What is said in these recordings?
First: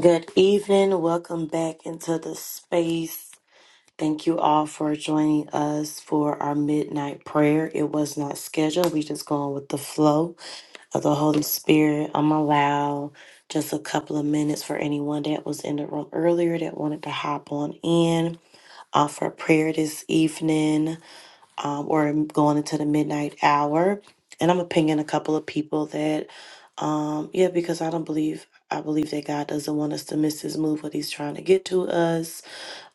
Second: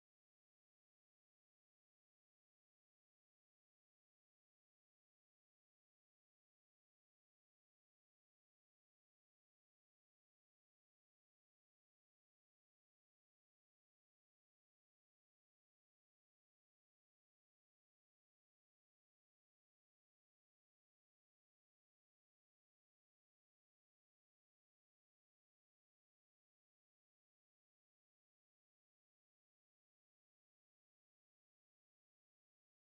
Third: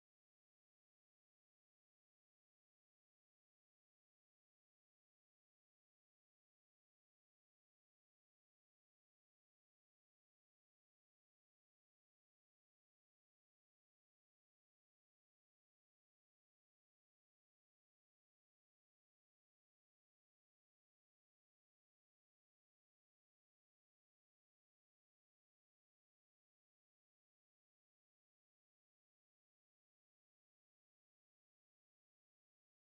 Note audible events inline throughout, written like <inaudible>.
Good evening. Welcome back into the space. Thank you all for joining us for our midnight prayer. It was not scheduled. We just going with the flow of the Holy Spirit. I'm allow just a couple of minutes for anyone that was in the room earlier that wanted to hop on in, offer prayer this evening um, or going into the midnight hour. And I'm gonna ping in a couple of people that, um, yeah, because I don't believe I believe that God doesn't want us to miss His move, what He's trying to get to us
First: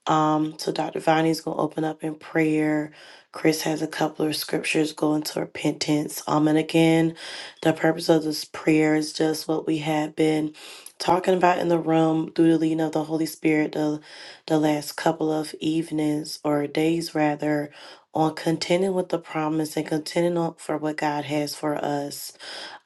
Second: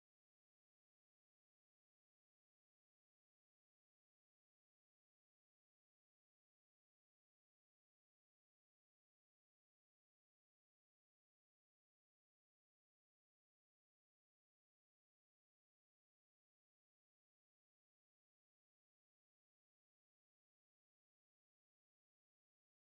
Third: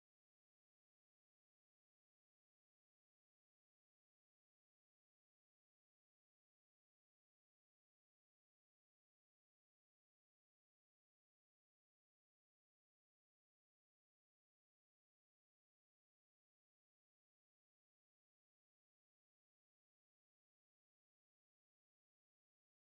um, so Dr. Viney's gonna open up in prayer. Chris has a couple of scriptures going to repentance. Um, and again, the purpose of this prayer is just what we have been talking about in the room through the leading of the Holy Spirit the the last couple of evenings or days rather on contending with the promise and contending on for what God has for us.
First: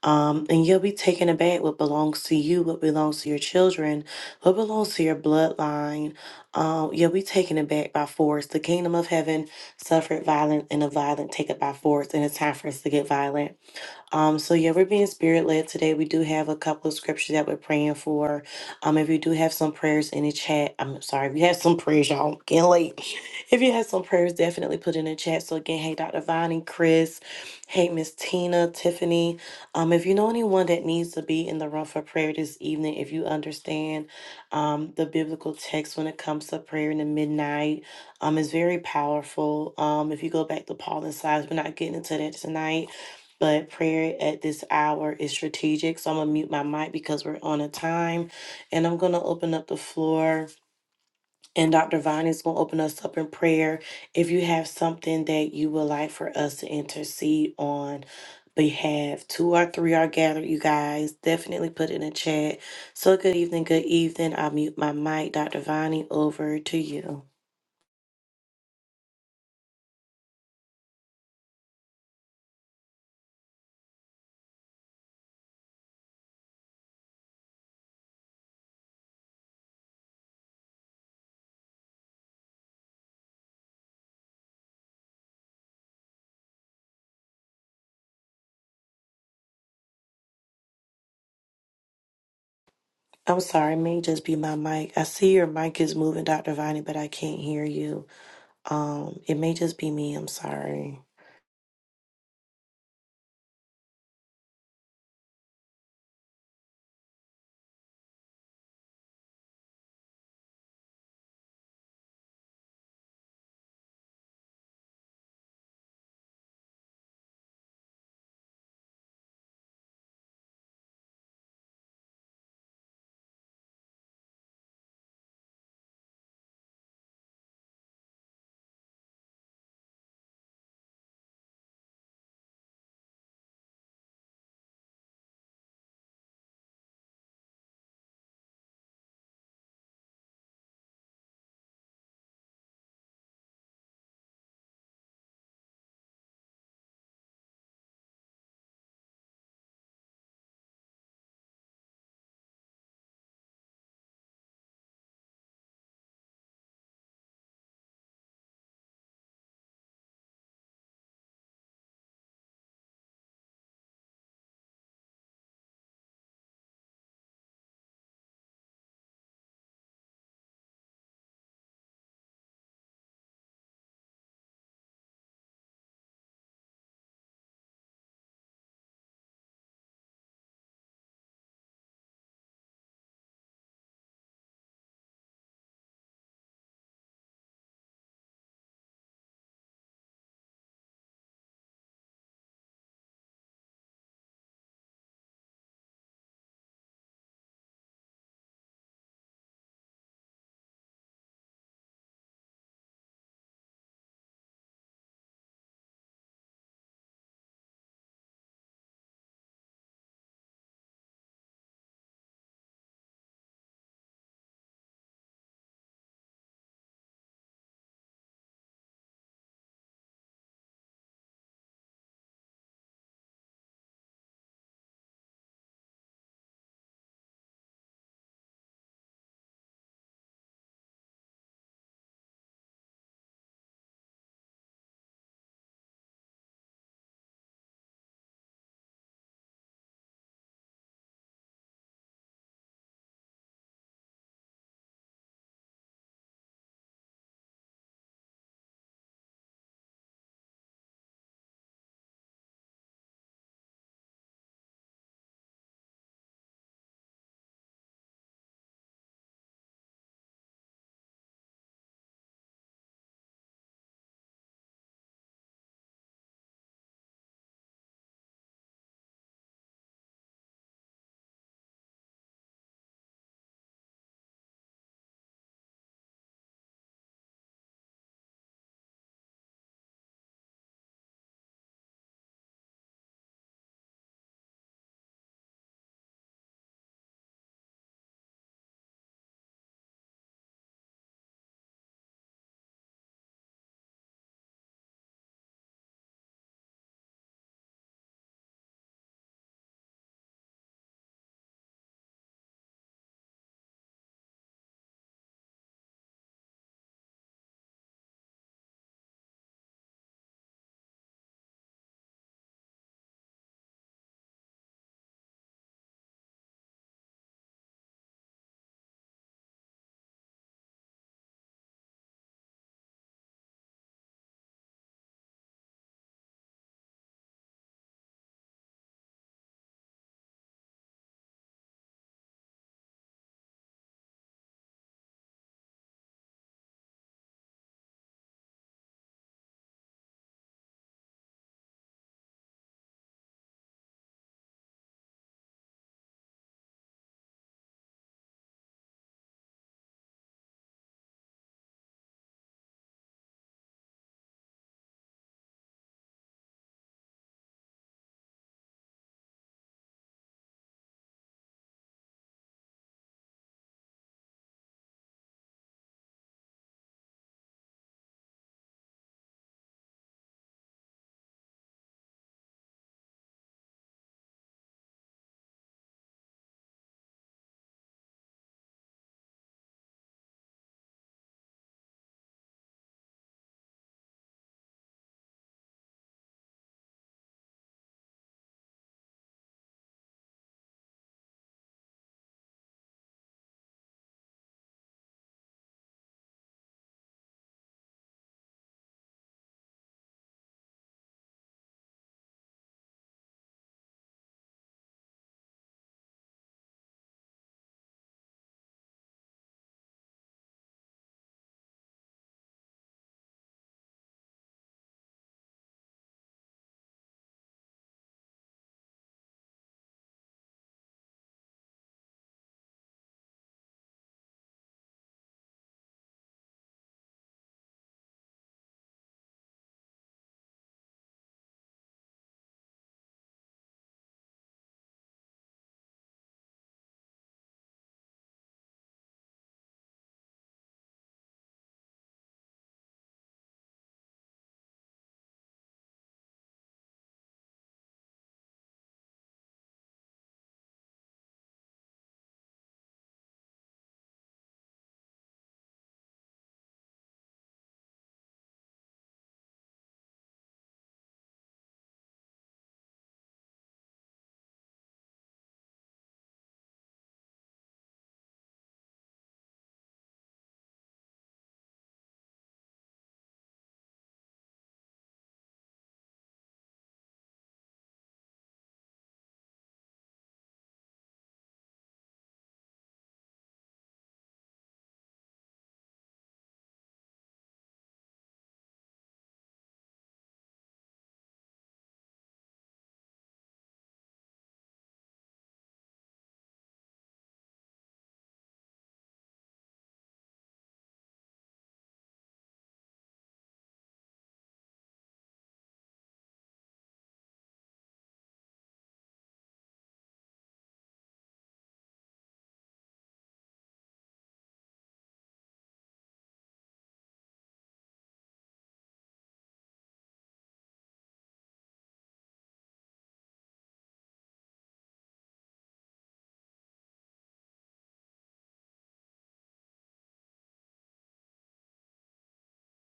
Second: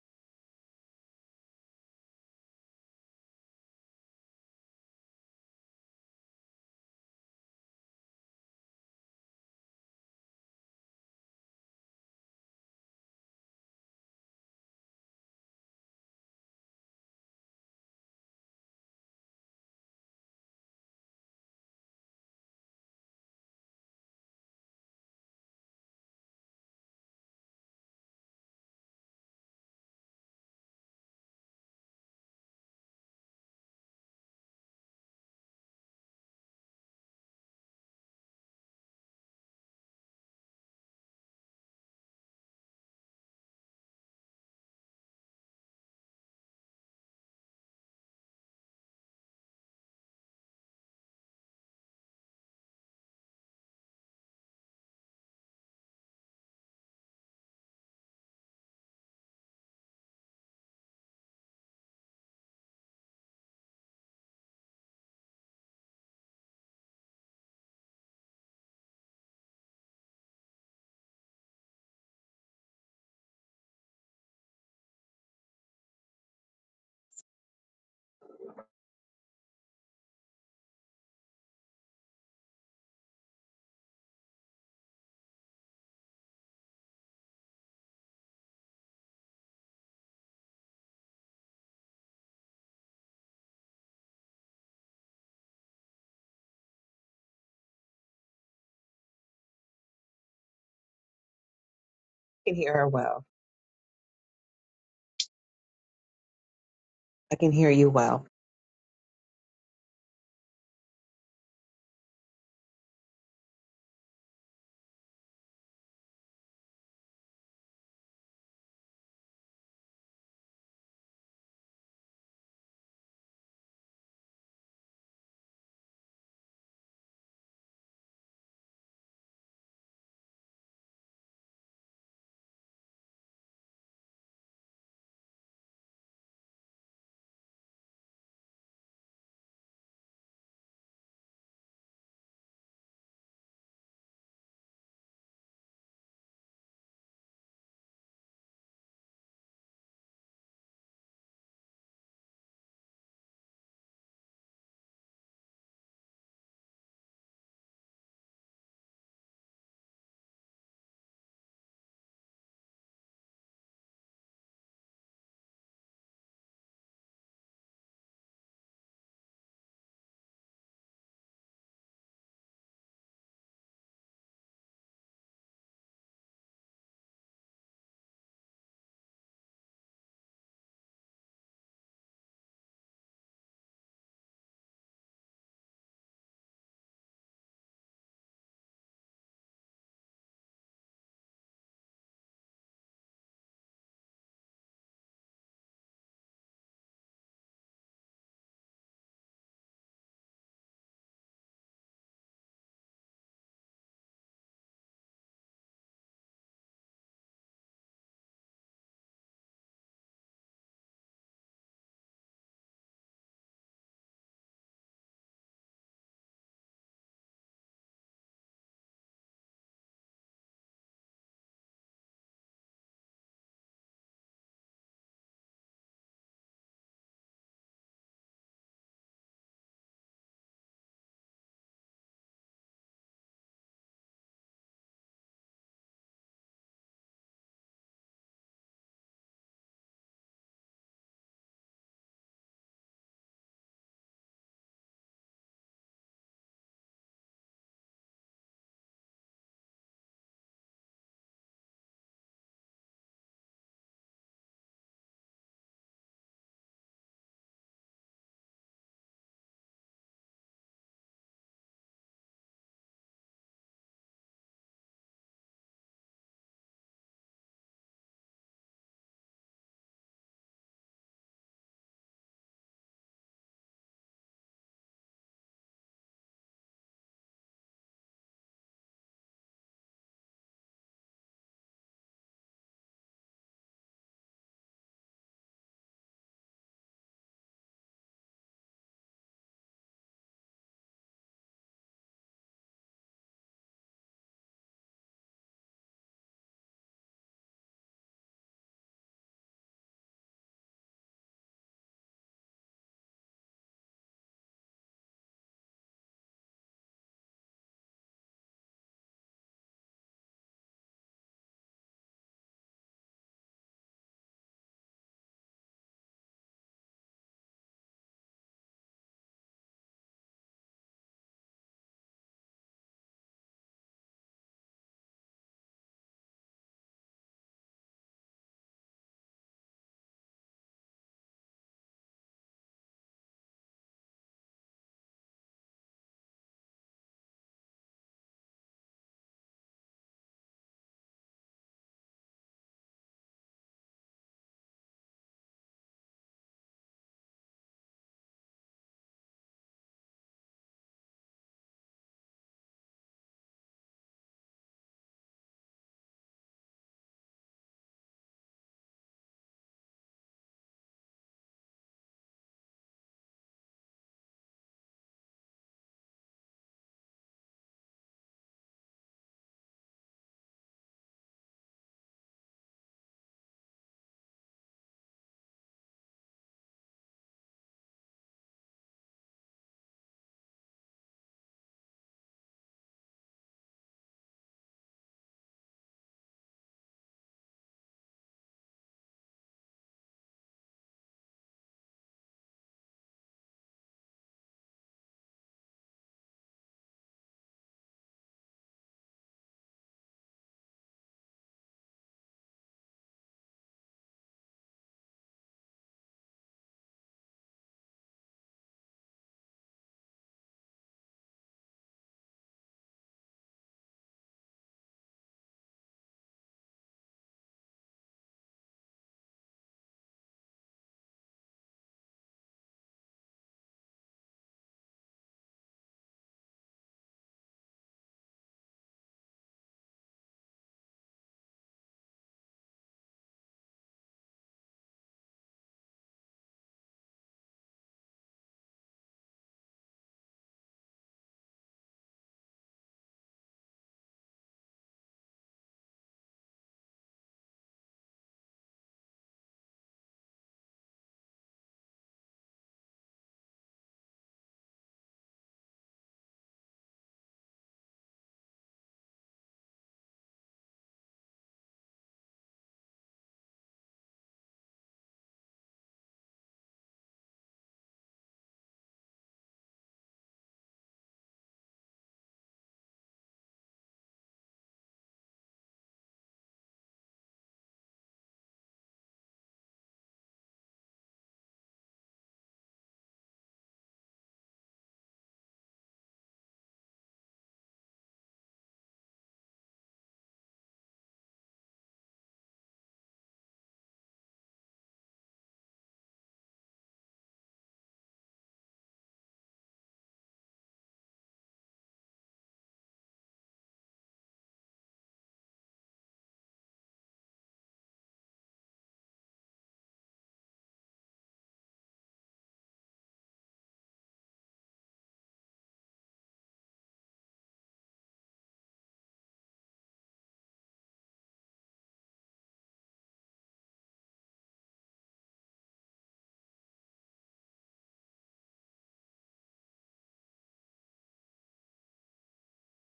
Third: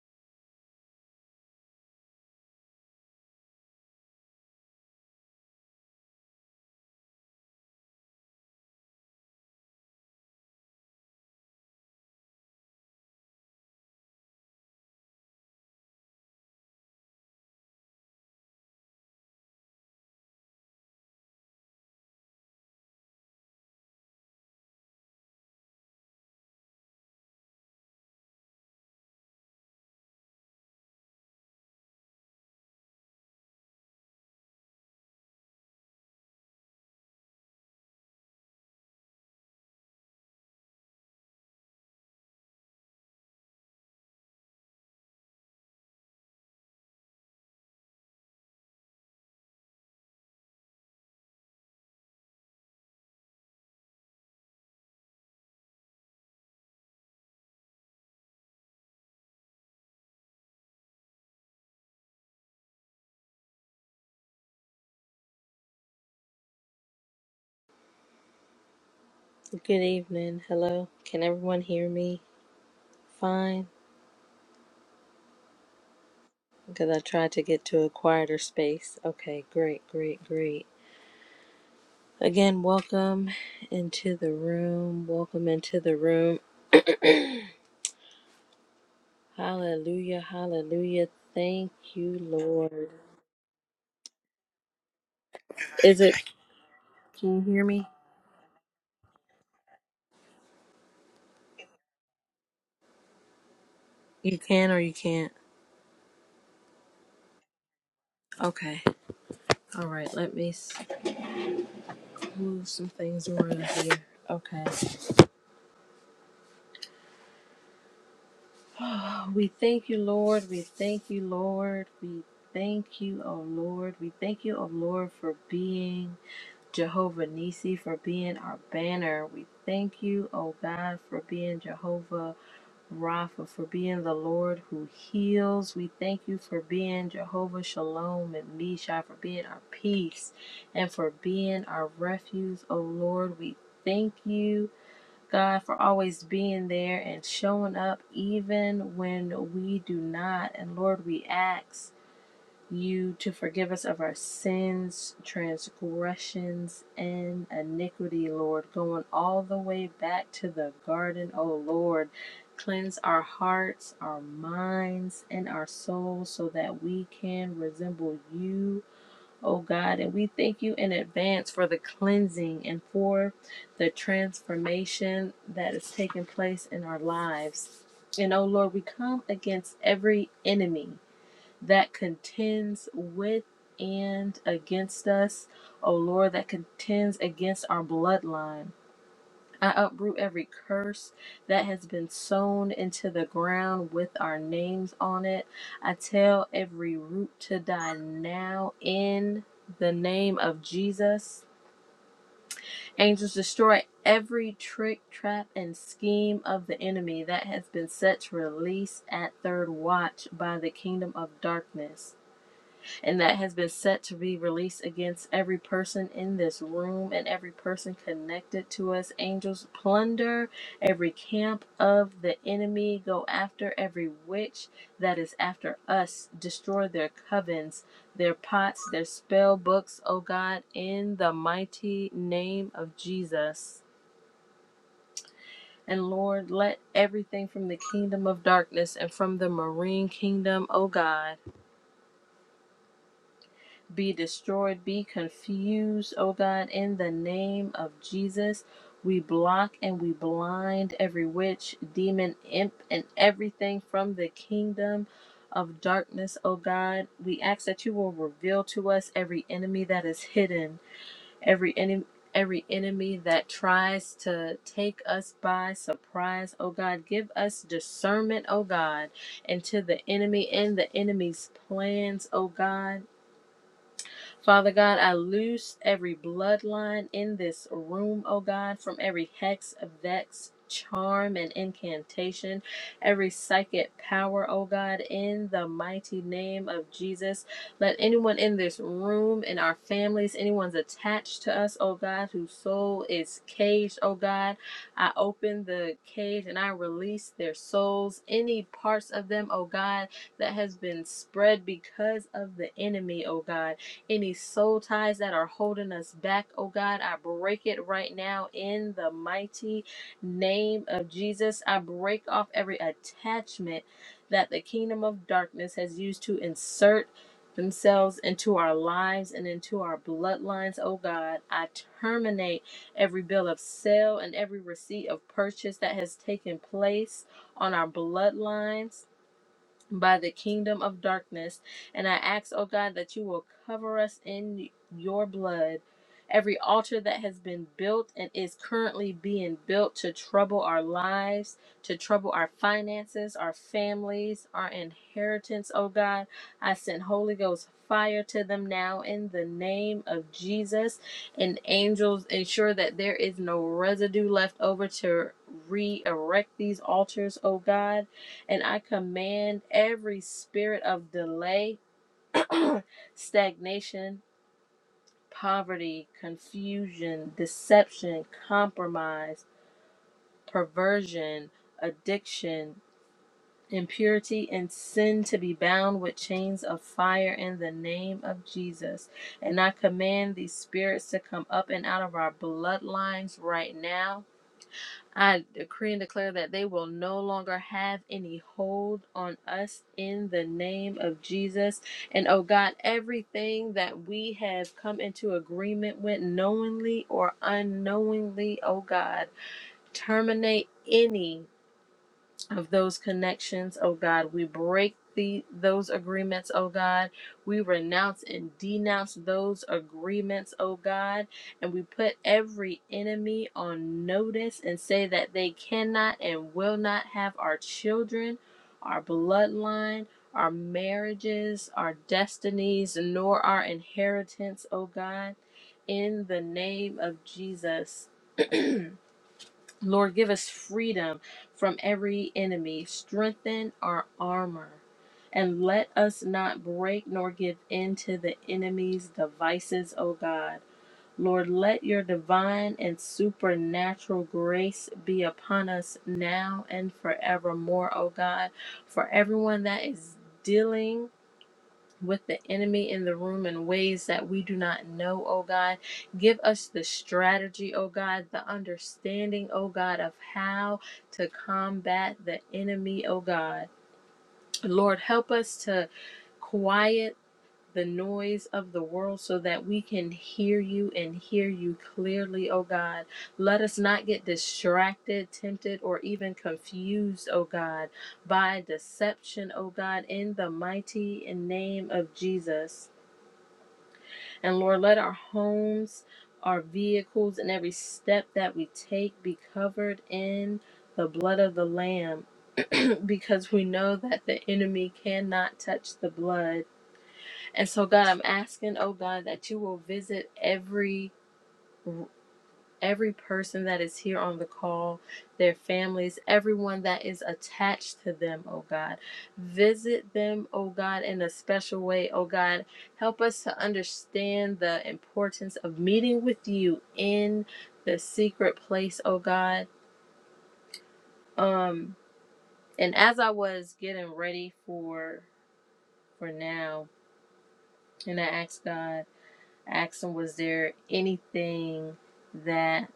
Um, and you'll be taken aback what belongs to you, what belongs to your children, what belongs to your bloodline. Um, you'll be taken aback by force. The kingdom of heaven suffered violence, and the violent take it by force. And it's time for us to get violent. Um, so yeah, we're being spirit led today. We do have a couple of scriptures that we're praying for. Um, if you do have some prayers in the chat, I'm sorry, if you have some prayers, y'all I'm getting late. <laughs> If you have some prayers, definitely put in the chat. So again, hey Dr. Vonnie, Chris, hey Miss Tina, Tiffany. Um, if you know anyone that needs to be in the room for prayer this evening, if you understand um the biblical text when it comes to prayer in the midnight, um, is very powerful. Um, if you go back to Paul and Silas, we're not getting into that tonight but prayer at this hour is strategic. So I'm going to mute my mic because we're on a time. And I'm going to open up the floor. And Dr. Vine is going to open us up in prayer. If you have something that you would like for us to intercede on behalf, two or three are gathered, you guys. Definitely put it in the chat. So good evening, good evening. I'll mute my mic. Dr. Viney, over to you. Good evening. Hello. Can everyone hear me fine? Because I tried to get to a quieter space. Okay, great, great, great. Again, welcome into the room. Welcome into the room. Hallelujah, hallelujah. Thank you, Lord. I'm sorry, it may just be my mic. I see your mic is Is it? moving, Dr. Viney, but I Can can't you hear hear me? you. Um, it may just be me. I'm sorry. can hear her well. You can or you can't? I can hear you well. Okay. All right, let me s- move some things around here. Okay. We thank you, Lord. We thank you, Lord. We thank you, O Lord. We thank you, O Lord, for being Jehovah Nissi, for being our banner. We thank you, O God, for being Jehovah Rapha, for being the Lord who heals. We thank you for being Jehovah Shalom and Misha, for being our peace and for being our refuge, O Lord. We thank you. God for always being there and showing up even when we do not. And Lord, we ask you to forgive us of our sins, transgressions, and iniquity, Lord, going all the way back to the garden. Oh, Lord, cleanse our hearts, our minds, and our souls so that we can resemble you oh God. And we thank you in advance for the cleansing and for the transformation that is taking place in our lives. And oh Lord, we come against every enemy that contends with and against us. Oh Lord, that contends against our bloodline. I uproot every curse that has been sown into the ground with our names on it. I tell every root to die now in the name of Jesus. Angels destroy every trick, trap, and scheme of the enemy that has been set to release at third watch by the kingdom of darkness and that has been set to be released against every person in this room and every person connected to us. Angels plunder every camp of the enemy, go after every witch that is after us, destroy their covens, their pots, their spell books, O God, in the mighty name of Jesus. And Lord, let everything from the kingdom of darkness and from the marine kingdom, O God be destroyed, be confused, oh God, in the name of Jesus. We block and we blind every witch, demon, imp, and everything from the kingdom of darkness, oh God. We ask that you will reveal to us every enemy that is hidden, every enemy. Every enemy that tries to take us by surprise, oh God, give us discernment, oh God, into the enemy and the enemy's plans, oh God. Father God, I loose every bloodline in this room, oh God, from every hex, vex, charm, and incantation, every psychic power, oh God, in the mighty name of Jesus. Let anyone in this room, in our families, anyone's attached to us, oh God, whose soul is caged, oh God, I open the cage and I release their souls, any parts of them, oh God, that has been spread because of the enemy, oh God. Any soul ties that are holding us back, oh God, I break it right now in the mighty name of Jesus. I break off every attachment that the kingdom of darkness has used to insert themselves into our lives and into our bloodlines, oh God. I terminate every bill of sale and every receipt of purchase that has taken place on our bloodlines by the kingdom of darkness. And I ask, oh God, that you will cover us in your blood. Every altar that has been built and is currently being built to trouble our lives, to trouble our finances, our families, our inheritance, oh God, I send Holy Ghost fire to them now in the name of Jesus. And angels ensure that there is no residue left over to re erect these altars, oh God and I command every spirit of delay, stagnation, poverty, confusion, deception, compromise, perversion, addiction, impurity, and sin to be bound with chains of fire in the name of Jesus. And I command these spirits to come up and out of our bloodlines right now I decree and declare that they will no longer have any hold on us in the name of Jesus. And oh God, everything that we have come into agreement with knowingly or unknowingly, oh God, terminate any of those connections, oh God. We break the those agreements, oh God. We renounce and denounce those agreements, oh God, and we put every enemy on notice and say that they cannot and will not have our children, our bloodline, our marriages, our destinies, nor our inheritance, oh God. In the name of Jesus. Lord, give us freedom from every enemy. Strengthen our armor. And let us not break nor give in to the enemy's devices, O God. Lord, let your divine and supernatural grace be upon us now and forevermore, O God. For everyone that is dealing with the enemy in the room in ways that we do not know, oh God. Give us the strategy, oh God, the understanding, oh God, of how to combat the enemy, oh God. Lord, help us to quiet the noise of the world so that we can hear you and hear you clearly, oh God. Let us not get distracted, tempted, or even confused, oh God, by deception, oh God, in the mighty name of Jesus. And Lord, let our homes, our vehicles, and every step that we take be covered in the blood of the Lamb because we know that the enemy cannot touch the blood. And so, God, I'm asking, oh God, that you will visit every room every person that is here on the call, their families, everyone that is attached to them, oh God. Visit them, oh God, in a special way, oh God. Help us to understand the importance of meeting with you in the secret place, oh God. Um and as I was getting ready for for now, and I asked God, I asked him, was there anything that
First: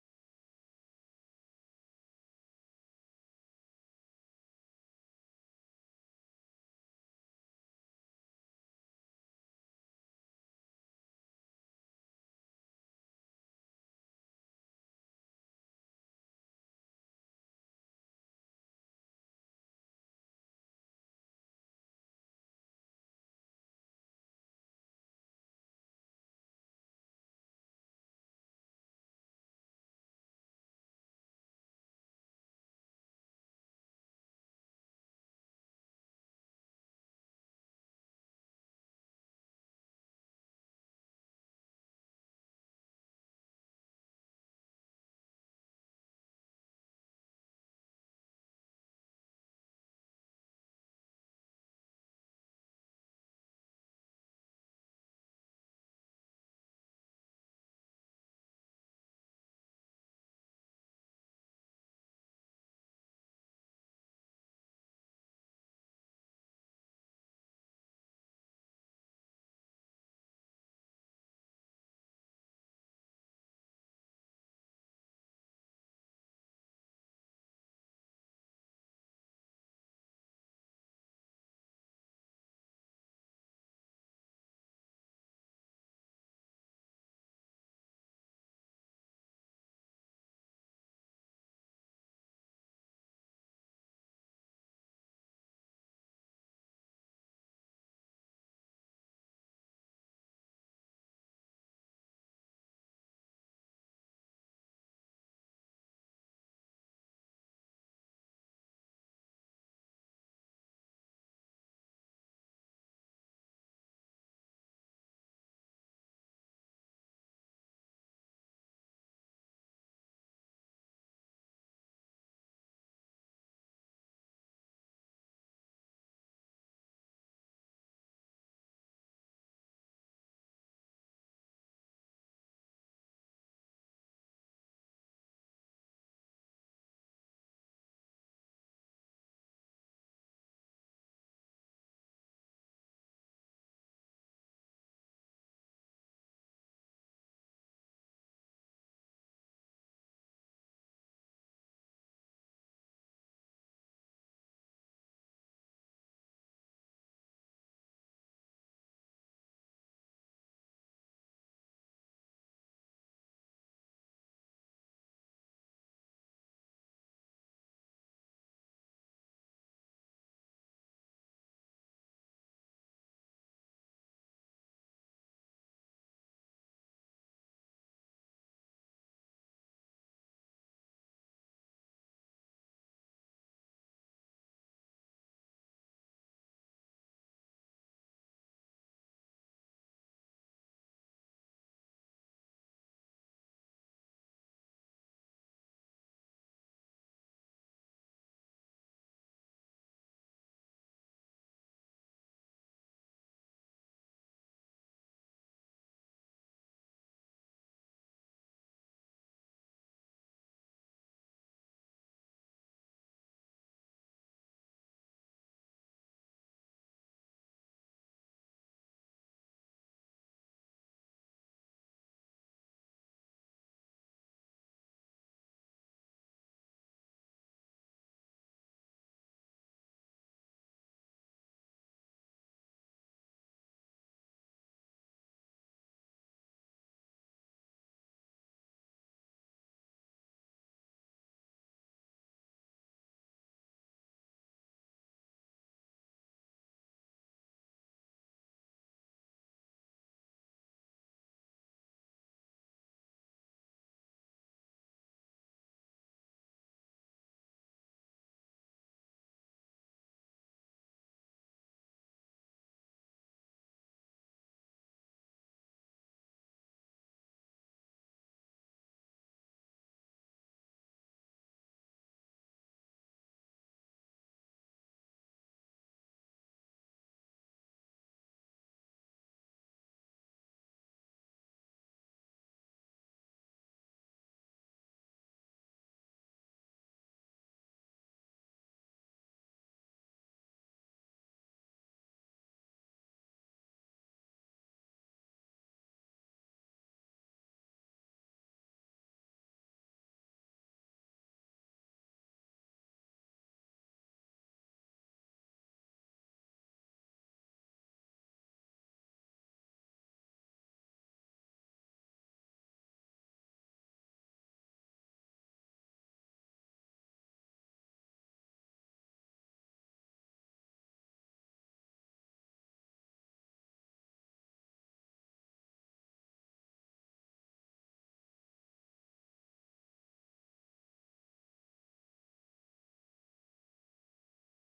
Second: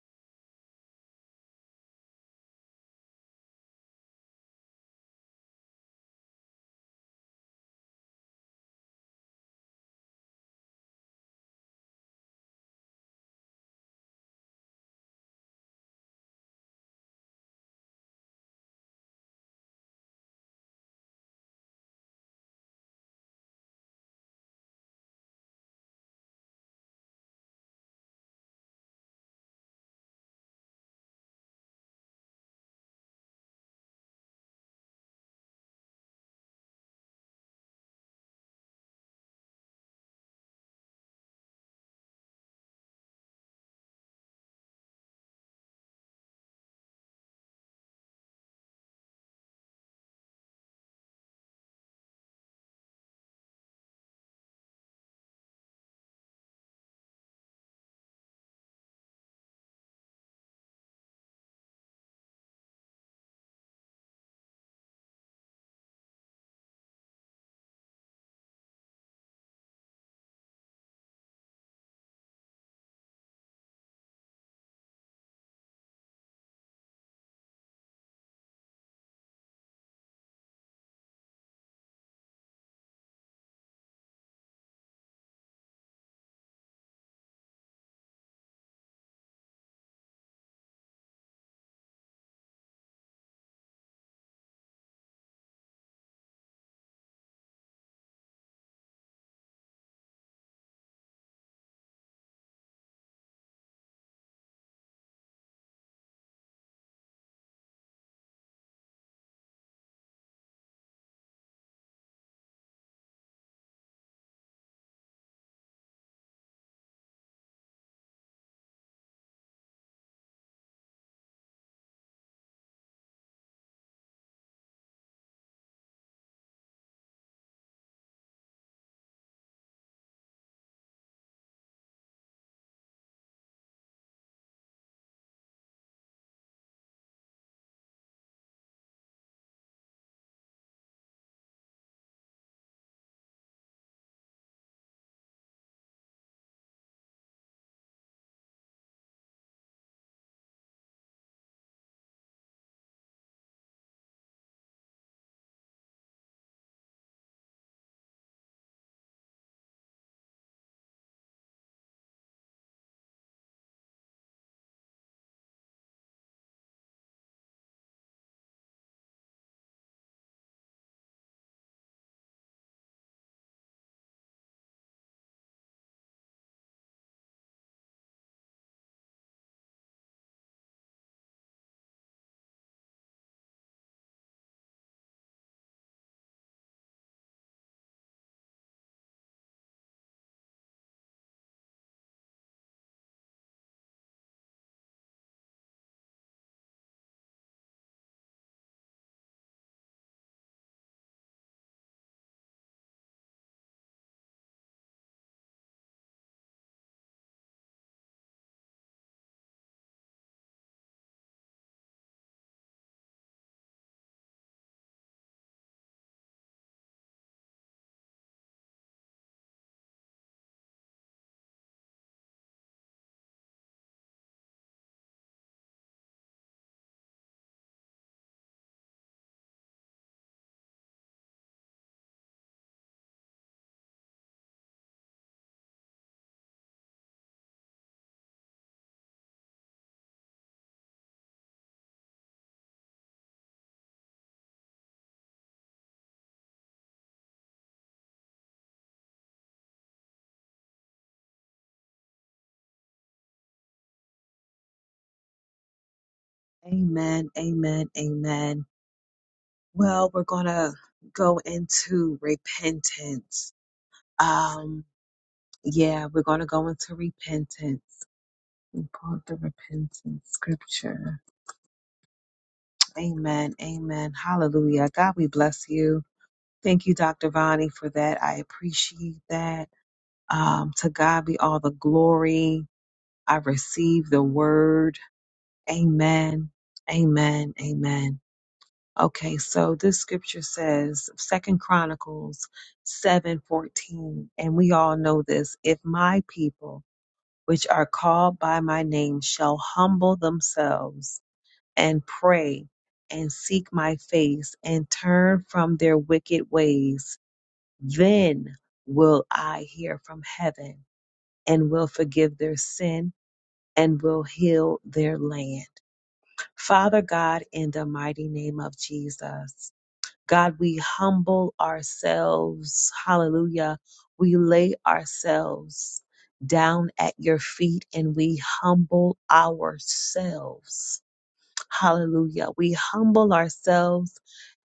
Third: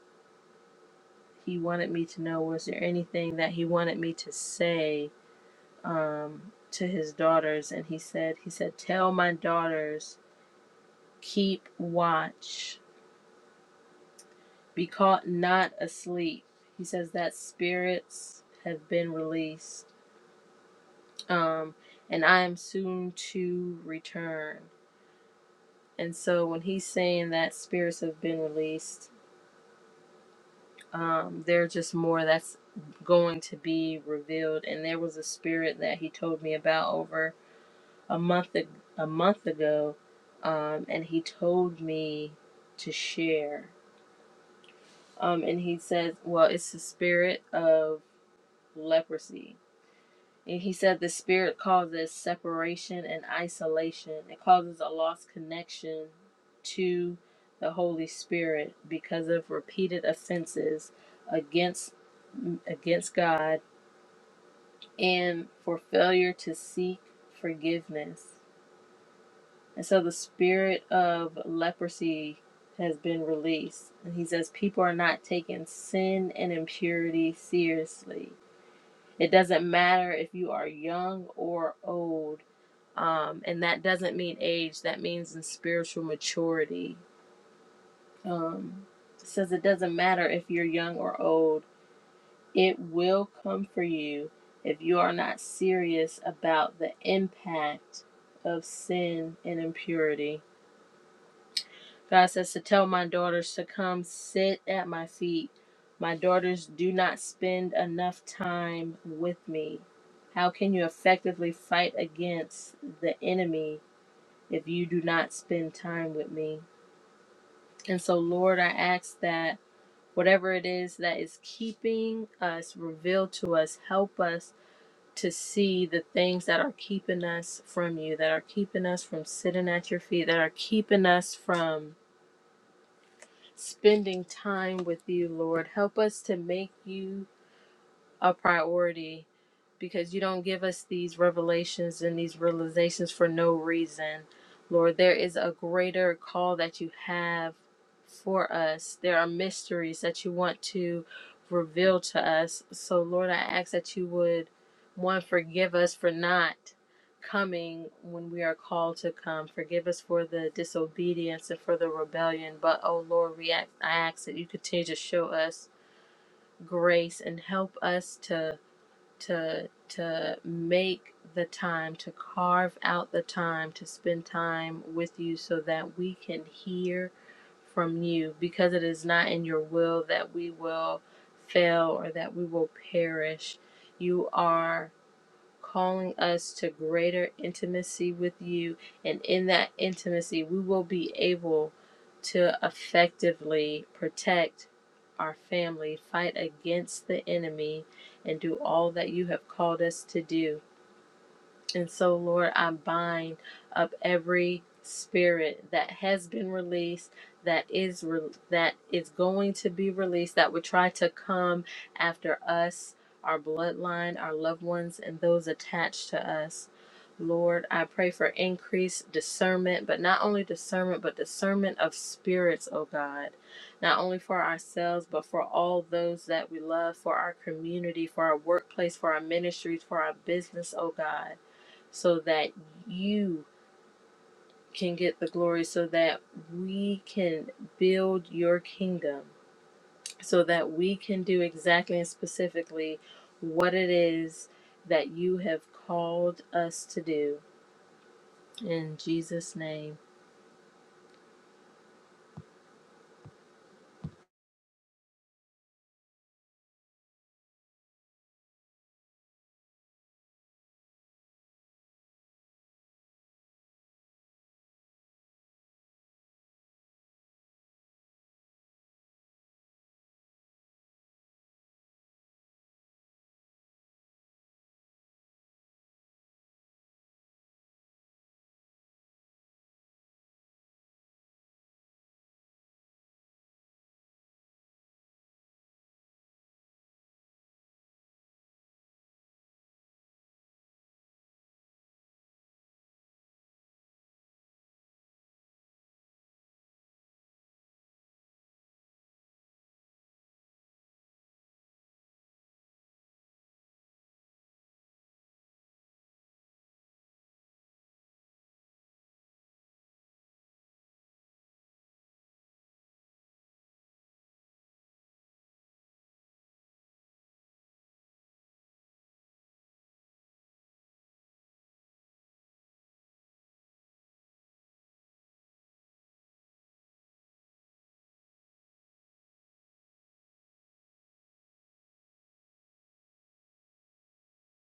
he wanted me to know was there anything that he wanted me to say um, to his daughters and he said he said tell my daughters keep watch be caught not asleep he says that spirits have been released um, and i am soon to return and so when he's saying that spirits have been released um, there are just more that's going to be revealed and there was a spirit that he told me about over a month ag- a month ago, um, and he told me to share. Um, and he said, "Well, it's the spirit of leprosy." And he said the spirit causes separation and isolation. It causes a lost connection to the Holy Spirit because of repeated offenses against against God and for failure to seek forgiveness. And so the spirit of leprosy has been released. And he says people are not taking sin and impurity seriously. It doesn't matter if you are young or old. Um, and that doesn't mean age, that means in spiritual maturity. Um, it says it doesn't matter if you're young or old, it will come for you if you are not serious about the impact of sin and impurity. God says to tell my daughters to come sit at my feet. My daughters do not spend enough time with me. How can you effectively fight against the enemy if you do not spend time with me? And so, Lord, I ask that whatever it is that is keeping us, reveal to us, help us to see the things that are keeping us from you, that are keeping us from sitting at your feet, that are keeping us from spending time with you, Lord. Help us to make you a priority because you don't give us these revelations and these realizations for no reason. Lord, there is a greater call that you have for us. There are mysteries that you want to reveal to us. So, Lord, I ask that you would, one, forgive us for not coming when we are called to come. Forgive us for the disobedience and for the rebellion. But, oh Lord, we ask, I ask that you continue to show us grace and help us to to to make the time to carve out the time to spend time with you so that we can hear from you because it is not in your will that we will fail or that we will perish you are calling us to greater intimacy with you. And in that intimacy, we will be able to effectively protect our family, fight against the enemy, and do all that you have called us to do. And so, Lord, I bind up every spirit that has been released, that is re- that is going to be released, that would try to come after us, our bloodline, our loved ones, and those attached to us. Lord, I pray for increased discernment, but not only discernment, but discernment of spirits, oh God. Not only for ourselves, but for all those that we love, for our community, for our workplace, for our ministries, for our business, oh God so that you can get the glory, so that we can build your kingdom, so that we can do exactly and specifically what it is that you have called us to do. In Jesus' name, Amen, amen, amen. Well, we're gonna go into repentance. Um, yeah, we're gonna go into repentance. We call the repentance scripture. Amen, amen. Hallelujah. God, we bless you. Thank you, Dr. Vani, for that. I appreciate that. Um, to God be all the glory. I receive the word. Amen, amen, amen. Okay, so this scripture says, Second Chronicles seven fourteen, and we all know this: if my people, which are called by my name, shall humble themselves and pray and seek my face and turn from their wicked ways, then will I hear from heaven and will forgive their sin and will heal their land. Father God, in the mighty name of Jesus. God, we humble ourselves. Hallelujah. We lay ourselves down at your feet and we humble ourselves Hallelujah. We humble ourselves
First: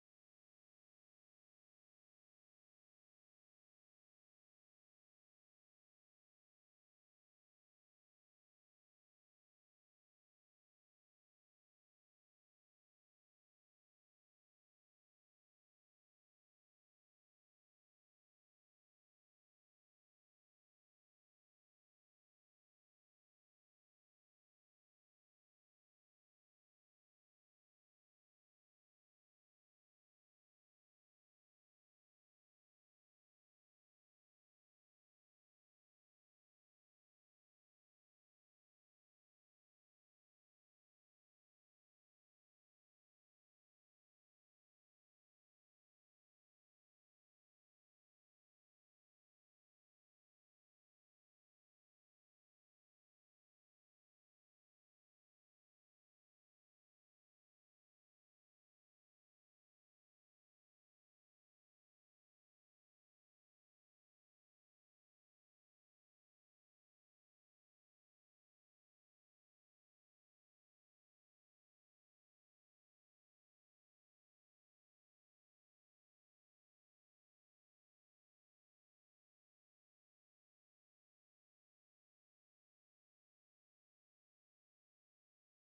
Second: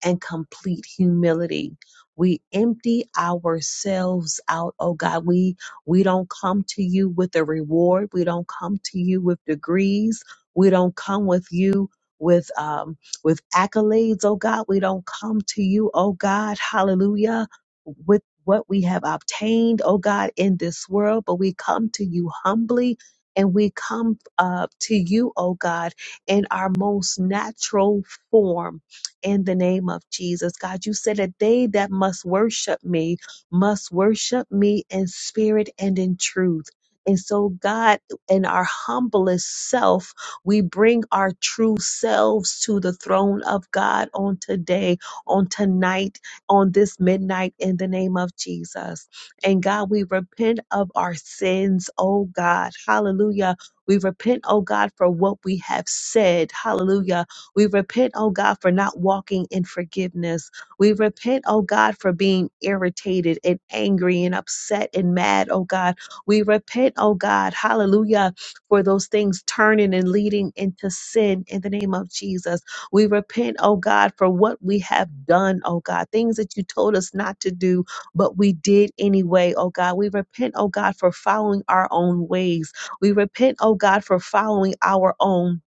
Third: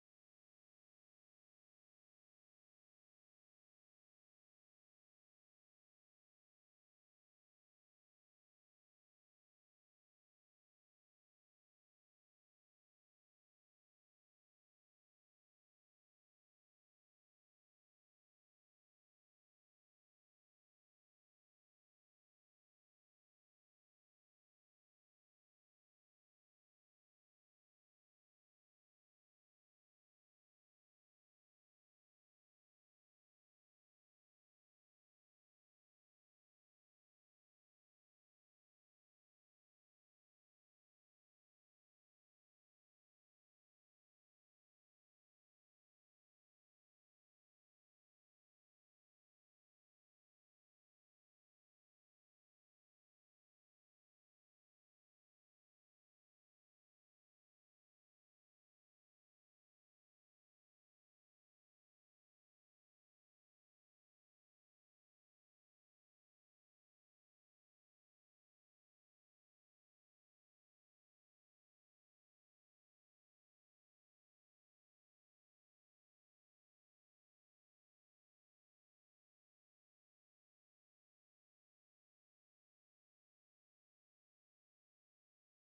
and complete humility. We empty ourselves out, oh God. We we don't come to you with a reward. We don't come to you with degrees. We don't come with you with um with accolades, oh God. We don't come to you, oh God, hallelujah, with what we have obtained, oh God, in this world, but we come to you humbly and we come uh, to you, oh God in our most natural form in the name of Jesus. God, you said that they that must worship me must worship me in spirit and in truth. And so, God, in our humblest self, we bring our true selves to the throne of God on today, on tonight, on this midnight, in the name of Jesus. And God, we repent of our sins, oh God. Hallelujah we repent, oh God, for what we have said. Hallelujah. We repent, oh God, for not walking in forgiveness. We repent, oh God, for being irritated and angry and upset and mad, oh God. We repent, oh God, hallelujah, for those things turning and leading into sin in the name of Jesus. We repent, oh God, for what we have done, oh God, things that you told us not to do, but we did anyway, oh God. We repent, oh God, for following our own ways. We repent, oh God, for following our own,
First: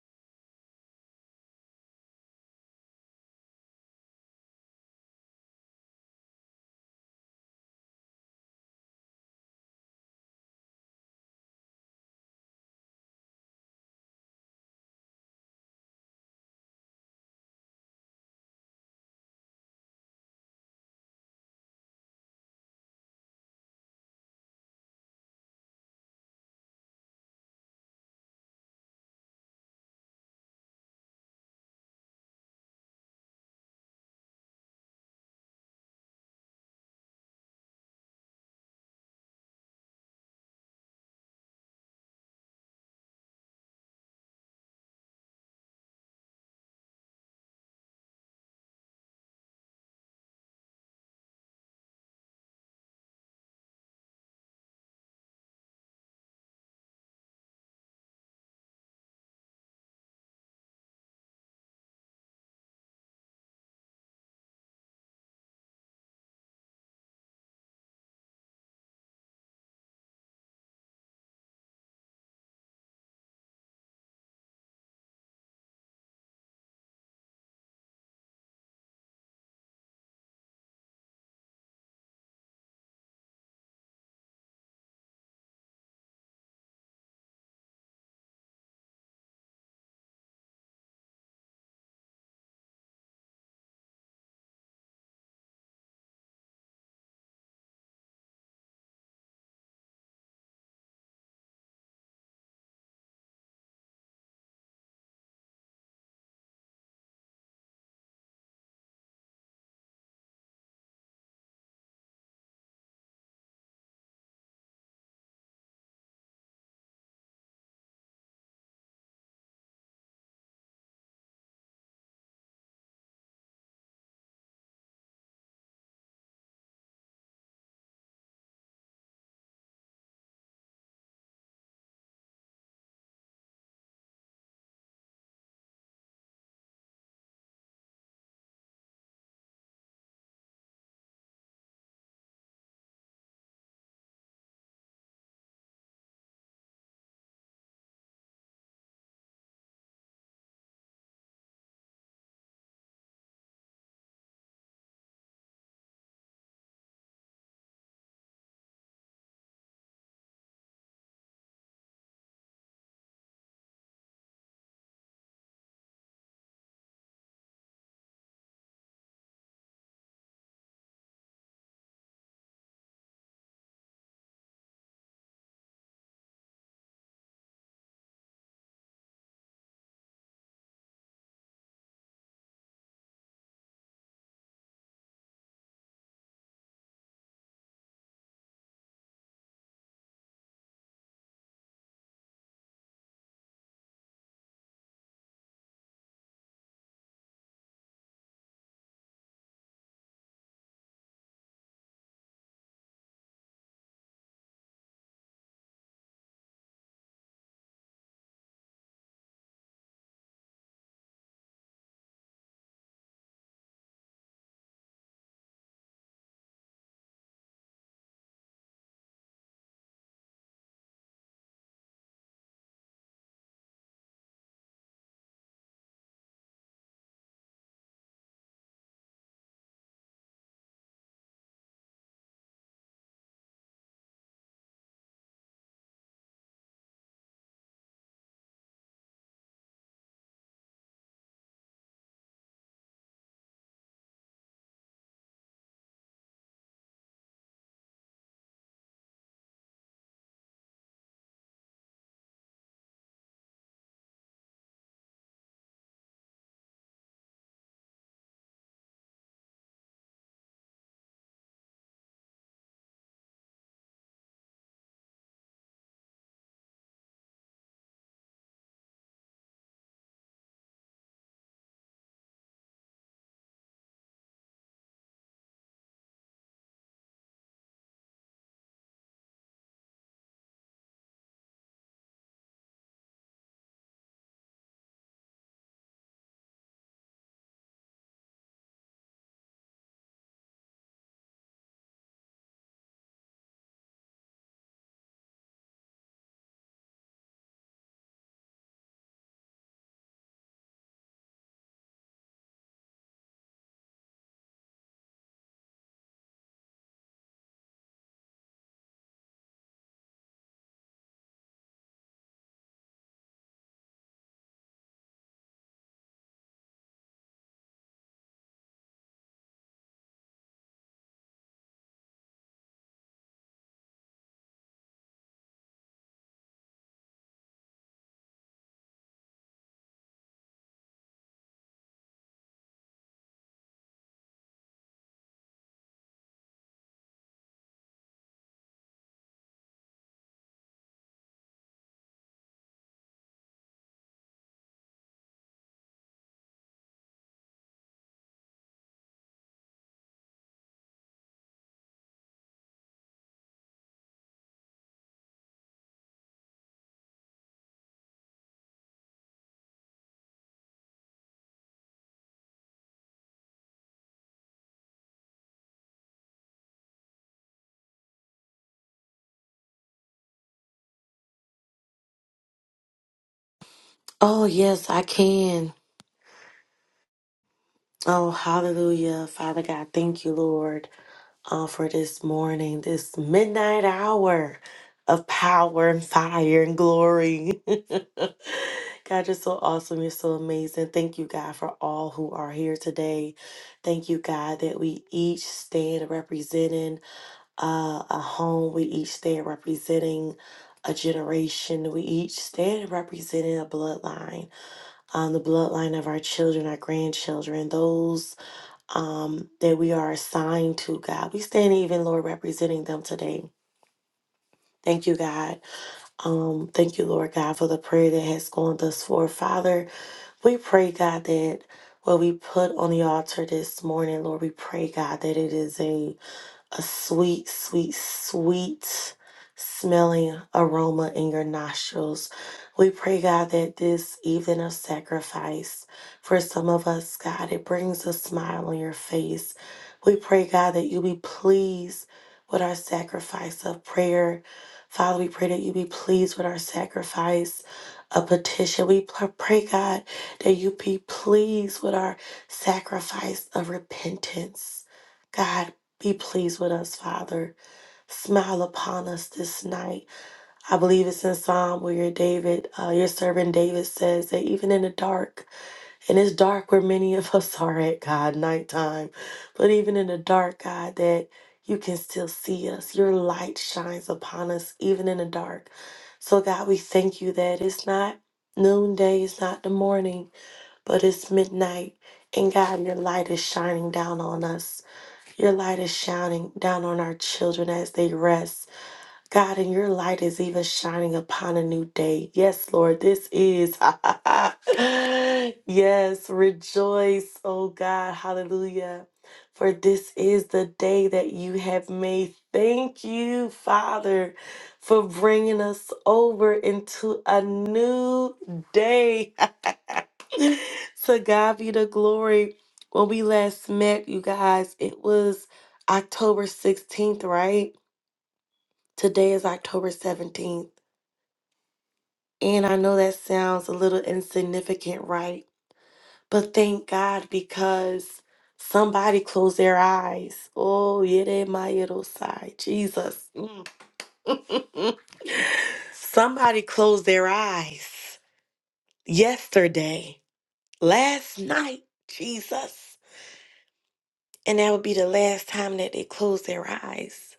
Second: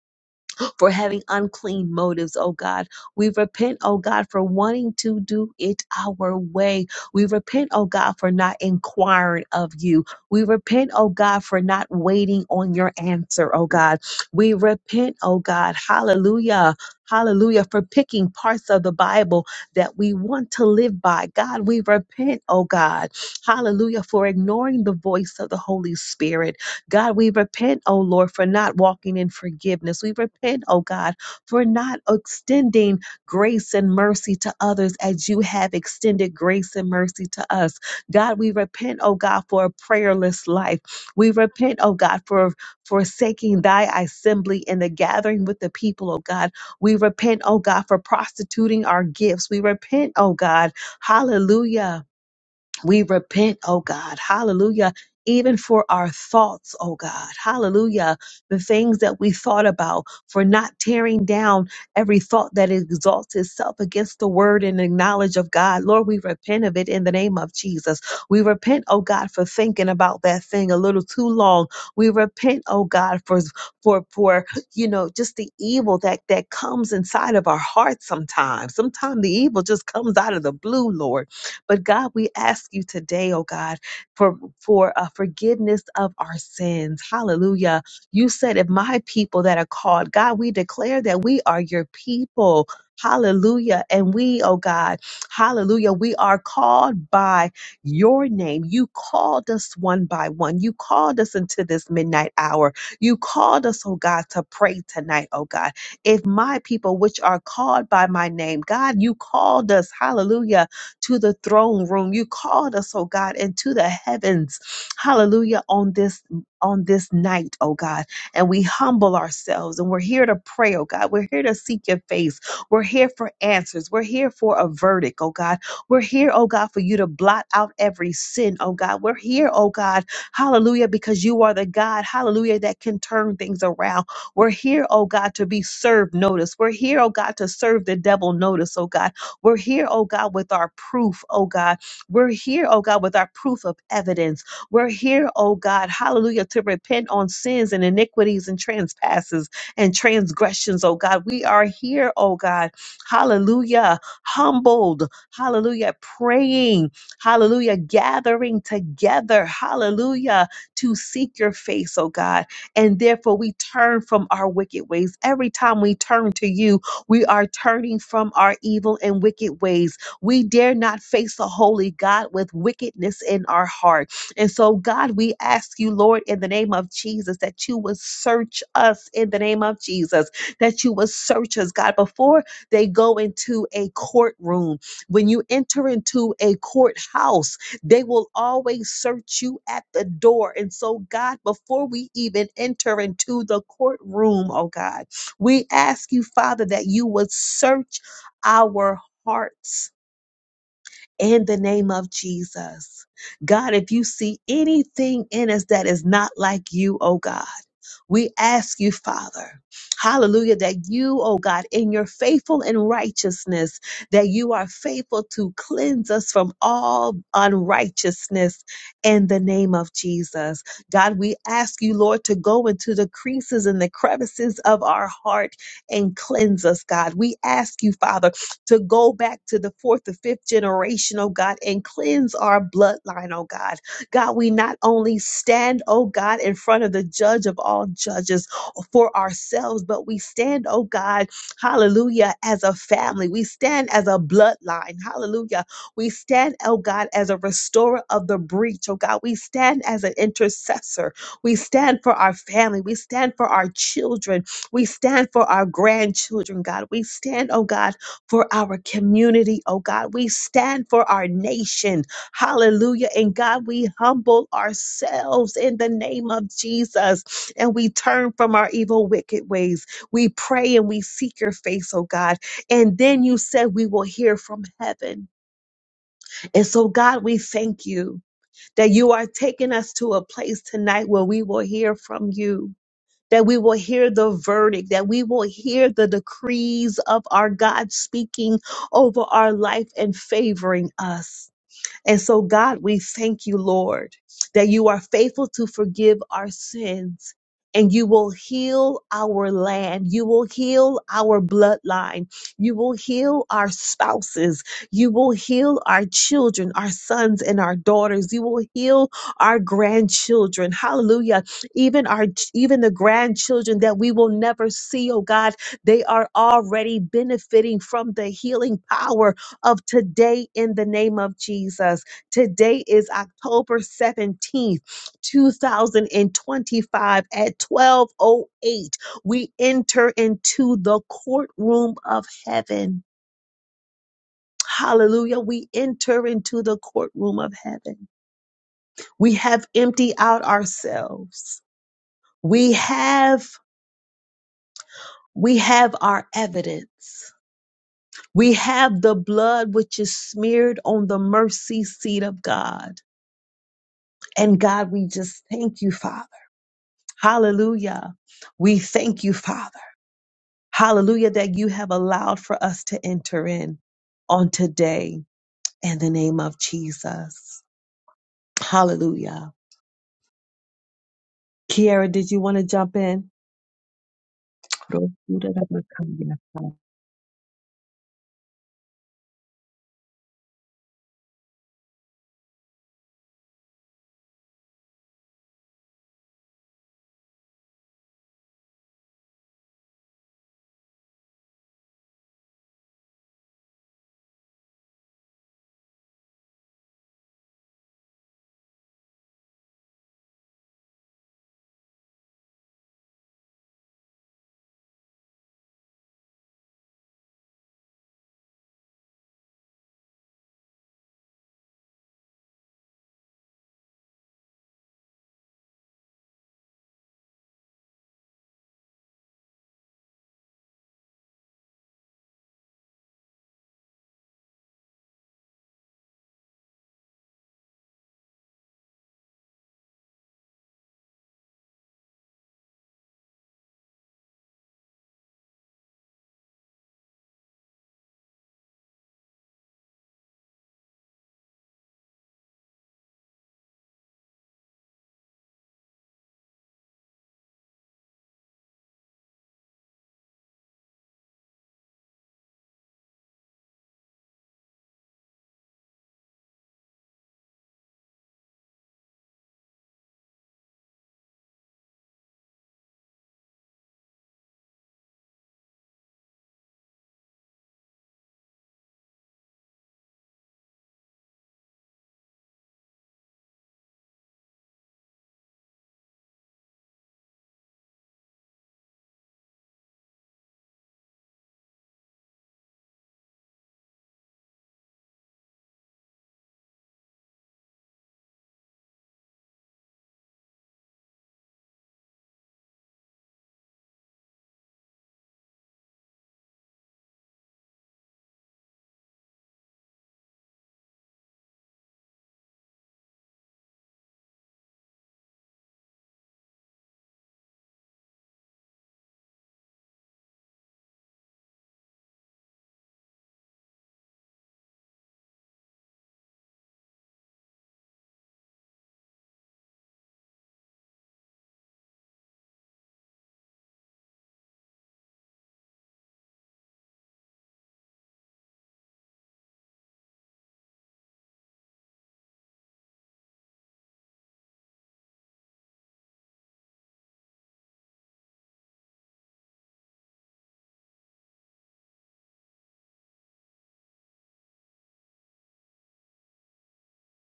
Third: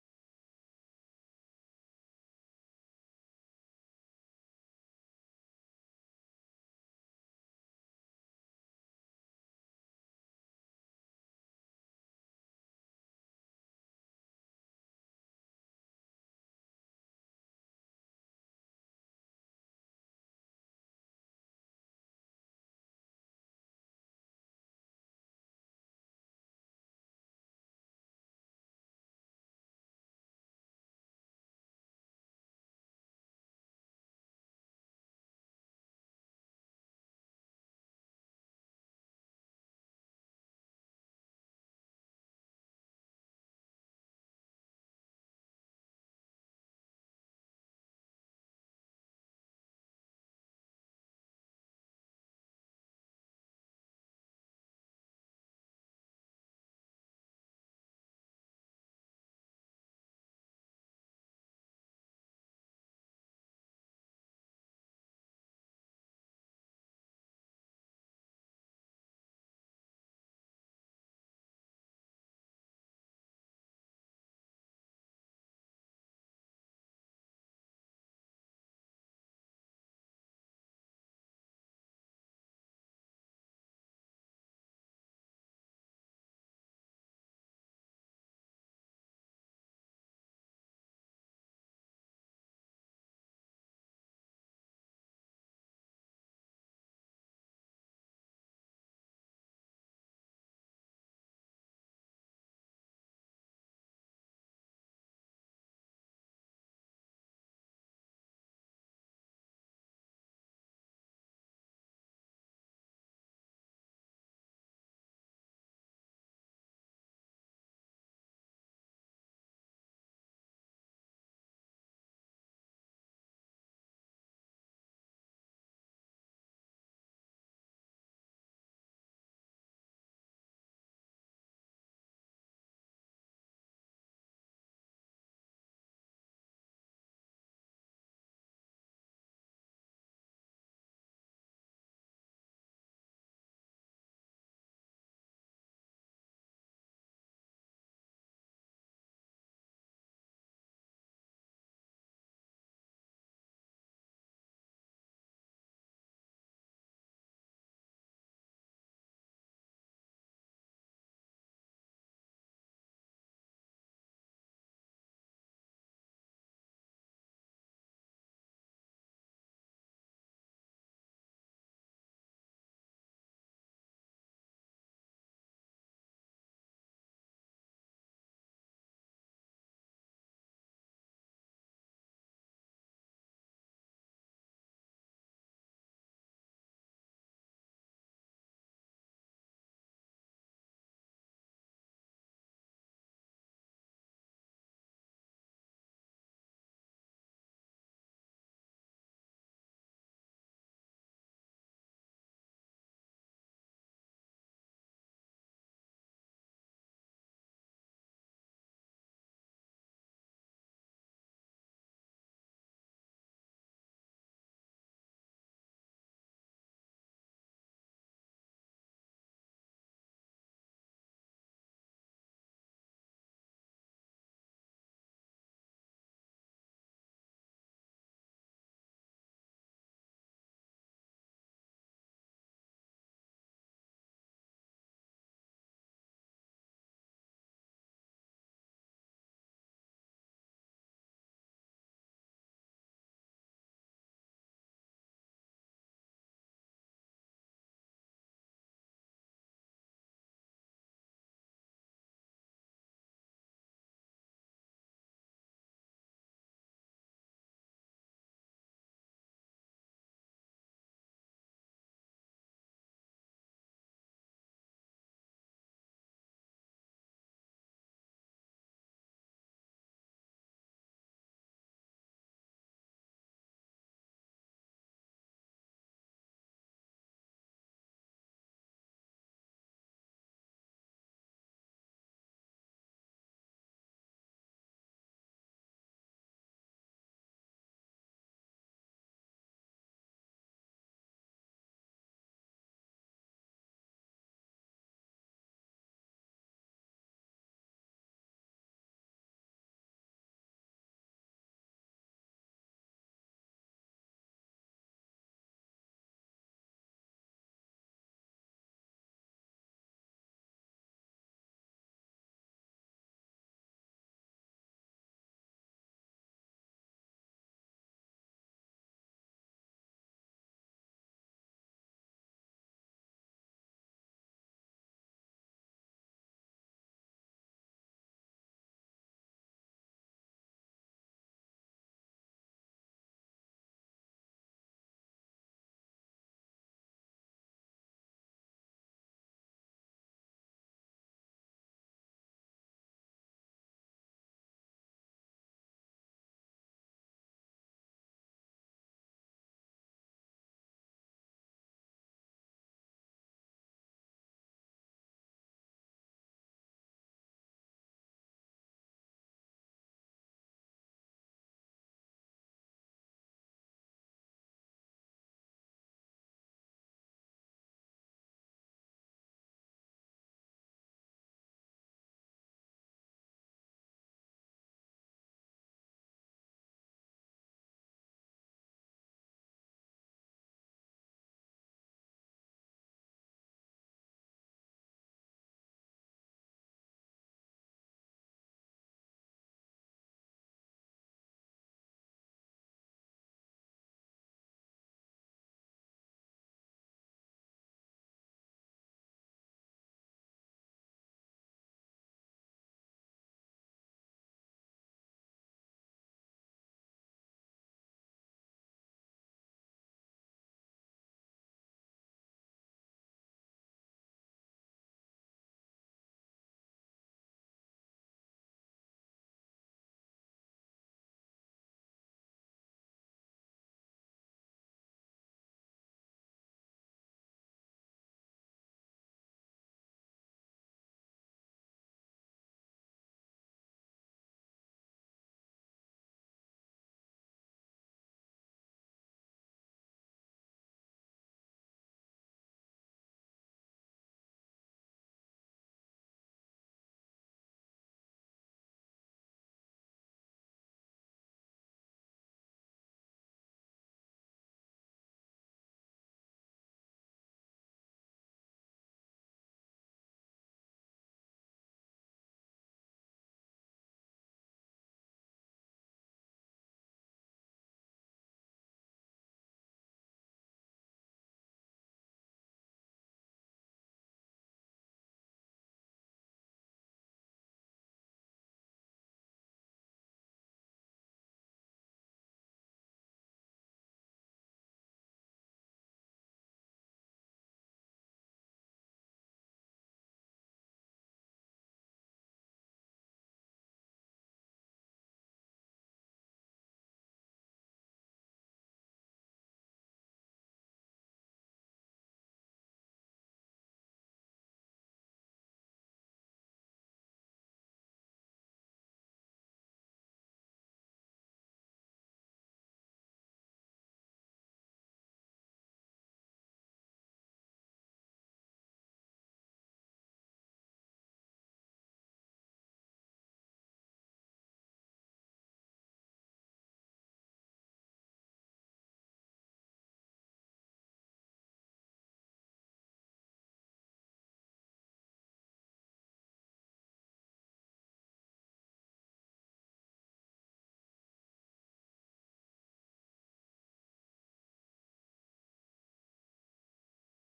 for having unclean motives, oh God. We repent, oh God, for wanting to do it our way. We repent, oh God, for not inquiring of you. We repent, oh God, for not waiting on your answer, oh God. We repent, oh God, hallelujah, hallelujah, for picking parts of the Bible that we want to live by. God, we repent, oh God, hallelujah, for ignoring the voice of the Holy Spirit. God, we repent, oh Lord, for not walking in forgiveness. We repent, oh God, for not extending grace and mercy to others as you have extended grace and mercy to us. God, we repent, oh God, for a prayerless life. We repent, oh God, for forsaking thy assembly and the gathering with the people, oh God. We repent, oh God, for prostituting our gifts. We repent, oh God. Hallelujah we repent, oh God. Hallelujah. Even for our thoughts, oh God. Hallelujah. The things that we thought about, for not tearing down every thought that exalts itself against the word and the knowledge of God. Lord, we repent of it in the name of Jesus. We repent, oh God, for thinking about that thing a little too long. We repent, oh God, for for for you know just the evil that that comes inside of our hearts sometimes. Sometimes the evil just comes out of the blue, Lord. But God, we ask you today, oh God, for for uh, forgiveness of our sins. Hallelujah. You said, if my people that are called, God, we declare that we are your people. Hallelujah. And we, oh God, hallelujah, we are called by your name. You called us one by one. You called us into this midnight hour. You called us, oh God, to pray tonight, oh God. If my people, which are called by my name, God, you called us, hallelujah, to the throne room. You called us, oh God, into the heavens. Hallelujah. On this on this night, oh God. And we humble ourselves and we're here to pray, oh God. We're here to seek your face. We're here for answers. We're here for a verdict, oh God. We're here, oh God, for you to blot out every sin, oh God. We're here, oh God. Hallelujah, because you are the God, hallelujah, that can turn things around. We're here, oh God, to be served notice. We're here, oh God, to serve the devil notice, oh God. We're here, oh God, with our proof, oh God. We're here, oh God, with our proof of evidence. We're here, oh God, hallelujah, to repent on sins and iniquities and trespasses and transgressions, oh God. We are here, oh God, hallelujah, humbled, hallelujah, praying, hallelujah, gathering together, hallelujah, to seek your face, oh God. And therefore, we turn from our wicked ways. Every time we turn to you, we are turning from our evil and wicked ways. We dare not face the holy God with wickedness in our heart. And so, God, we ask you, Lord, in the name of Jesus, that you would search us in the name of Jesus, that you would search us, God, before they go into a courtroom. When you enter into a courthouse, they will always search you at the door. And so, God, before we even enter into the courtroom, oh God, we ask you, Father, that you would search our hearts in the name of Jesus. God, if you see anything in us that is not like you, oh God, we ask you, Father, hallelujah, that you, oh God, in your faithful and righteousness, that you are faithful to cleanse us from all unrighteousness in the name of Jesus. God, we ask you, Lord, to go into the creases and the crevices of our heart and cleanse us, God. We ask you, Father to go back to the fourth or fifth generation, oh God, and cleanse our bloodline, oh God. God, we not only stand, oh God, in front of the judge of all judges for ourselves, but we stand, oh God, hallelujah, as a family. We stand as a bloodline, hallelujah. We stand, oh God, as a restorer of the breach, oh God. We stand as an intercessor. We stand for our family. We stand for our children. We stand for our grandchildren, God. We stand, oh God, for our community, oh God. We stand for our nation. Hallelujah. And God, we humble ourselves in the name of Jesus and we turn from our evil, wicked ways. We pray and we seek your face, oh God. And then you said we will hear from heaven. And so, God, we thank you that you are taking us to a place tonight where we will hear from you that we will hear the verdict, that we will hear the decrees of our God speaking over our life and favoring us. And so, God, we thank you, Lord, that you are faithful to forgive our sins and you will heal our land. You will heal our bloodline. You will heal our spouses. You will heal our children, our sons and our daughters. You will heal our grandchildren. Hallelujah. Even our, even the grandchildren that we will never see, oh God, they are already benefiting from the healing power of today in the name of Jesus. Today is October 17th, 2025 at 1208. We enter into the courtroom of heaven. Hallelujah. We enter into the courtroom of heaven. We have emptied out ourselves. We have we have our evidence. We have the blood which is smeared on the mercy seat of God. And God, we just thank you, Father. Hallelujah. We thank you, Father. Hallelujah, that you have allowed for us to enter in on today in the name of Jesus. Hallelujah. Kiara, did you want to jump in? Oh, yes, I Nothing can. Oh, hallelujah. Father God, thank you, Lord, uh, for this morning, this midnight hour of power and fire and glory. <laughs> God, you're so awesome. You're so amazing. Thank you, God, for all who are here today. Thank you, God, that we each stand represented. uh, a home. We each stand representing a generation. We each stand representing a bloodline, um, the bloodline of our children, our grandchildren, those um, that we are assigned to, God. We stand even, Lord, representing them today. Thank you, God. Um, thank you, Lord God, for the prayer that has gone thus far. Father, we pray, God, that what we put on the altar this morning, Lord, we pray, God, that it is a a sweet, sweet, sweet smelling aroma in your nostrils. We pray, God, that this evening of sacrifice for some of us, God, it brings a smile on your face. We pray, God, that you be pleased with our sacrifice of prayer. Father, we pray that you be pleased with our sacrifice of petition. We pr- pray, God, that you be pleased with our sacrifice of repentance. God, be pleased with us, Father. Smile upon us this night. I believe it's in Psalm where your David, uh, your servant David says that even in the dark, and it's dark where many of us <laughs> are at, God, nighttime, but even in the dark, God, that you can still see us. Your light shines upon us even in the dark. So, God, we thank you that it's not noonday, it's not the morning, but it's midnight. And God, your light is shining down on us. Your light is shining down on our children as they rest. God, and your light is even shining upon a new day. Yes, Lord, this is. <laughs> yes, rejoice, oh God. Hallelujah. For this is the day that you have made. Thank you, Father, for bringing us over into a new day. To God be the glory. When we last met, you guys, it was October 16th, right? Today is October 17th. And I know that sounds a little insignificant, right? But thank God because somebody closed their eyes. Oh, yeah, they my little side. Jesus. Mm. <laughs> somebody closed their eyes yesterday, last night, Jesus. And that would be the last time that they close their eyes.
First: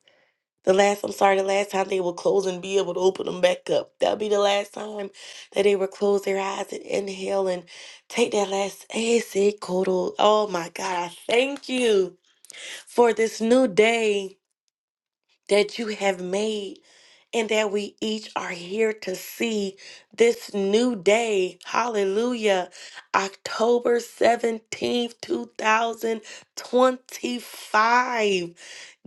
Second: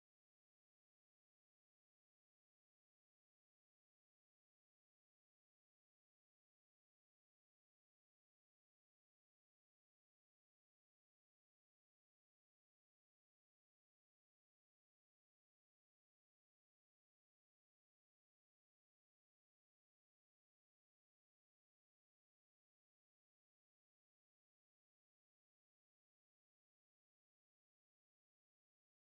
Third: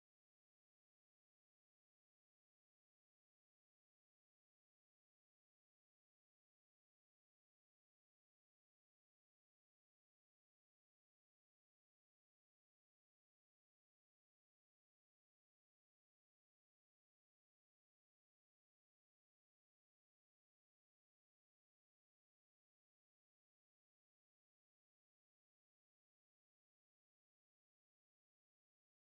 The last, I'm sorry, the last time they will close and be able to open them back up. That'll be the last time that they will close their eyes and inhale and take that last exhale. Oh my God, I thank you for this new day that you have made and that we each are here to see this new day. Hallelujah. October 17th, 2025.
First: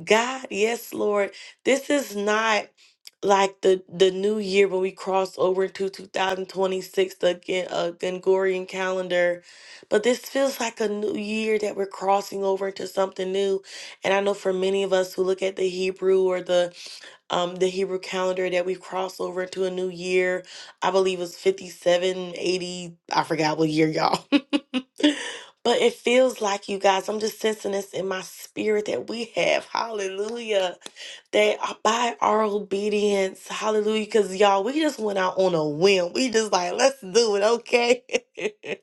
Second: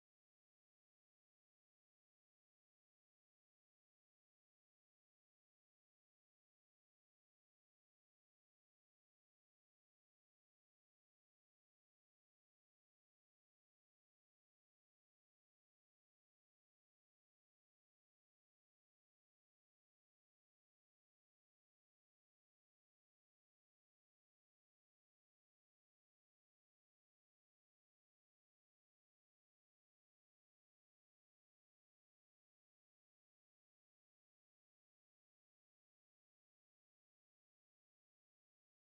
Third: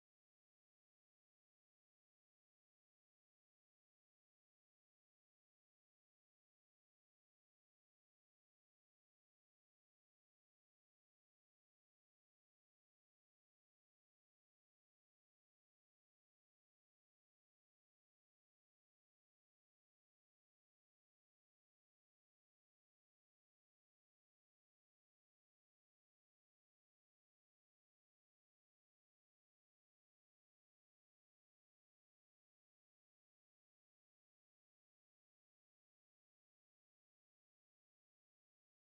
God, yes, Lord. This is not like the the new year when we cross over into 2026 the again uh, Gregorian calendar but this feels like a new year that we're crossing over into something new and I know for many of us who look at the Hebrew or the um the Hebrew calendar that we cross over into a new year I believe it's 5780. I forgot what year y'all <laughs> But it feels like you guys, I'm just sensing this in my spirit that we have. Hallelujah. They are by our obedience. Hallelujah. Because y'all, we just went out on a whim. We just like, let's do it, okay? <laughs>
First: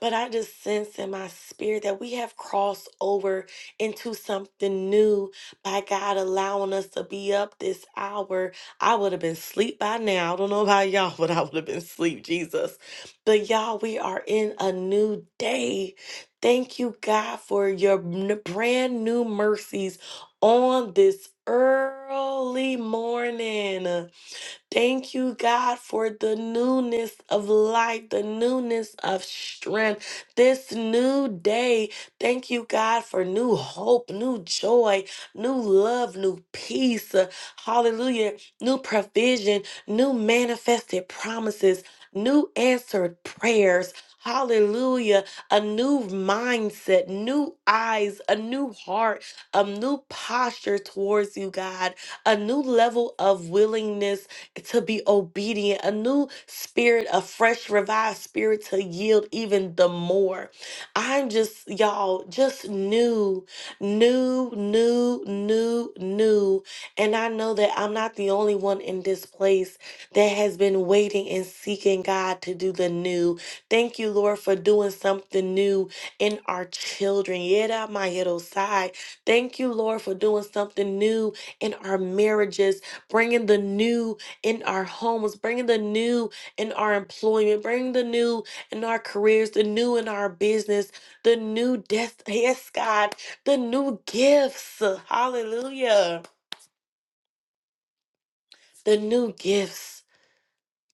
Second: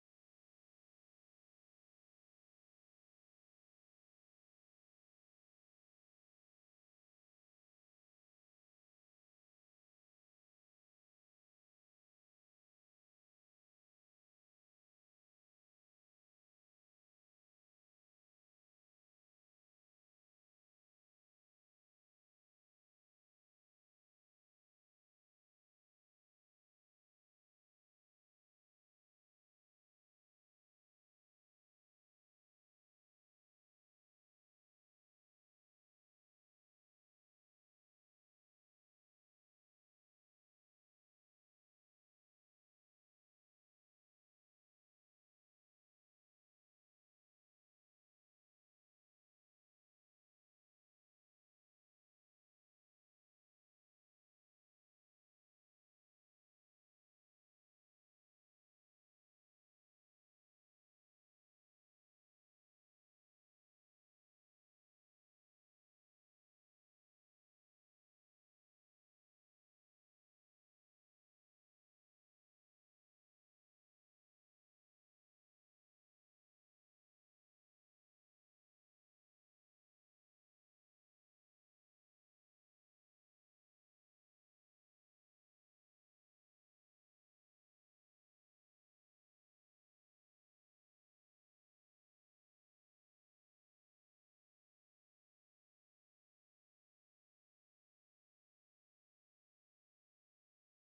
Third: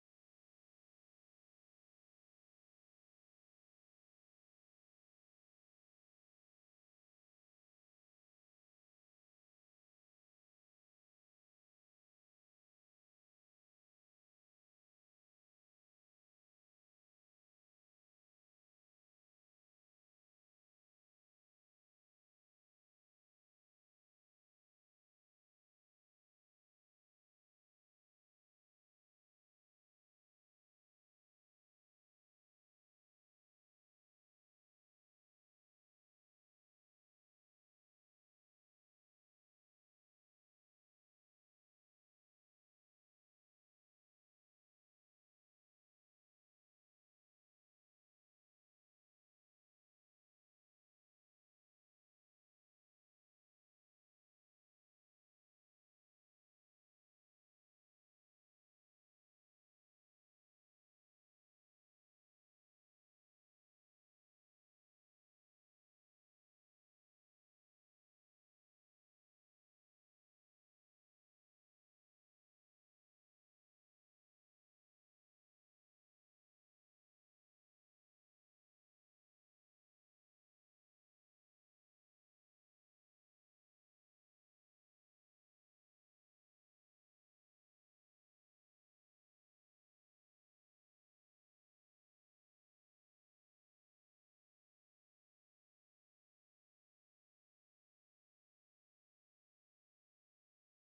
But I just sense in my spirit that we have crossed over into something new by God allowing us to be up this hour. I would have been asleep by now. I don't know about y'all, <laughs> but I would have been asleep, Jesus. But y'all, we are in a new day. Thank you, God, for your n- brand new mercies on this early morning. Thank you, God, for the newness of life, the newness of strength, this new day. Thank you, God, for new hope, new joy, new love, new peace. Uh, Hallelujah. New provision, new manifested promises, new answered prayers. Hallelujah. A new mindset, new eyes, a new heart, a new posture towards you, God, a new level of willingness to be obedient, a new spirit, a fresh, revived spirit to yield even the more. I'm just, y'all, just new, new, new, new, new. And I know that I'm not the only one in this place that has been waiting and seeking God to do the new. Thank you, Lord, for doing something new in our children. Yera Mahirosai. Thank you, Lord, for doing something new in our marriages, bringing the new in our homes, bringing the new in our employment, bringing the new in our careers, the new in our business, the new death. <laughs> Yes, God, the new gifts. Hallelujah. The new gifts.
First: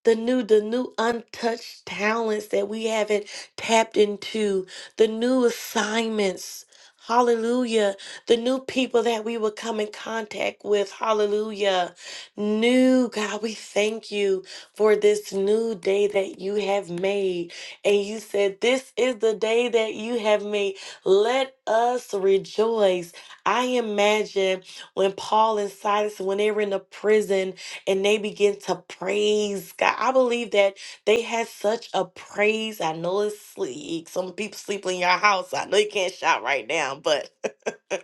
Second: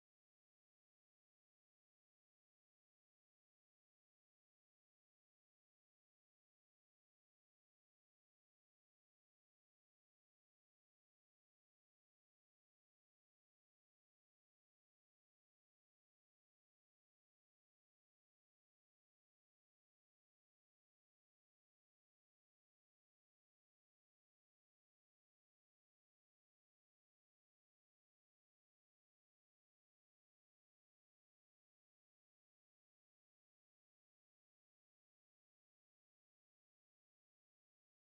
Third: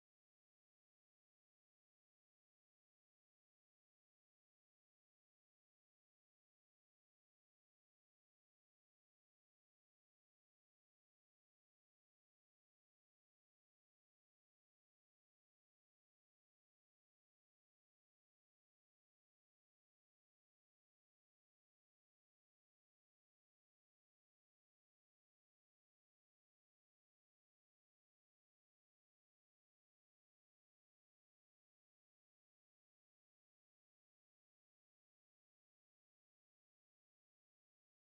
the new the new untouched talents that we haven't tapped into the new assignments hallelujah the new people that we will come in contact with hallelujah new god we thank you for this new day that you have made and you said this is the day that you have made let us rejoice i imagine when paul and silas when they were in the prison and they begin to praise God. I believe that they had such a praise. I know it's sleep. Some people sleeping in your house. I know you can't shout right now, but <laughs>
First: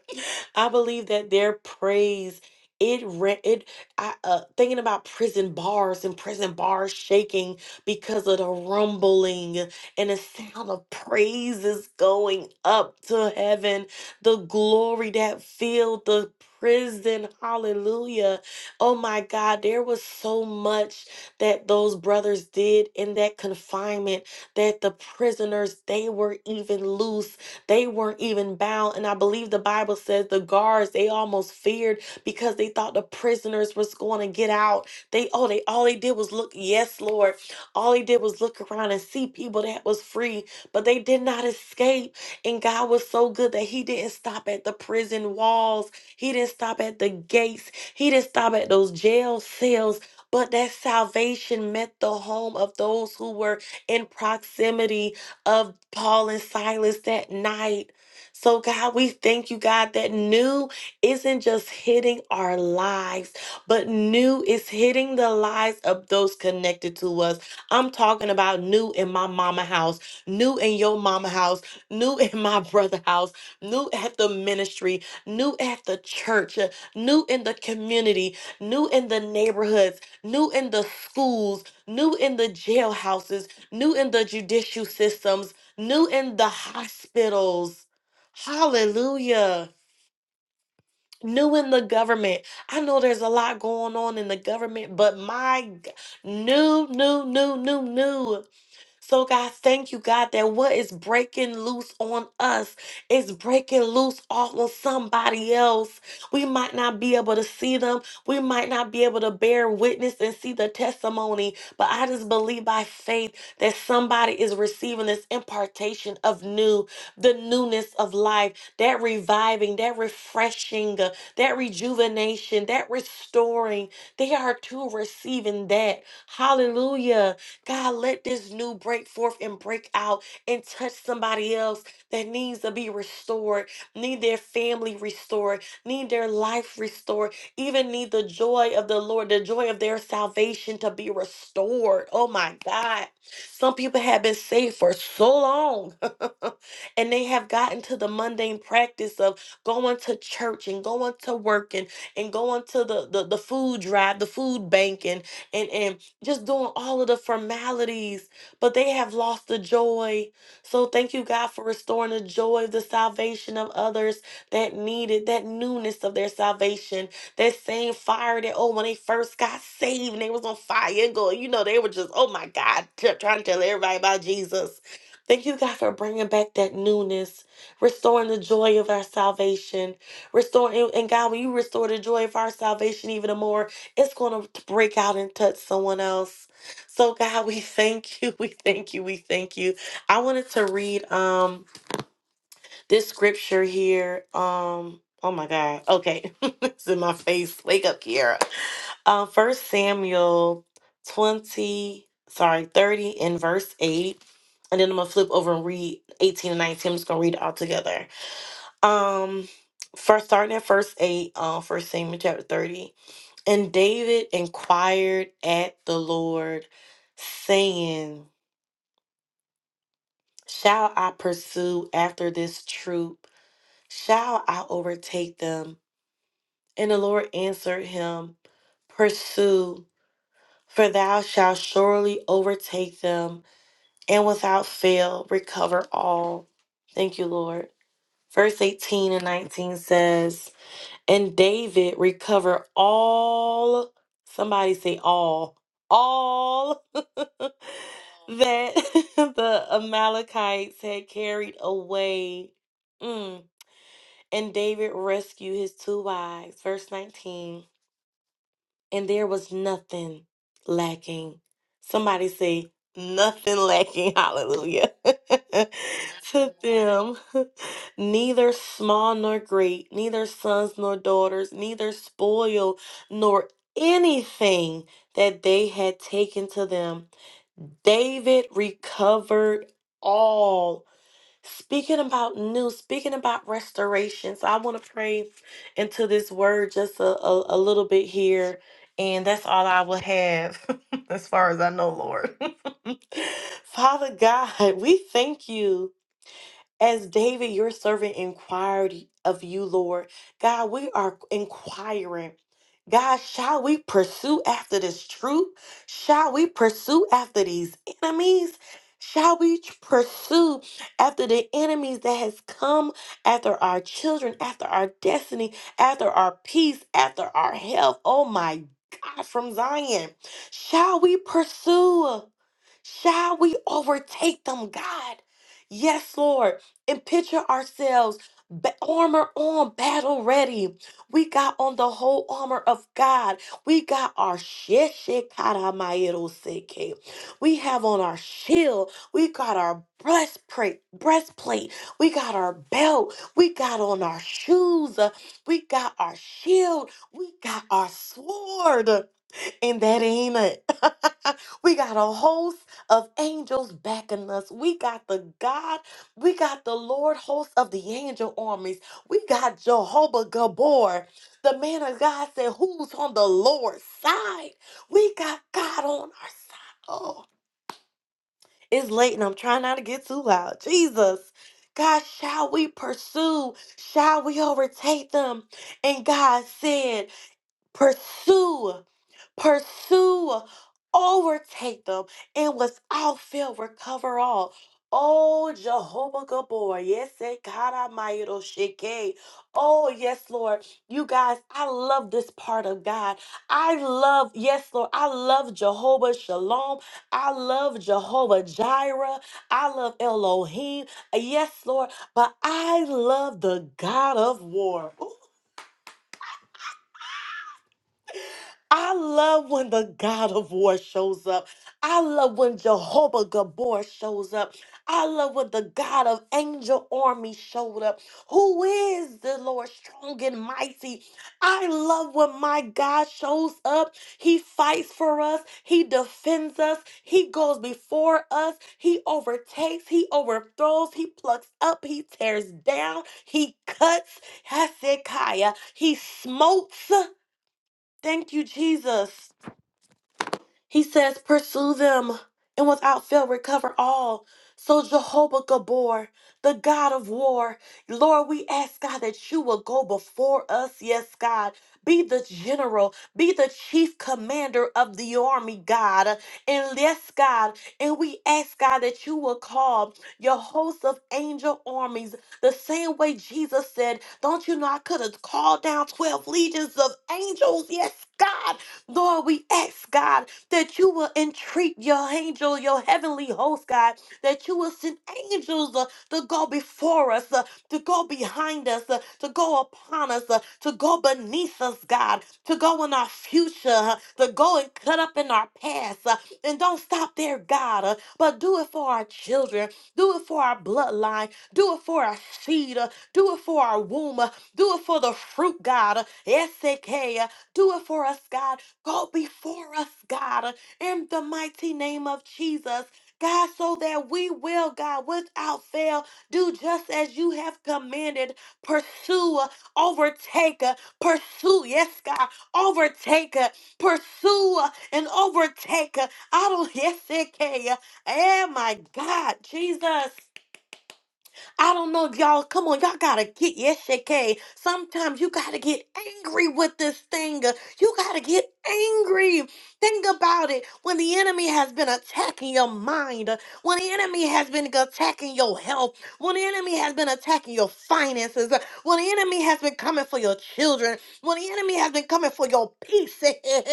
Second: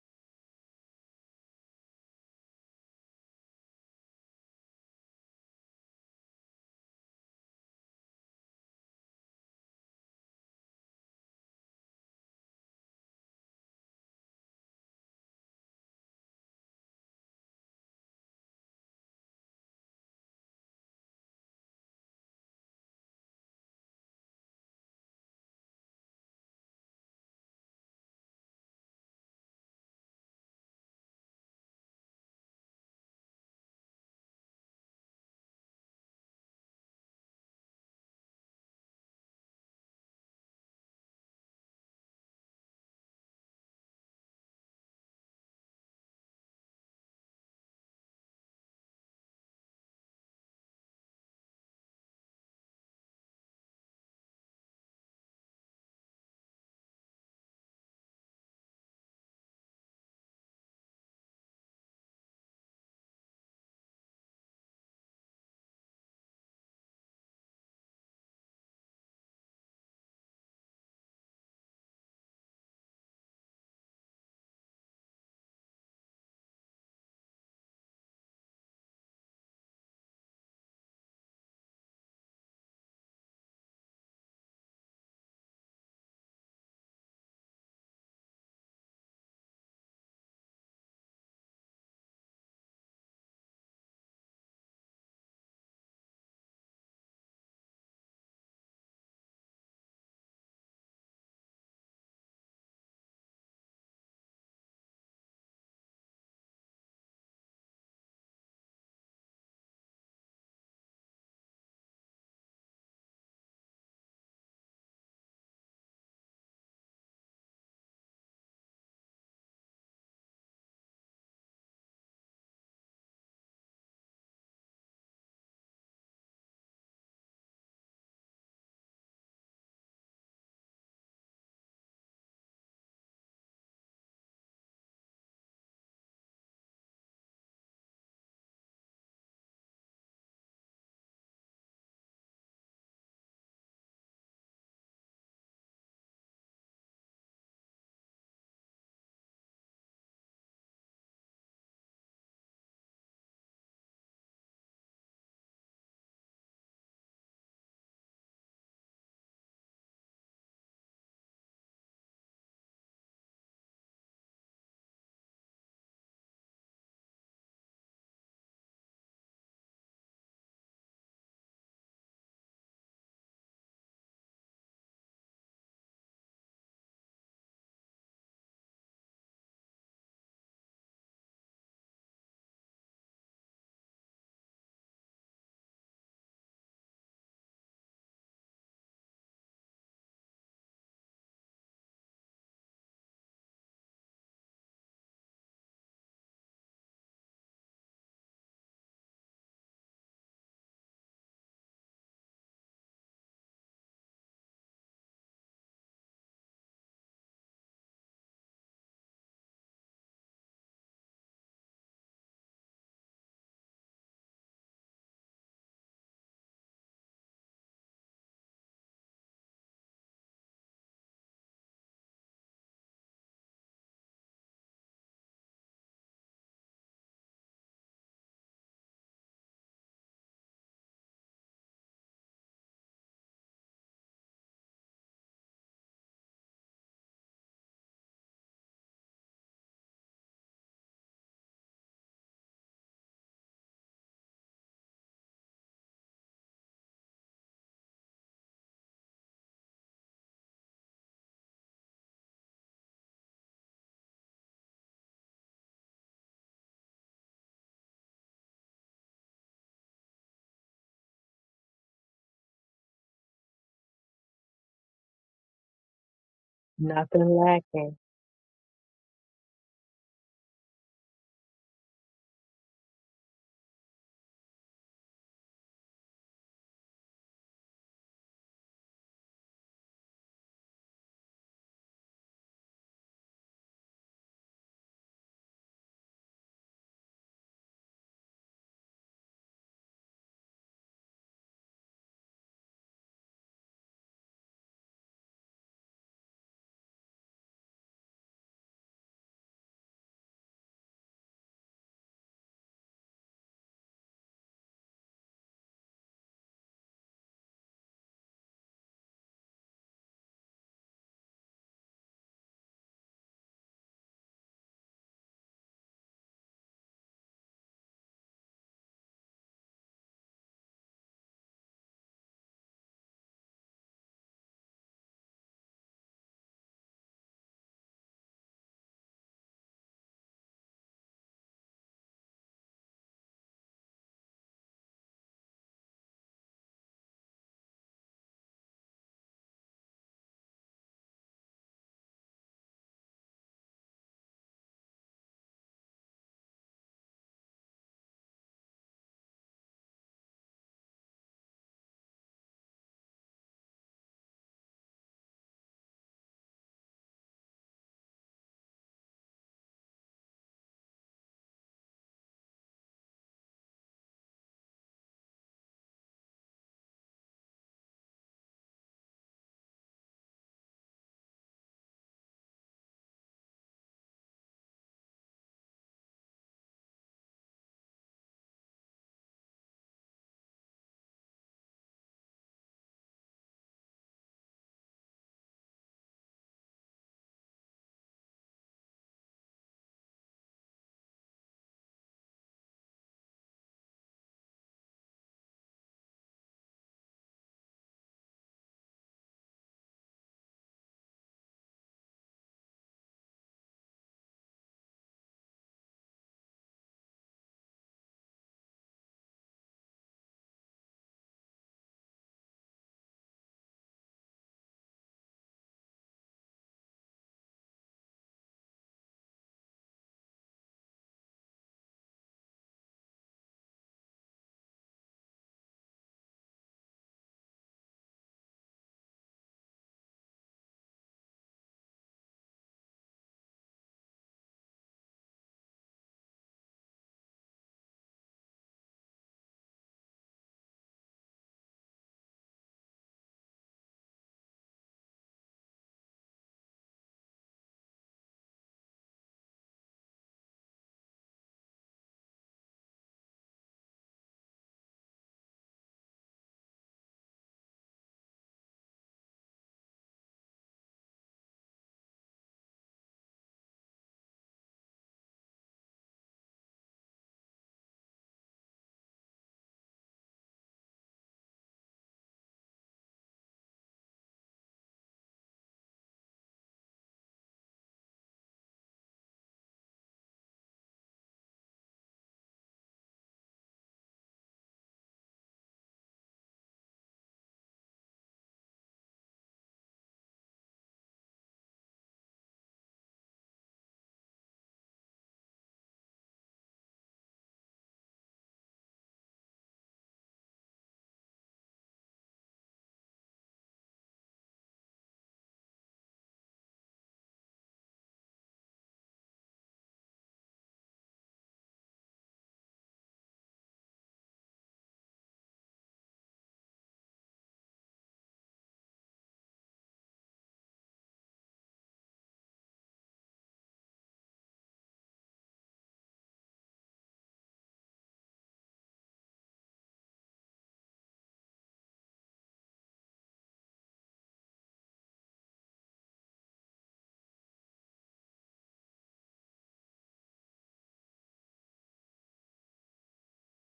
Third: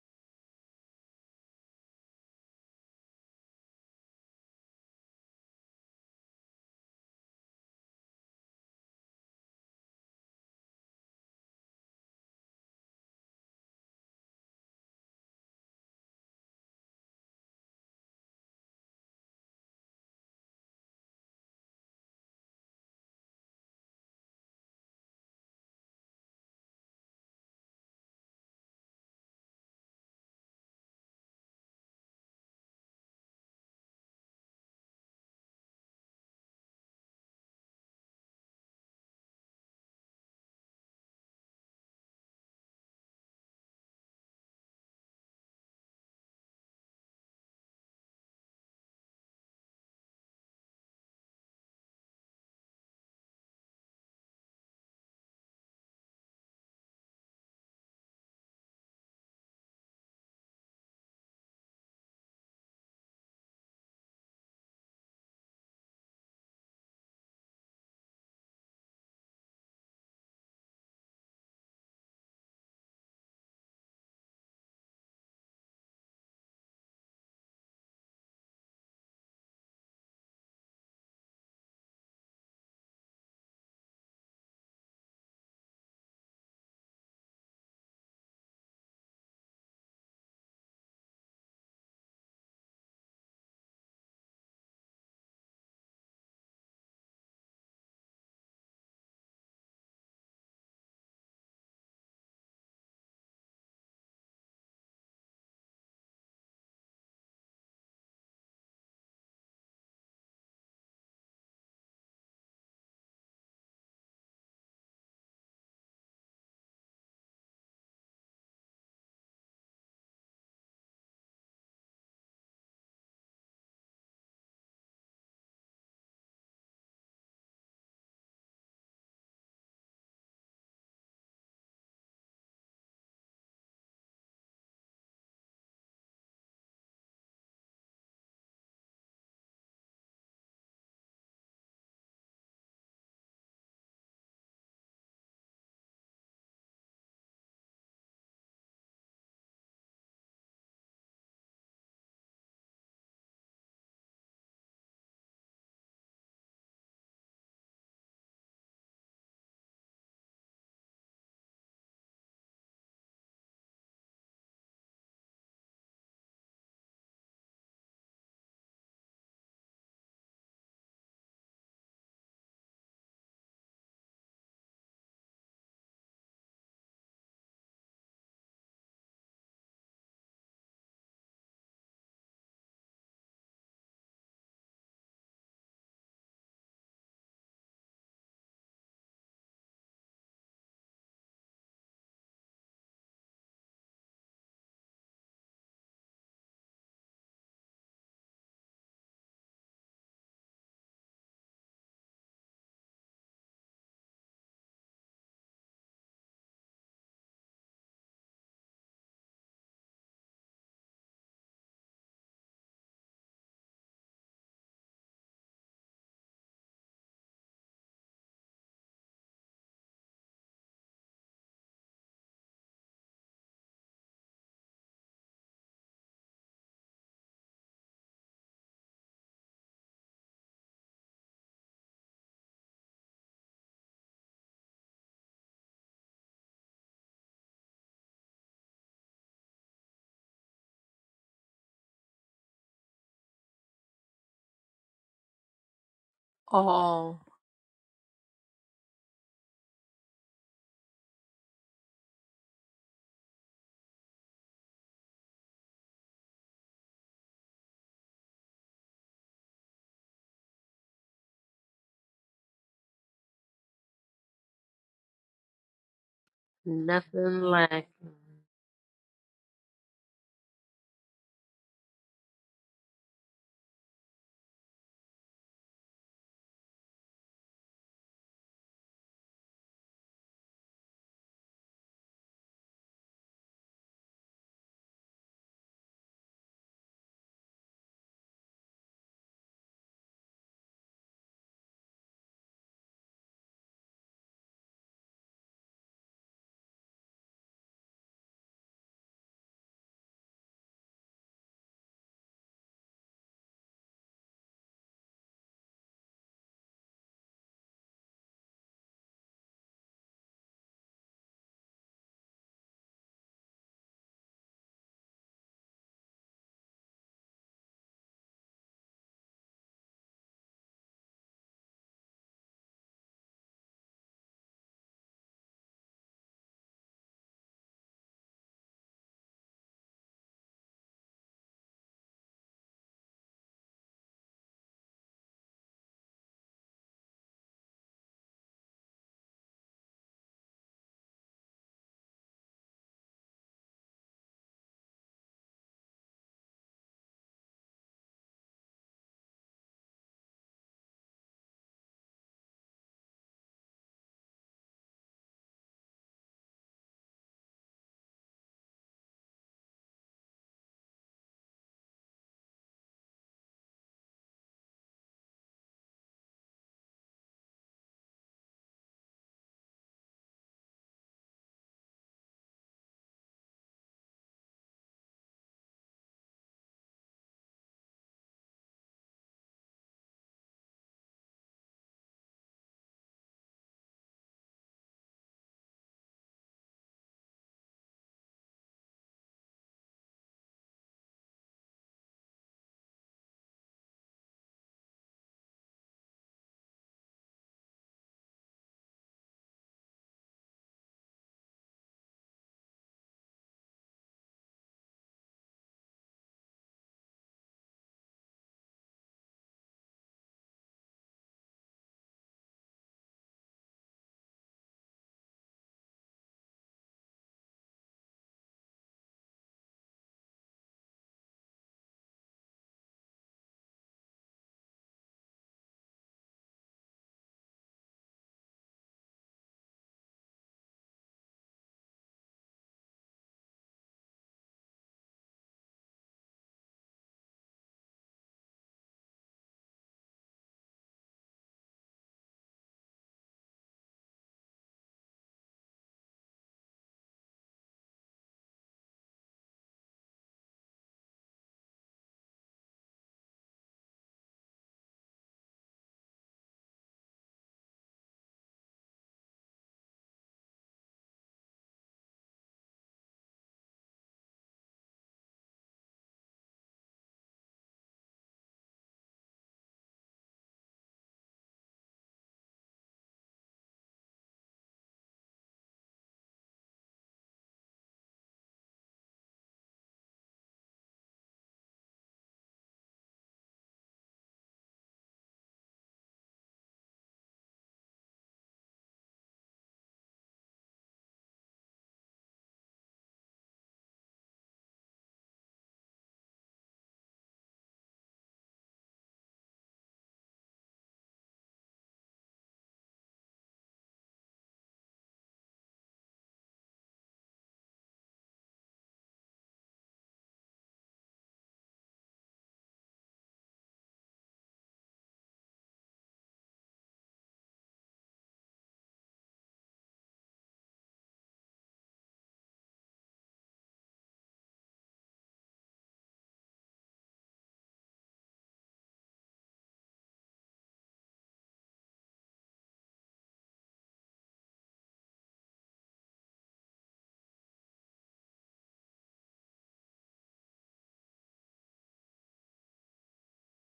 I believe that their praise it ran it I uh thinking about prison bars and prison bars shaking because of the rumbling and the sound of praises going up to heaven, the glory that filled the prison. Hallelujah. Oh my God, there was so much that those brothers did in that confinement that the prisoners they were even loose they weren't even bound. And I believe the Bible says the guards, they almost feared because they thought the prisoners was going to get out. They oh, they all they did was look, yes, Lord. All they did was look around and see people that was free, but they did not escape. And God was so good that He didn't stop at the prison walls. He didn't stop at the gates. He didn't stop at those jail cells. But that salvation met the home of those who were in proximity of Paul and Silas that night. So, God, we thank you, God, that new isn't just hitting our lives, but new is hitting the lives of those connected to us. I'm talking about new in my mama house, new in your mama house, new <laughs> in my brother house, new at the ministry, new at the church, uh, new in the community, new in the neighborhoods, new in the schools, new in the jailhouses new in the judicial systems, new in the hospitals. Hallelujah. New in the government. I know there's a lot going on in the government, but my g- new, new, new, new, new. So, God, thank you, God, that what is breaking loose on us is breaking loose off on somebody else. We might not be able to see them, we might not be able to bear witness and see the testimony, but I just believe by faith that somebody is receiving this impartation of new, the newness of life, that reviving, that refreshing, uh, that rejuvenation, that restoring. They are too receiving that. Hallelujah. God, let this new break forth and break out and touch somebody else that needs to be restored, need their family restored, need their life restored, even need the joy of the Lord, the joy of their salvation to be restored. Oh my God. Some people have been saved for so long <laughs> and they have gotten to the mundane practice of going to church and going to work and, and going to the, the, the food drive, the food bank and, and, and just doing all of the formalities, but they have lost the joy. So thank you, God, for restoring the joy of the salvation of others that needed that newness of their salvation, that same fire that, oh, when they first got saved and they was on fire and go, you know, they were just, oh my God, t- trying to tell everybody about Jesus. Thank you, God, for bringing back that newness, restoring the joy of our salvation, restoring, and and God, when you restore the joy of our salvation even the more, it's going to break out and touch someone else. So God, we thank you. <laughs> We thank you. We thank you. I wanted to read um this scripture here. Um oh my God. Okay. <laughs> it's in my face. Wake up, Kiara. Um first Samuel 20, sorry, 30 and verse 8. And then I'm gonna flip over and read 18 and 19. I'm just gonna read it all together. Um first starting at verse 8, Uh, first Samuel chapter 30. And David inquired at the Lord, saying, Shall I pursue after this troop? Shall I overtake them? And the Lord answered him, Pursue, for thou shalt surely overtake them, and without fail recover all. Thank you, Lord. Verse 18 and 19 says, And David recovered all, somebody say all, all <laughs> all, that <laughs> the Amalekites had carried away. Mm. And David rescued his two wives. Verse 19 and there was nothing lacking. Somebody say, nothing lacking, <laughs> hallelujah, <laughs> to them. nothing <laughs> lacking. lacking. Neither small nor great, neither sons nor daughters, neither spoil nor anything that they had taken to them. David recovered all. Speaking about new, speaking about restoration. So I want to pray into this word just a, a, a little bit here. And that's all I will have <laughs> as far as I know, Lord. <laughs> Father God, we thank you. As David, your servant, inquired of you, Lord, God, we are inquiring. God, shall we pursue after this truth? Shall we pursue after these enemies? Shall we t- pursue after the enemies that has come after our children, after our destiny, after our peace, after our health? Oh my God, from Zion. Shall we pursue? Shall we overtake them, God? Yes, Lord. And picture ourselves ba- armor on, battle ready. We got on the whole armor of God. We got our sheshikaramayeroseke. We have on our shield. We got our breastplate, breastplate. We got our belt. We got on our shoes. We got our shield. We got our sword. And that ain't it. <laughs> we got a host of angels backing us. We got the God, we got the Lord host of the angel armies. We got Jehovah Gabor. The man of God said, Who's on the Lord's side? We got God on our side. Oh, it's late and I'm trying not to get too loud. Jesus. God, shall we pursue? Shall we overtake them? And God said, Pursue pursue, overtake them, and without fail recover all. Oh, Jehovah Gabor, yes, eh, God Almighty, oh, Sheke. Oh, yes, Lord. You guys, I love this part of God. I love, yes, Lord. I love Jehovah Shalom. I love Jehovah Jireh. I love Elohim. Yes, Lord. But I love the God of war. I love when the God of war shows up. I love when Jehovah Gabor shows up. I love when the God of angel army showed up. Who is the Lord strong and mighty? I love when my God shows up. He fights for us. He defends us. He goes before us. He overtakes. He overthrows. He plucks up. He tears down. He cuts. Hezekiah. He smotes. Thank you, Jesus. He says, Pursue them and without fail recover all. So, Jehovah Gabor, the God of war, Lord, we ask God that you will go before us. Yes, God. Be the general, be the chief commander of the army, God. And yes, God. And we ask God that you will call your host of angel armies the same way Jesus said, Don't you know I could have called down 12 legions of angels? Yes, God. Lord, we ask God that you will entreat your angel, your heavenly host, God, that you will send angels uh, to go before us, uh, to go behind us, uh, to go upon us, uh, to go beneath us, God, to go in our future, uh, to go and cut up in our past. uh, and don't stop there, God, uh, but do it for our children, do it for our bloodline, do it for our seed, uh, do it for our womb, uh, do it for the fruit, God. uh, SK, uh, do it for us, God. Go before us, God, in the mighty name of Jesus. God, so that we will, God, without fail, do just as you have commanded. Pursue, uh, overtake, uh, pursue, yes, God, overtake, uh, pursue, uh, and overtake. uh, I don't, yes, it can. uh, Oh, my God, Jesus. I don't know y'all come on, y'all gotta get yes, okay. Sometimes you gotta get angry with this thing. You gotta get angry. Think about it. When the enemy has been attacking your mind, when the enemy has been attacking your health, when the enemy has been attacking your finances, when the enemy has been coming for your children, when the enemy has been coming for your peace.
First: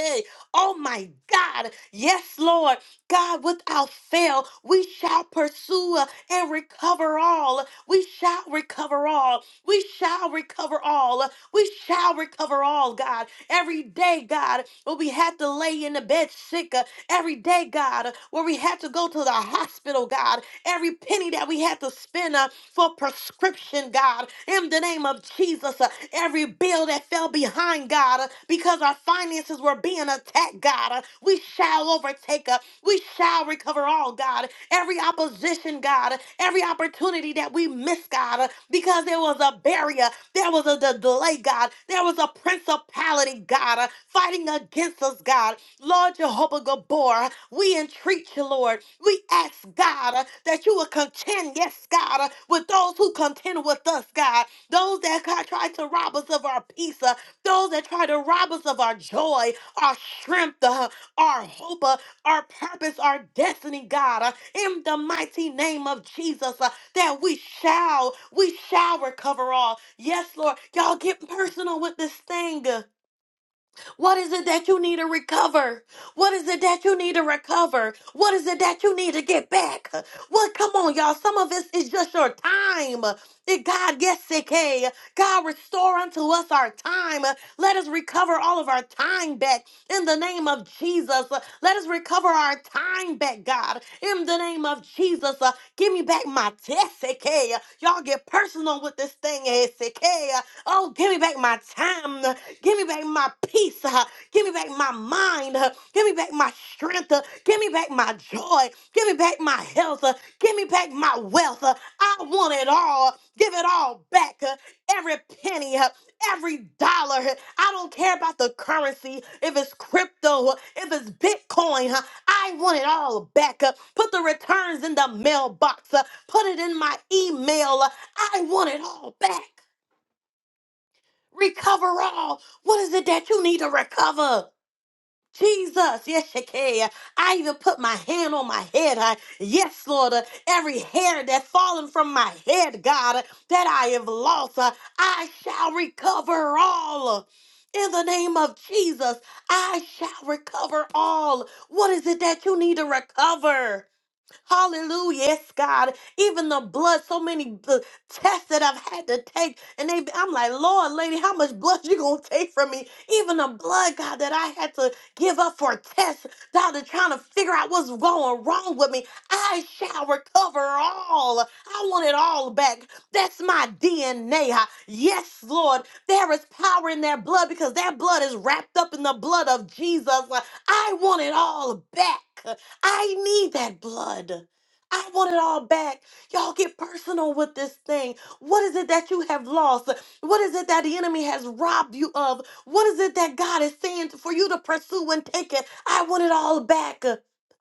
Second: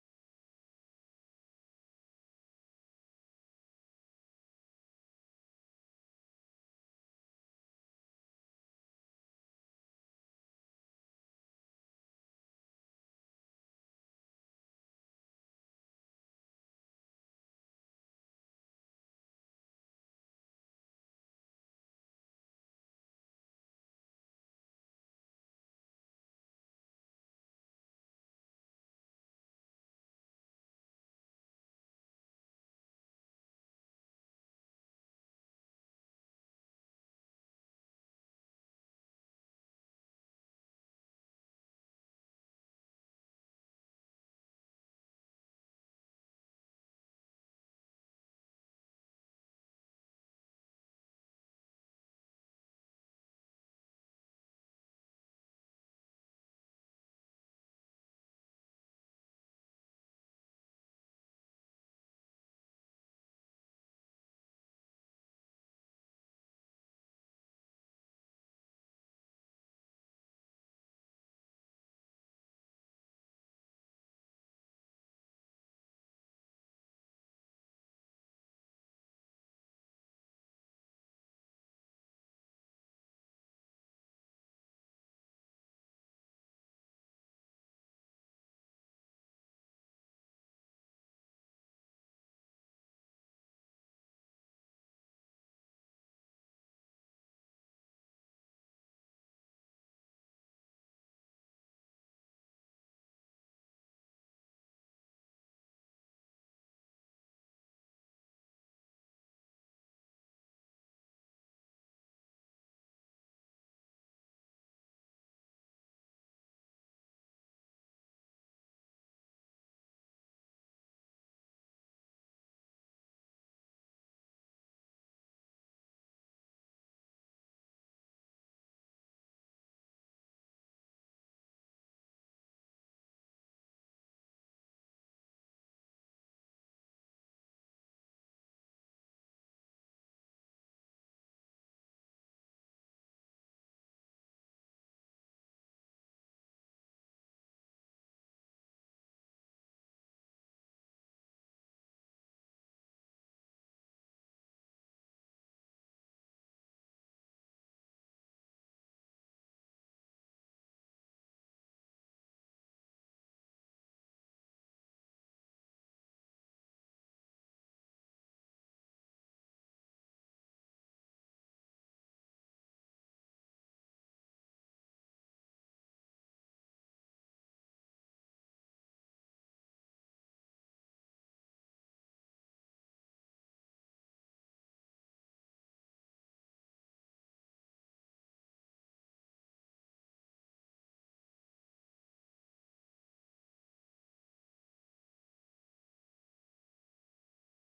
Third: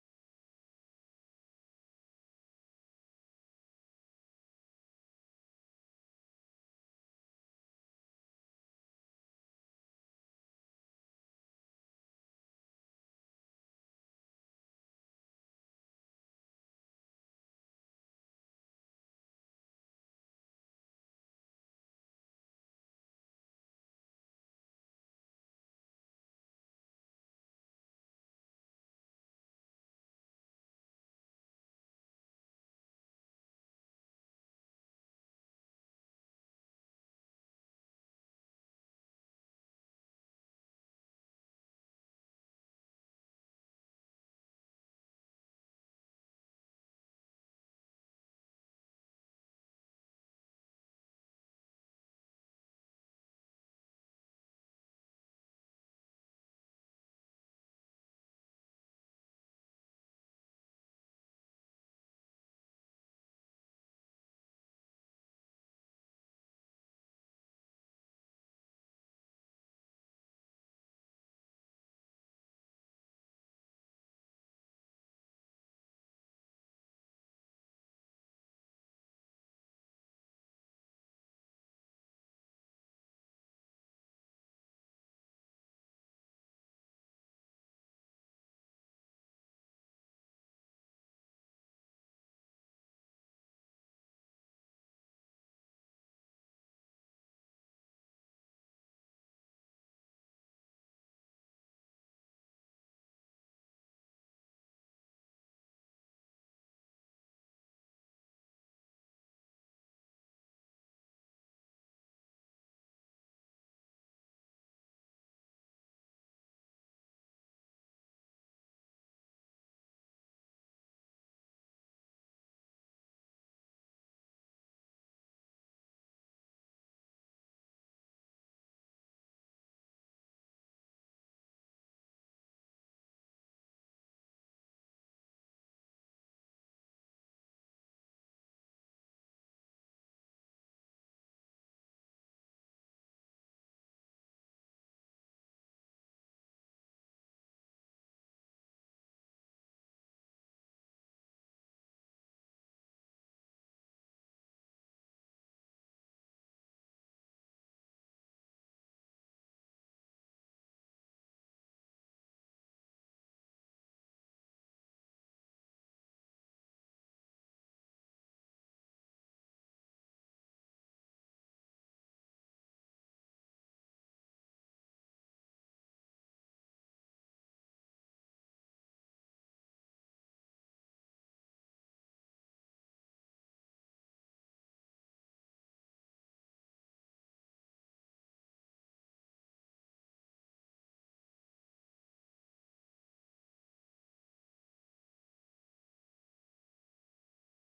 <laughs> oh my God. Yes, Lord. God, without fail, we shall pursue and recover all. We shall recover all. We shall recover all. We shall recover all, God. Every day, God, where we had to lay in the bed sick. uh, Every day, God, where we had to go to the hospital, God every penny that we had to spend uh, for prescription, God, in the name of Jesus, uh, every bill that fell behind, God, uh, because our finances were being attacked, God, uh, we shall overtake, uh, we shall recover all, God, every opposition, God, uh, every opportunity that we miss, God, uh, because because there was a barrier, there was a de- delay, God, there was a principality, God, uh, fighting against us, God. Lord Jehovah Gabor, we entreat you, Lord. We ask, God, uh, that you will contend, yes, God, uh, with those who contend with us, God, those that God, try to rob us of our peace, uh, those that try to rob us of our joy, our strength, uh, our hope, uh, our purpose, our destiny, God, uh, in the mighty name of Jesus. uh, that we shall, we shall recover all. Yes, Lord. Y'all get personal with this thing. What is it that you need to recover? What is it that you need to recover? What is it that you need to get back? What? Come on, y'all. Some of us is just your time. It, God, yes, it can. God, restore unto us our time. Let us recover all of our time back in the name of Jesus. Let us recover our time back, God, in the name of Jesus. Uh, Give me back my test, Y'all get personal with this thing, SK. Oh, give me back my time. Give me back my peace. uh, Give me back my mind. uh, Give me back my strength. uh, Give me back my joy. Give me back my health. uh, Give me back my wealth. uh, I want it all. Give it all back. uh, Every penny, uh, every dollar. uh, I don't care about the currency. If it's crypto, uh, if it's Bitcoin, uh, I want it all back. uh, Put the returns in the mailbox. uh, Put it in my email. uh, I want it all back. Recover all. What is it that you need to recover? Jesus, yes, you can. I even put my hand on my head. I, yes, Lord, uh, every hair that's fallen from my head, God, uh, that I have lost, uh, I shall recover all. In the name of Jesus, I shall recover all. What is it that you need to recover? Hallelujah, yes, God. Even the blood, so many uh, tests that I've had to take, and they, I'm like, Lord, lady, how much blood you gonna take from me? Even the blood, God, that I had to give up for a test, doctor, trying to figure out what's going wrong with me. I shall recover all. I want it all back. That's my DNA. Yes, Lord, there is power in that blood because that blood is wrapped up in the blood of Jesus. Uh, I want it all back. I need that blood. I want it all back. Y'all get personal with this thing. What is it that you have lost? What is it that the enemy has robbed you of? What is it that God is saying for you to pursue and take it? I want it all back.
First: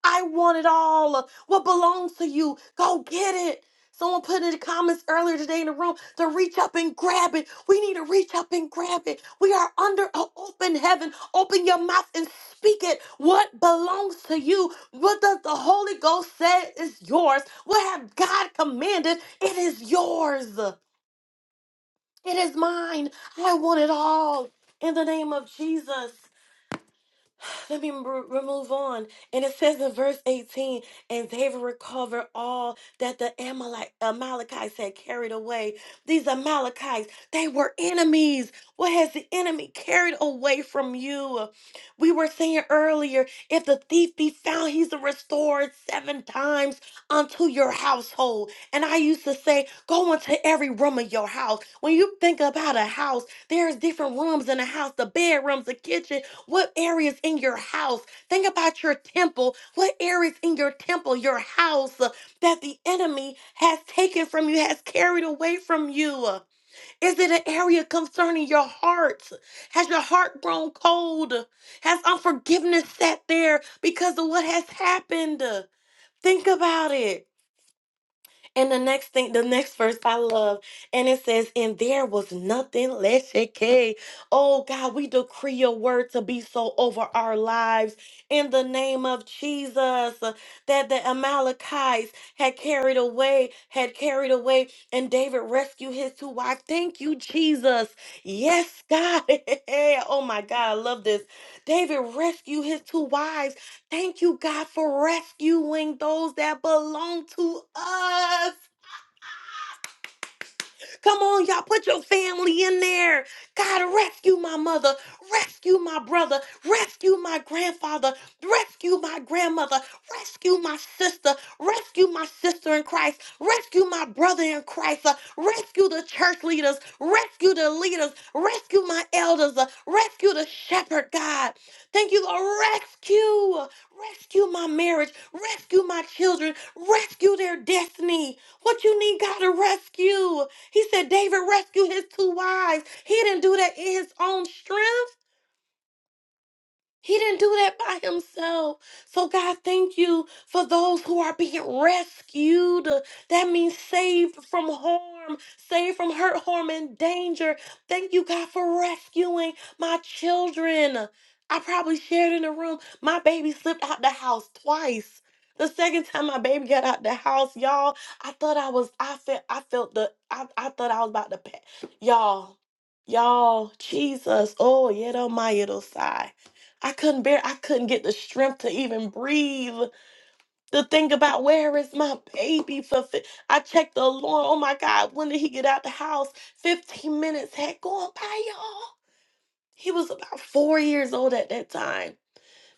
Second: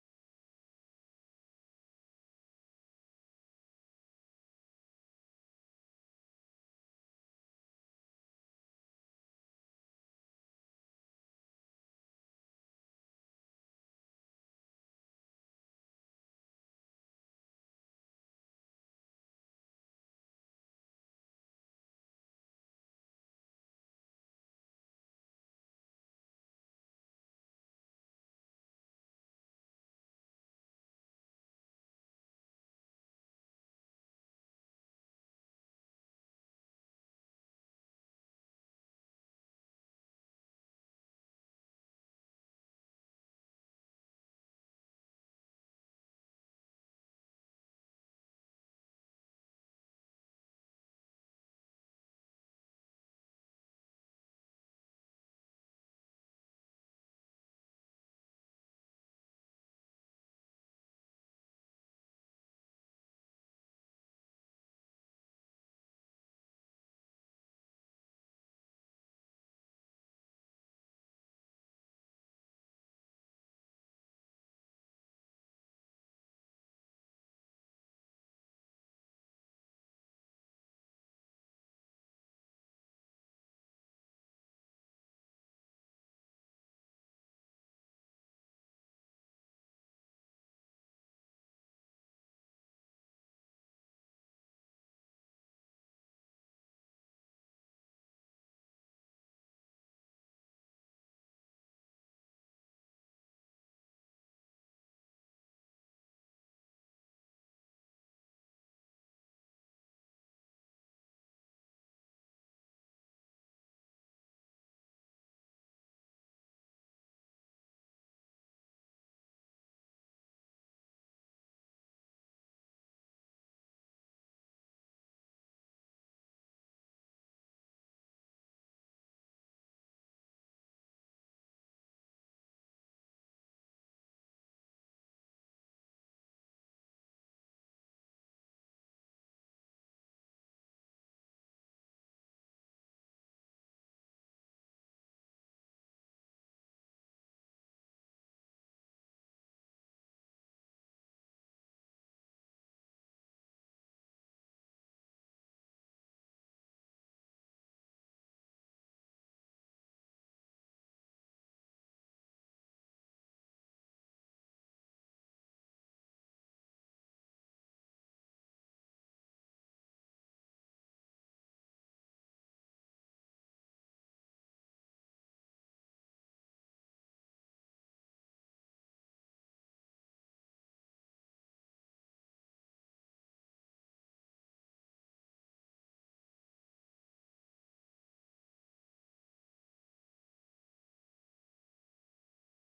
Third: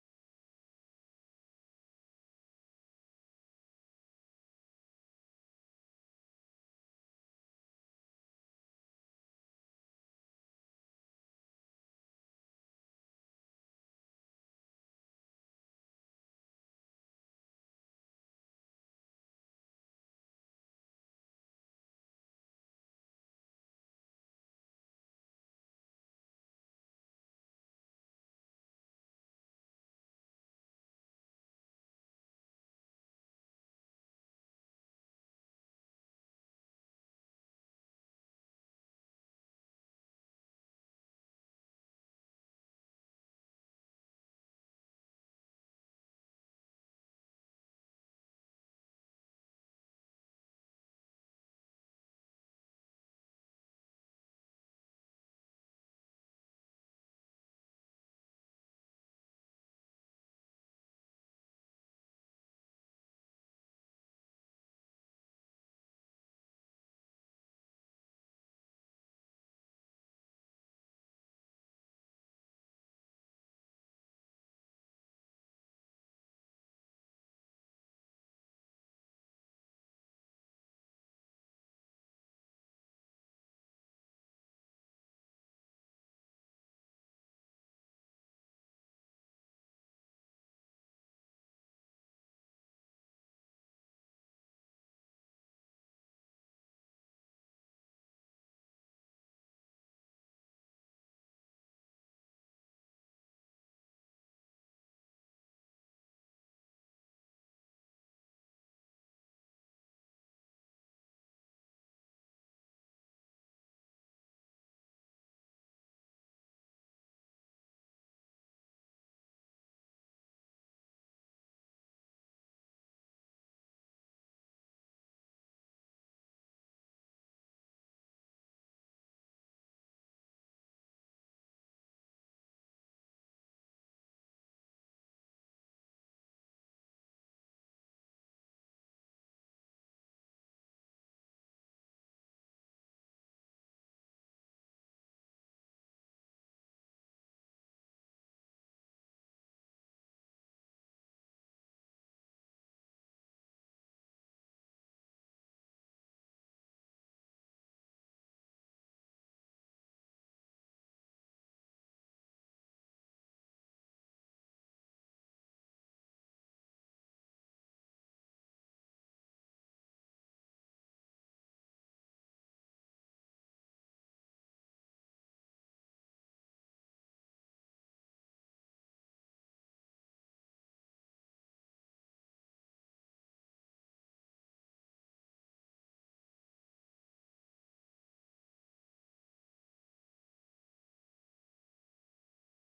I want it all. What belongs to you? Go get it. Someone put in the comments earlier today in the room to reach up and grab it. We need to reach up and grab it. We are under an open heaven. Open your mouth and speak it. What belongs to you? What does the Holy Ghost say is yours? What have God commanded? It is yours. It is mine. I want it all in the name of Jesus. Let me remove on. And it says in verse 18, and David recovered all that the Amalek- Amalekites had carried away. These Amalekites, they were enemies. What has the enemy carried away from you? We were saying earlier, if the thief be found, he's a restored seven times unto your household. And I used to say, go into every room of your house. When you think about a house, there's different rooms in a house, the bedrooms, the kitchen, what areas in your house? Think about your temple. What areas in your temple, your house, uh, that the enemy has taken from you, has carried away from you? Uh, Is it an area concerning your heart? Has your heart grown cold? Has unforgiveness sat there because of what has happened? Uh, Think about it. And the next thing, the next verse I love, and it says, And there was nothing less okay. Oh God, we decree your word to be so over our lives in the name of Jesus. uh, That the Amalekites had carried away, had carried away, and David rescued his two wives. Thank you, Jesus. Yes, God. <laughs> oh my God, I love this. David rescued his two wives Thank you, God, for rescuing those that belong to us. Come on, y'all, put your family in there. God, rescue my mother, rescue my brother, rescue my grandfather, rescue my grandmother, rescue my sister, rescue my sister in Christ, rescue my brother in Christ, uh, rescue the church leaders, rescue the leaders, rescue my elders, uh, rescue the shepherd, God. Thank you, Lord. Rescue, rescue my marriage, rescue my children, rescue their destiny. What you need, God, to rescue. He said, David rescued his two wives. He didn't do that in his own strength. He didn't do that by himself. So, God, thank you for those who are being rescued. That means saved from harm, saved from hurt, harm, and danger. Thank you, God, for rescuing my children. I probably shared in the room, my baby slipped out the house twice. The second time my baby got out the house, y'all, I thought I was, I felt, I felt the, I, I thought I was about to, pa- y'all, y'all, Jesus, oh, yeah, my, it'll sigh. I couldn't bear, I couldn't get the strength to even breathe. To think about where is my baby for, fi- I checked the alarm. Oh my God, when did he get out the house? 15 minutes had gone by, y'all. He was about four years old at that time.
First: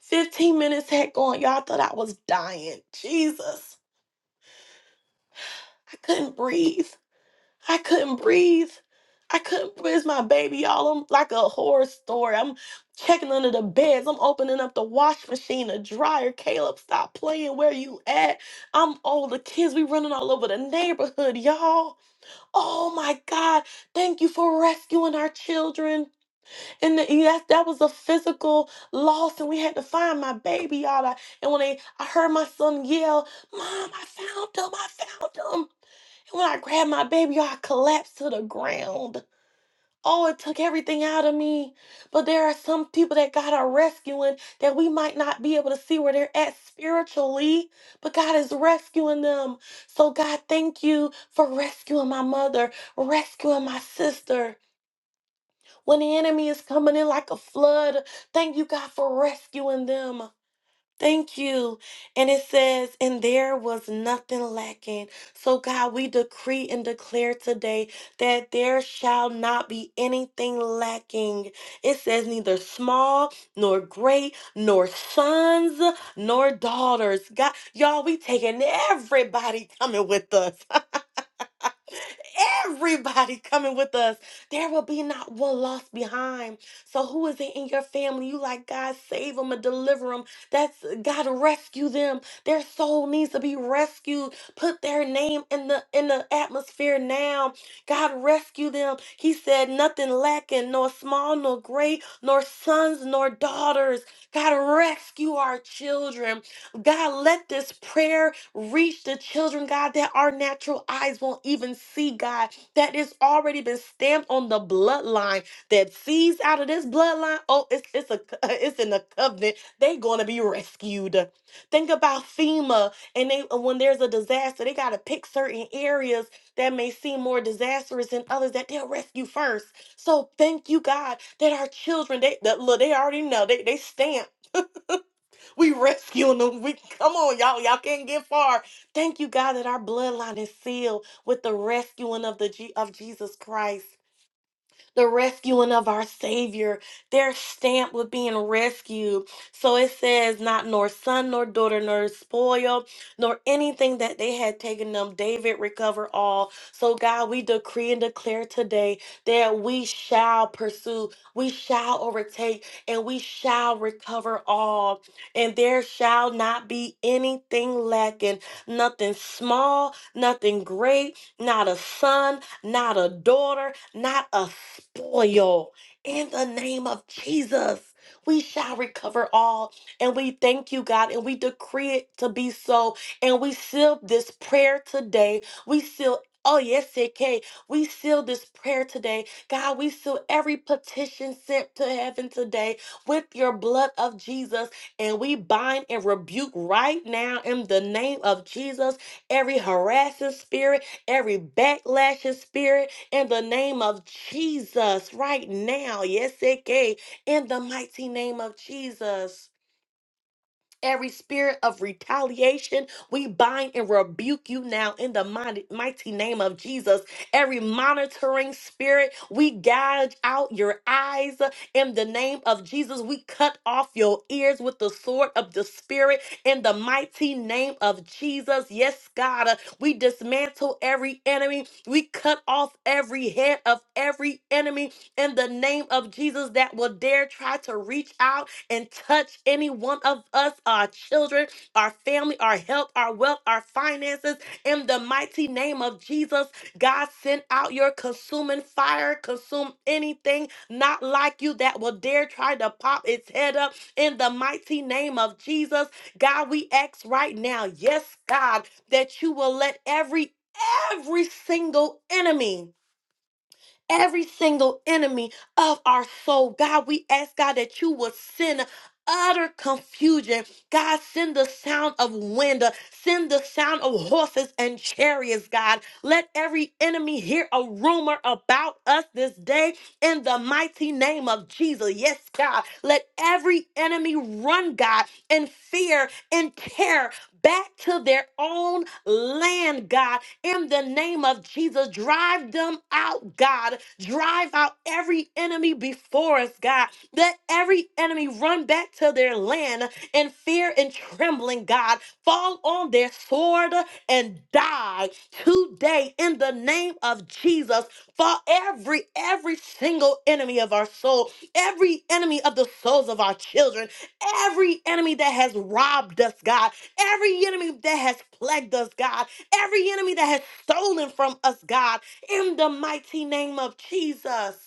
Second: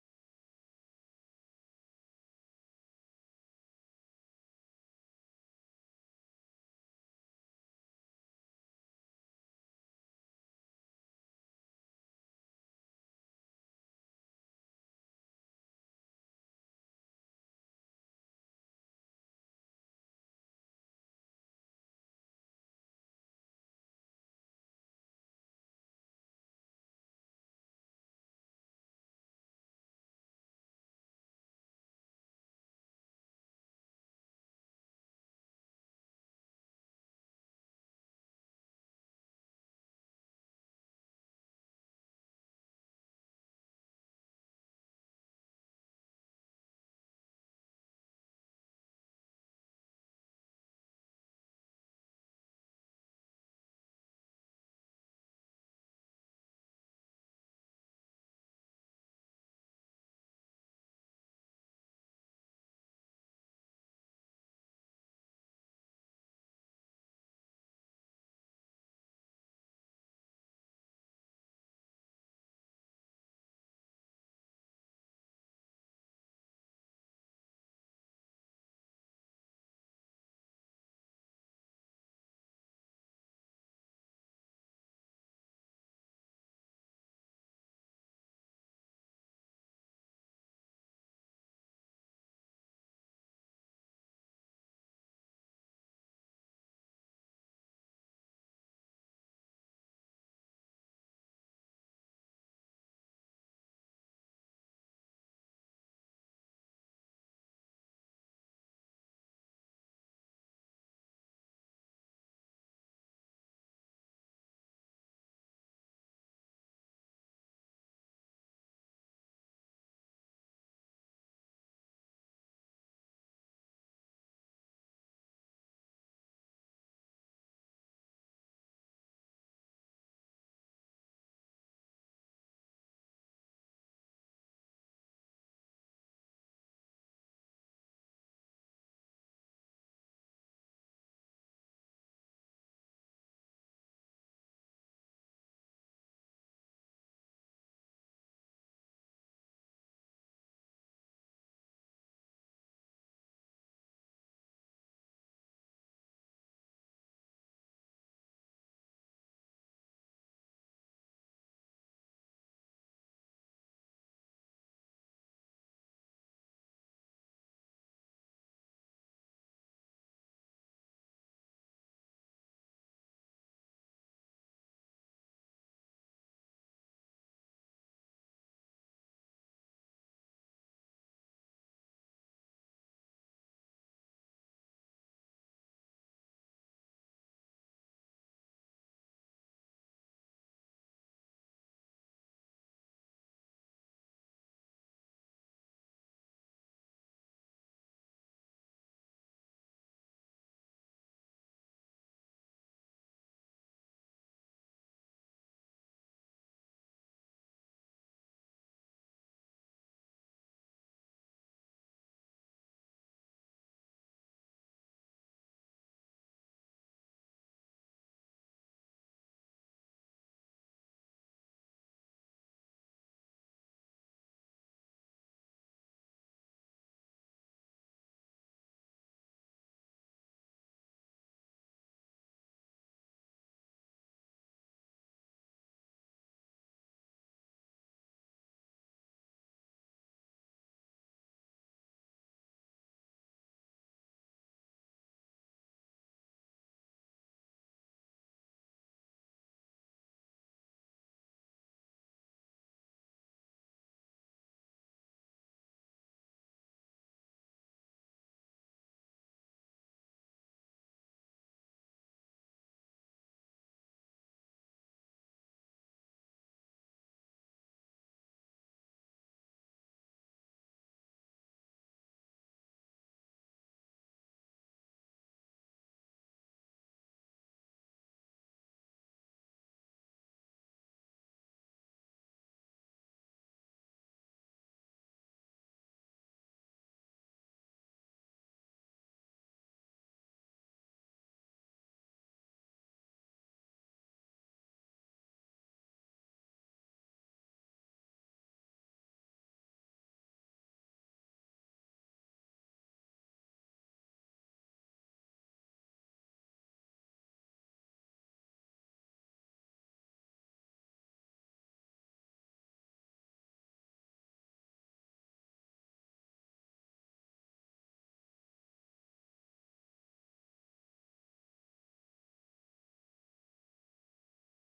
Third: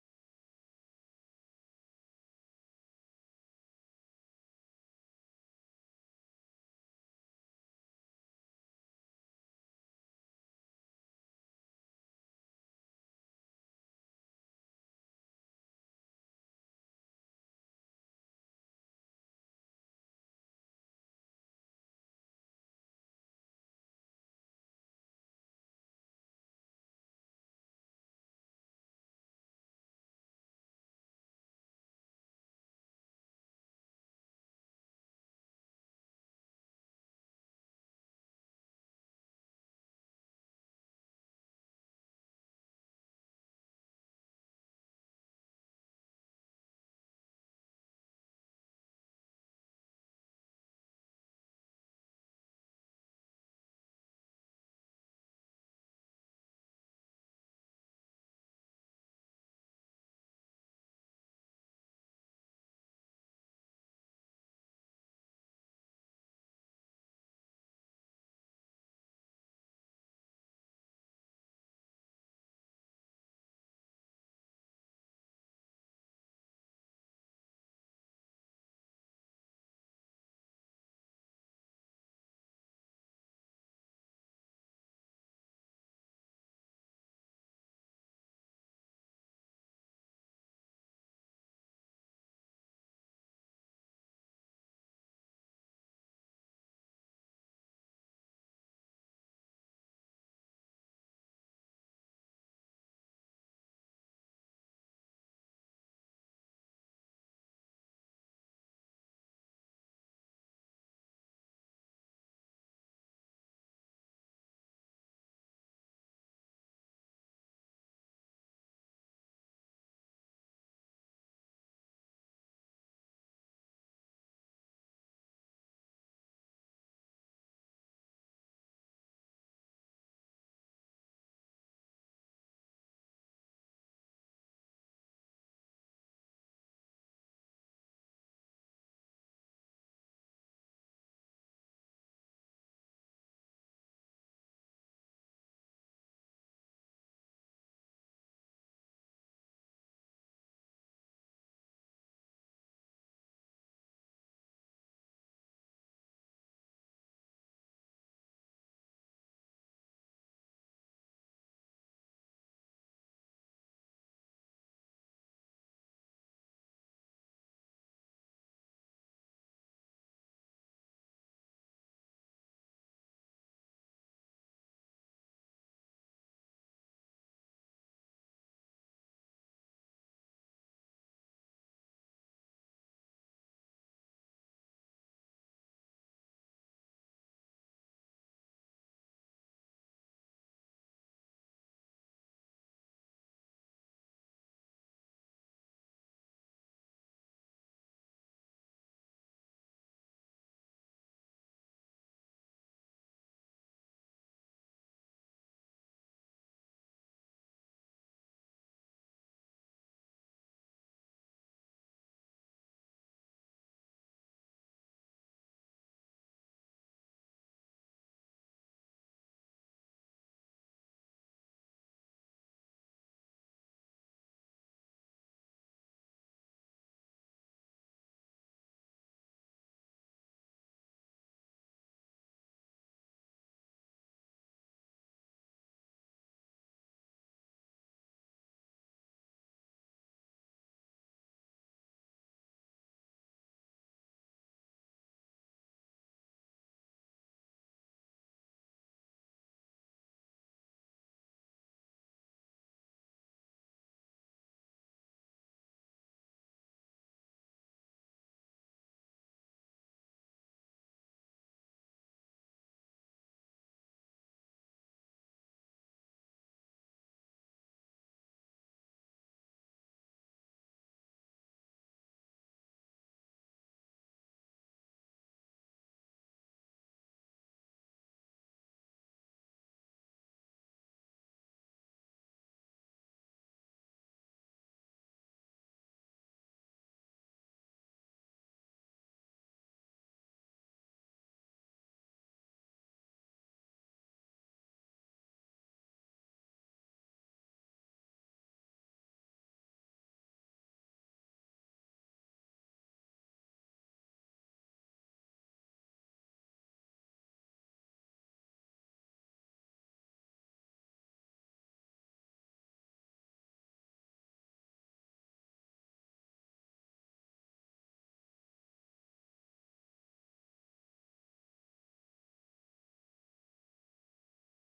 15 minutes had gone. Y'all thought I was dying. Jesus, I couldn't breathe. I couldn't breathe. I couldn't breathe. It's my baby, y'all. I'm like a horror story. I'm checking under the beds. I'm opening up the wash machine, the dryer. Caleb, stop playing. Where you at? I'm all the kids. We running all over the neighborhood, y'all. Oh my God. Thank you for rescuing our children. And the, yes, that was a physical loss, and we had to find my baby, y'all. I- And when they, I heard my son yell, Mom, I found him. I found him. And when I grabbed my baby, I collapsed to the ground. Oh, it took everything out of me. But there are some people that God are rescuing that we might not be able to see where they're at spiritually, but God is rescuing them. So, God, thank you for rescuing my mother, rescuing my sister. When the enemy is coming in like a flood, thank you, God, for rescuing them. Thank you. And it says, and there was nothing lacking. So, God, we decree and declare today that there shall not be anything lacking. It says, neither small nor great, nor sons nor daughters. God, y'all, we taking everybody coming with us everybody <laughs> coming with us. There will be not one lost behind. So who is it in your family? You like God save them and deliver them. That's God rescue them. Their soul needs to be rescued. Put their name in the in the atmosphere now. God rescue them. He said nothing lacking, nor small, nor great, nor sons, nor daughters. God rescue our children. God, let this prayer reach the children, God, that our natural eyes won't even see, God, that it's already been stamped on the bloodline. That seeds out of this bloodline, oh, it's it's a <laughs> it's in the covenant. They're gonna be rescued. Think about FEMA, and they uh, when there's a disaster, they gotta pick certain areas that may seem more disastrous than others that they'll rescue first. So thank you, God, that our children, they that, look, they already know they they stamp. We rescuing them. We come on, y'all. Y'all can't get far. Thank you, God, that our bloodline is sealed with the rescuing of the Je- of Jesus Christ the rescuing of our Savior. They're stamped with being rescued. So it says, Not nor son, nor daughter, nor spoil, nor anything that they had taken them. David recover all. So, God, we decree and declare today that we shall pursue, we shall overtake, and we shall recover all. And there shall not be anything lacking, nothing small, nothing great, not a son, not a daughter, not a spoil. In the name of Jesus, we shall recover all. And we thank you, God, and we decree it to be so. And we seal this prayer today. We seal. Oh, yes, it can. We seal this prayer today. God, we seal every petition sent to heaven today with your blood of Jesus. And we bind and rebuke right now in the name of Jesus every harassing spirit every backlashing spirit in the name of Jesus right now. Yes, it can. In the mighty name of Jesus. Every spirit of retaliation, we bind and rebuke you now in the mighty, mighty name of Jesus. Every monitoring spirit, we gouge out your eyes in the name of Jesus. We cut off your ears with the sword of the spirit in the mighty name of Jesus. Yes, God, uh, we dismantle every enemy. We cut off every head of every enemy in the name of Jesus that will dare try to reach out and touch any one of us, our children, our family, our health, our wealth, our finances. In the mighty name of Jesus, God, send out your consuming fire, consume anything not like you that will dare try to pop its head up. In the mighty name of Jesus, God, we ask right now, yes, God, that you will let every every single enemy every single enemy of our soul. God, we ask God that you would send utter confusion. God, send the sound of wind, send the sound of horses and chariots, God. Let every enemy hear a rumor about us this day in the mighty name of Jesus. Yes, God. Let every enemy run, God, in fear and terror back to their own land, God in the name of Jesus. Drive them out, God. Drive out every enemy before us, God. Let every enemy run back to their land in fear and trembling, God. Fall on their sword and die today in the name of Jesus. For every, every single enemy of our soul, every enemy of the souls of our children, every enemy that has robbed us, God, every enemy that has plagued us, God every enemy that has stolen from us, God, in the mighty name of Jesus.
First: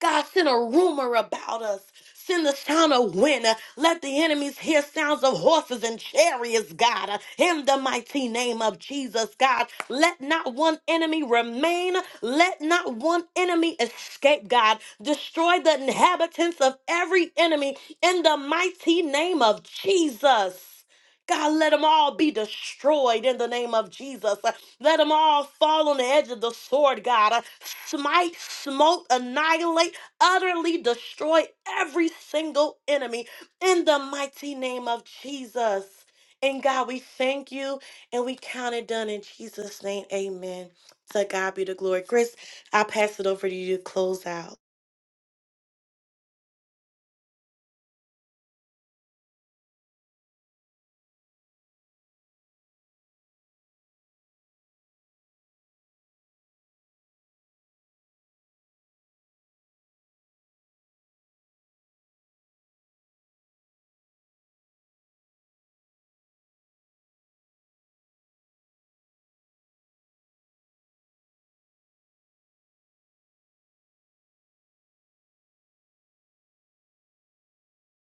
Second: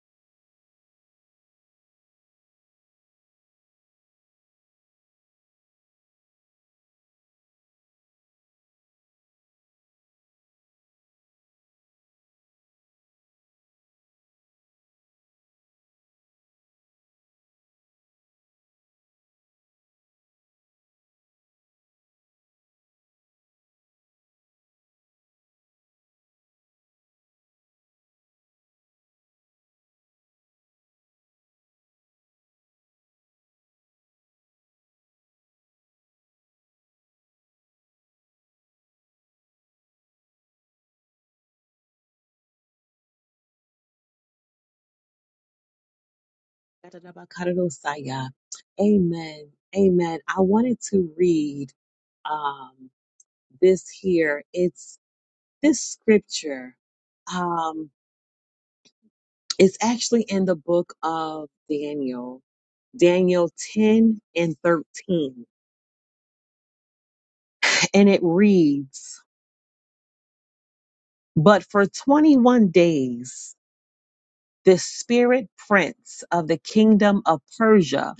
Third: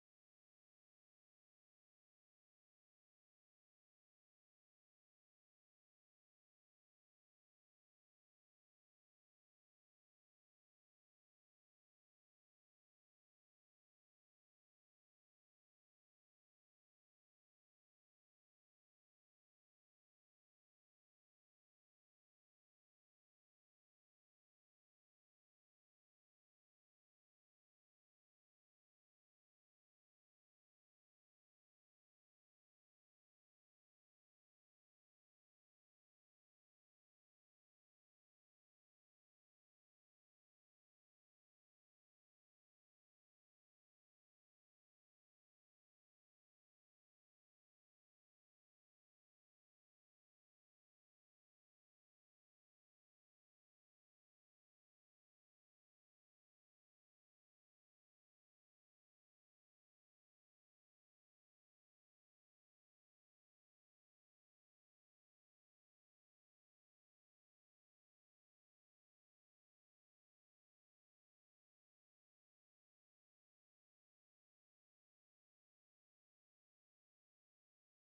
God, send a rumor about us. Send the sound of wind. Let the enemies hear sounds of horses and chariots, God. In the mighty name of Jesus, God. Let not one enemy remain. Let not one enemy escape, God. Destroy the inhabitants of every enemy in the mighty name of Jesus. God, let them all be destroyed in the name of Jesus. Let them all fall on the edge of the sword, God. Uh, Smite, smote, annihilate, utterly destroy every single enemy in the mighty name of Jesus. And God, we thank you and we count it done in Jesus' name. Amen. To God be the glory. Chris, I pass it over to you to close out. Amen. Amen. I wanted to read um, this here. It's this scripture. Um, It's actually in the book of Daniel, Daniel 10 and 13. And it reads, But for 21 days, the spirit prince of the kingdom of Persia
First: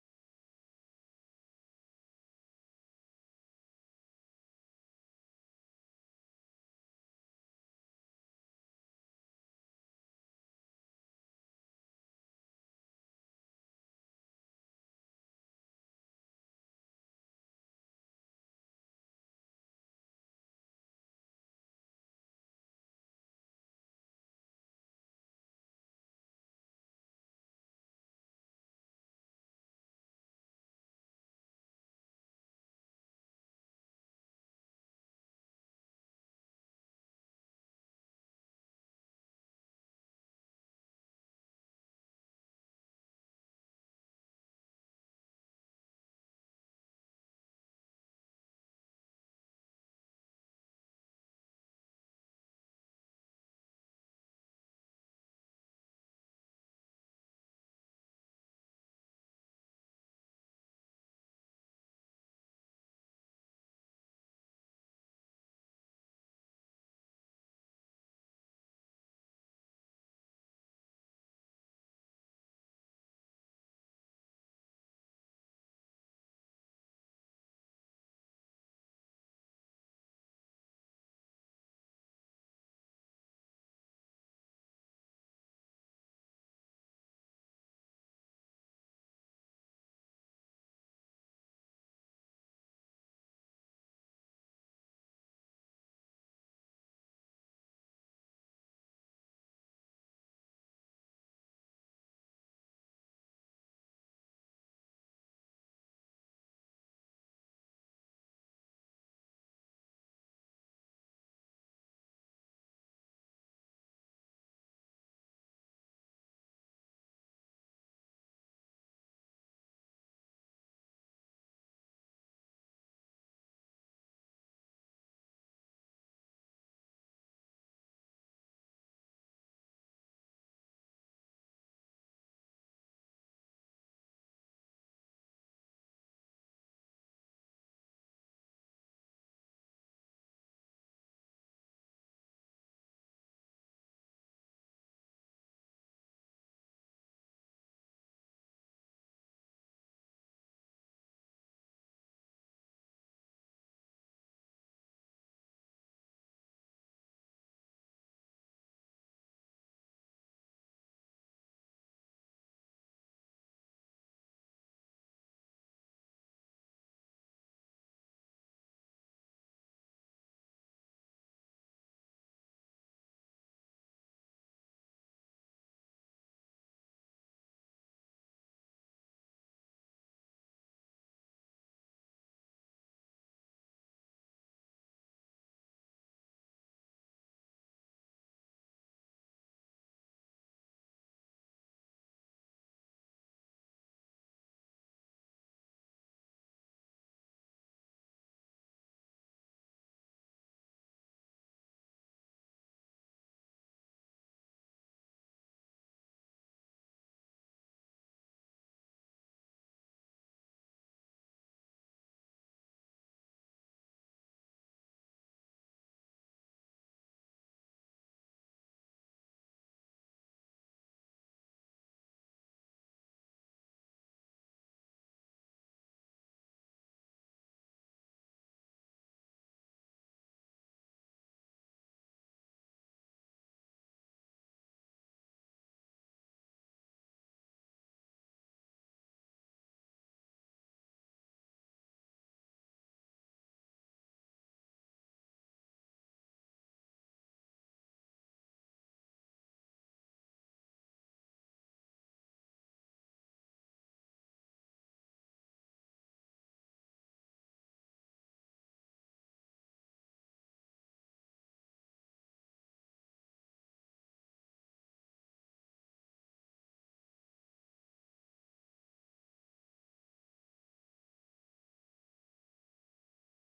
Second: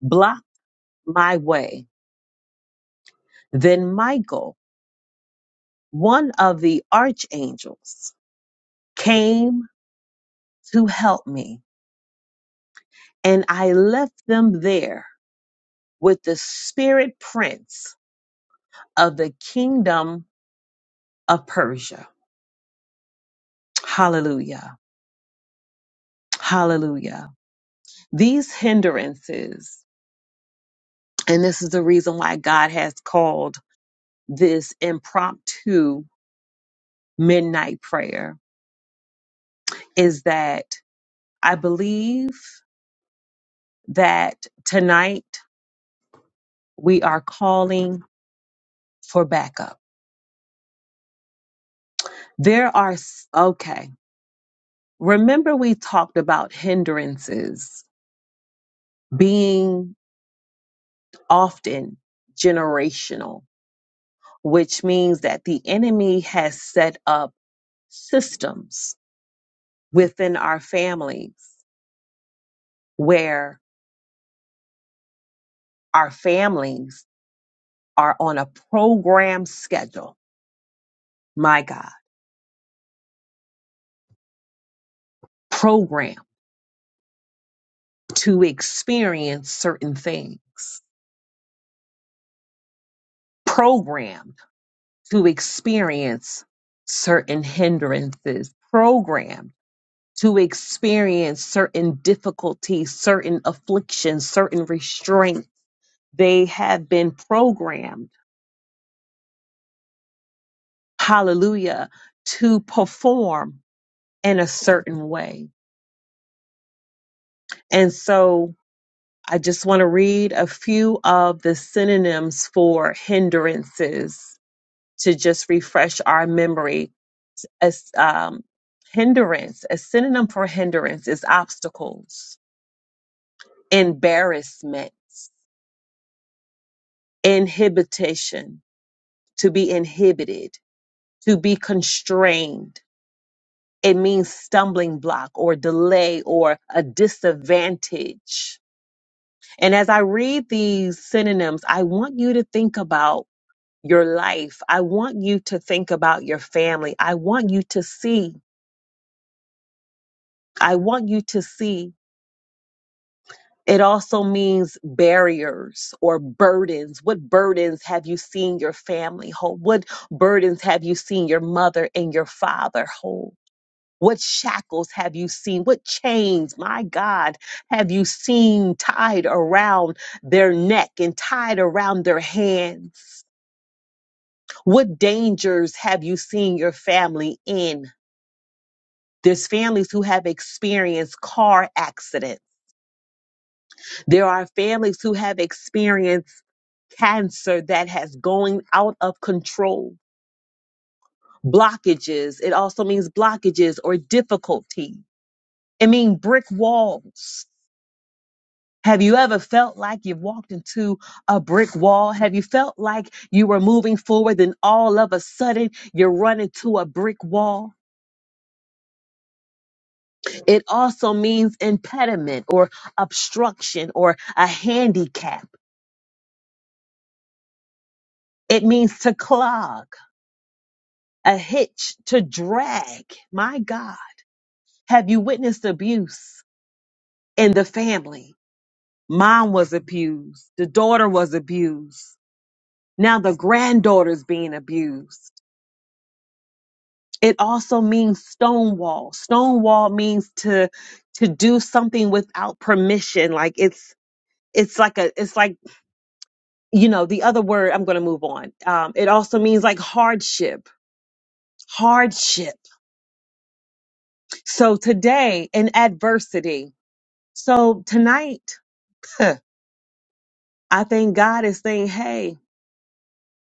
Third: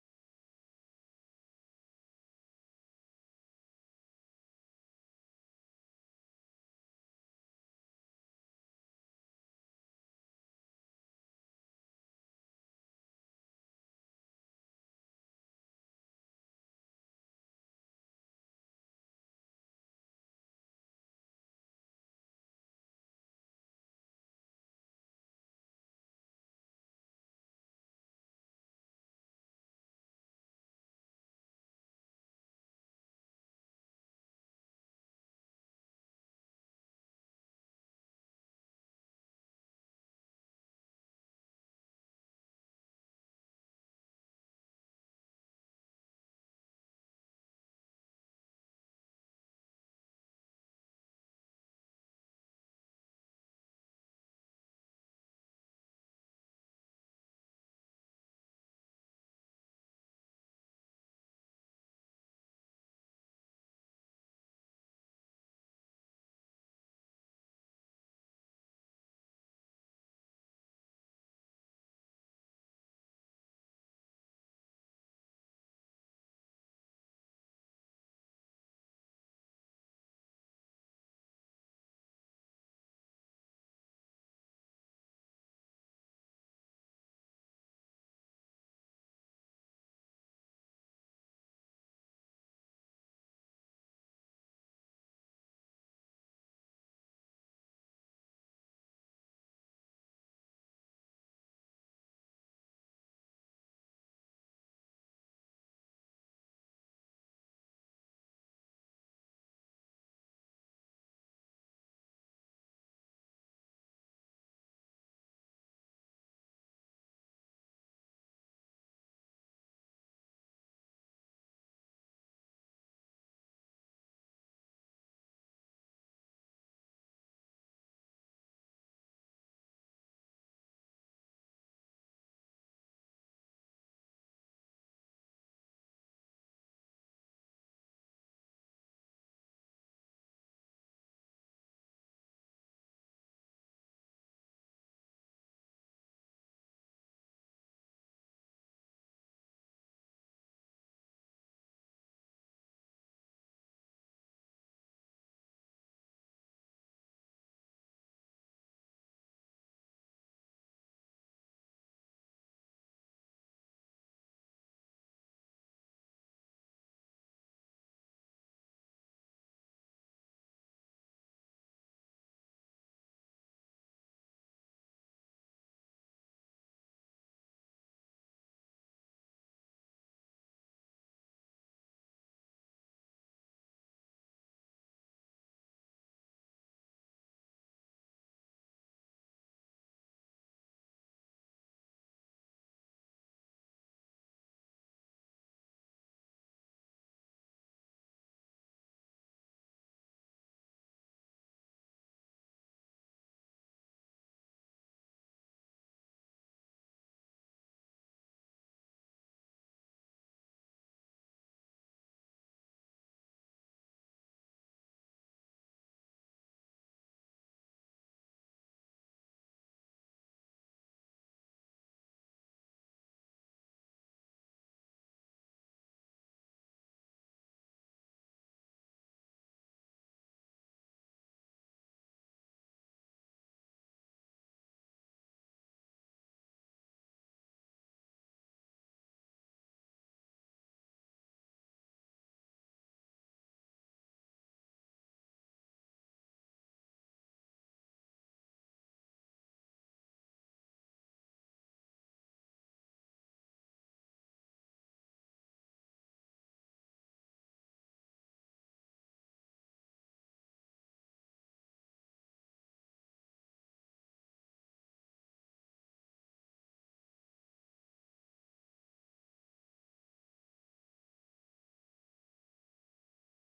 blocked my way. Then Michael, one of the archangels, came to help me. And I left them there with the spirit prince of the kingdom of Persia. Hallelujah. Hallelujah. These hindrances, and this is the reason why God has called this impromptu midnight prayer, is that I believe that tonight we are calling for backup. There are, s- okay, remember we talked about hindrances being often generational, which means that the enemy has set up systems within our families where our families are on a program schedule. My God, program to experience certain things, programmed to experience certain hindrances, programmed to experience certain difficulties, certain afflictions, certain restraints. They have been programmed, hallelujah, to perform in a certain way And so I just want to read a few of the synonyms for hindrances to just refresh our memory. As um, hindrance, a synonym for hindrance is obstacles, embarrassment, inhibition, to be inhibited, to be constrained. It means stumbling block or delay or a disadvantage. And as I read these synonyms, I want you to think about your life. I want you to think about your family. I want you to see. I want you to see. It also means barriers or burdens. What burdens have you seen your family hold? What burdens have you seen your mother and your father hold? What shackles have you seen? What chains, my God, have you seen tied around their neck and tied around their hands? What dangers have you seen your family in? There's families who have experienced car accidents. There are families who have experienced cancer that has going out of control, blockages. It also means blockages or difficulty. It means brick walls. Have you ever felt like you've walked into a brick wall? Have you felt like you were moving forward and all of a sudden you run into a brick wall? It also means impediment or obstruction or a handicap. It means to clog, a hitch, to drag. My God, have you witnessed abuse in the family? Mom was abused. The daughter was abused. Now the granddaughter's being abused. It also means stonewall. Stonewall means to to do something without permission. Like it's it's like a it's like you know the other word. I'm going to move on. Um, it also means like hardship. Hardship So today in adversity. So tonight, <laughs> I think God is saying, Hey,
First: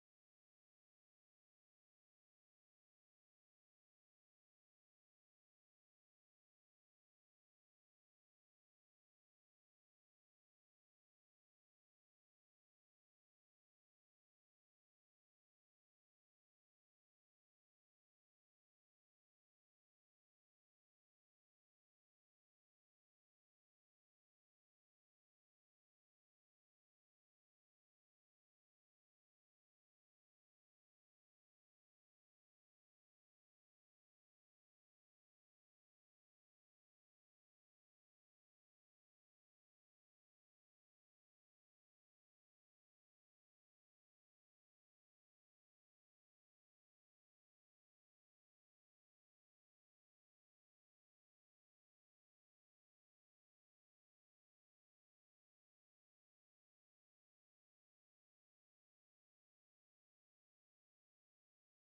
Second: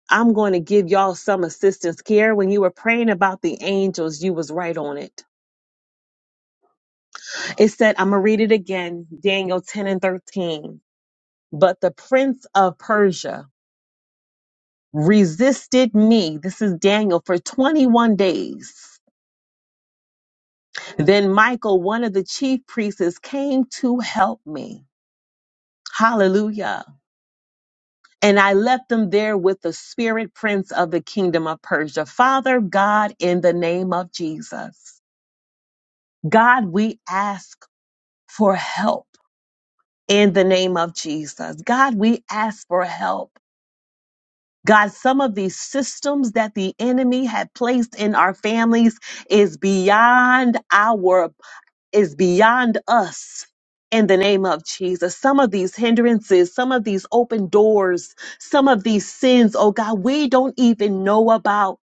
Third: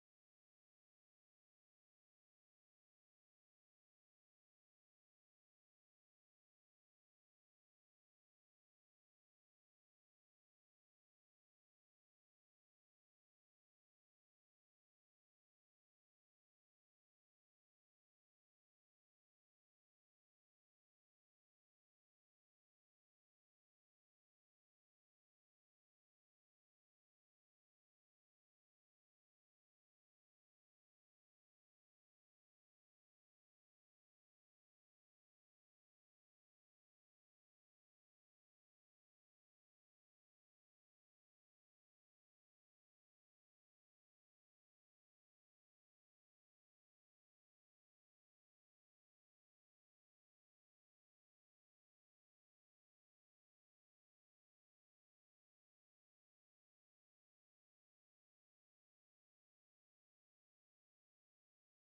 I'm going to give y'all some assistance. Kiara, when you were praying about the angels, you was right on it. It said, I'm going to read it again, Daniel 10 and 13. But the prince of Persia resisted me. This is Daniel for 21 days. Then Michael, one of the chief priests, came to help me. Hallelujah. And I left them there with the spirit prince of the kingdom of Persia. Father God, in the name of Jesus, God, we ask for help in the name of Jesus. God, we ask for help. God, some of these systems that the enemy had placed in our families is beyond our is beyond us in the name of Jesus. Some of these hindrances, some of these open doors, some of these sins, oh God, we don't even know about.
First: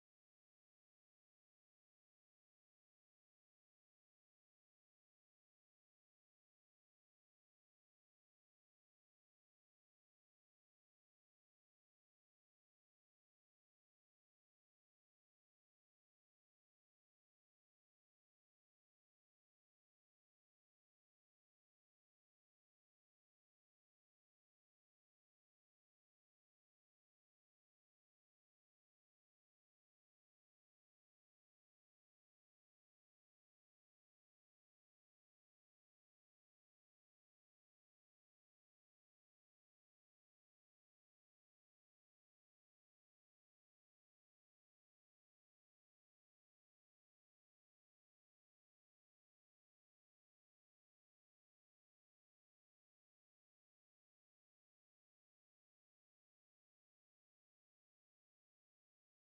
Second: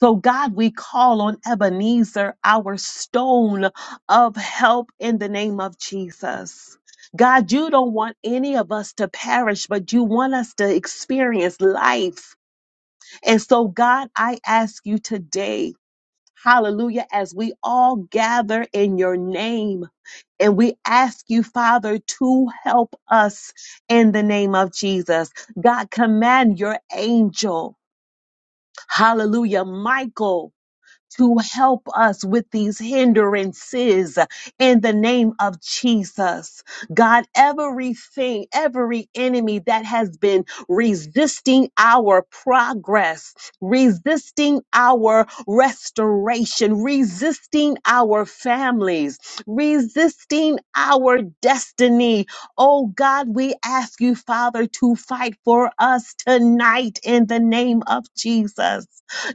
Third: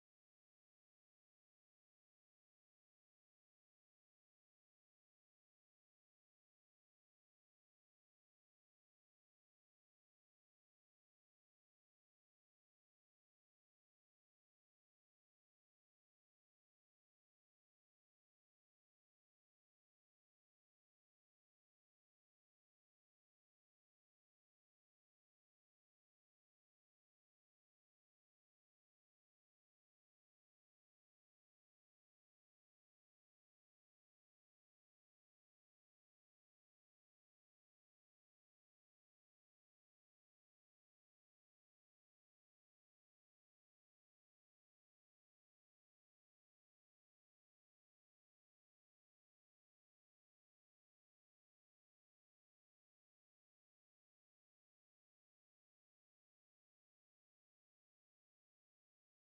So, God, we call on Ebenezer, our stone of help in the name of Jesus. God, you don't want any of us to perish, but you want us to experience life. And so, God, I ask you today Hallelujah. As we all gather in your name and we ask you, Father, to help us in the name of Jesus. God, command your angel. Hallelujah. Michael to help us with these hindrances in the name of Jesus. God, everything, every enemy that has been resisting our progress, resisting our restoration, resisting our families, resisting our destiny. Oh God, we ask you, Father, to fight for us tonight in the name of Jesus.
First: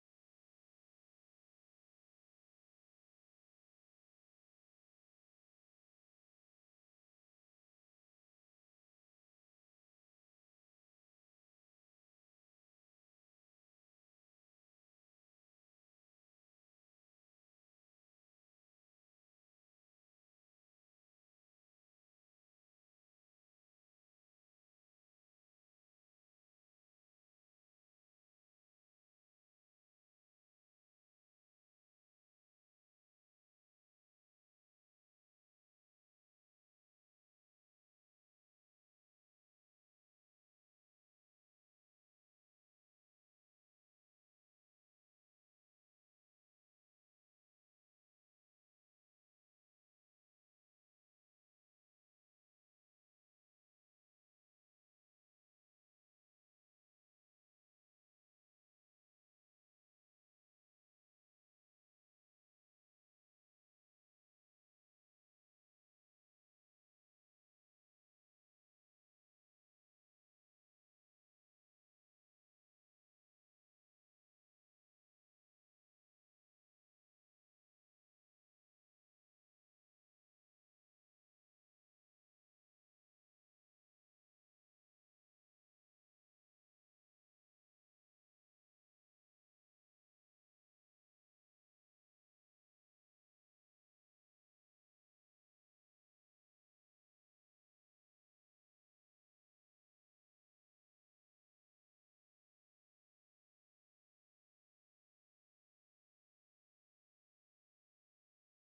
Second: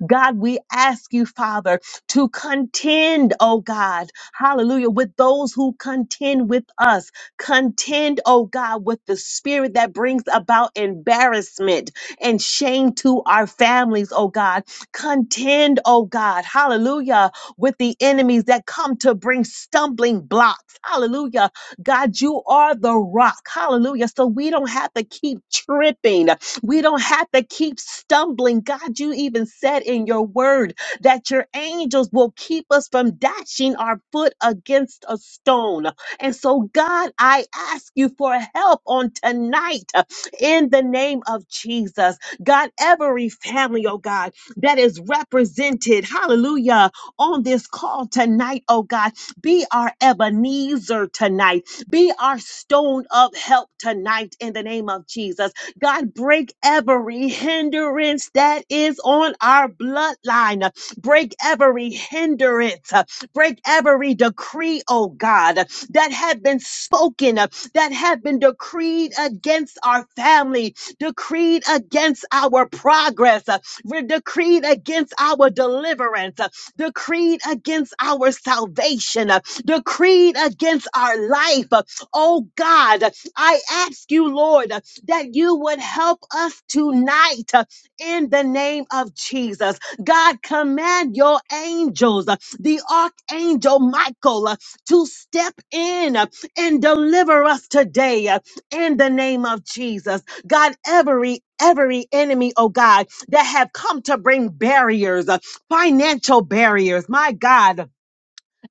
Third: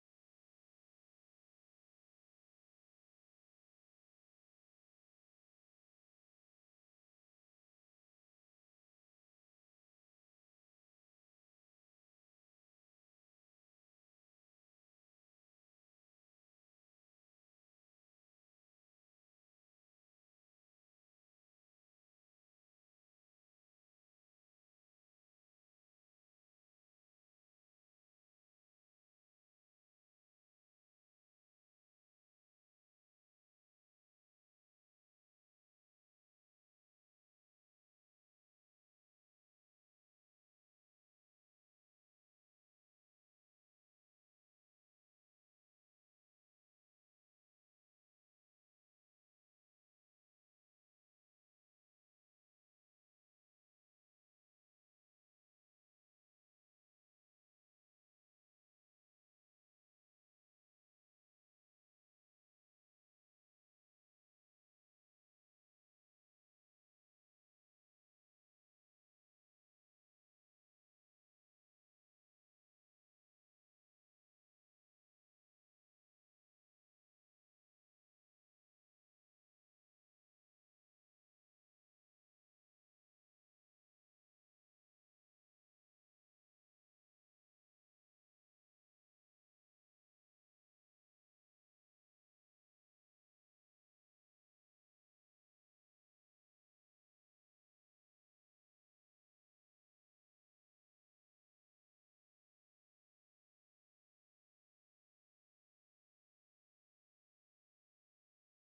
God, we ask you, Father, to contend, oh God, hallelujah, with those who contend with us. Contend, oh God, with the spirit that brings about embarrassment and shame to our families, oh God. Contend, oh God, hallelujah, with the enemies that come to bring stumbling blocks, hallelujah. God, you are the rock, hallelujah. So we don't have to keep tripping, we don't have to keep stumbling. God, you even said in your word that your angels will keep us from dashing our foot against a stone. And so, God, I ask you for help on tonight uh, in the name of Jesus. God, every family, oh God, that is represented, hallelujah, on this call tonight, oh God, be our Ebenezer tonight, be our stone of help tonight in the name of Jesus. God, break every hindrance that is on our bloodline. Break every hindrance. uh, Break every decree, oh God, that have been spoken, uh, that have been decreed against our family, decreed against our progress, uh, re- decreed against our deliverance, uh, decreed against our salvation, uh, decreed against our life. uh, Oh God, I ask you, Lord, that you would help us tonight uh, in the name of Jesus. God, command your angels, uh, the archangel Michael, uh, to step in uh, and deliver us today uh, in the name of Jesus. God, every Every enemy, oh God, that have come to bring barriers, uh, financial barriers, my God,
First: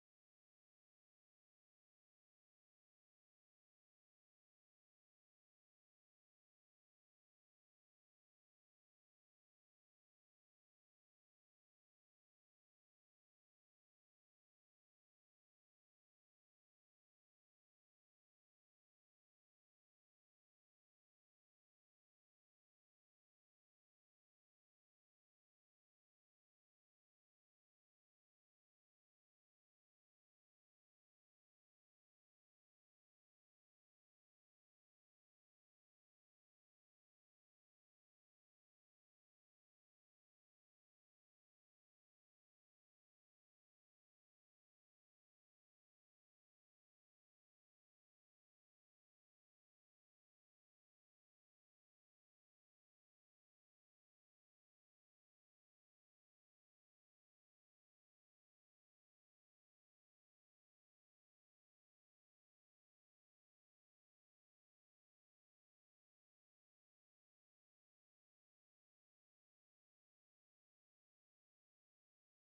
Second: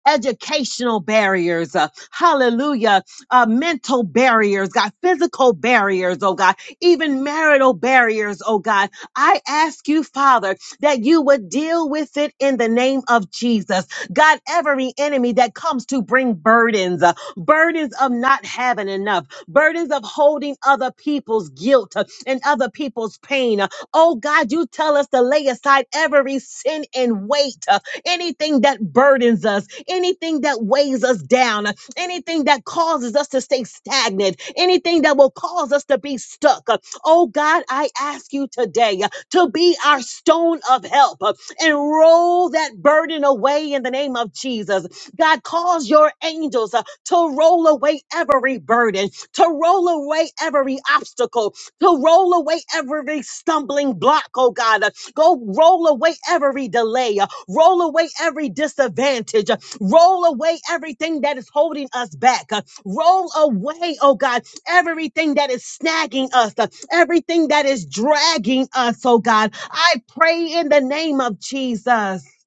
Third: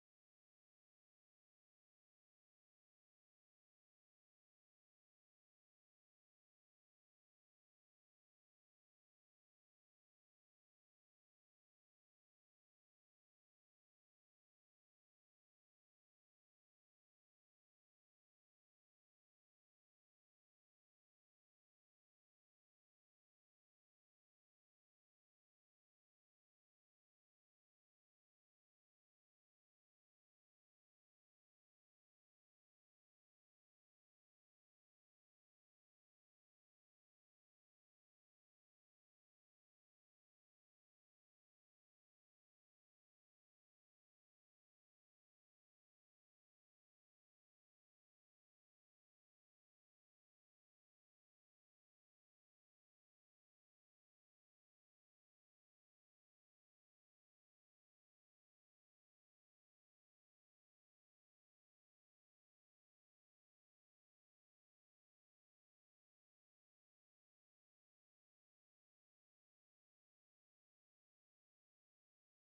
educational barriers, uh, hallelujah, uh, mental barriers, God, physical barriers, oh God, even marital barriers, oh God. I ask you, Father, that you would deal with it in the name of Jesus. God, every enemy that comes to bring burdens, uh, burdens of not having enough, burdens of holding other people's guilt uh, and other people's pain. Uh, oh God, you tell us to lay aside every sin and weight, uh, anything that burdens us, anything that weighs us down, anything that causes us to stay stagnant, anything that will cause us to be stuck. Oh God, I ask you today uh, to be our stone of help uh, and roll that burden away in the name of Jesus. God, cause your angels uh, to roll away every burden, to roll away every obstacle, to roll away every stumbling block, oh God. Uh, Go roll away every delay, uh, roll away every disadvantage, Roll away everything that is holding us back. uh, Roll away, oh God, everything that is snagging us, uh, everything that is dragging us, oh God. I pray in the name of Jesus that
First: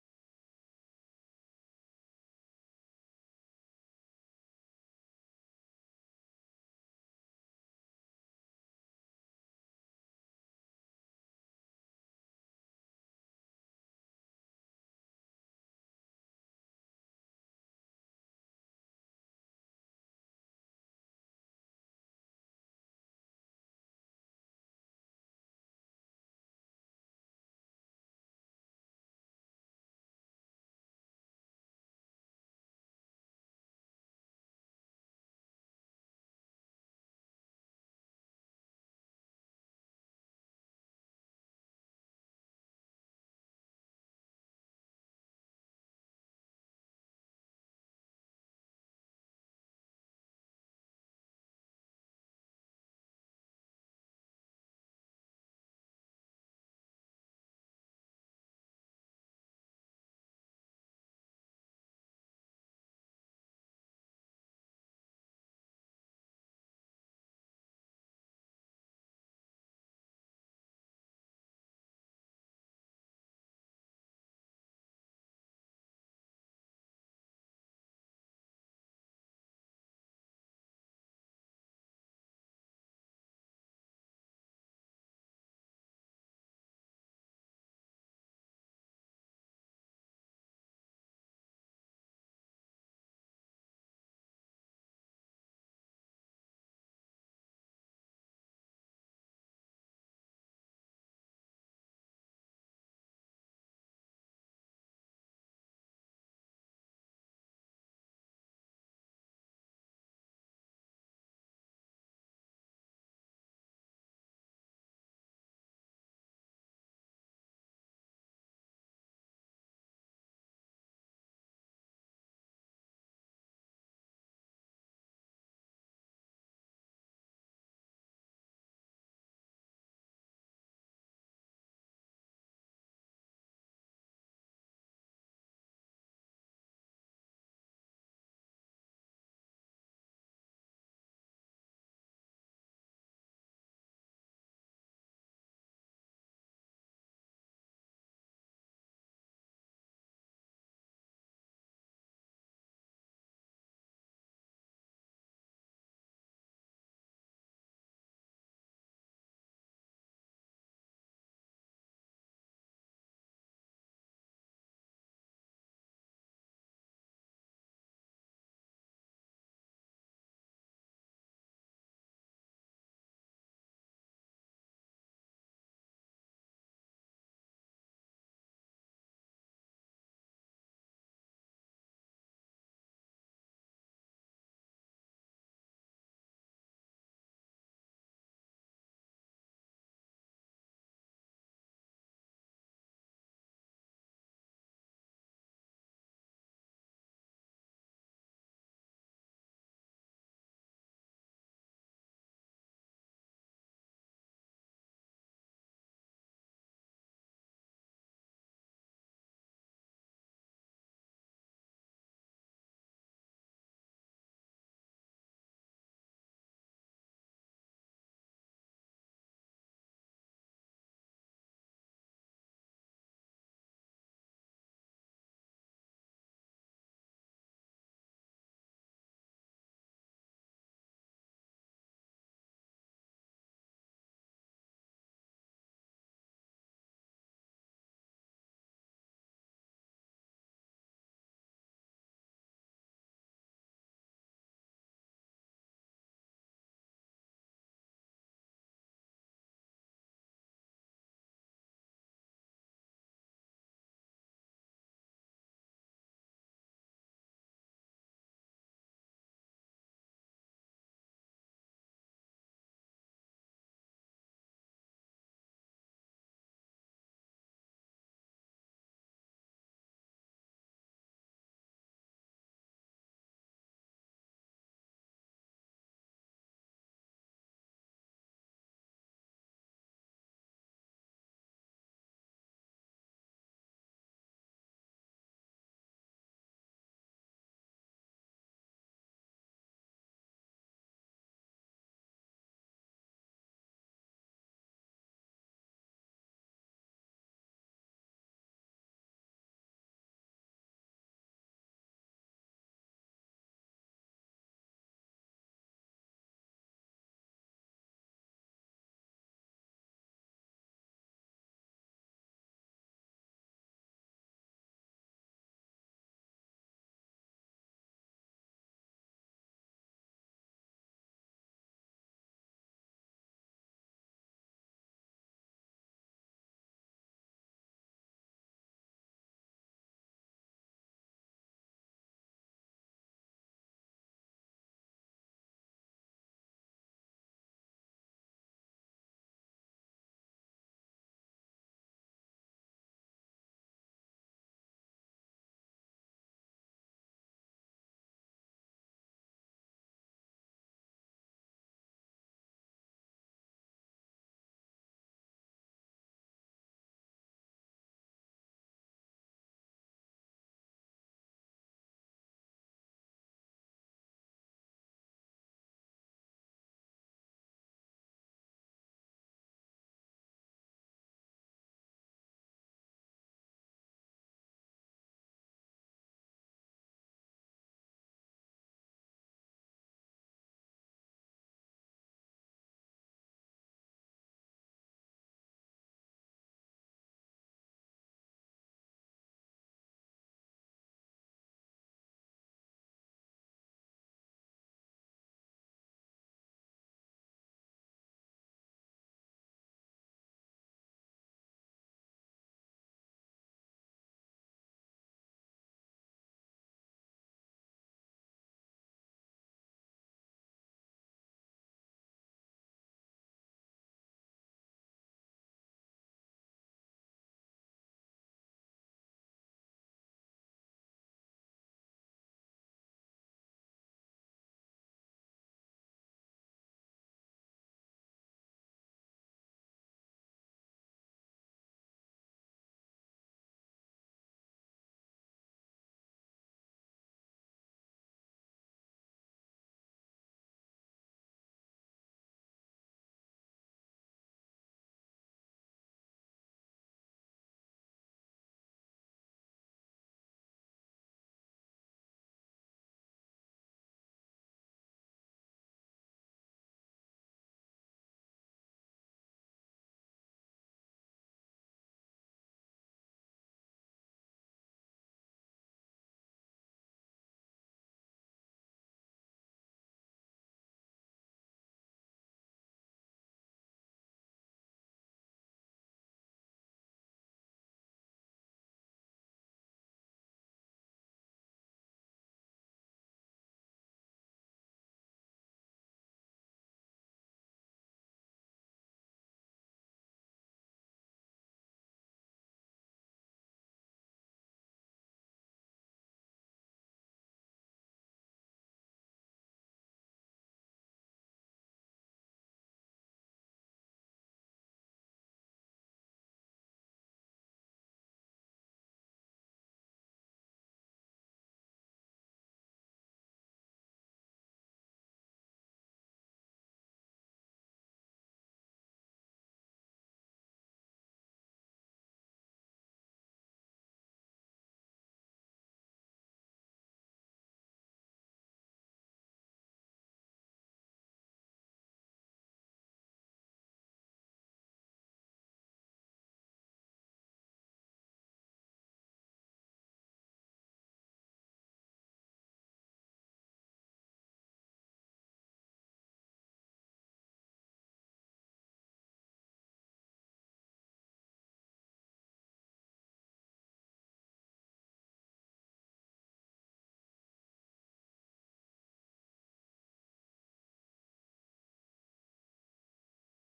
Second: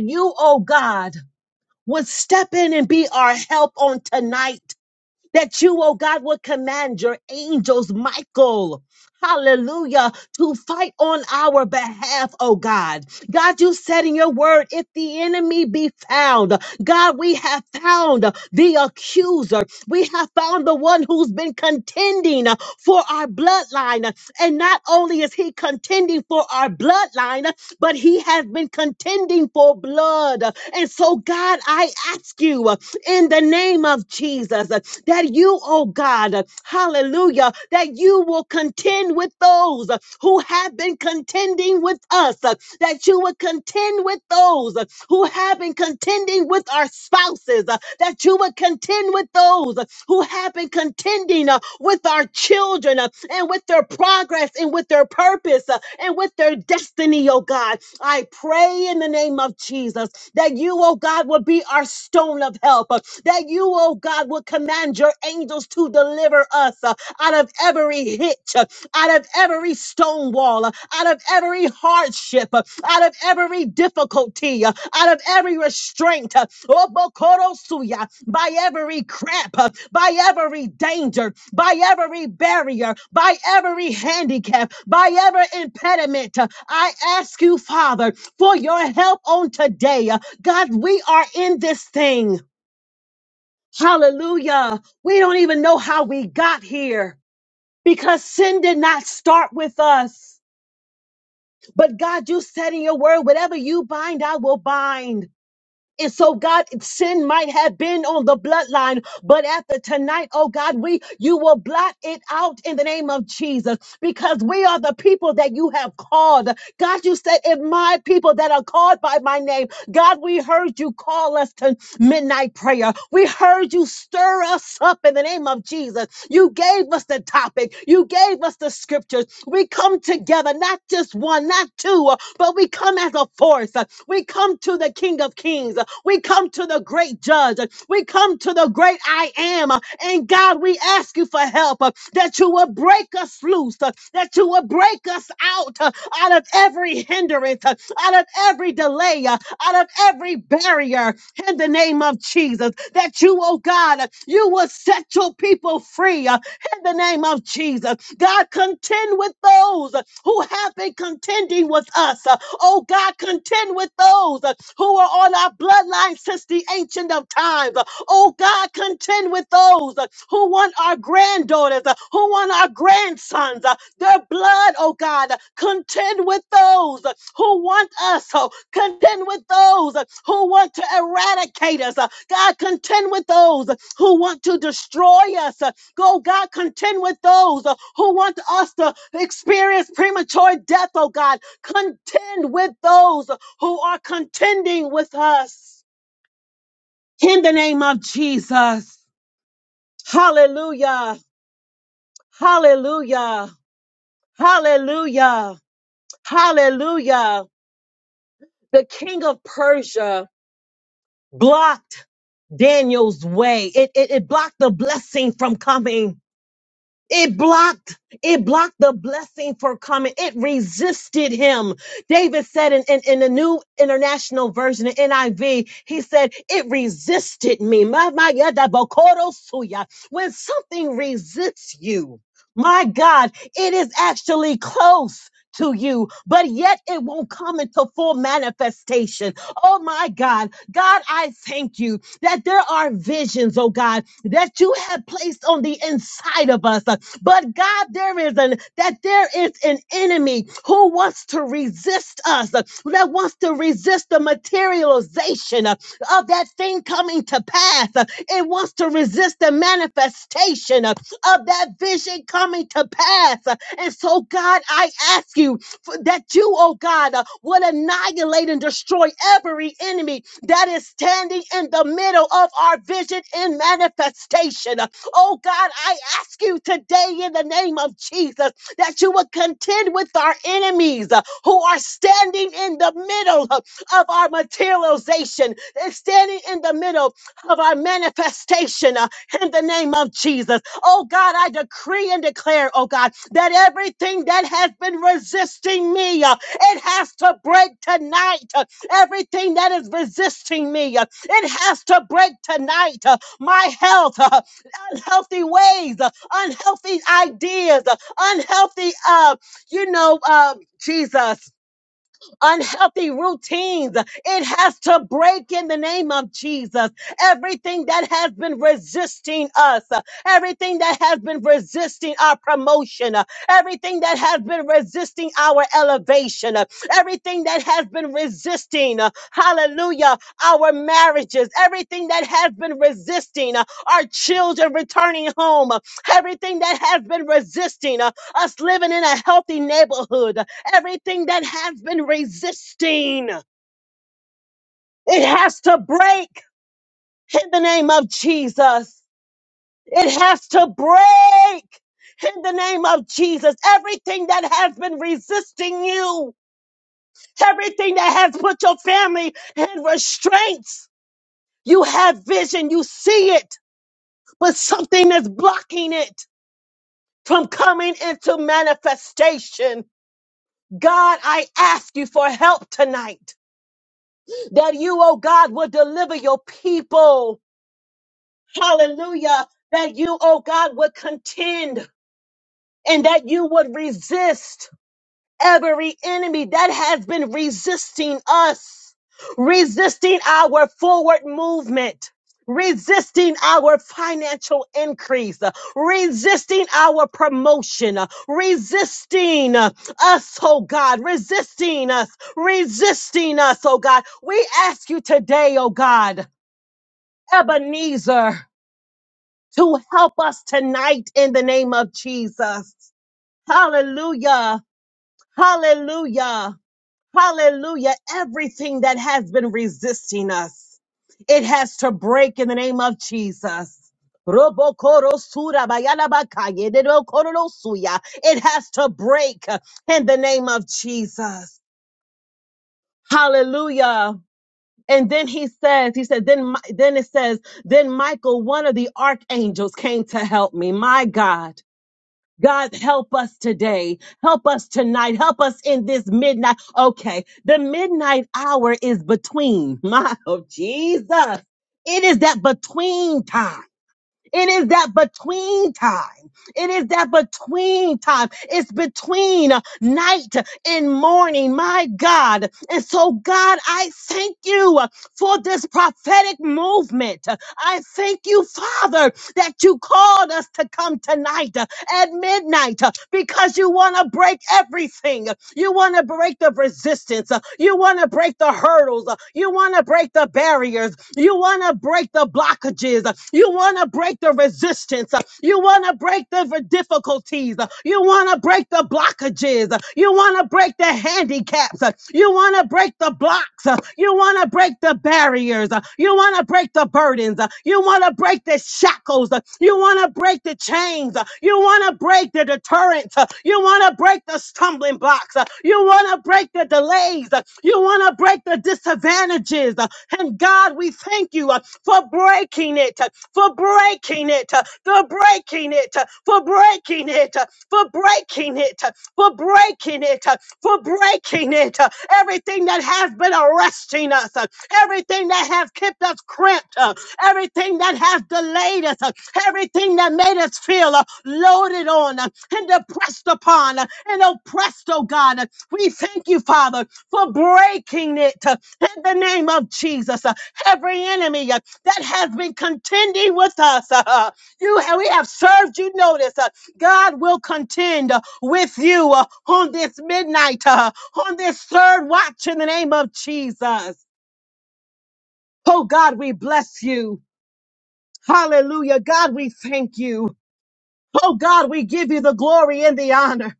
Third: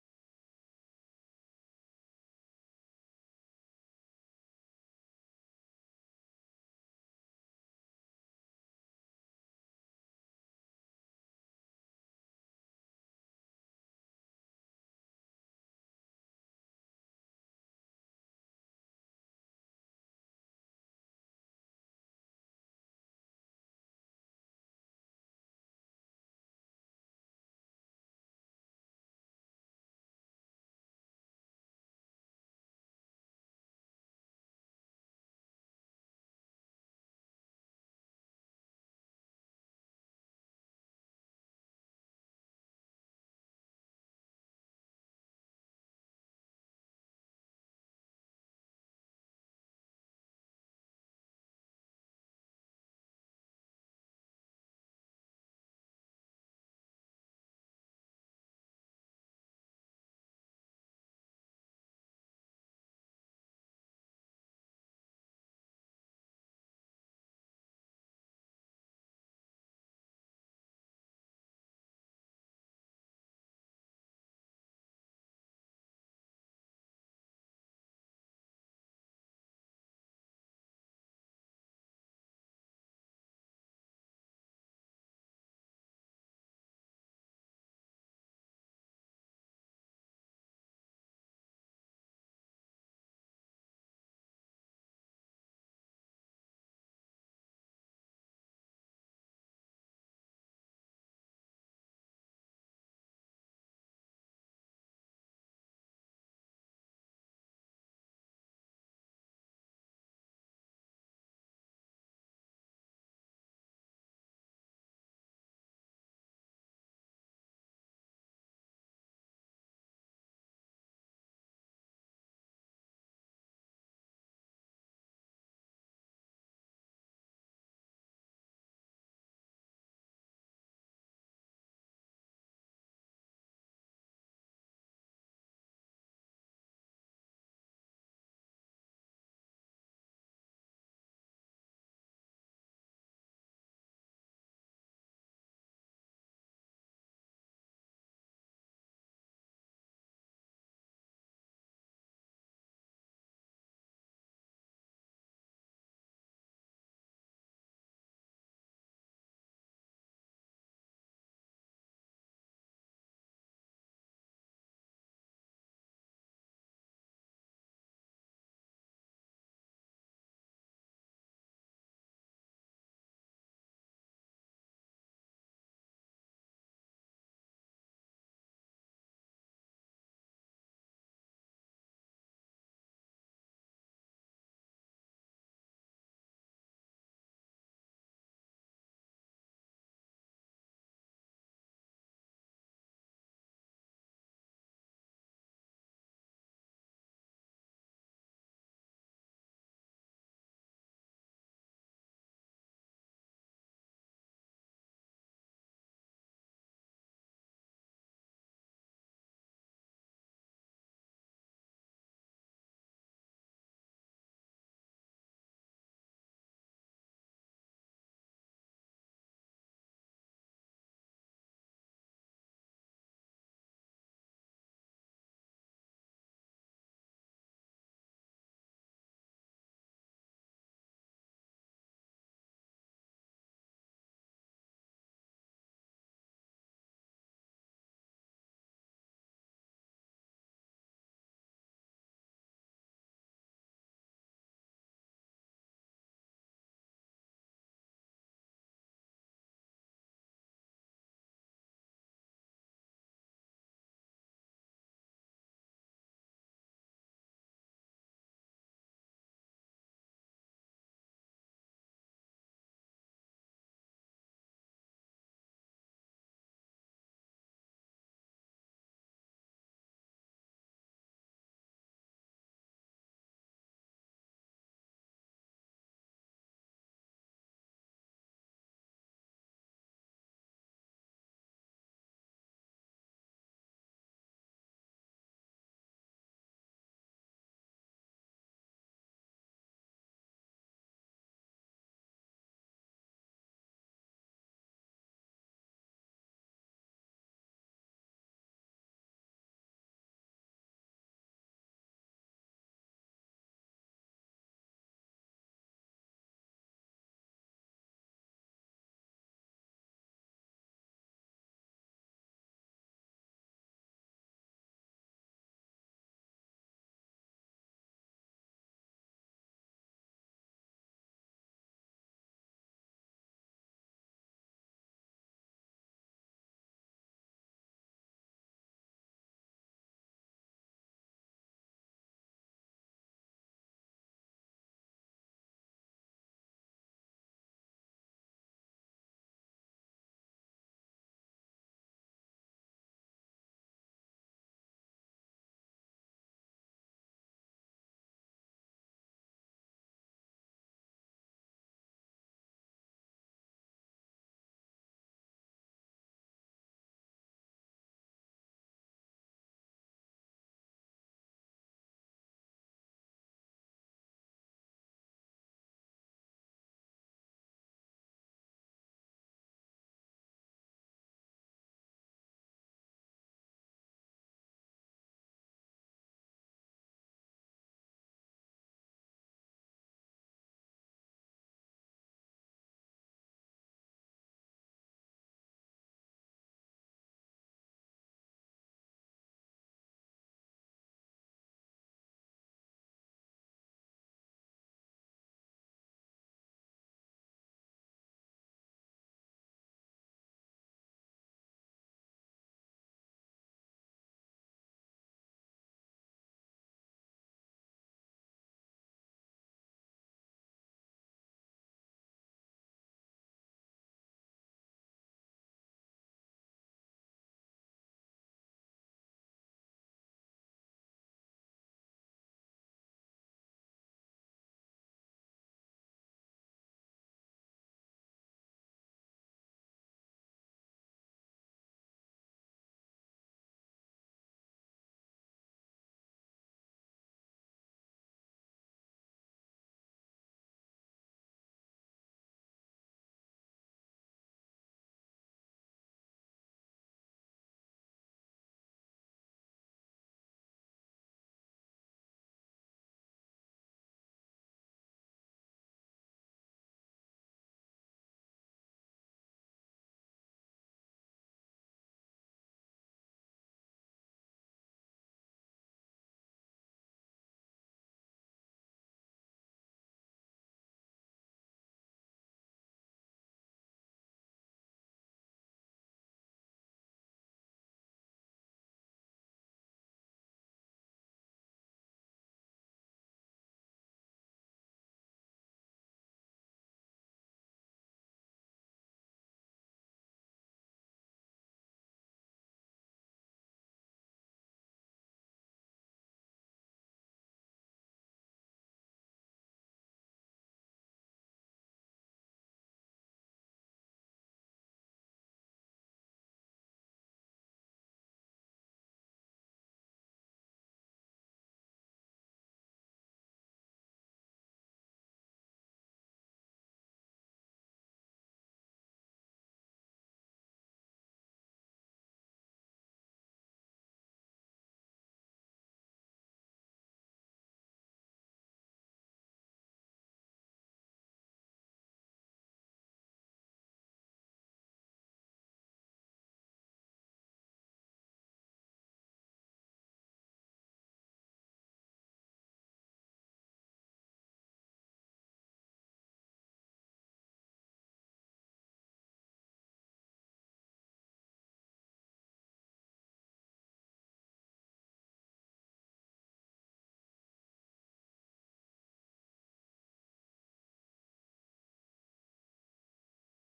you, oh God, would step in and be our help on tonight that you, oh God, would command your angels, Michael, hallelujah, to fight on our behalf, oh God. God, you said in your word, if the enemy be found, God, we have found the accuser. We have found the one who's been contending for our bloodline. And not only is he contending for our bloodline, but he has been contending for blood. And so, God, I ask you, in the name of Jesus. uh, That you, oh God, uh, hallelujah, that you will contend with those uh, who have been contending with us, uh, that you will contend with those uh, who have been contending with our spouses, uh, that you would contend with those who have been contending uh, with our children uh, and with their progress and with their purpose uh, and with their destiny, oh God. I pray in the name of Jesus that you, oh God, will be our stone of help, uh, that you, oh God, will command your angels to deliver us uh, out of every hitch, uh, out of every stone wall, uh, out of every hardship, uh, out of every difficulty, uh, out of every restraint, uh, Obokorosuya, by every crap, uh, by every danger, by every barrier, by every handicap, by every impediment. uh, I ask you, Father, for your help on today. Uh, God, we are in this thing. Hallelujah. We don't even know how we got here because sin did not start with us. But God, you said in your word, whatever you bind, I will bind. And so, God, sin might have been on the bloodline, but after tonight, oh God, we you will blot it out in the name of Jesus, because we are the people that you have called. God, you said, "If my people that are called by my name, God, we heard you call us tonight." midnight prayer. We heard you stir us up in the name of Jesus. You gave us the topic, you gave us the scriptures. We come together, not just one, not two, uh, but we come as a force. Uh, We come to the King of Kings, Uh, we come to the great judge, Uh, we come to the great I am. Uh, And God, we ask you for help uh, that you will break us loose, uh, that you will break us out, uh, out of every hindrance, uh, out of every delay. uh, out of every barrier in the name of Jesus. That you, oh God, you will set your people free uh, in the name of Jesus. God, contend with those who have been contending with us. uh, Oh God, contend with those uh, who are on our bloodline since the ancient of times. Uh, Oh God, contend with those uh, who want our granddaughters, uh, who want our grandsons, uh, their blood, oh God. Uh, Contend with those uh, who want us, oh, contend with those uh, who want to eradicate us. uh, God, contend with those uh, who want to destroy us. uh, Go, God, contend with those uh, who want us to experience premature death, oh God. Contend with those who are contending with us in the name of Jesus. Hallelujah. Hallelujah. Hallelujah. Hallelujah. The king of Persia blocked Daniel's way. It, it, it blocked the blessing from coming. It blocked, it blocked the blessing for coming. It resisted him. David said in, in, in the new international version of NIV, he said, it resisted me. My, my, yeah, that bokoro suya. When something resists you, my God, it is actually close to you, but yet it won't come into full manifestation. Oh my God. God, I thank you that there are visions, oh God, that you have placed on the inside of us. But God, there is an that there is an enemy who wants to resist us, that wants to resist the materialization of of that thing coming to pass. It wants to resist the manifestation of of that vision coming to pass. And so, God, I ask you for- that you, oh God, uh, would annihilate and destroy every enemy that is standing in the middle of our vision and manifestation. Uh, Oh God, I ask you today in the name of Jesus that you would contend with our enemies uh, who are standing in the middle uh, of our materialization. They're standing in the middle of our manifestation uh, in the name of Jesus. Oh God, I decree and declare, oh God, that everything that has been resisting me, uh, it has to break tonight. Uh, everything that is resisting me, uh, it has to break tonight. Uh, my health, uh, unhealthy ways, uh, unhealthy ideas, uh, unhealthy, uh, you know, uh, Jesus unhealthy routines. It has to break in the name of Jesus. Everything that has been resisting us, uh, everything that has been resisting our promotion, uh, everything that has been resisting our elevation, uh, everything that has been resisting, uh, hallelujah, our marriages, everything that has been resisting uh, our children returning home, uh, everything that has been resisting uh, us living in a healthy neighborhood, Everything that has been resisting, it has to break in the name of Jesus. It has to break in the name of Jesus. Everything that has been resisting you, everything that has put your family in restraints, you have vision, you see it, but something is blocking it from coming into manifestation. God, I ask you for help tonight. that you, oh God, will deliver your people. Hallelujah. That you, oh God, would contend and that you would resist every enemy that has been resisting us, resisting our forward movement. Resisting our financial increase, uh, resisting our promotion, uh, resisting uh, us, oh God, resisting us, resisting us, oh God. We ask you today, oh God. Ebenezer to help us tonight in the name of Jesus. Hallelujah. Hallelujah. Hallelujah. Everything that has been resisting us, it has to break in the name of Jesus. Robokoro sura bayala It has to break in the name of Jesus. Hallelujah. And then he says, he said, then, Mi- then it says, then Michael, one of the archangels came to help me. My God. God, help us today. Help us tonight. Help us in this midnight. Okay. The midnight hour is between <laughs> my, oh, Jesus. It is that between time. It is that between time. It is that between time. It's between uh, night and morning, my God. And so, God, I thank you uh, for this prophetic movement. I thank you, Father, that you called us to come tonight. uh, at midnight uh, because you want to break everything. You want to break the resistance. uh, You want to break the hurdles. uh, You want to break the barriers. You want to break the blockages. uh, You want to break the resistance. uh, You want to break the v- difficulties. uh, You want to break the blockages. uh, You want to break the handicaps. uh, You want to break the blocks. uh, You want to break break the barriers. Uh, You want to break the burdens. Uh, You want to break the shackles. Uh, You want to break the chains. Uh, You want to break the deterrent. Uh, You want to break the stumbling blocks. Uh, You want to break the delays. Uh, You want to break the disadvantages. Uh, And God, we thank you uh, for breaking it, uh, for breaking it, uh, for breaking it, uh, for breaking it, uh, for breaking it. uh, for breaking it, uh, for breaking it. uh, Everything that has been arresting us, uh, everything that has kept us cramped, uh, everything that has delayed us, uh, everything that made us feel uh, loaded on uh, and depressed upon uh, and oppressed, oh God. uh, We thank you, Father, for breaking it uh, in the name of Jesus. uh, Every enemy uh, that has been contending with us, <laughs> uh, uh, you we have served you notice. uh, God will contend uh, with you uh, on this midnight, uh, on this third watch in the name of Jesus. Oh God, we bless you. Hallelujah. God, we thank you. Oh God, we give you the glory and the honor.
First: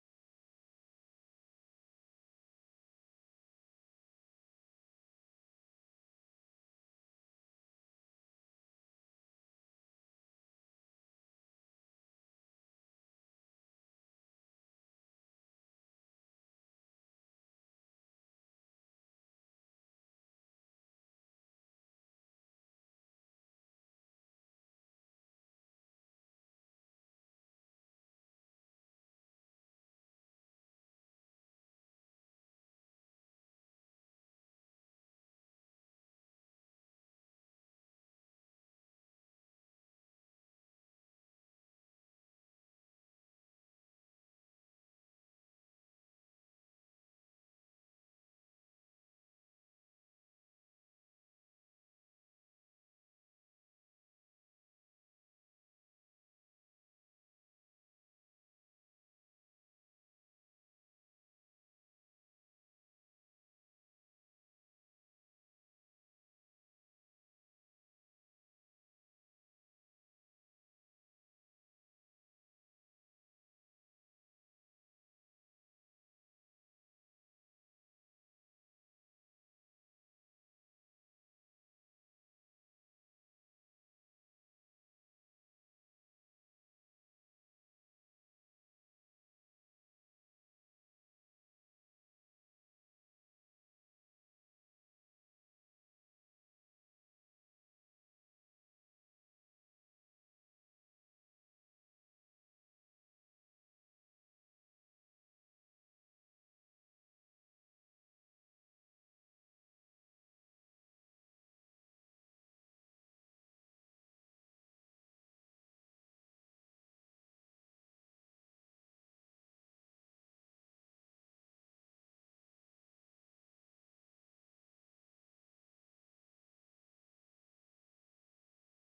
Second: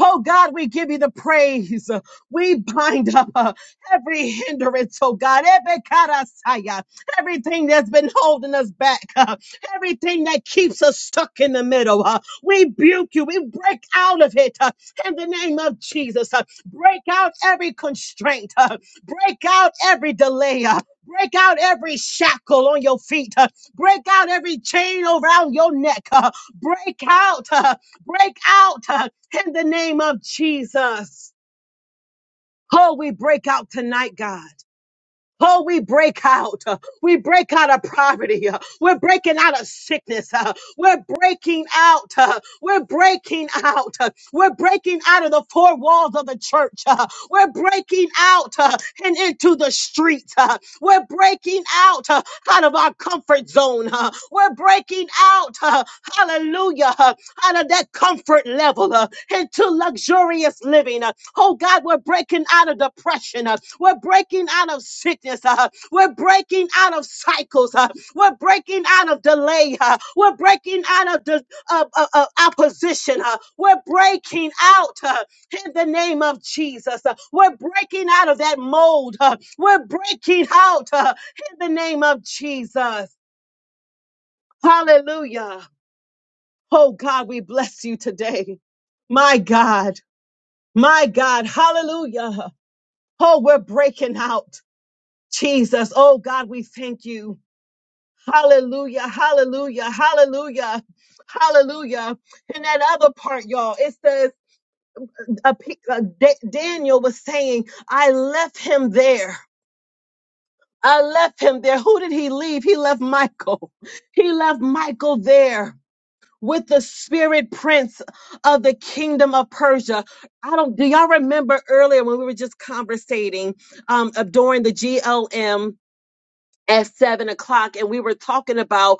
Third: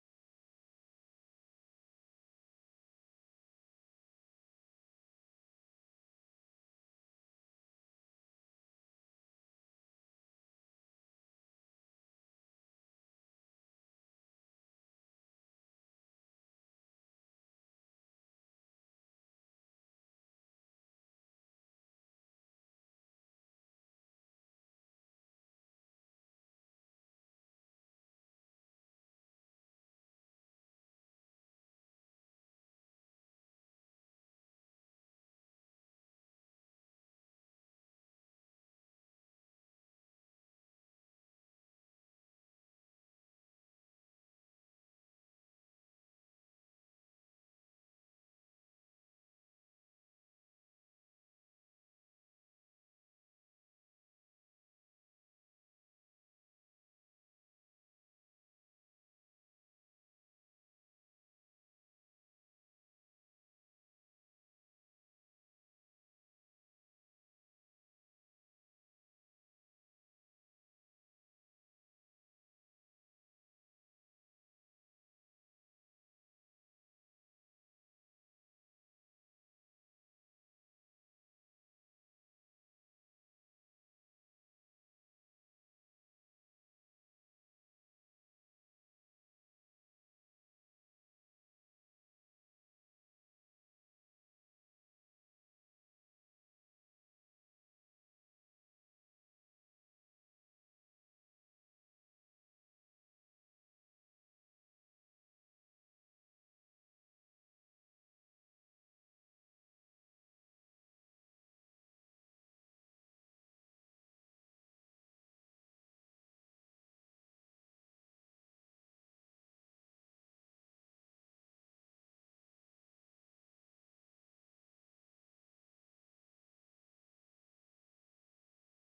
Oh God, we give you the praise. We bind up uh, every hindrance, oh God, every karasaya, everything that's been holding us back, uh, everything that keeps us stuck in the middle. uh, we rebuke you. We break out of it uh, in the name of Jesus. uh, break out every constraint. uh, break out every delay. uh, break out every shackle on your feet. uh, break out every chain around your neck. uh, break out. uh, break out. Uh, in the name of Jesus. Oh, we break out tonight, God. Oh, we break out. Uh, We break out of poverty. Uh, We're breaking out of sickness. Uh, We're breaking out. Uh, We're breaking out. Uh, We're breaking out of the four walls of the church. Uh, We're breaking out uh, and into the streets. Uh, We're breaking out uh, out of our comfort zone. Uh, We're breaking out, uh, hallelujah, uh, out of that comfort level uh, into luxurious living. Oh God, we're breaking out of depression. uh, We're breaking out of sickness. uh, We're breaking out of cycles. uh, We're breaking out of delay. uh, We're breaking out of, the of, of, of opposition. uh, We're breaking out uh, in the name of Jesus. uh, We're breaking out of that mold. uh, We're breaking out uh, in the name of Jesus. Hallelujah. Oh God, we bless you today. My God, my God, hallelujah. Oh, we're breaking out. Jesus. Oh, God, we thank you. Hallelujah. Hallelujah. Hallelujah. Hallelujah. And that other part, y'all, it's the uh, P- uh, Da- Daniel was saying, I left him there. I left him there. Who did he leave? He left Michael. <laughs> He left Michael there with the spirit prince of the kingdom of Persia. I don't, do y'all remember earlier when we were just conversating um, uh, during the GLM? at seven o'clock and we were talking about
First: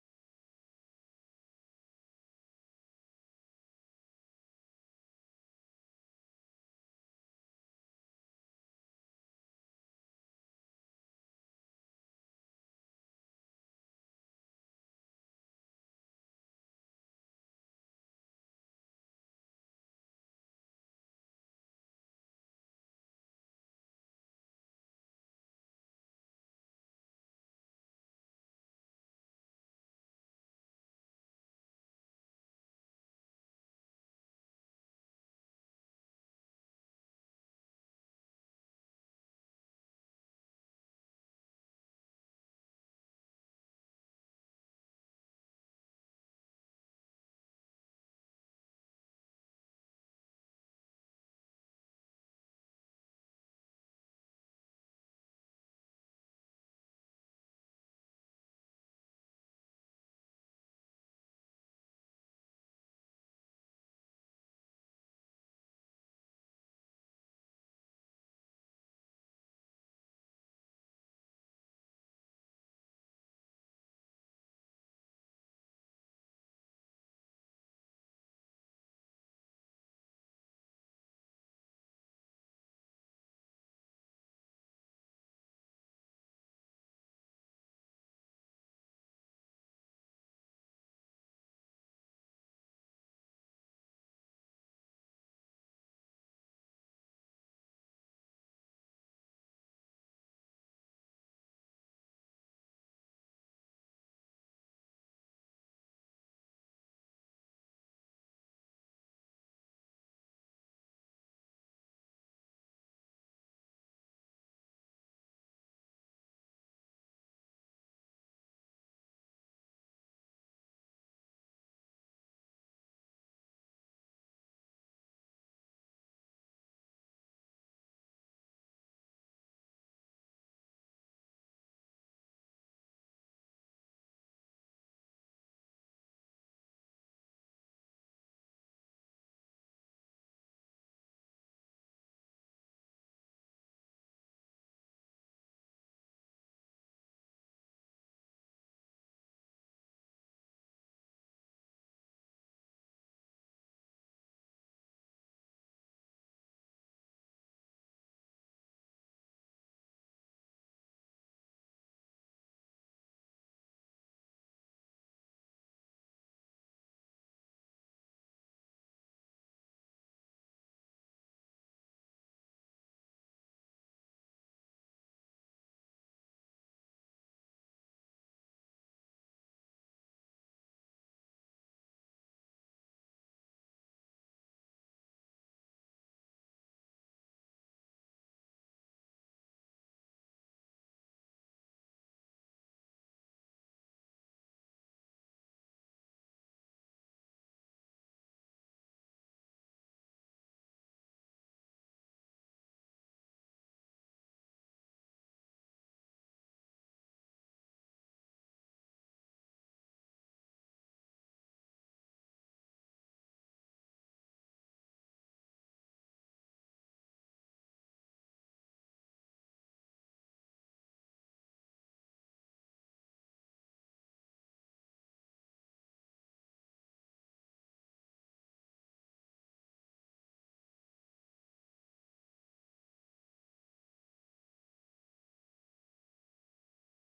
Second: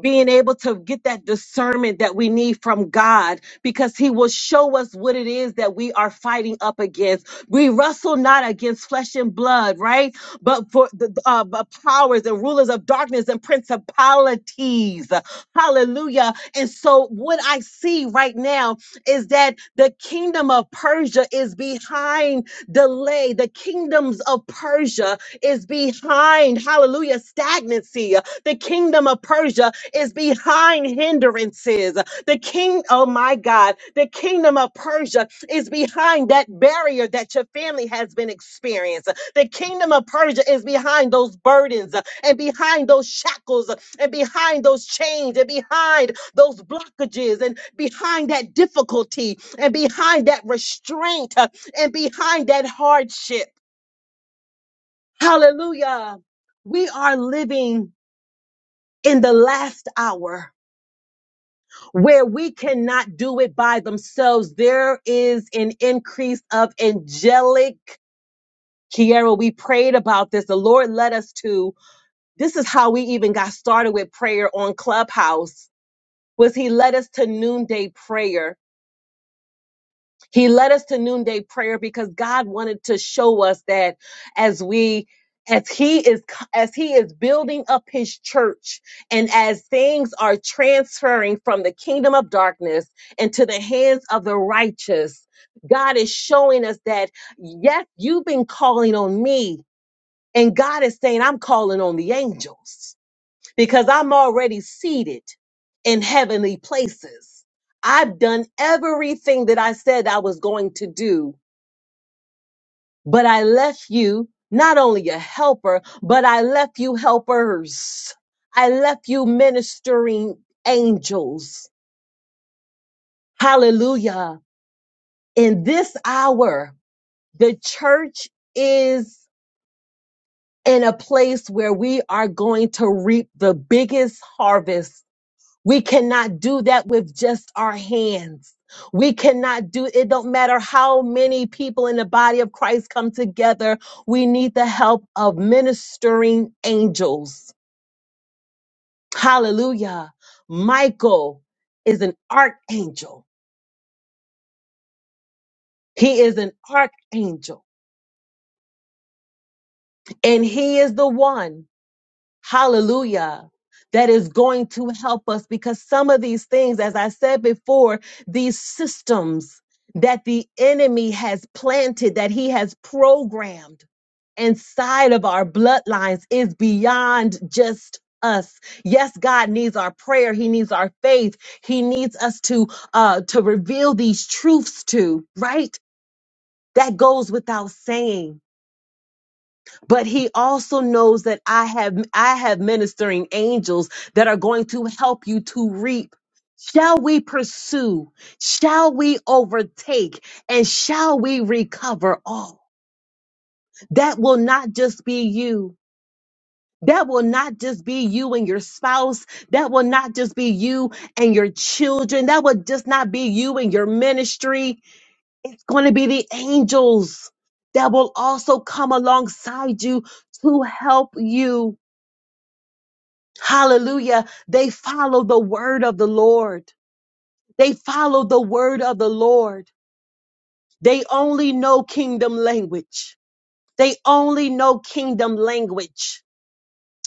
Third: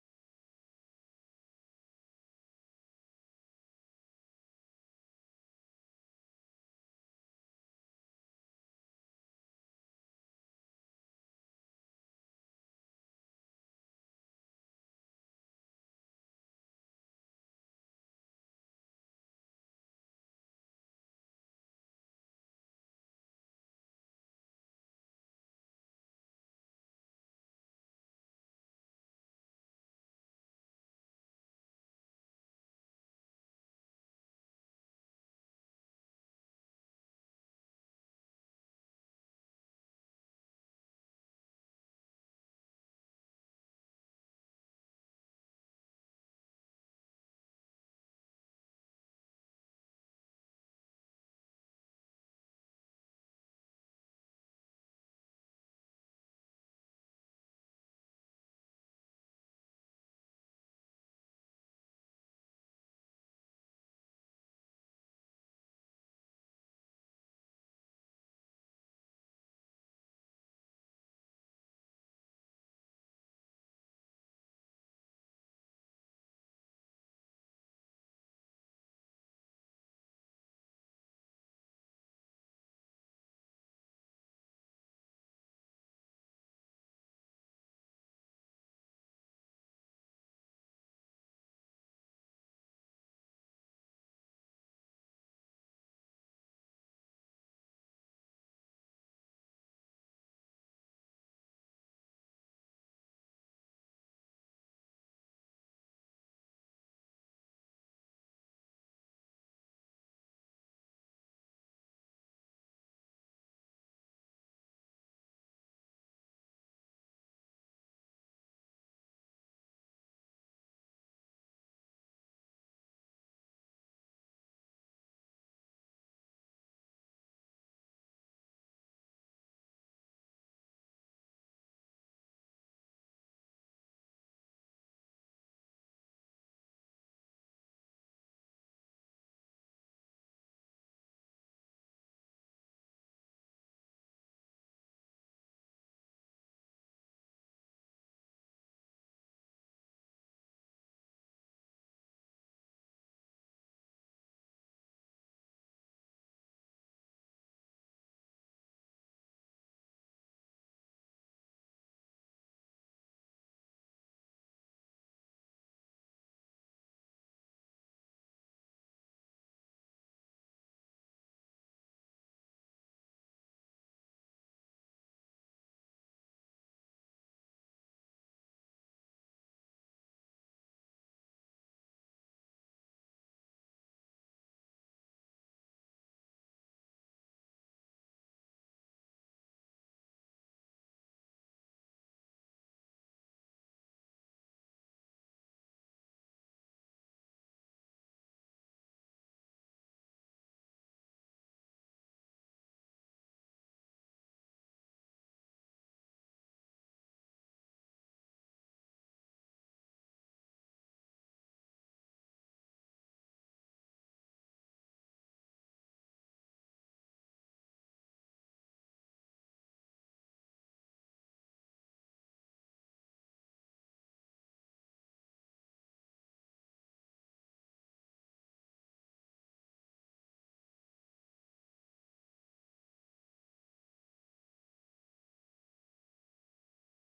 being able to get that discernment that we need from God because He will show us what it is that we are fighting up against. We wrestle not against flesh and blood, right? But for the uh, but powers and rulers of darkness and principalities. Hallelujah. And so, what I see right now is that the kingdom of Persia is behind delay, the kingdoms of Persia is behind, hallelujah, stagnancy. The kingdom of Persia is behind hindrances. The king, oh my God, the kingdom of Persia is behind that barrier that your family has been experiencing. The kingdom of Persia is behind those burdens uh, and behind those shackles uh, and behind those chains and behind those blockages and behind that difficulty and behind that restraint uh, and behind that hardship. Hallelujah. We are living in the last hour. where we cannot do it by themselves. There is an increase of angelic. Kiara, we prayed about this. The Lord led us to. This is how we even got started with prayer on Clubhouse. Was He led us to noonday prayer? He led us to noonday prayer because God wanted to show us that as we as he is as he is building up his church and as things are transferring from the kingdom of darkness into the hands of the righteous God is showing us that yes you've been calling on me and God is saying I'm calling on the angels because I'm already seated in heavenly places. I've done everything that I said I was going to do, but I left you not only a helper, but I left you helpers. I left you ministering angels. Hallelujah. In this hour, the church is in a place where we are going to reap the biggest harvest We cannot do that with just our hands. We cannot do it don't matter how many people in the body of Christ come together. We need the help of ministering angels. Hallelujah. Michael is an archangel. He is an archangel and he is the one. Hallelujah. That is going to help us because some of these things, as I said before, these systems that the enemy has planted, that he has programmed inside of our bloodlines is beyond just us. Yes, God needs our prayer. He needs our faith. He needs us to uh to reveal these truths to, right? That goes without saying but he also knows that I have I have ministering angels that are going to help you to reap. Shall we pursue? Shall we overtake? And shall we recover all? That will not just be you. That will not just be you and your spouse. That will not just be you and your children. That will just not be you and your ministry. It's going to be the angels that will also come alongside you to help you Hallelujah. They follow the word of the Lord. They follow the word of the Lord. They only know kingdom language. They only know kingdom language.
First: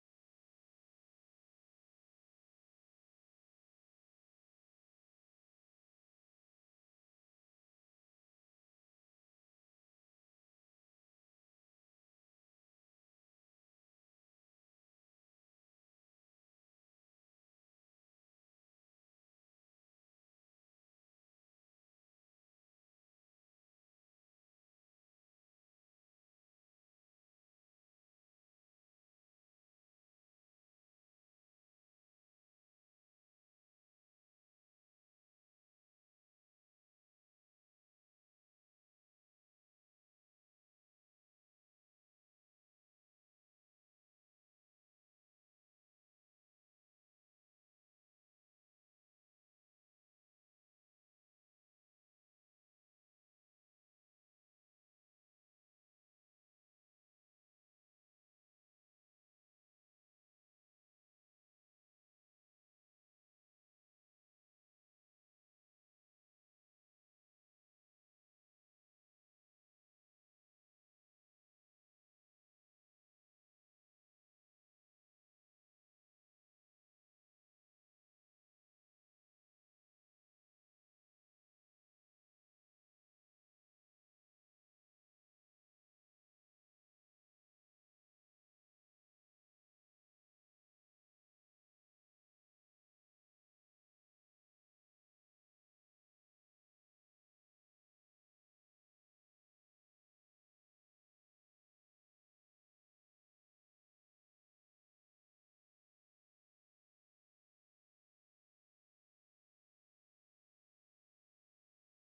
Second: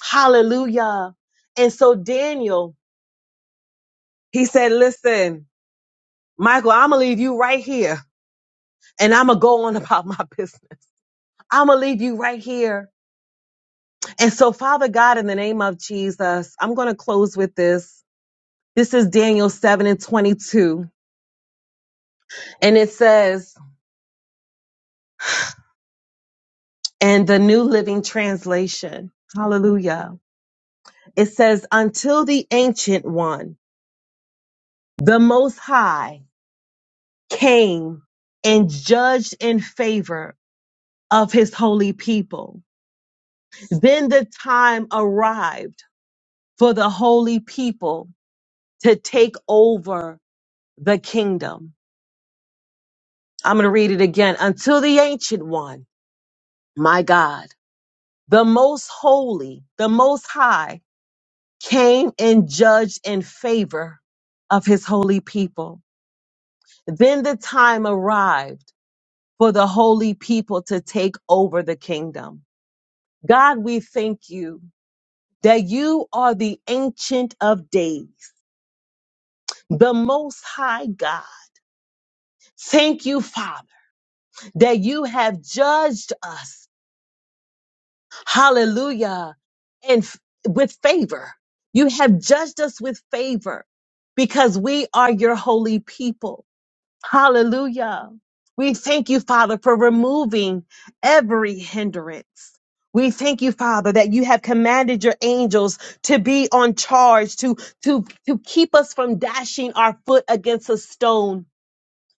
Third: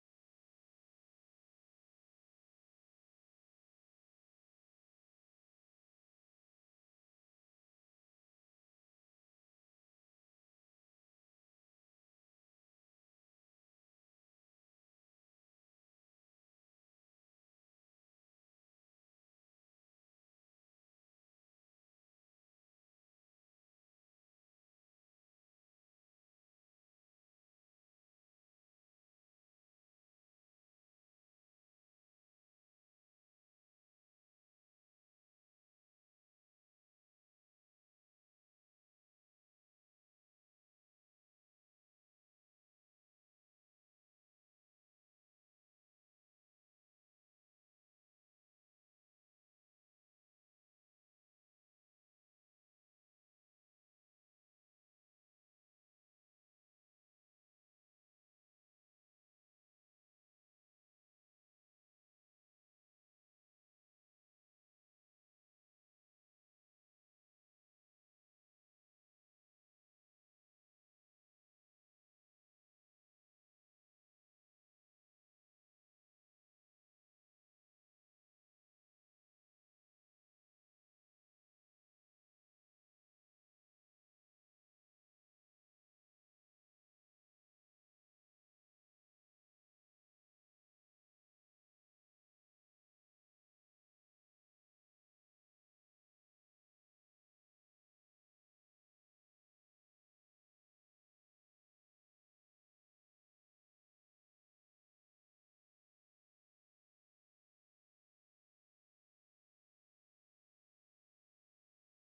Hallelujah. And so Daniel, he said, Listen, Michael, I'm going to leave you right here and I'm going to go on <laughs> about my business. I'm going to leave you right here. And so, Father God, in the name of Jesus, I'm going to close with this. This is Daniel 7 and 22. And it says, and the New Living Translation. Hallelujah. It says, until the ancient one, the most high came and judged in favor of his holy people. Then the time arrived for the holy people to take over the kingdom. I'm going to read it again. Until the ancient one, my God, the most holy, the most high came and judged in favor of his holy people. Then the time arrived for the holy people to take over the kingdom. God, we thank you that you are the ancient of days, the most high God. Thank you, Father, that you have judged us. Hallelujah. And f- with favor, you have judged us with favor because we are your holy people. Hallelujah. We thank you, Father, for removing every hindrance. We thank you, Father, that you have commanded your angels to be on charge, to, to, to keep us from dashing our foot against a stone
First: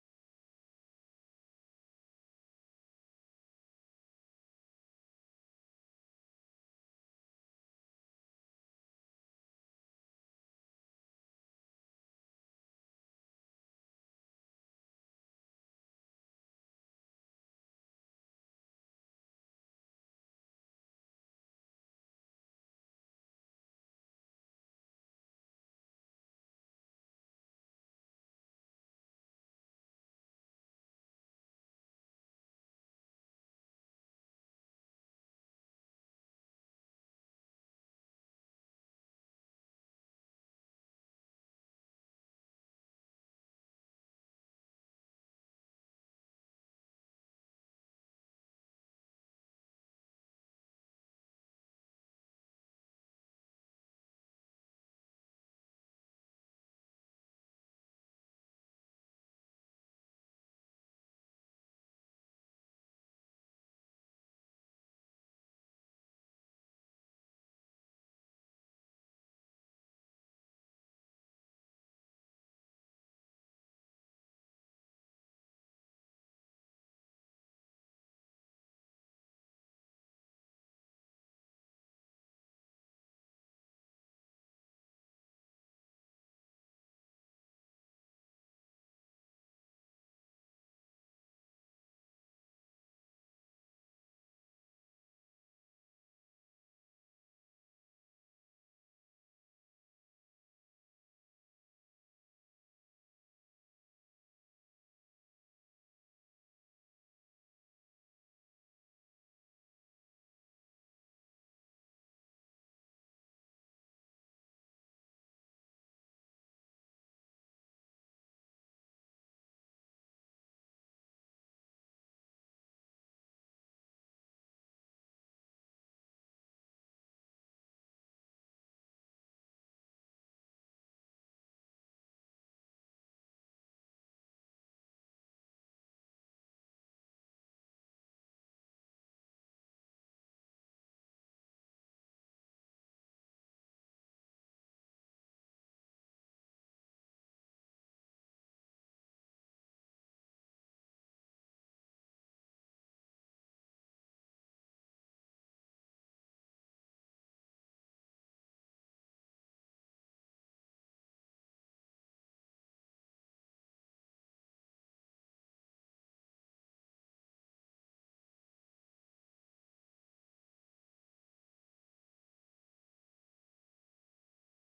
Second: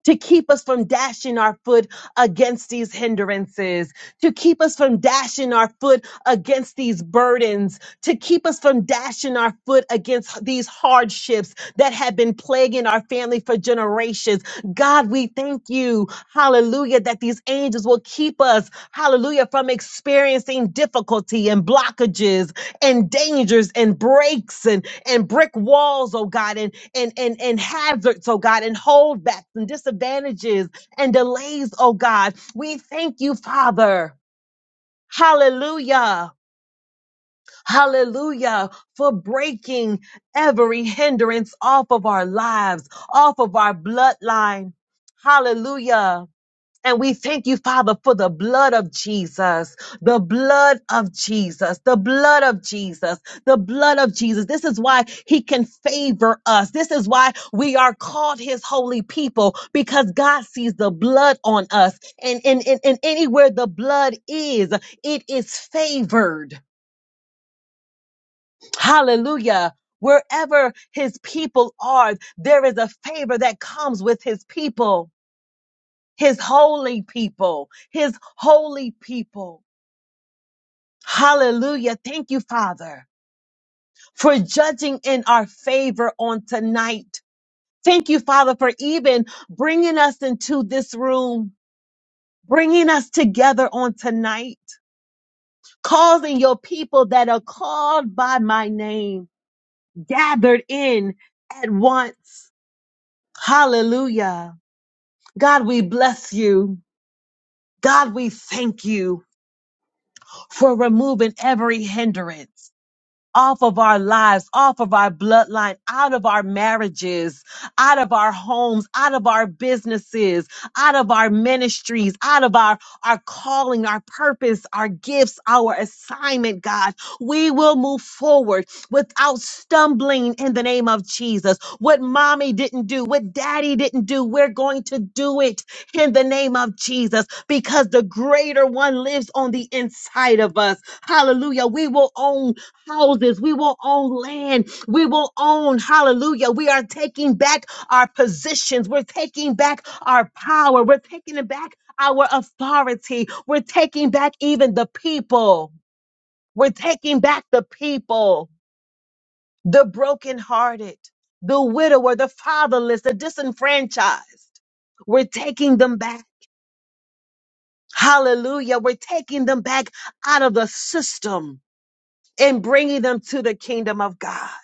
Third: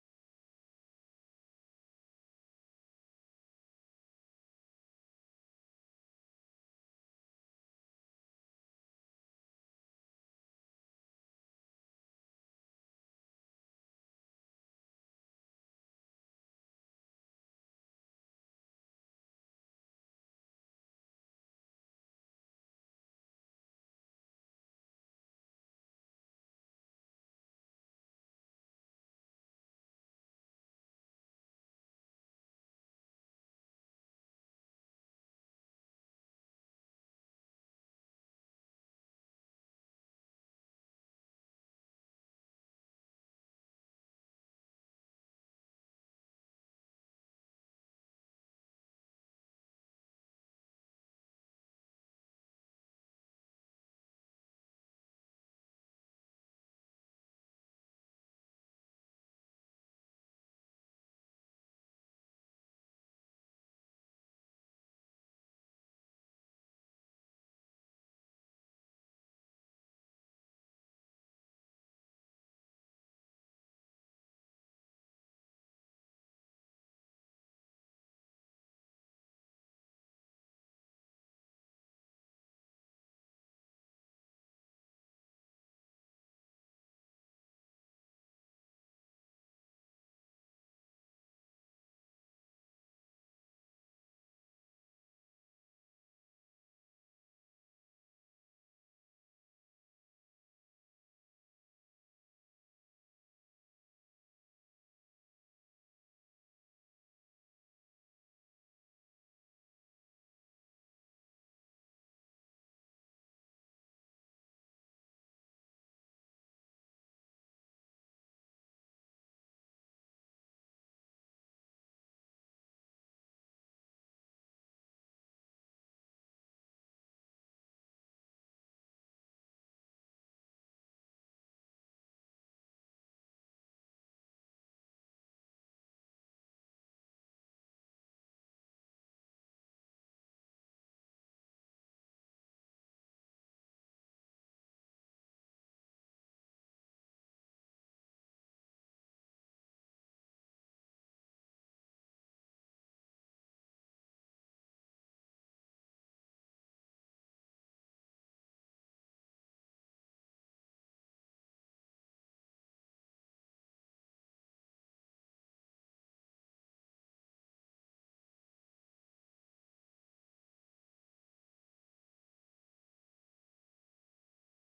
to keep us from dashing our foot against these hindrances, to keep us from dashing our foot against these burdens, to keep us from dashing our foot against these hardships that have been plaguing our family for generations. God, we thank you, hallelujah, that these angels will keep us, hallelujah, from experiencing difficulty and blockages and dangers and breaks and, and brick walls, oh God, and and and hazards, oh God, and holdbacks and disadvantages and delays, oh God. We thank you, Father. Hallelujah. Hallelujah for breaking every hindrance off of our lives, off of our bloodline. Hallelujah. And we thank you, Father, for the blood of Jesus, the blood of Jesus, the blood of Jesus, the blood of Jesus. This is why he can favor us. This is why we are called his holy people because God sees the blood on us. And, and, and, and anywhere the blood is, it is favored. Hallelujah. Wherever his people are, there is a favor that comes with his people his holy people, his holy people. Hallelujah. Thank you, Father, for judging in our favor on tonight. Thank you, Father, for even bringing us into this room, bringing us together on tonight, causing your people that are called by my name gathered in at once. Hallelujah. God, we bless you. God, we thank you for removing every hindrance. off of our lives, off of our bloodline, out of our marriages, out of our homes, out of our businesses, out of our ministries, out of our, our calling, our purpose, our gifts, our assignment, God. We will move forward without stumbling in the name of Jesus. What mommy didn't do, what daddy didn't do, we're going to do it in the name of Jesus because the greater one lives on the inside of us. Hallelujah. We will own houses. We will own land. We will own, hallelujah. We are taking back our positions. We're taking back our power. We're taking it back our authority. We're taking back even the people. We're taking back the people, the brokenhearted, the widower, the fatherless, the disenfranchised. We're taking them back. Hallelujah. We're taking them back out of the system and bringing them to the kingdom of God.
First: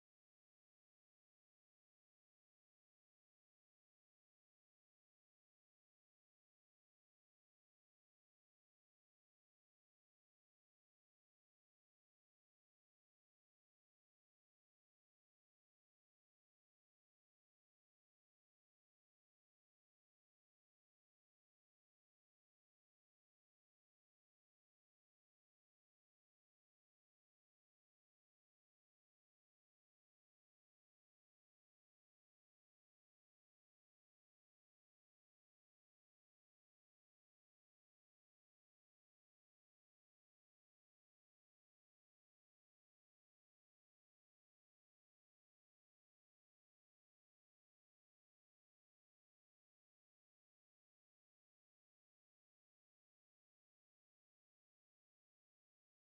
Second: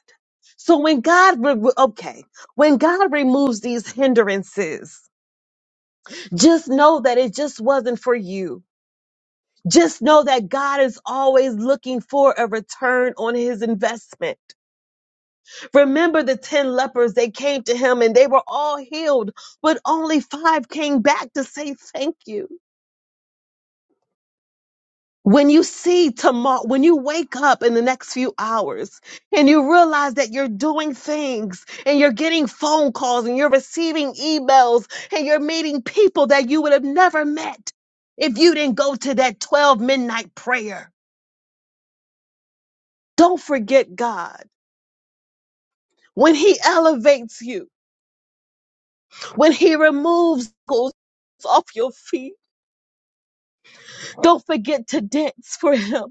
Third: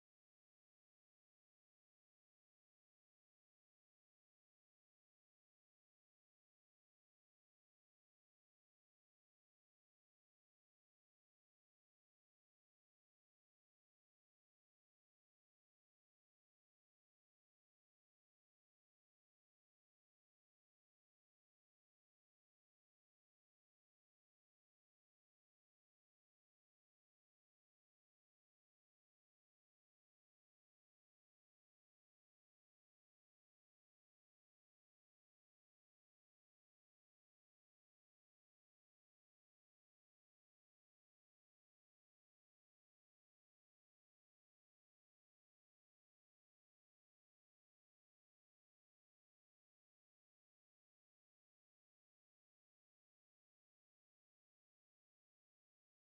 So when God, re- okay, when God removes these hindrances, just know that it just wasn't for you. Just know that God is always looking for a return on his investment. Remember the 10 lepers, they came to him and they were all healed, but only five came back to say thank you. When you see tomorrow, when you wake up in the next few hours and you realize that you're doing things and you're getting phone calls and you're receiving emails and you're meeting people that you would have never met if you didn't go to that 12 midnight prayer. Don't forget God. When He elevates you, when He removes goals off your feet, don't forget to dance for Him.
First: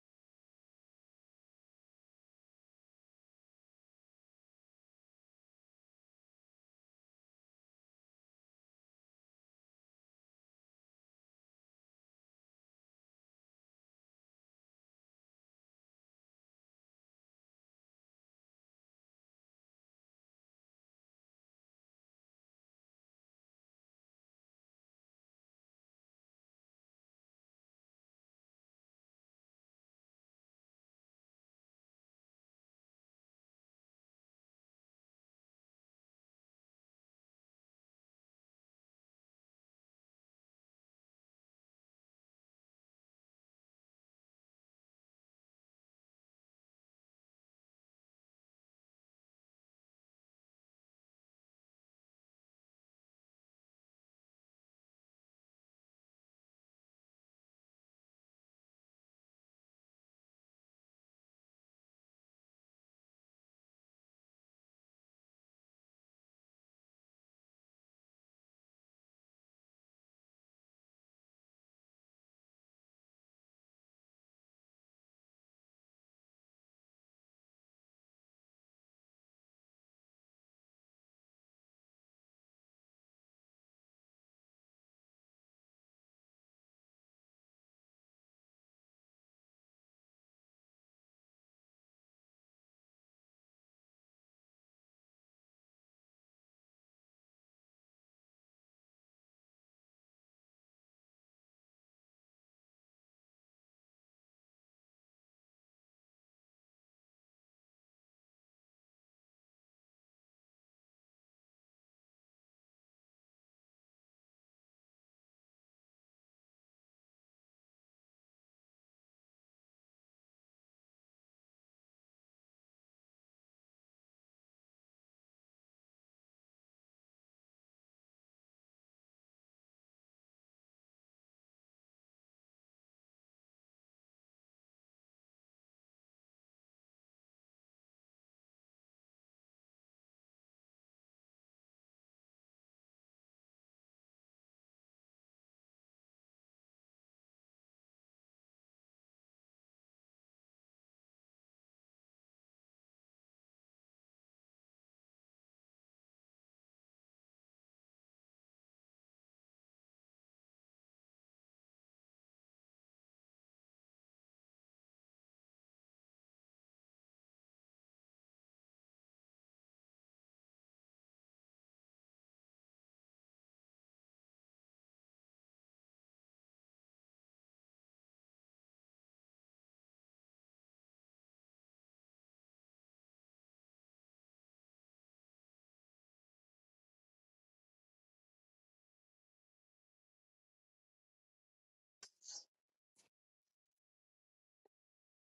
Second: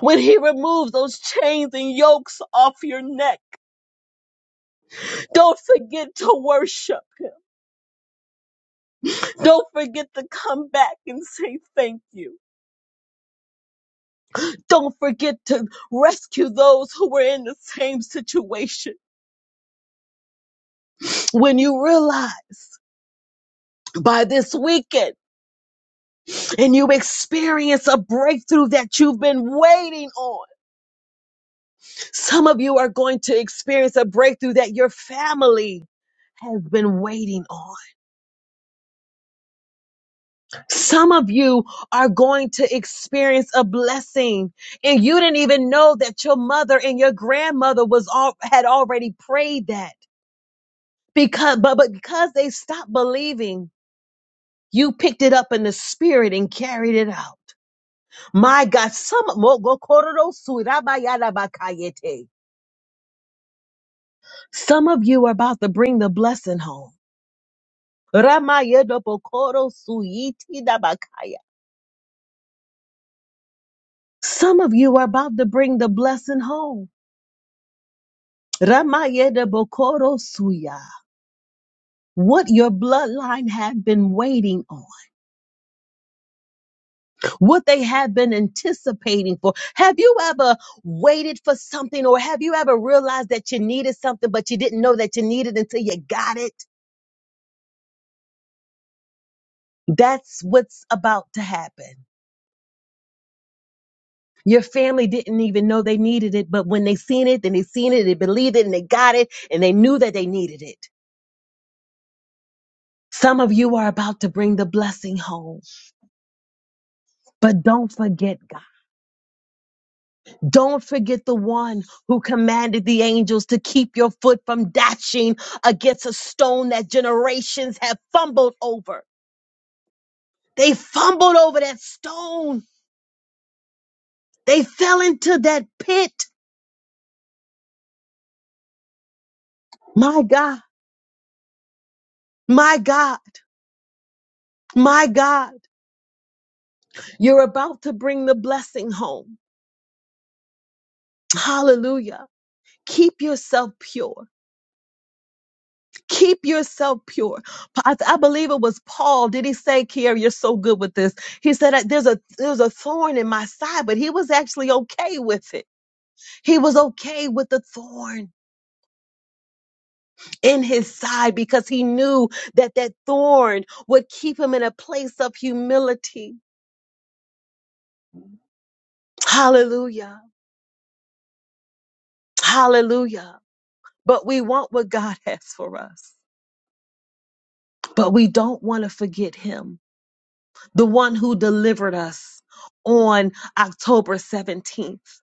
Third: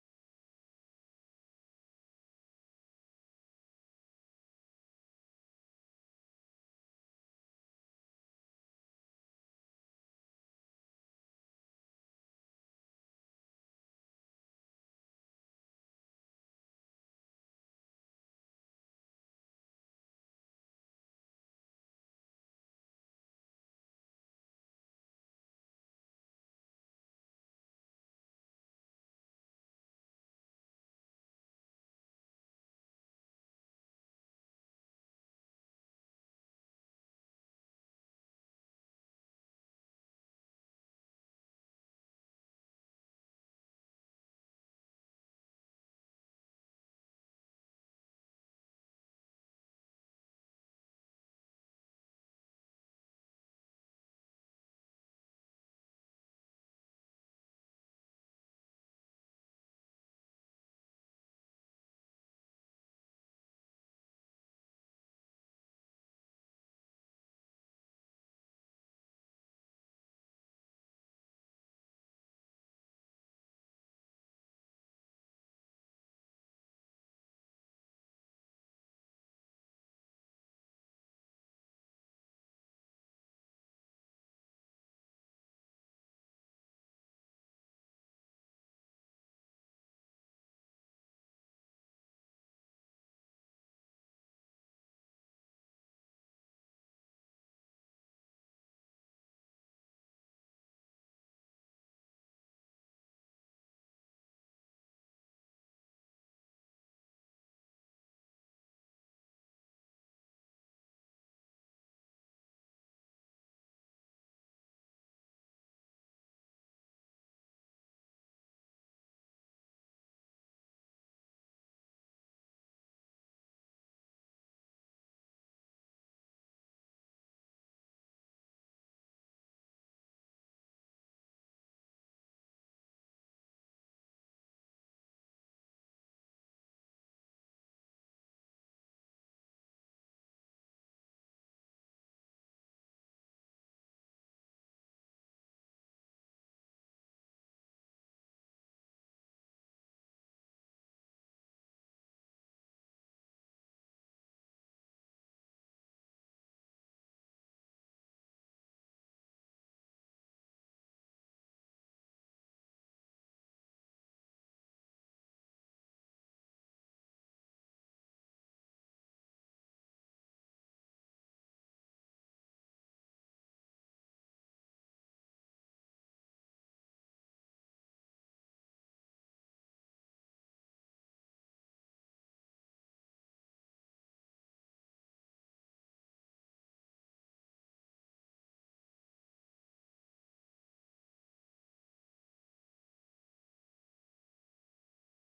When He removes those chains and yokes off your neck, Don't forget to worship Him. Don't forget to come back and say thank you. Don't forget to rescue those who were in the same situation. When you realize by this weekend and you experience a breakthrough that you've been waiting on, some of you are going to experience a breakthrough that your family has been waiting on. Some of you are going to experience a blessing and you didn't even know that your mother and your grandmother was all had already prayed that because but, but because they stopped believing, you picked it up in the spirit and carried it out. My God, some go- kororo su- rabayadabakayete. some of you are about to bring the blessing home. Ramayedopokoro suyitidabakaya. Some of you are about to bring the blessing home. Ramayede Bokoro Suya. What your bloodline have been waiting on, what they have been anticipating for. Have you ever waited for something, or have you ever realized that you needed something, but you didn't know that you needed until you got it? That's what's about to happen. Your family didn't even know they needed it, but when they seen it, then they seen it, they believed it, and they got it, and they knew that they needed it. Some of you are about to bring the blessing home, but don't forget God. Don't forget the one who commanded the angels to keep your foot from dashing against a stone that generations have fumbled over. They fumbled over that stone. They fell into that pit. My God, my God, my God, you're about to bring the blessing home. Hallelujah. Keep yourself pure. Keep yourself pure. Pa- I, I believe it was Paul. Did he say, Kier, you're so good with this? He said, there's a, there's a thorn in my side, but he was actually okay with it. He was okay with the thorn in his side because he knew that that thorn would keep him in a place of humility. Hallelujah. Hallelujah. But we want what God <laughs> has for us, but we don't want to forget Him, the one who delivered us on October 17th.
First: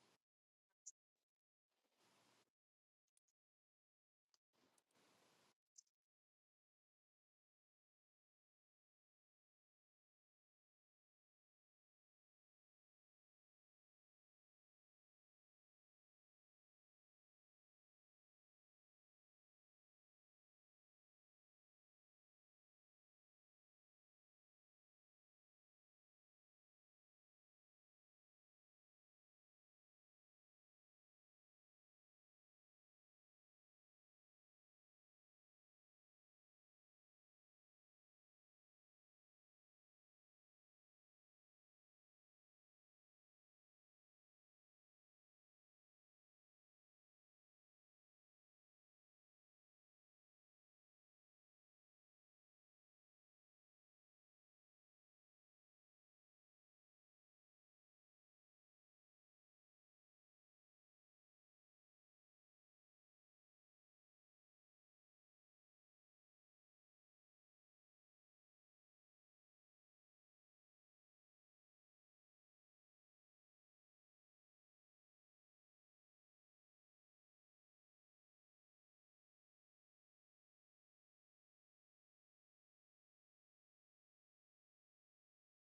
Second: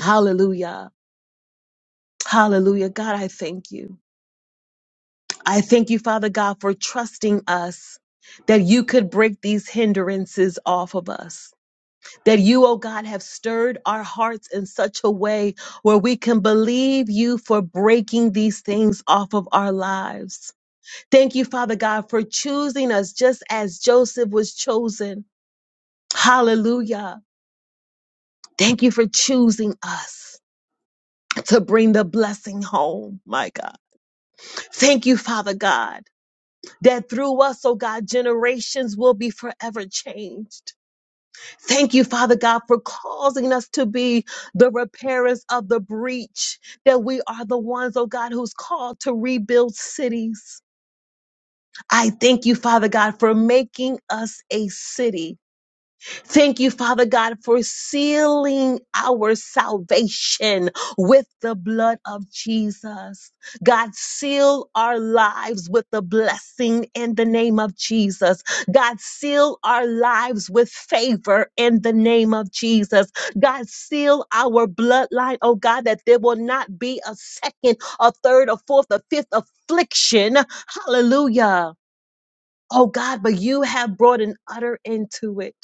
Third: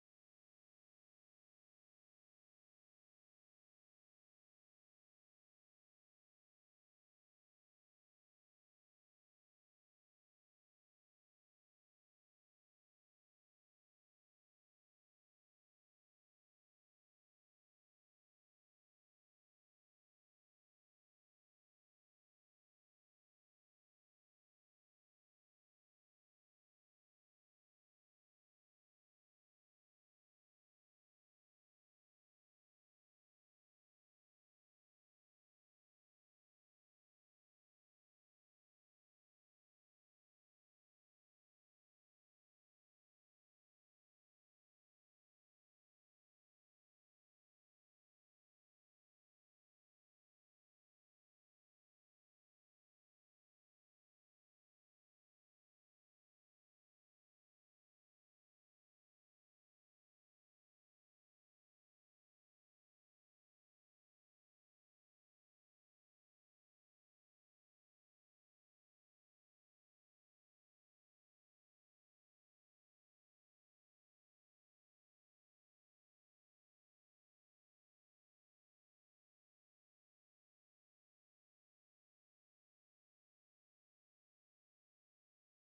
Hallelujah. Hallelujah. God, I thank you. I thank you, Father God, for trusting us that you could break these hindrances off of us. That you, oh God, have stirred our hearts in such a way where we can believe you for breaking these things off of our lives. Thank you, Father God, for choosing us just as Joseph was chosen. Hallelujah. Thank you for choosing us to bring the blessing home, my God. Thank you, Father God. that through us, oh God, generations will be forever changed. Thank you, Father God, for causing us to be the repairers of the breach, that we are the ones, oh God, who's called to rebuild cities. I thank you, Father God, for making us a city Thank you, Father God, for sealing our salvation with the blood of Jesus. God, seal our lives with the blessing in the name of Jesus. God, seal our lives with favor in the name of Jesus. God, seal our bloodline, oh God, that there will not be a second, a third, a fourth, a fifth affliction. Hallelujah. Oh God, but you have brought an utter end to it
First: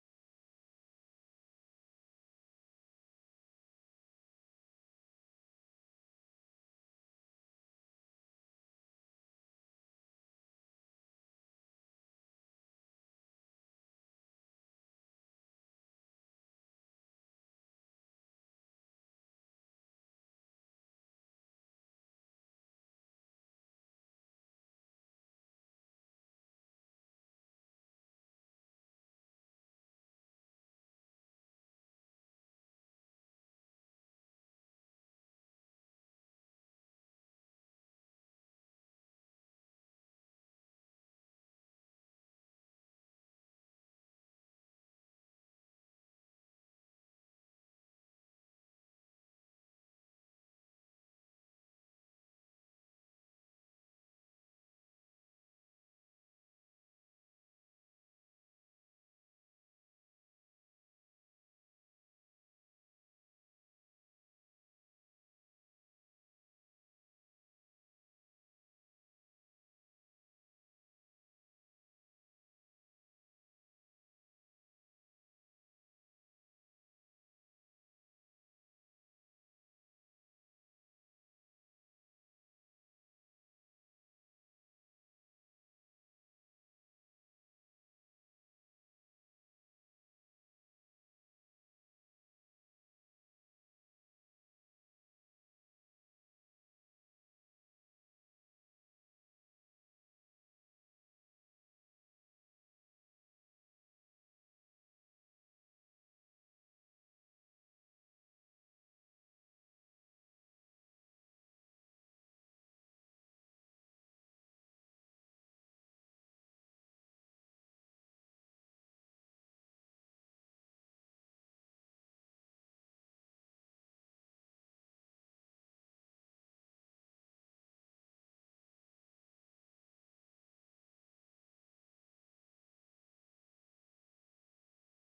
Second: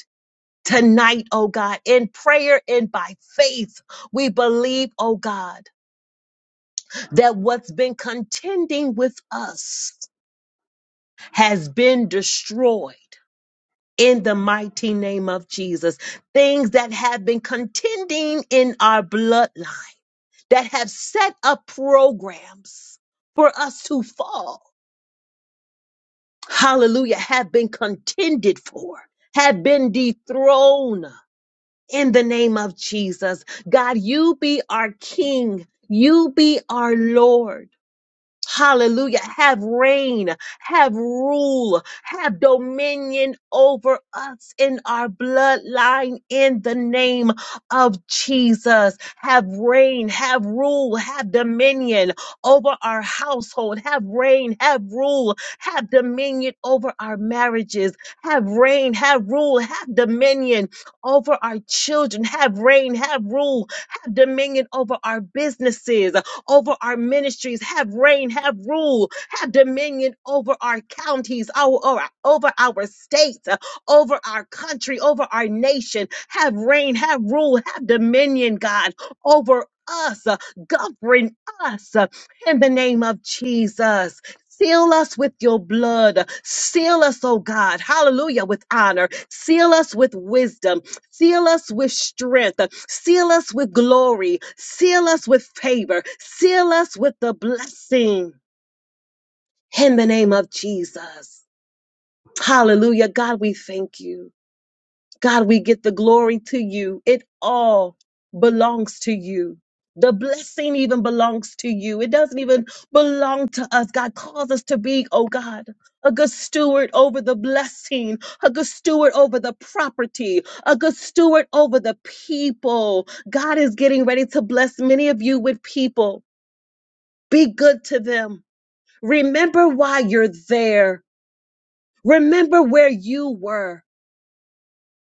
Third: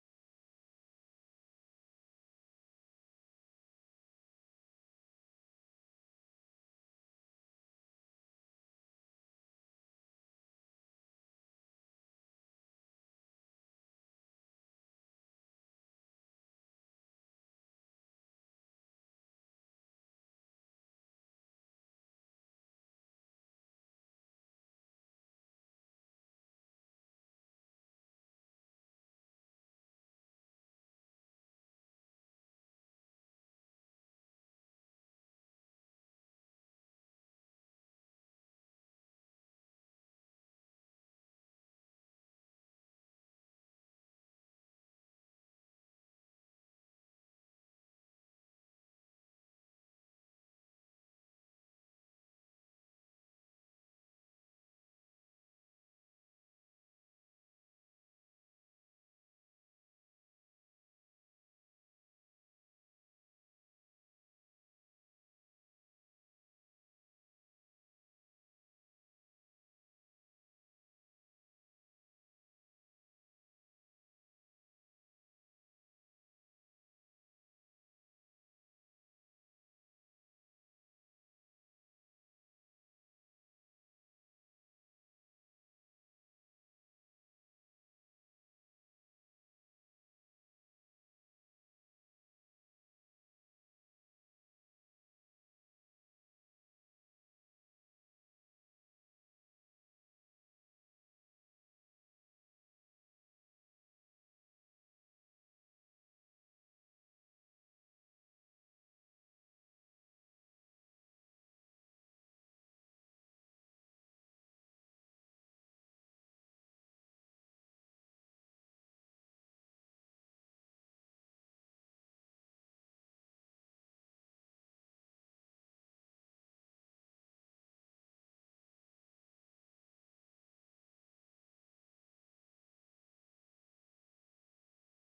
tonight, oh God, in prayer and by faith, we believe, oh God, that what's been contending with us has been destroyed. In the mighty name of Jesus, things that have been contending in our bloodline, that have set up programs for us to fall, hallelujah, have been contended for, have been dethroned in the name of Jesus. God, you be our King. You be our Lord. Hallelujah. Have reign, have rule, have dominion over us in our bloodline in the name of Jesus. Have reign, have rule, have dominion over our household. Have reign, have rule, have dominion over our marriages. Have reign, have rule, have dominion over our children. Have reign, have rule, have dominion over our businesses over our ministries. Have reign, have rule, have dominion over our counties, our, our- over our states, uh, over our country, over our nation. Have reign, have rule, have dominion, God, over us. uh, Govern us uh, in the name of Jesus. Seal us with your blood. Seal us, oh God. Hallelujah, with honor. Seal us with wisdom. Seal us with strength. Seal us with glory. Seal us with favor. Seal us with the blessing in the name of Jesus. Hallelujah. God, we thank you. God, we get the glory to you. It all belongs to you. The blessing even belongs to you. It doesn't even belong to us. God calls us to be, oh God, a good steward over the blessing, a good steward over the property, a good steward over the people. God is getting ready to bless many of you with people. Be good to them. Remember why you're there. Remember where you were.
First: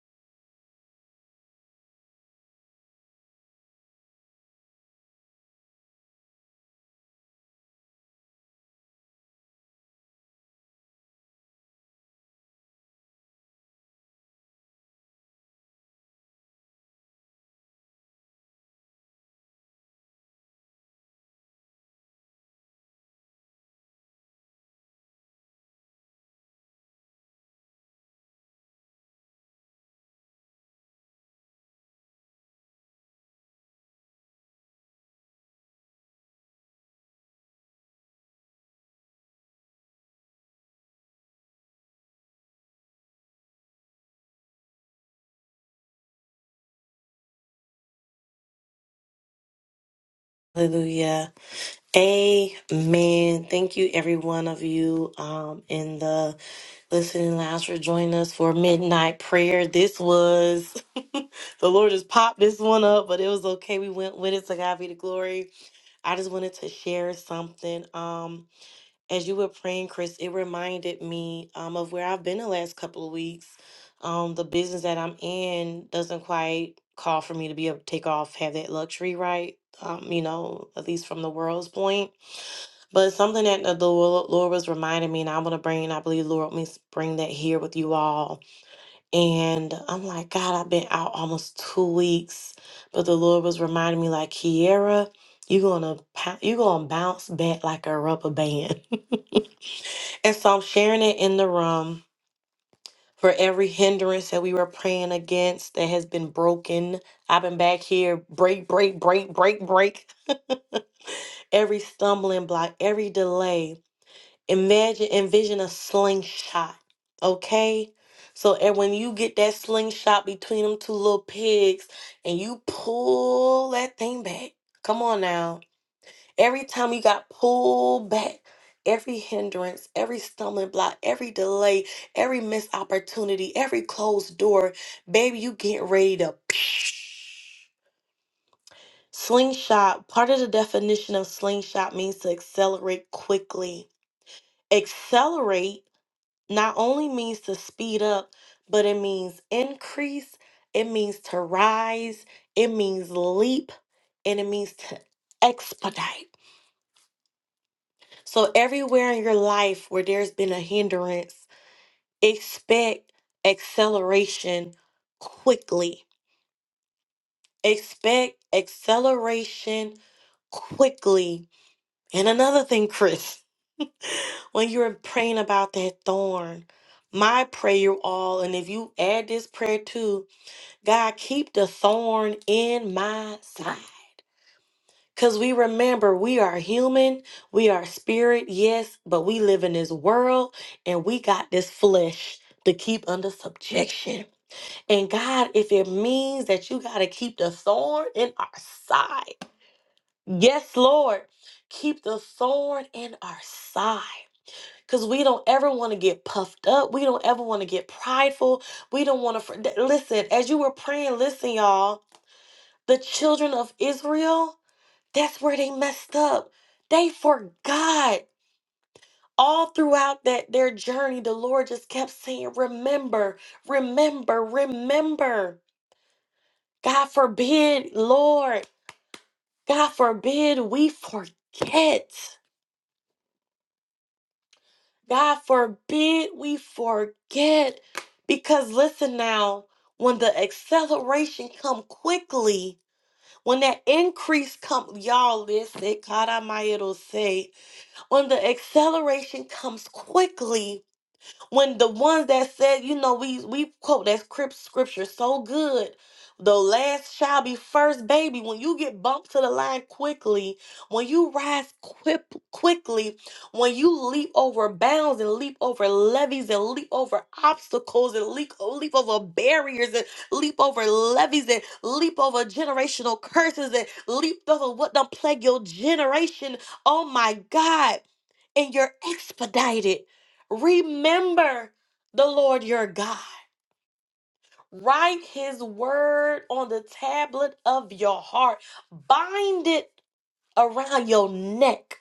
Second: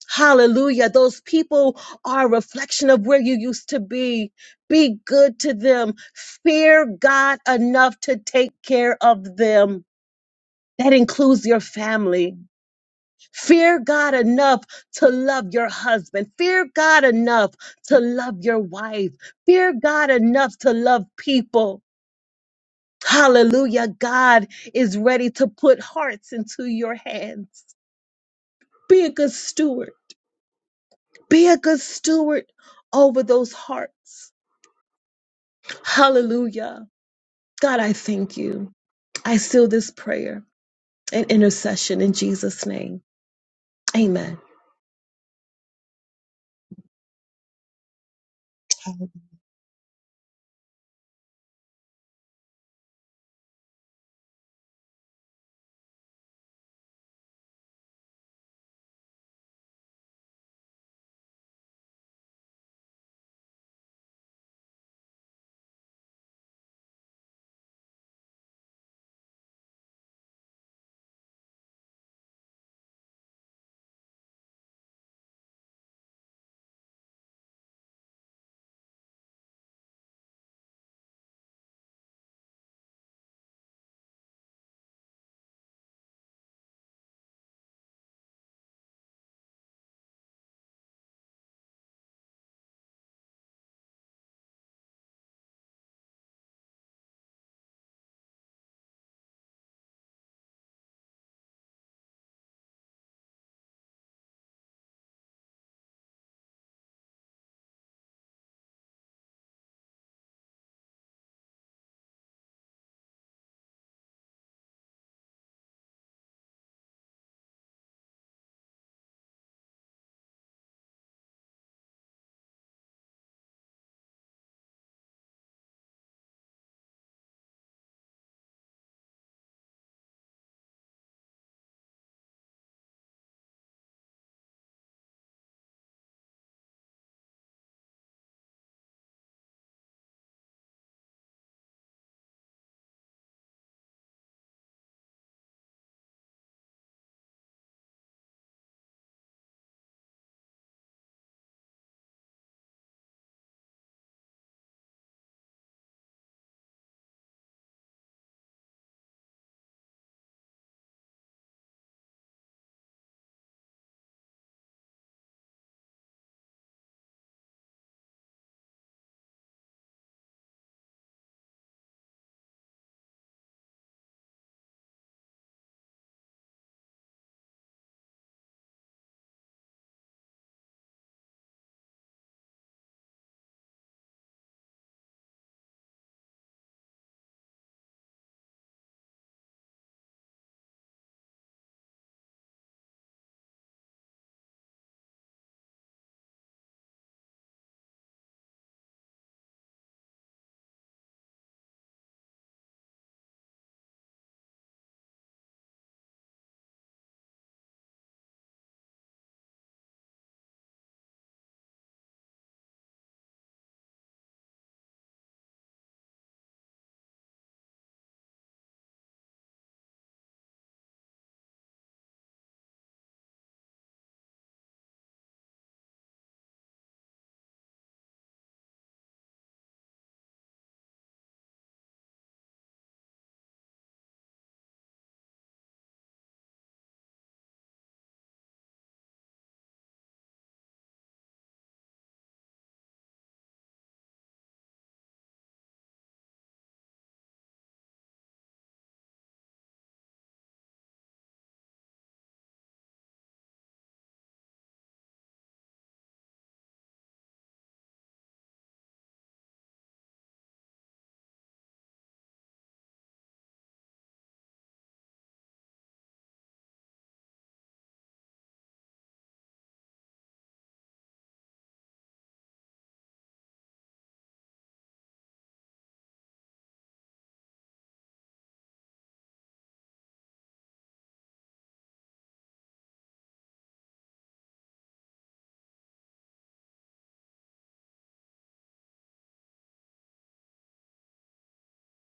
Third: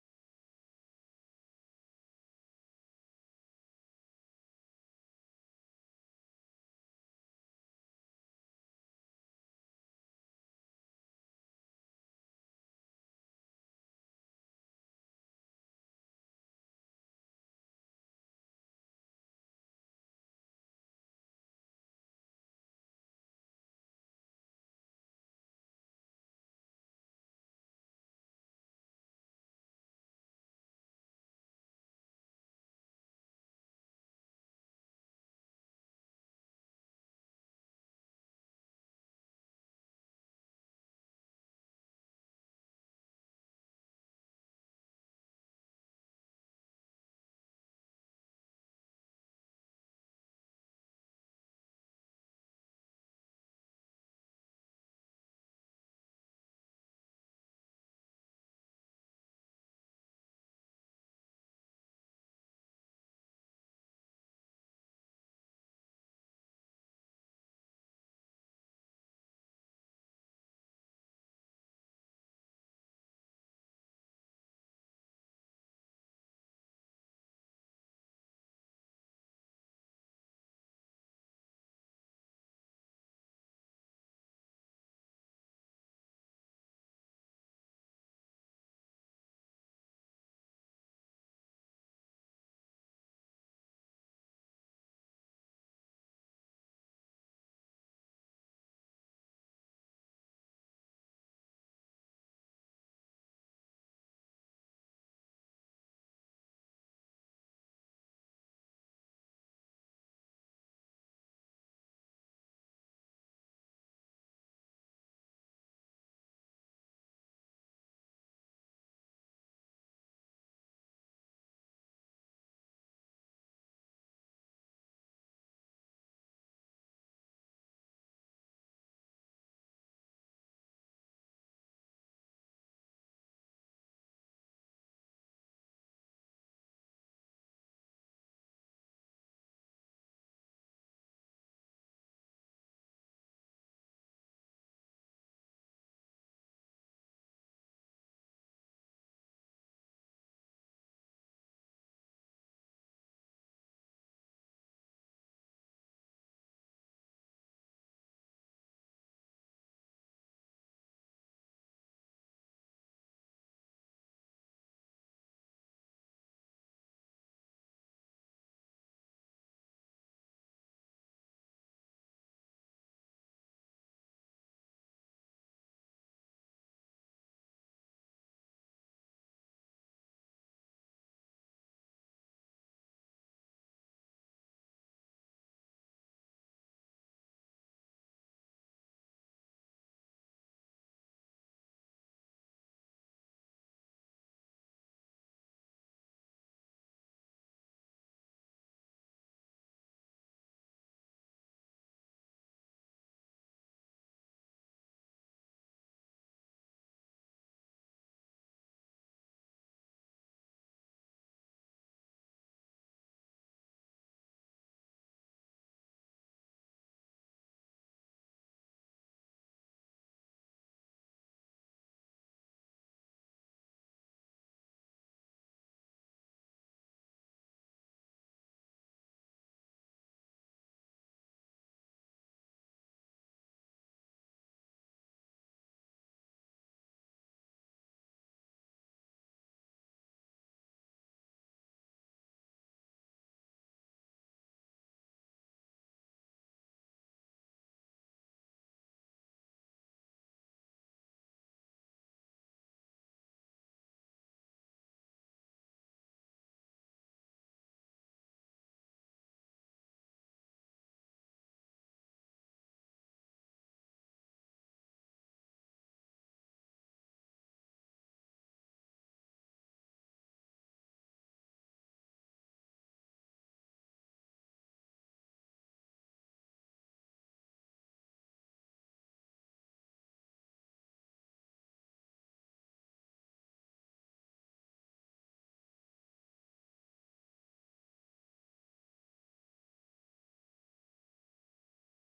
Hallelujah. Those people are a reflection of where you used to be. Be good to them. Fear God enough to take care of them. That includes your family. Fear God enough to love your husband. Fear God enough to love your wife. Fear God enough to love people. Hallelujah. God is ready to put hearts into your hands. Be a good steward Be a good steward over those hearts. Hallelujah. God, I thank you. I seal this prayer and intercession in Jesus' name. Amen. Hallelujah. Amen. Thank you, every one of you um, in the Listening Lounge for joining us for midnight prayer. This was <laughs> the Lord just popped this one up, but it was okay. We went with it. To God be the glory. I just wanted to share something. Um, as you were praying, Chris, it reminded me um of where I've been the last couple of weeks. Um, the business that I'm in doesn't quite call for me to be able to take off, have that luxury, right? Um, you know, at least from the world's point. But something that the Lord, Lord was reminding me, and I want to bring, and I believe the Lord let me s- bring that here with you all. And I'm like, God, I've been out almost two weeks, but the Lord was reminding me, like, Kiera, you're gonna pou- you're gonna bounce back like a rubber band. <laughs> And so I'm sharing it in the room for every hindrance that we were praying against that has been broken. I've been back here, break, break, break, break, break. Every stumbling block, every delay. Imagine, envision a slingshot, okay? So, and when you get that slingshot between them two little pigs and you pull that thing back, come on now. Every time you got pulled back, every hindrance, every stumbling block, every delay, every missed opportunity, every closed door, baby, you get ready to. <sniffs> <tsk> Slingshot, part of the definition of slingshot means to accelerate quickly. Accelerate not only means to speed up, but it means increase, it means to rise, it means leap, and it means to expedite. So, everywhere in your life where there's been a hindrance, expect acceleration quickly. Expect acceleration quickly. And another thing, Chris, <laughs> when you're praying about that thorn, my prayer, you all, and if you add this prayer too, God, keep the thorn in my side. Because we remember we are human, we are spirit, yes, but we live in this world and we got this flesh to keep under subjection. And God, if it means that you got to keep the thorn in our side, yes, Lord, keep the thorn in our side. Because we don't ever want to get puffed up. We don't ever want to get prideful. We don't want to. Listen, as you were praying, listen, y'all. the children of Israel, that's where they messed up. They forgot. All throughout that their journey, the Lord just kept saying, "Remember, remember, remember." God forbid, Lord, God forbid we forget. God forbid we forget because listen now, when the acceleration come quickly, when that increase come, y'all listen, God, I might it'll say When the acceleration comes quickly, when the ones that said, you know, we we quote that script scripture so good. The last shall be first, baby. When you get bumped to the line quickly, when you rise quip quickly, when you leap over bounds and leap over levees and leap over obstacles and leap, leap over barriers and leap over levees and leap over generational curses and leap over what done plague your generation. Oh my God. And you're expedited. Remember the Lord your God. Write his word on the tablet of your heart. Bind it around your neck.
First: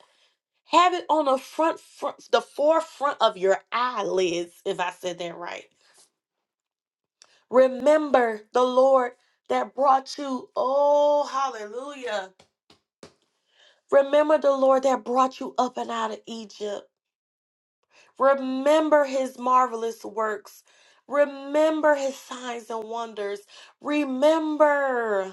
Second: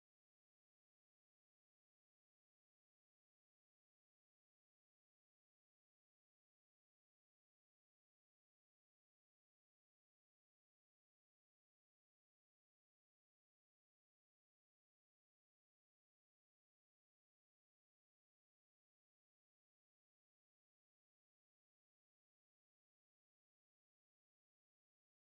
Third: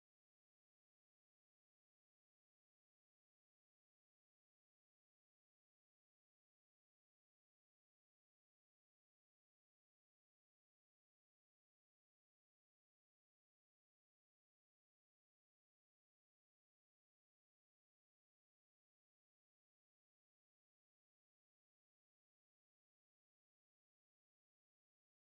Have it on the front, front the forefront of your eyelids, if I said that right. Remember the Lord that brought you. Oh, hallelujah. Remember the Lord that brought you up and out of Egypt. Remember his marvelous works. Remember his signs and wonders. Remember.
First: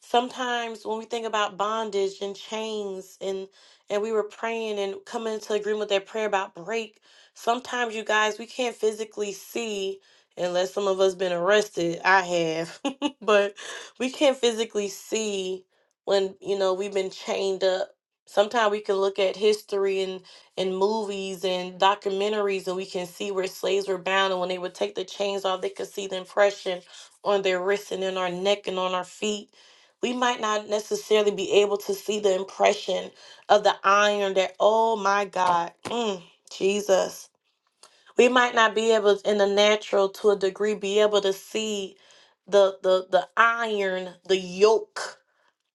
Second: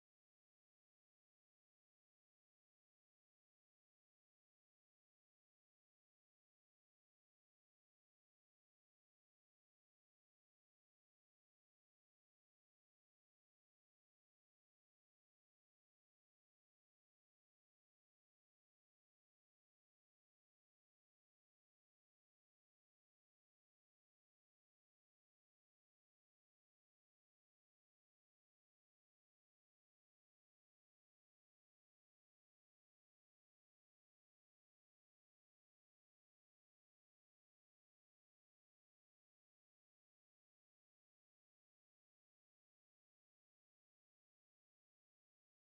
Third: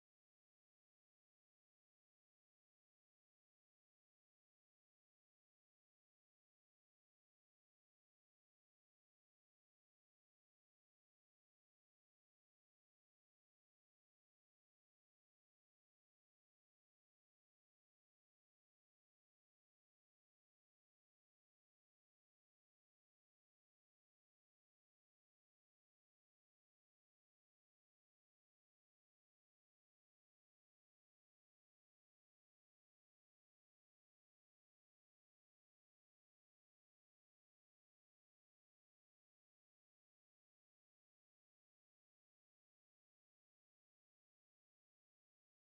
sometimes when we think about bondage and chains and and we were praying and coming into agreement with that prayer about break sometimes you guys we can't physically see unless some of us been arrested i have <laughs> but we can't physically see when you know we've been chained up sometimes we can look at history and and movies and documentaries and we can see where slaves were bound and when they would take the chains off they could see the impression on their wrists and in our neck and on our feet we might not necessarily be able to see the impression of the iron that, oh my God, mm, Jesus. We might not be able in the natural to a degree be able to see the the the iron, the yoke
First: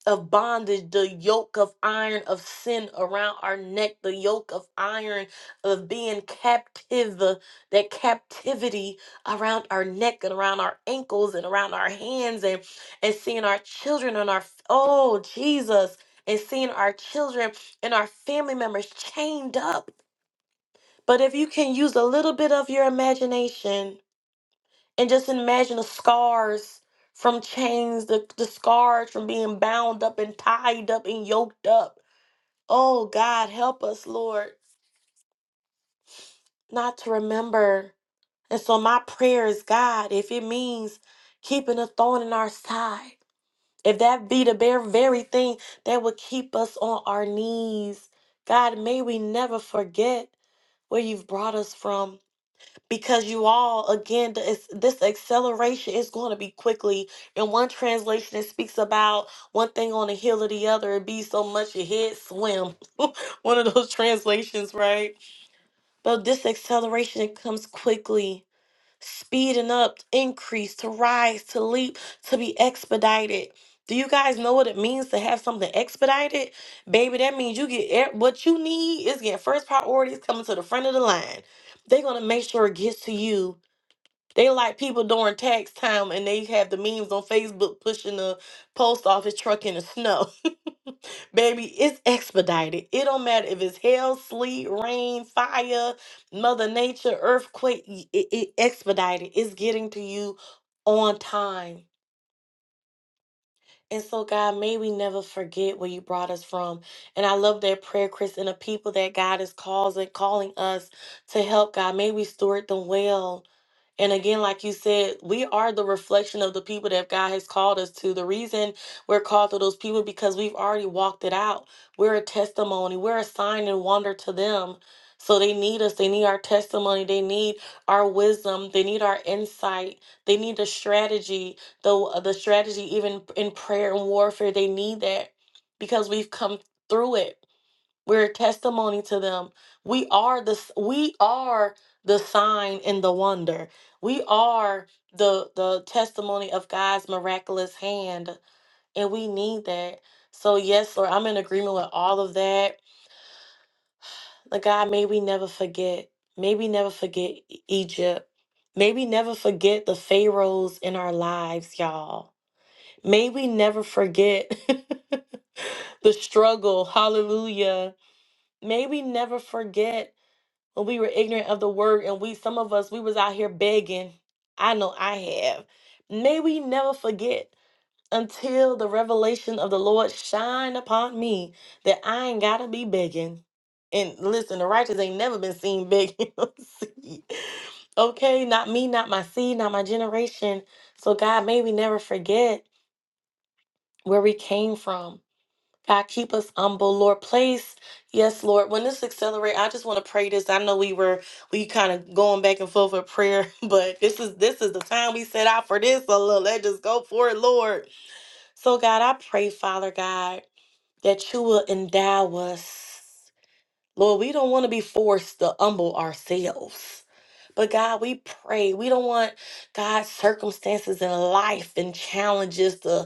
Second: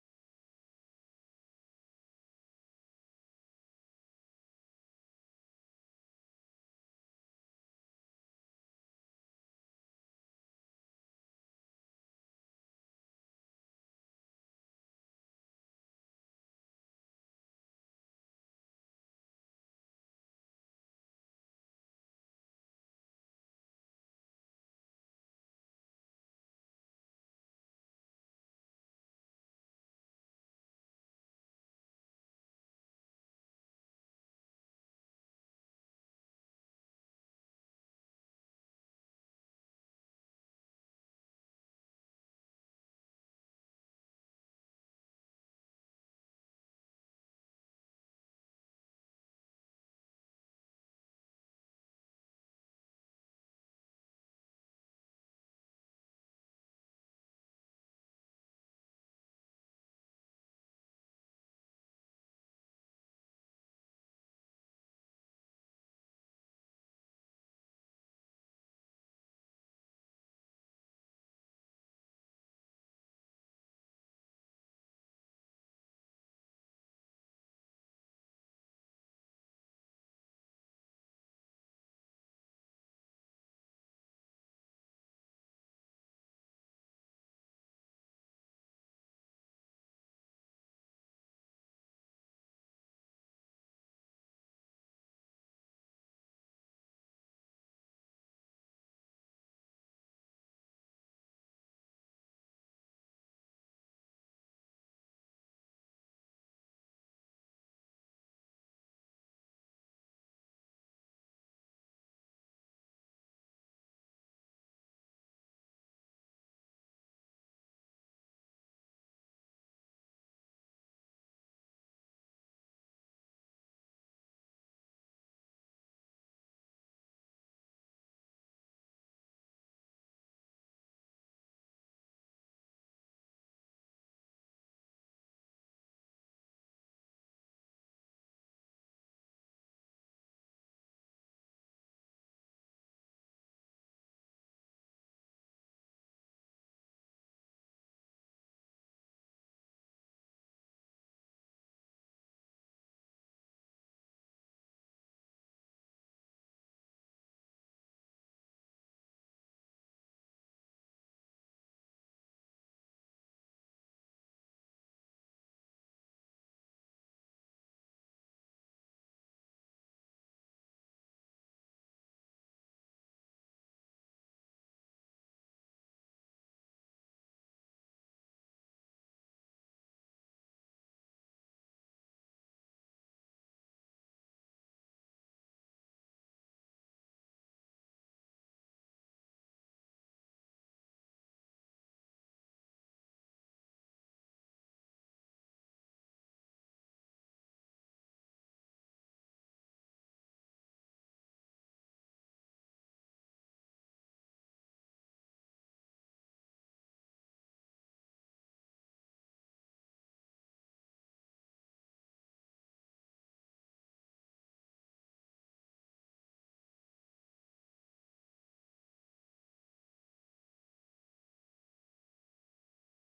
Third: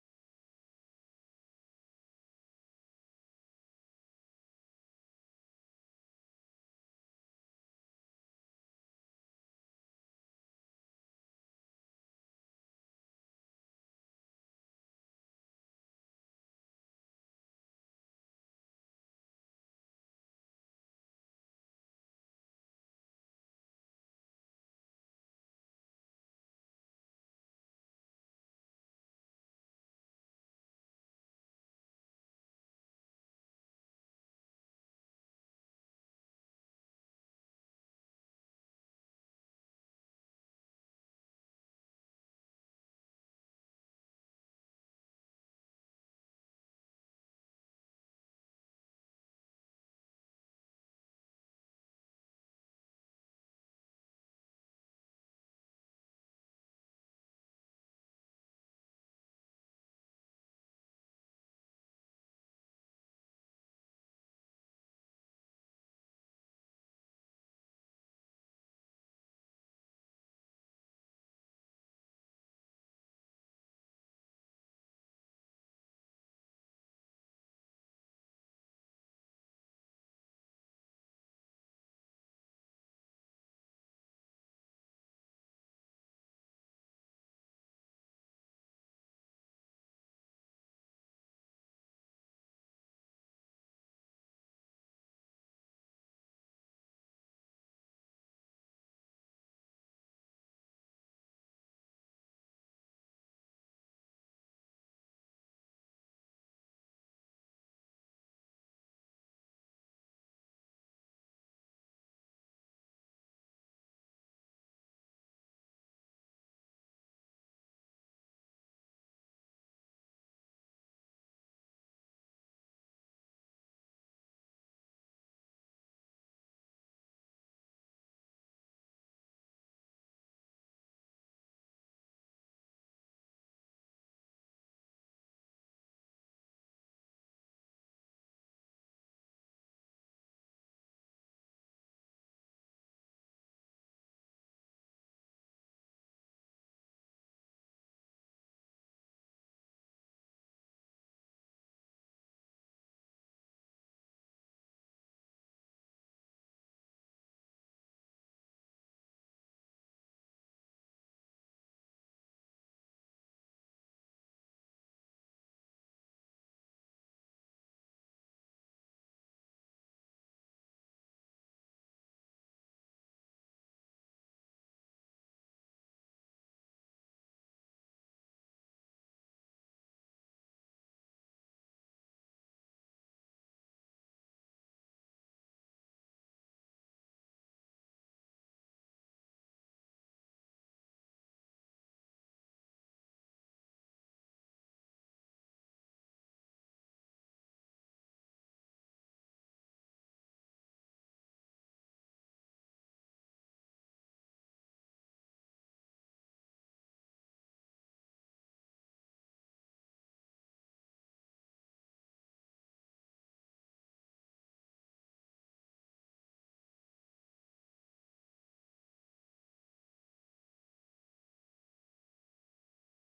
of bondage, the yoke of iron of sin around our neck, the yoke of iron of being captive, uh, that captivity around our neck and around our ankles and around our hands and, and seeing our children and our, f- oh, Jesus, and seeing our children and our family members chained up. But if you can use a little bit of your imagination, and just imagine the scars from chains, the, the scars from being bound up and tied up and yoked up. Oh, God, help us, Lord, not to remember. And so, my prayer is God, if it means keeping a thorn in our side, if that be the bare, very thing that would keep us on our knees, God, may we never forget where you've brought us from. because you all again the- it's, this acceleration is going to be quickly in one translation it speaks about one thing on the heel of the other it be so much your head swim <laughs> one of those translations right but this acceleration it comes quickly speeding up increase to rise to leap to be expedited do you guys know what it means to have something expedited baby that means you get e- what you need is getting first priorities coming to the front of the line they're going to make sure it gets to you they like people during tax time and they have the memes on Facebook pushing the post office truck in the snow. <laughs> Baby, it's expedited. It don't matter if it's hail, sleet, rain, fire, mother nature, earthquake, y- it, it expedited. It's getting to you on time. And so, God, may we never forget where you brought us from. And I love that prayer, Chris, and the people that God is causing, calling us to help, God. May we steward them well. And again, like you said, we are the reflection of the people that God has called us to. The reason we're called to those people because we've already walked it out. We're a testimony. We're a sign and wonder to them. So they need us. They need our testimony. They need our wisdom. They need our insight. They need a strategy the the strategy even in prayer and warfare they need that because we've come through it we're a testimony to them we are the s- we are the sign and the wonder we are the the testimony of god's miraculous hand and we need that so yes lord i'm in agreement with all of that Like god may we never forget may we never forget E- egypt may we never forget the pharaohs in our lives y'all May we never forget <laughs> the struggle. Hallelujah. May we never forget when we were ignorant of the word and we some of us we was out here begging. I know I have. May we never forget until the revelation of the Lord shine upon me that I ain't gotta be begging. And listen, the righteous ain't never been seen begging. <laughs> on okay, not me, not my seed, not my generation. So God, may we never forget where we came from. God, keep us humble, Lord. Place, yes, Lord. When this accelerate, I just want to pray this. I know we were we kind of going back and forth with prayer, <laughs> but this is this is the time we set out for this. So look, let's just go for it, Lord. So God, I pray, Father God, that you will endow us, Lord. We don't want to be forced to humble ourselves. But God, we pray. We don't want God's circumstances in life and challenges to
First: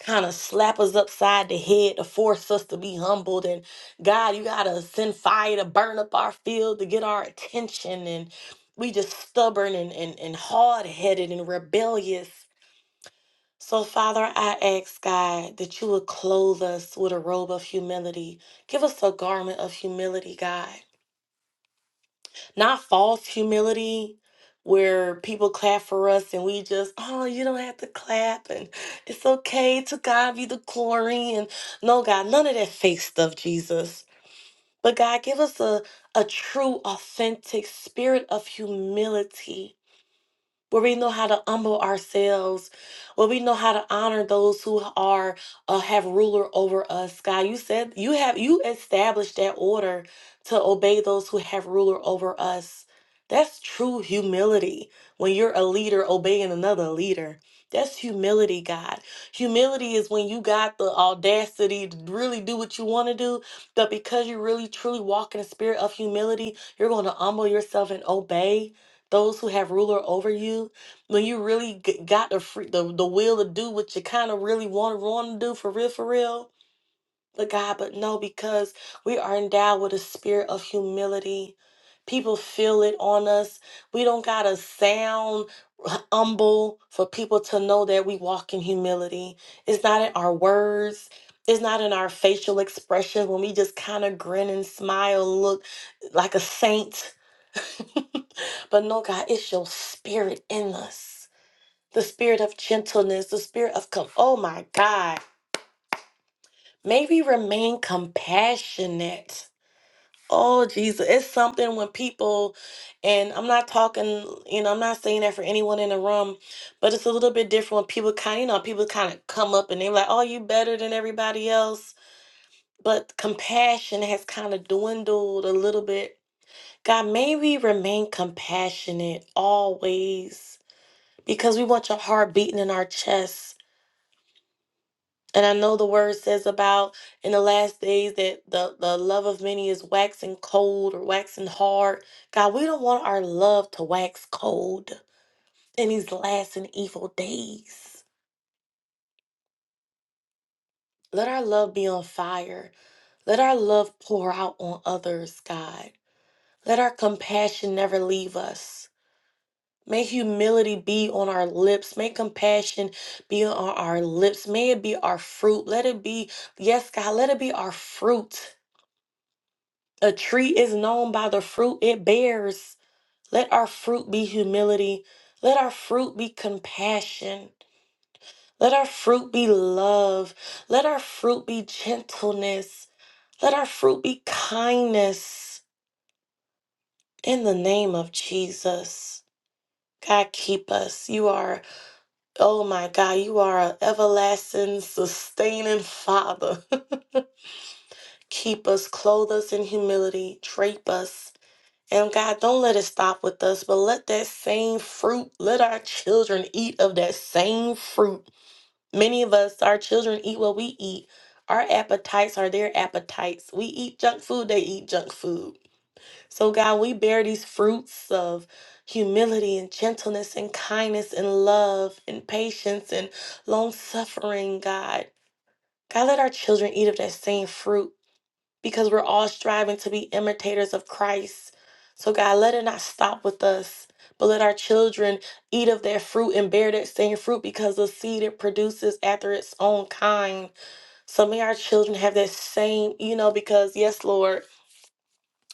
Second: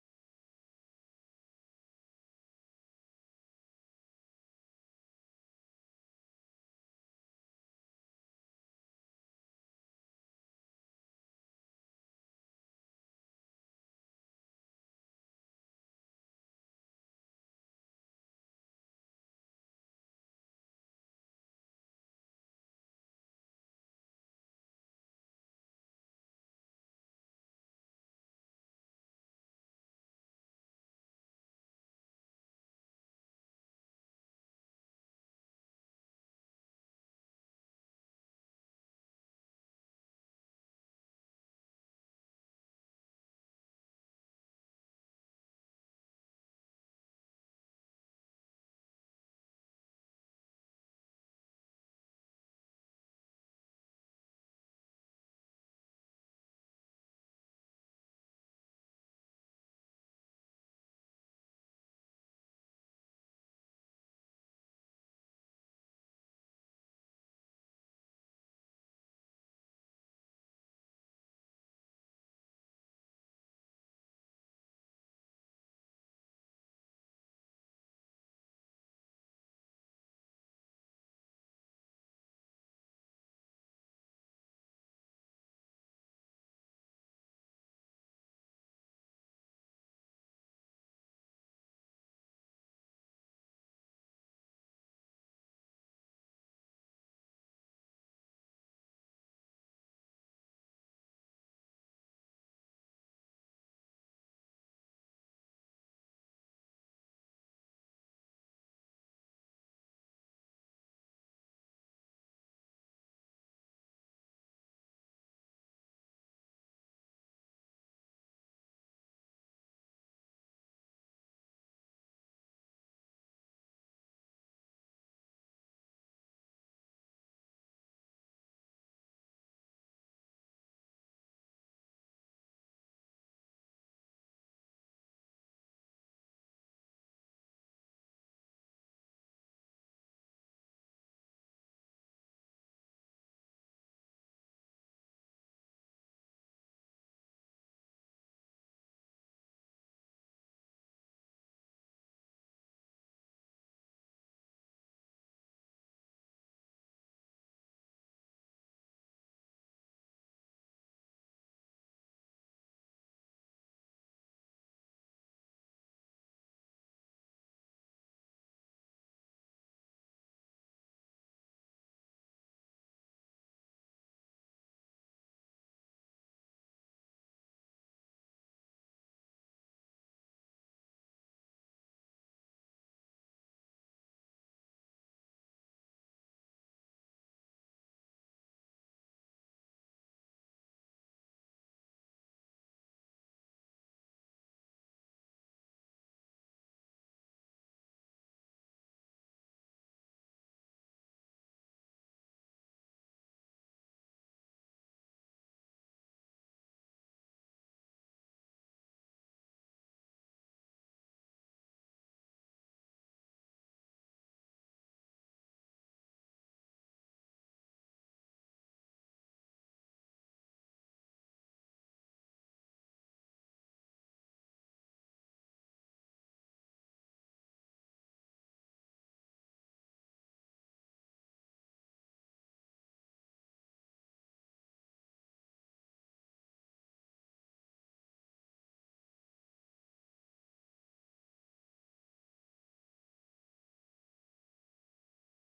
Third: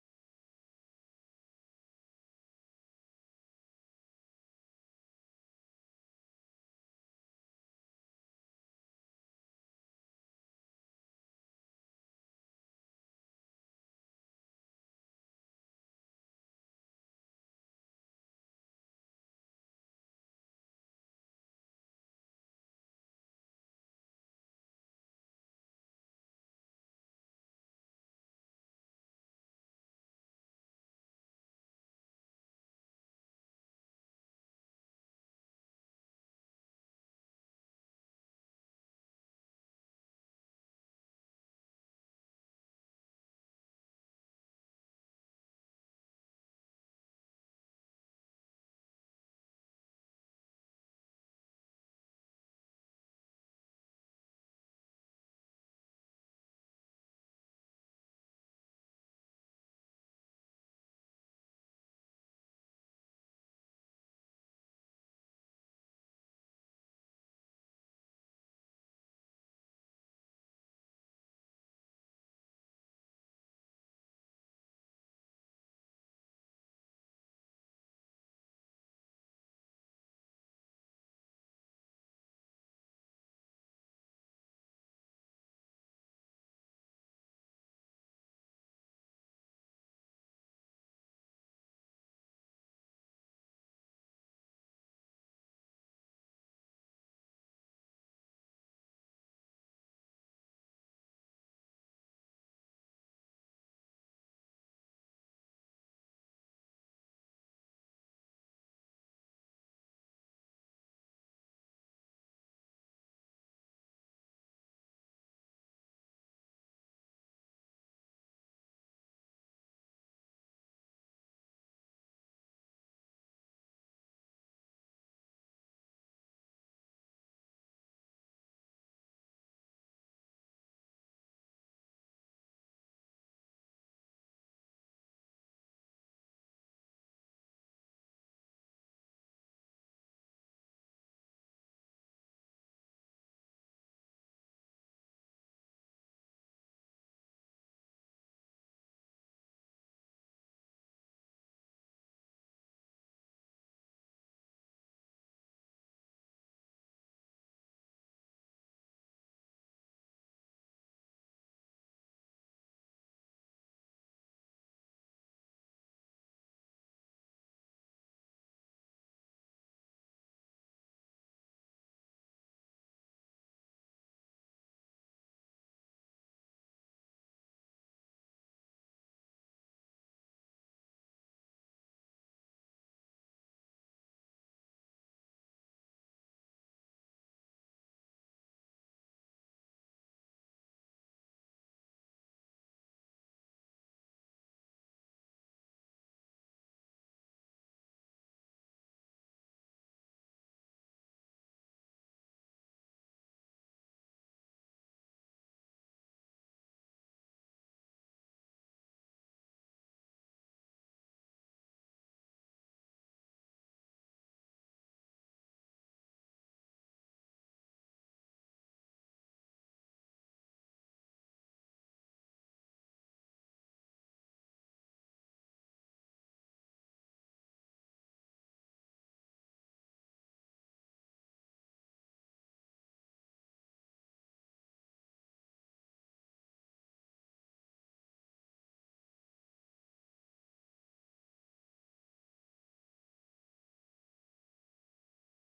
kind of slap us upside the head to force us to be humbled. And God, you got to send fire to burn up our field to get our attention. And we just stubborn and, and, and hard headed and rebellious. So, Father, I ask God that you would clothe us with a robe of humility. Give us a garment of humility, God. Not false humility where people clap for us and we just, oh, you don't have to clap and it's okay to God be the glory. And no, God, none of that fake stuff, Jesus. But God, give us a, a true, authentic spirit of humility where we know how to humble ourselves, where we know how to honor those who are uh, have ruler over us. God, you said you have you established that order to obey those who have ruler over us. That's true humility when you're a leader obeying another leader. That's humility, God. Humility is when you got the audacity to really do what you want to do, but because you really truly walk in a spirit of humility, you're going to humble yourself and obey those who have ruler over you, when you really g- got the free, the, the will to do what you kind of really want, want to do for real, for real, but God, but no, because we are endowed with a spirit of humility. People feel it on us. We don't gotta sound humble for people to know that we walk in humility. It's not in our words. It's not in our facial expression when we just kind of grin and smile, look like a saint. <laughs> but no, God, it's your spirit in us. The spirit of gentleness, the spirit of, com- oh my God. May we remain compassionate. Oh, Jesus. It's something when people, and I'm not talking, you know, I'm not saying that for anyone in the room, but it's a little bit different when people kind you know, people kind of come up and they're like, oh, you better than everybody else. But compassion has kind of dwindled a little bit. God, may we remain compassionate always because we want your heart beating in our chest. And I know the word says about in the last days that the, the love of many is waxing cold or waxing hard. God, we don't want our love to wax cold in these last and evil days. Let our love be on fire. Let our love pour out on others, God. Let our compassion never leave us. May humility be on our lips. May compassion be on our lips. May it be our fruit. Let it be, yes, God, let it be our fruit A tree is known by the fruit it bears. Let our fruit be humility. Let our fruit be compassion. Let our fruit be love. Let our fruit be gentleness. Let our fruit be kindness. In the name of Jesus. God, keep us. You are, oh my God, you are an everlasting, sustaining Father. <laughs> keep us, clothe us in humility, drape us And God, don't let it stop with us, but let that same fruit, let our children eat of that same fruit. Many of us, our children eat what we eat. Our appetites are their appetites. We eat junk food, they eat junk food. So, God, we bear these fruits of humility and gentleness and kindness and love and patience and long suffering, God. God, let our children eat of that same fruit because we're all striving to be imitators of Christ. So, God, let it not stop with us, but let our children eat of their fruit and bear that same fruit because the seed it produces after its own kind. So, may our children have that same, you know, because, yes, Lord.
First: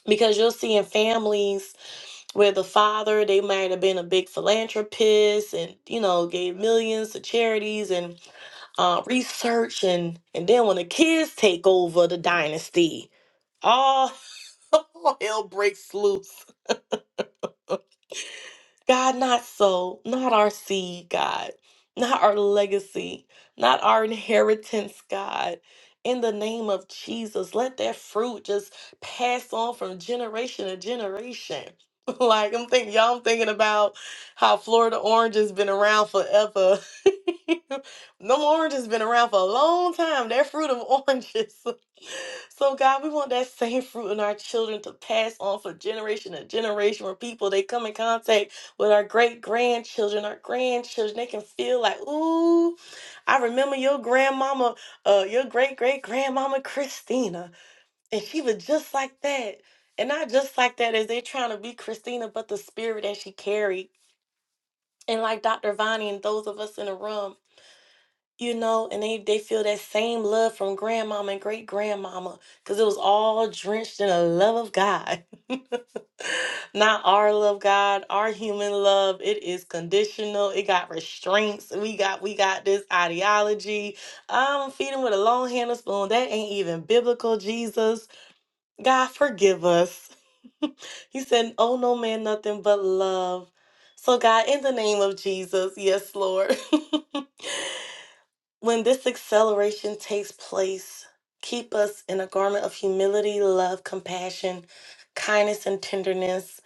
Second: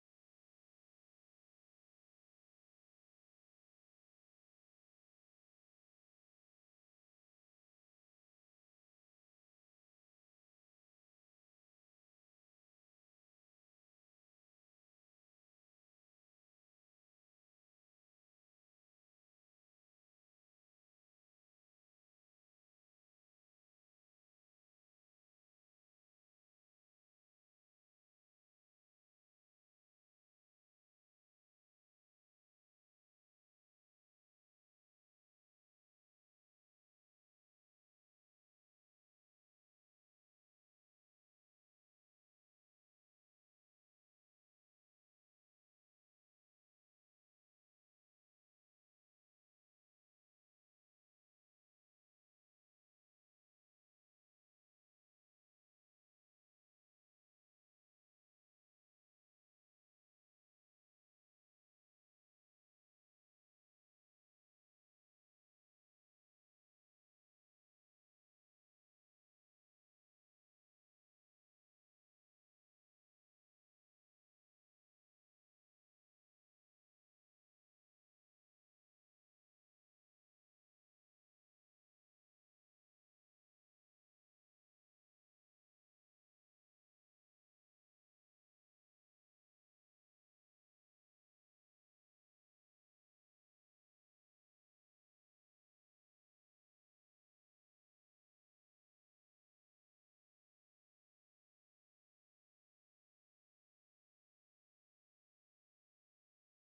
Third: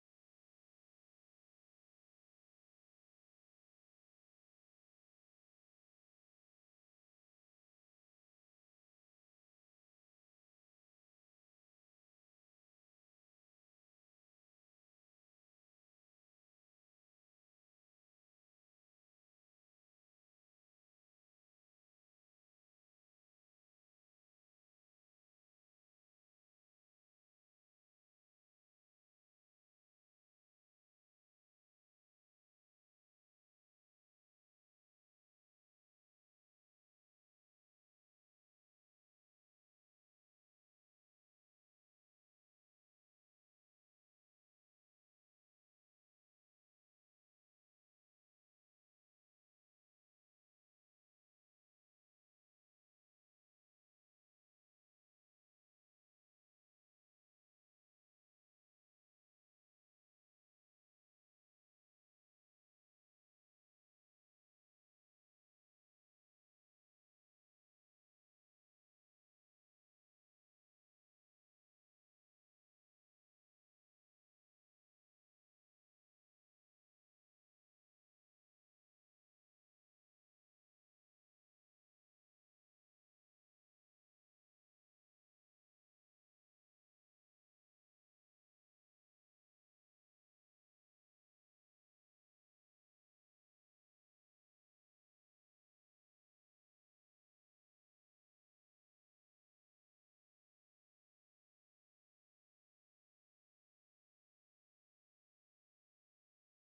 Because you'll see in families where the father, they might have been a big philanthropist and, you know, gave millions to charities and uh, research. And, and then when the kids take over the dynasty, all all hell breaks loose. God, not so, not our seed, God, not our legacy, not our inheritance, God. In the name of Jesus, let that fruit just pass on from generation to generation. <laughs> Like I'm thinking, y'all, I'm thinking about how Florida orange has been around forever. <laughs> Them oranges been around for a long time. That fruit of <laughs> oranges So God, we want that same fruit in our children to pass on for generation to generation where people they come in contact with our great grandchildren, our grandchildren, they can feel like, ooh, I remember your grandmama, uh, your great great grandmama Christina. And she was just like that. And not just like that as they trying to be Christina, but the spirit that she carried. And like Dr. Vonnie and those of us in the room you know, and they they feel that same love from grandmama and great grandmama because it was all drenched in the love of God. <laughs> Not our love, God, our human love. It is conditional. It got restraints. We got we got this ideology. I'm feeding with a long handle spoon. That ain't even biblical, Jesus. God, forgive us. <laughs> he said, Oh no man, nothing but love. So God, in the name of Jesus, yes, Lord. <laughs> When this acceleration takes place, keep us in a garment of humility, love, compassion, kindness, and tenderness.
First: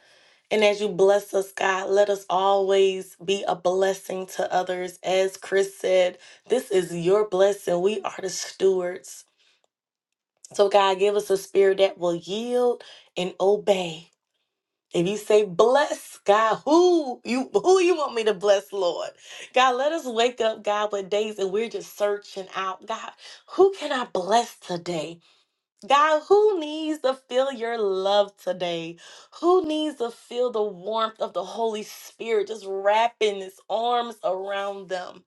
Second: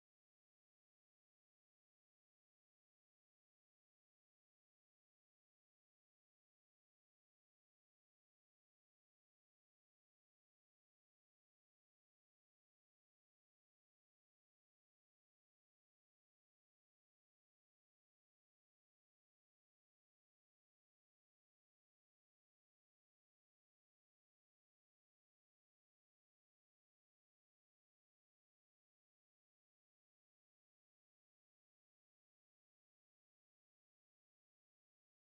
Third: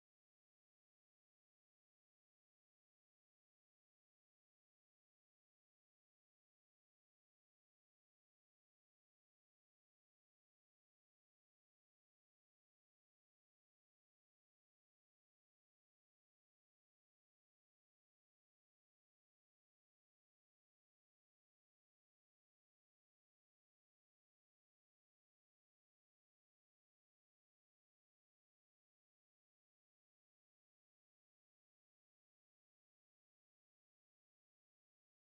And as you bless us, God, let us always be a blessing to others. As Chris said, this is your blessing. We are the stewards. So, God, give us a spirit that will yield and obey if you say bless God, who you who you want me to bless, Lord? God, let us wake up, God, with days and we're just searching out. God, who can I bless today? God, who needs to feel your love today? Who needs to feel the warmth of the Holy Spirit just wrapping his arms around them?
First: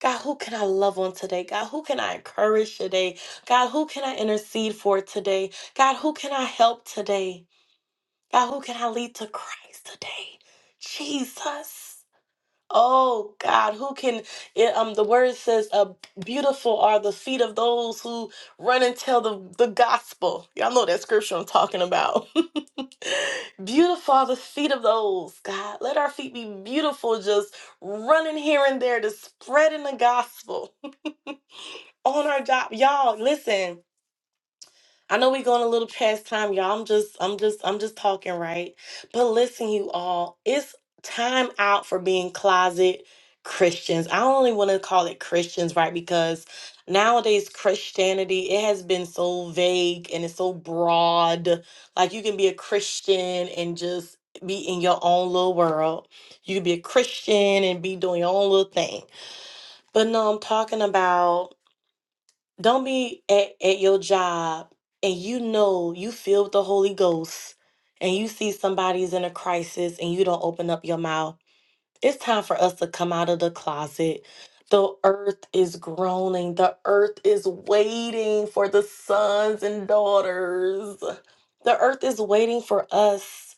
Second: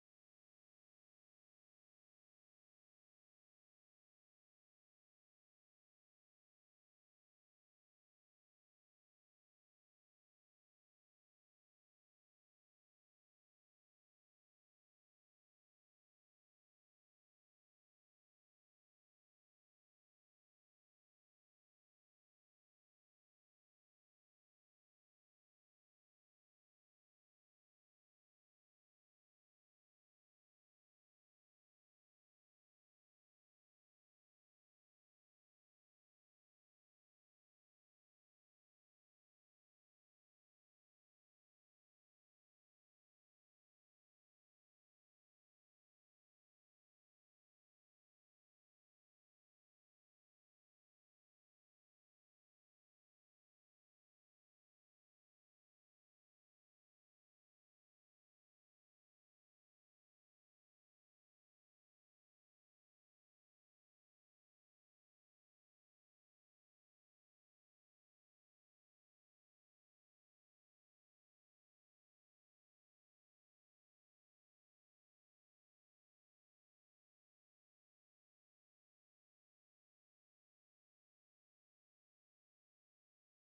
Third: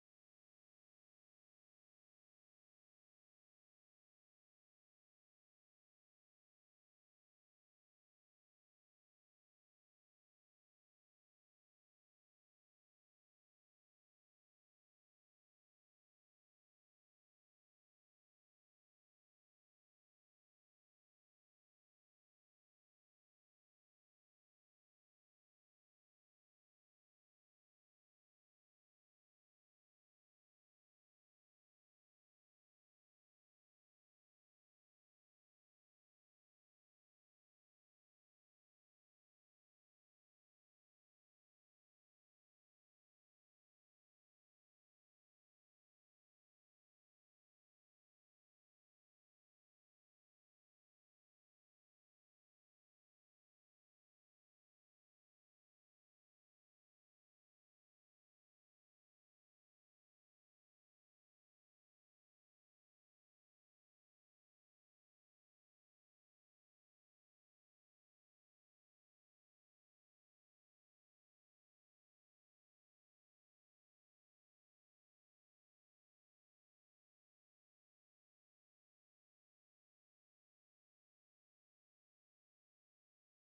God, who can I love on today? God, who can I encourage today? God, who can I intercede for today? God, who can I help today? God, who can I lead to Christ today? Jesus. Oh God, who can it, um the word says uh, beautiful are the feet of those who run and tell the, the gospel. Y'all know that scripture I'm talking about. <laughs> beautiful are the feet of those, God. Let our feet be beautiful, just running here and there, to spreading the gospel <laughs> on our job. Y'all, listen I know we're going a little past time, y'all. I'm just, I'm just, I'm just talking, right? But listen, you all, it's time out for being closet Christians. I only want to call it Christians, right? Because nowadays Christianity, it has been so vague and it's so broad. Like you can be a Christian and just be in your own little world. You can be a Christian and be doing your own little thing. But no, I'm talking about don't be at, at your job and you know you filled with the Holy Ghost and you see somebody's in a crisis and you don't open up your mouth. It's time for us to come out of the closet. The earth is groaning. The earth is waiting for the sons and daughters. The earth is waiting for us.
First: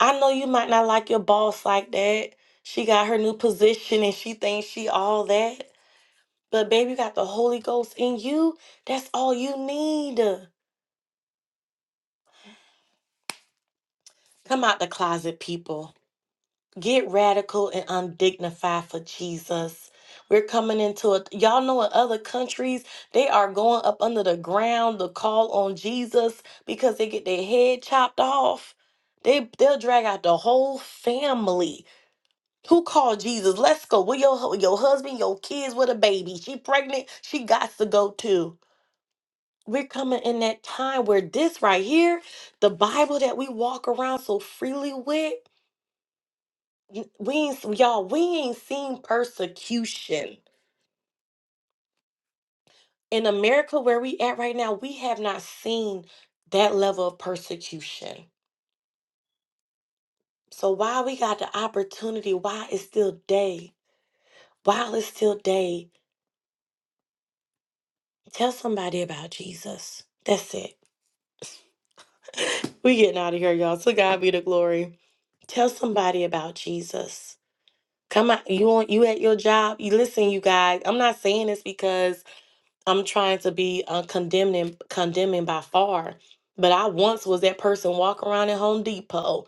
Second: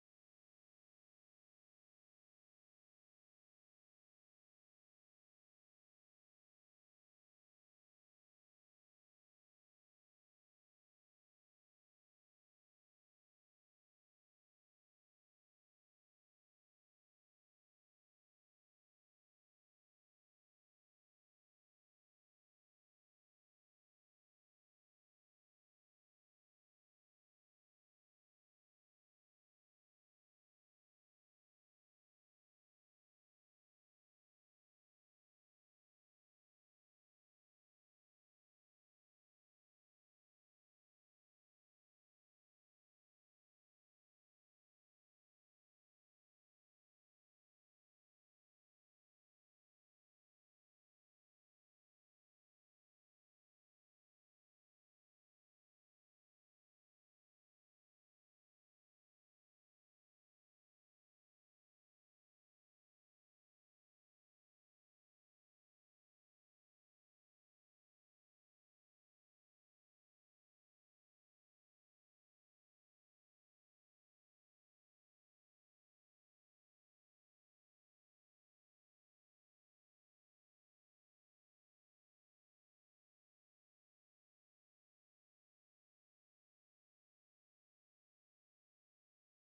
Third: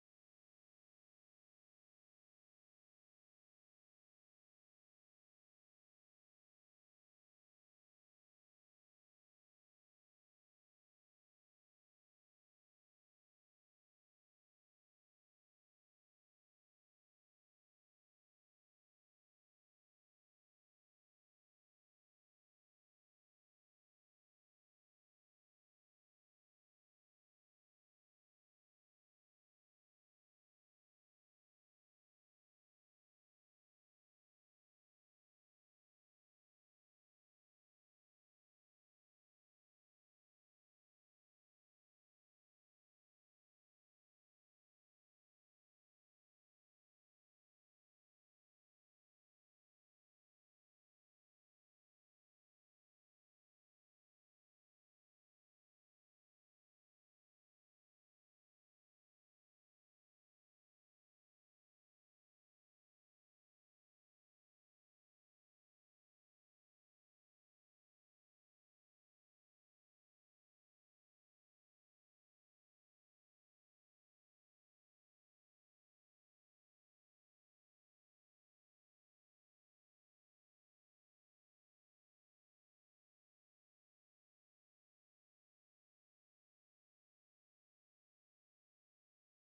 I know you might not like your boss like that. She got her new position and she thinks she all that. But baby, you got the Holy Ghost in you. That's all you need. Come out the closet, people. Get radical and undignified for Jesus. We're coming into a y'all know in other countries, they are going up under the ground to call on Jesus because they get their head chopped off. They they'll drag out the whole family. Who called Jesus? Let's go. Where your hu- your husband, your kids with a baby. She pregnant. She got to go too. We're coming in that time where this right here, the Bible that we walk around so freely with, y- we ain't, y'all, we ain't seen persecution. In America, where we at right now, we have not seen that level of persecution. So while we got the opportunity, while it's still day, while it's still day, tell somebody about Jesus. That's it. We getting out of here, y'all. So God be the glory. Tell somebody about Jesus. Come out, you on you at your job. You listen, you guys. I'm not saying this because I'm trying to be uh, condemning, condemning by far. But I once was that person walking around at Home Depot,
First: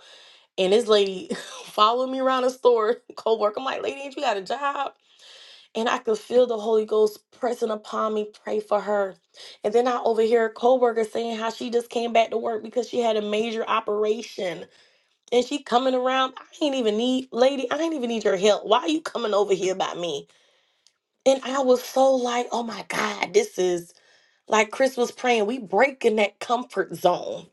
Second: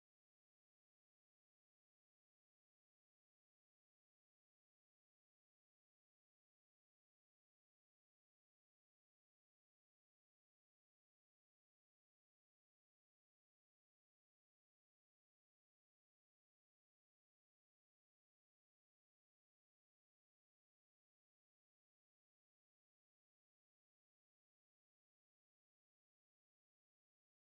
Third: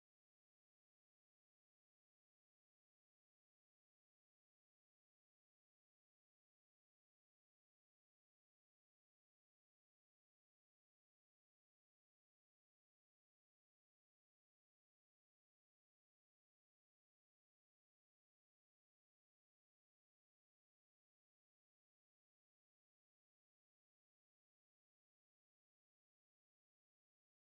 and this lady <laughs> followed me around the store, <laughs> co-worker. I'm like, lady, ain't you got a job? And I could feel the Holy Ghost pressing upon me, pray for her. And then I overhear a co-worker saying how she just came back to work because she had a major operation and she coming around. I ain't even need, lady, I ain't even need your help. Why you coming over here by me? And I was so like, oh my God, this is like Chris was praying. We breaking that comfort zone.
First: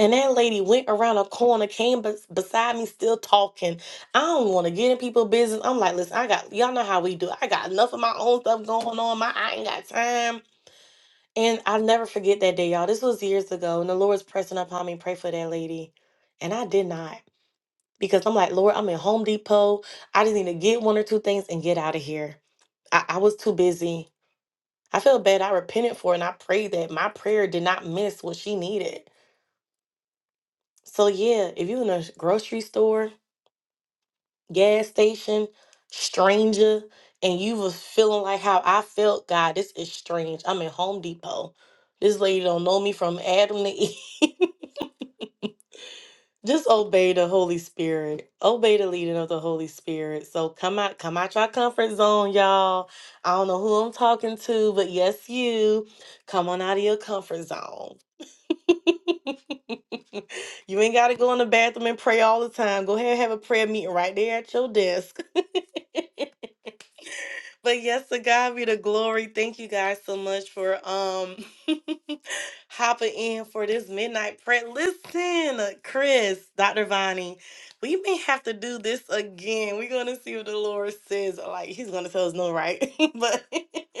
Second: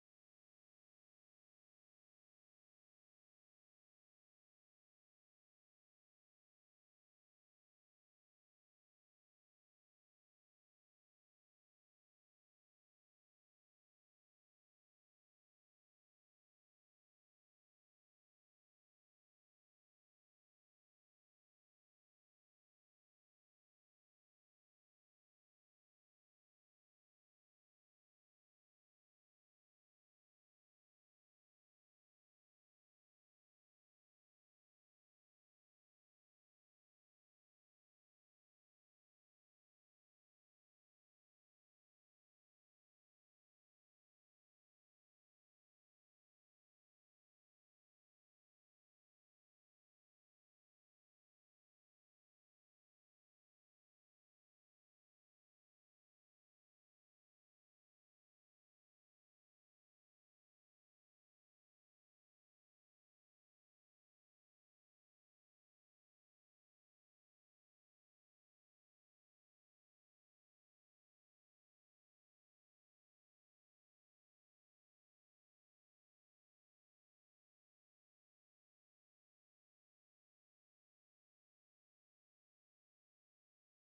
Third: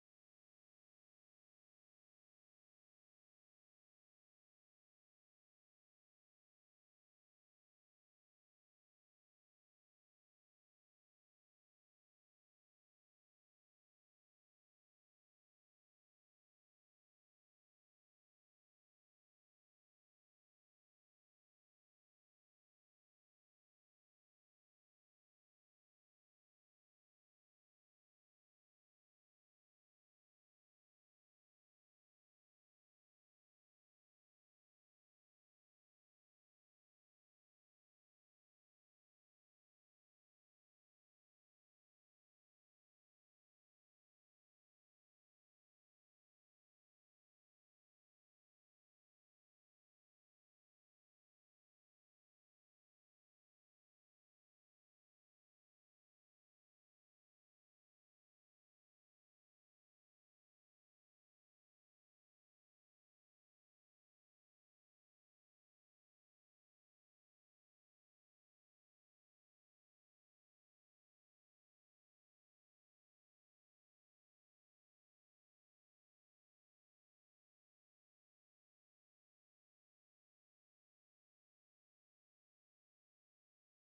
And that lady went around a corner, came bes- beside me, still talking. I don't want to get in people's business. I'm like, listen, I got y'all know how we do. I got enough of my own stuff going on. My I ain't got time. And I'll never forget that day, y'all. This was years ago, and the Lord's pressing upon me, pray for that lady, and I did not. because I'm like, Lord, I'm in Home Depot. I just need to get one or two things and get out of here. I, I was too busy. I feel bad. I repented for it and I prayed that my prayer did not miss what she needed. So yeah, if you're in a grocery store, gas station, stranger, and you was feeling like how I felt, God, this is strange. I'm in Home Depot. This lady don't know me from Adam to Eve. <laughs> Just obey the Holy Spirit. Obey the leading of the Holy Spirit. So come out, come out your comfort zone, y'all. I don't know who I'm talking to, but yes, you. Come on out of your comfort zone. You ain't gotta go in the bathroom and pray all the time. Go ahead and have a prayer meeting right there at your desk. <laughs> but yes, to God be the glory. Thank you guys so much for um <laughs> hopping in for this midnight prayer. Listen, Chris, Dr. Vonnie, we may have to do this again. We're going to see what the Lord says. Like, he's going to tell us no, right? <laughs> but. <laughs>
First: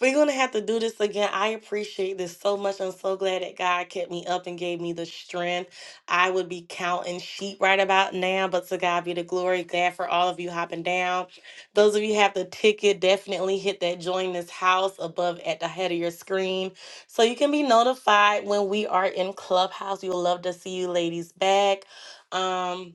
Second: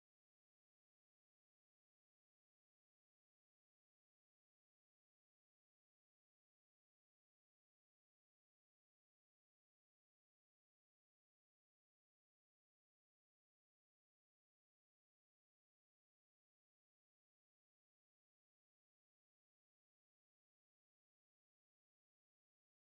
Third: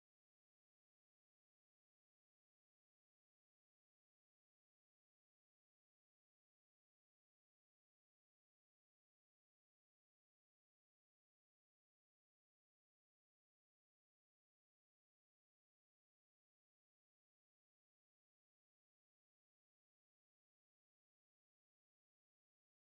We're going to have to do this again. I appreciate this so much. I'm so glad that God kept me up and gave me the strength. I would be counting sheep right about now, but to God be the glory. Glad for all of you hopping down. Those of you who have the ticket, definitely hit that join this house above at the head of your screen so you can be notified when we are in Clubhouse. We would love to see you ladies back. Um,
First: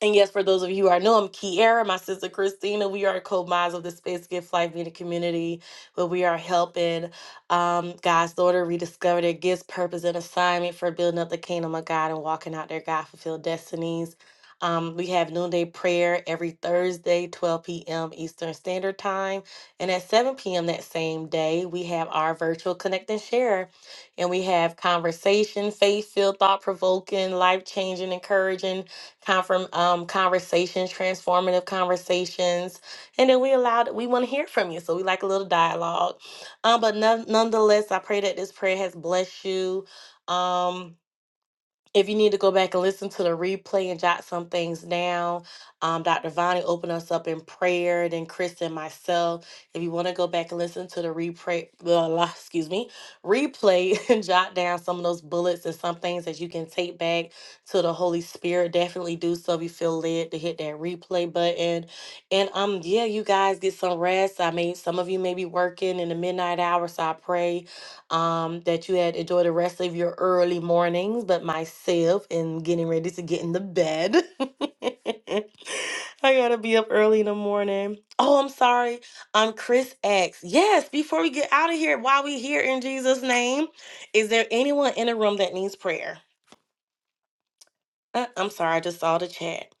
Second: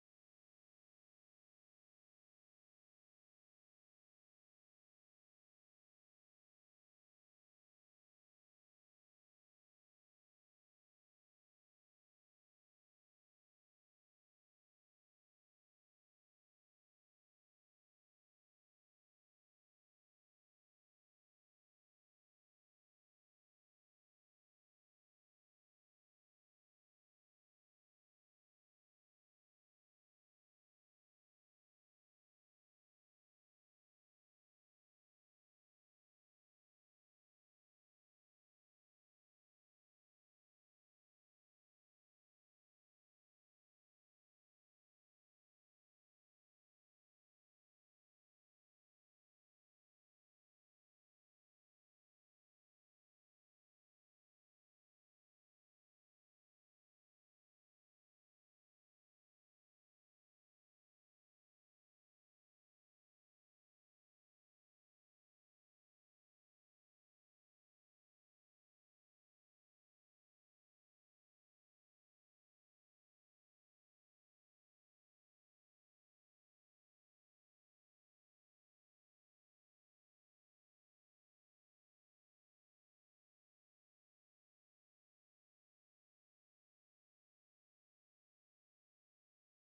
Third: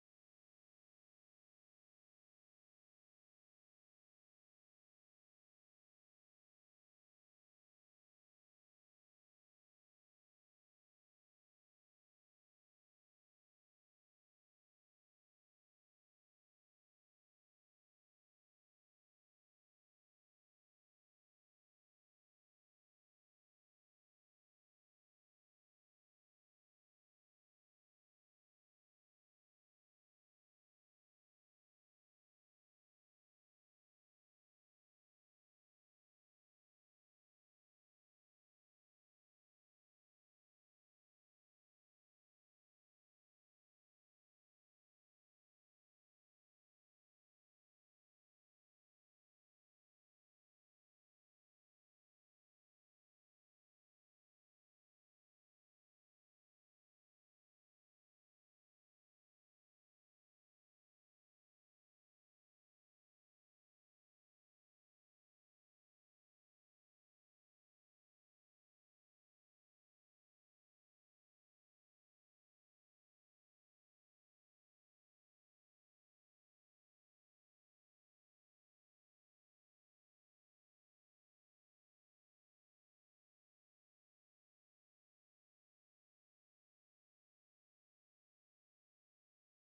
and yes, for those of you who are new, I'm Kiara, my sister Christina. We are co-mods of the Space Gift Life Media Community, where we are helping um, God's daughter rediscover their gifts, purpose, and assignment for building up the kingdom of God and walking out their God-fulfilled destinies. Um, we have noonday prayer every Thursday, 12 p.m. Eastern Standard Time. And at 7 p.m. that same day, we have our virtual Connect and Share. And we have conversation, faith-filled, thought-provoking, life-changing, encouraging, confirm um, conversations, transformative conversations, and then we allowed we want to hear from you, so we like a little dialogue. Um, but none, nonetheless, I pray that this prayer has blessed you. Um, if you need to go back and listen to the replay and jot some things down, um, Dr. Vonnie opened us up in prayer, then Chris and myself. If you want to go back and listen to the replay, blah, <laughs> blah, excuse me, replay <laughs> and jot down some of those bullets and some things that you can take back to the Holy Spirit, definitely do so if you feel led to hit that replay button. And um, yeah, you guys get some rest. I mean, some of you may be working in the midnight hour, so I pray um, that you had enjoyed the rest of your early mornings, but myself and getting ready to get in the bed. <laughs> I gotta be up early in the morning. Oh, I'm sorry. Um, Chris X. Yes, before we get out of here, while we here in Jesus' name, is there anyone in the room that needs prayer? Uh, I'm sorry, I just saw the chat.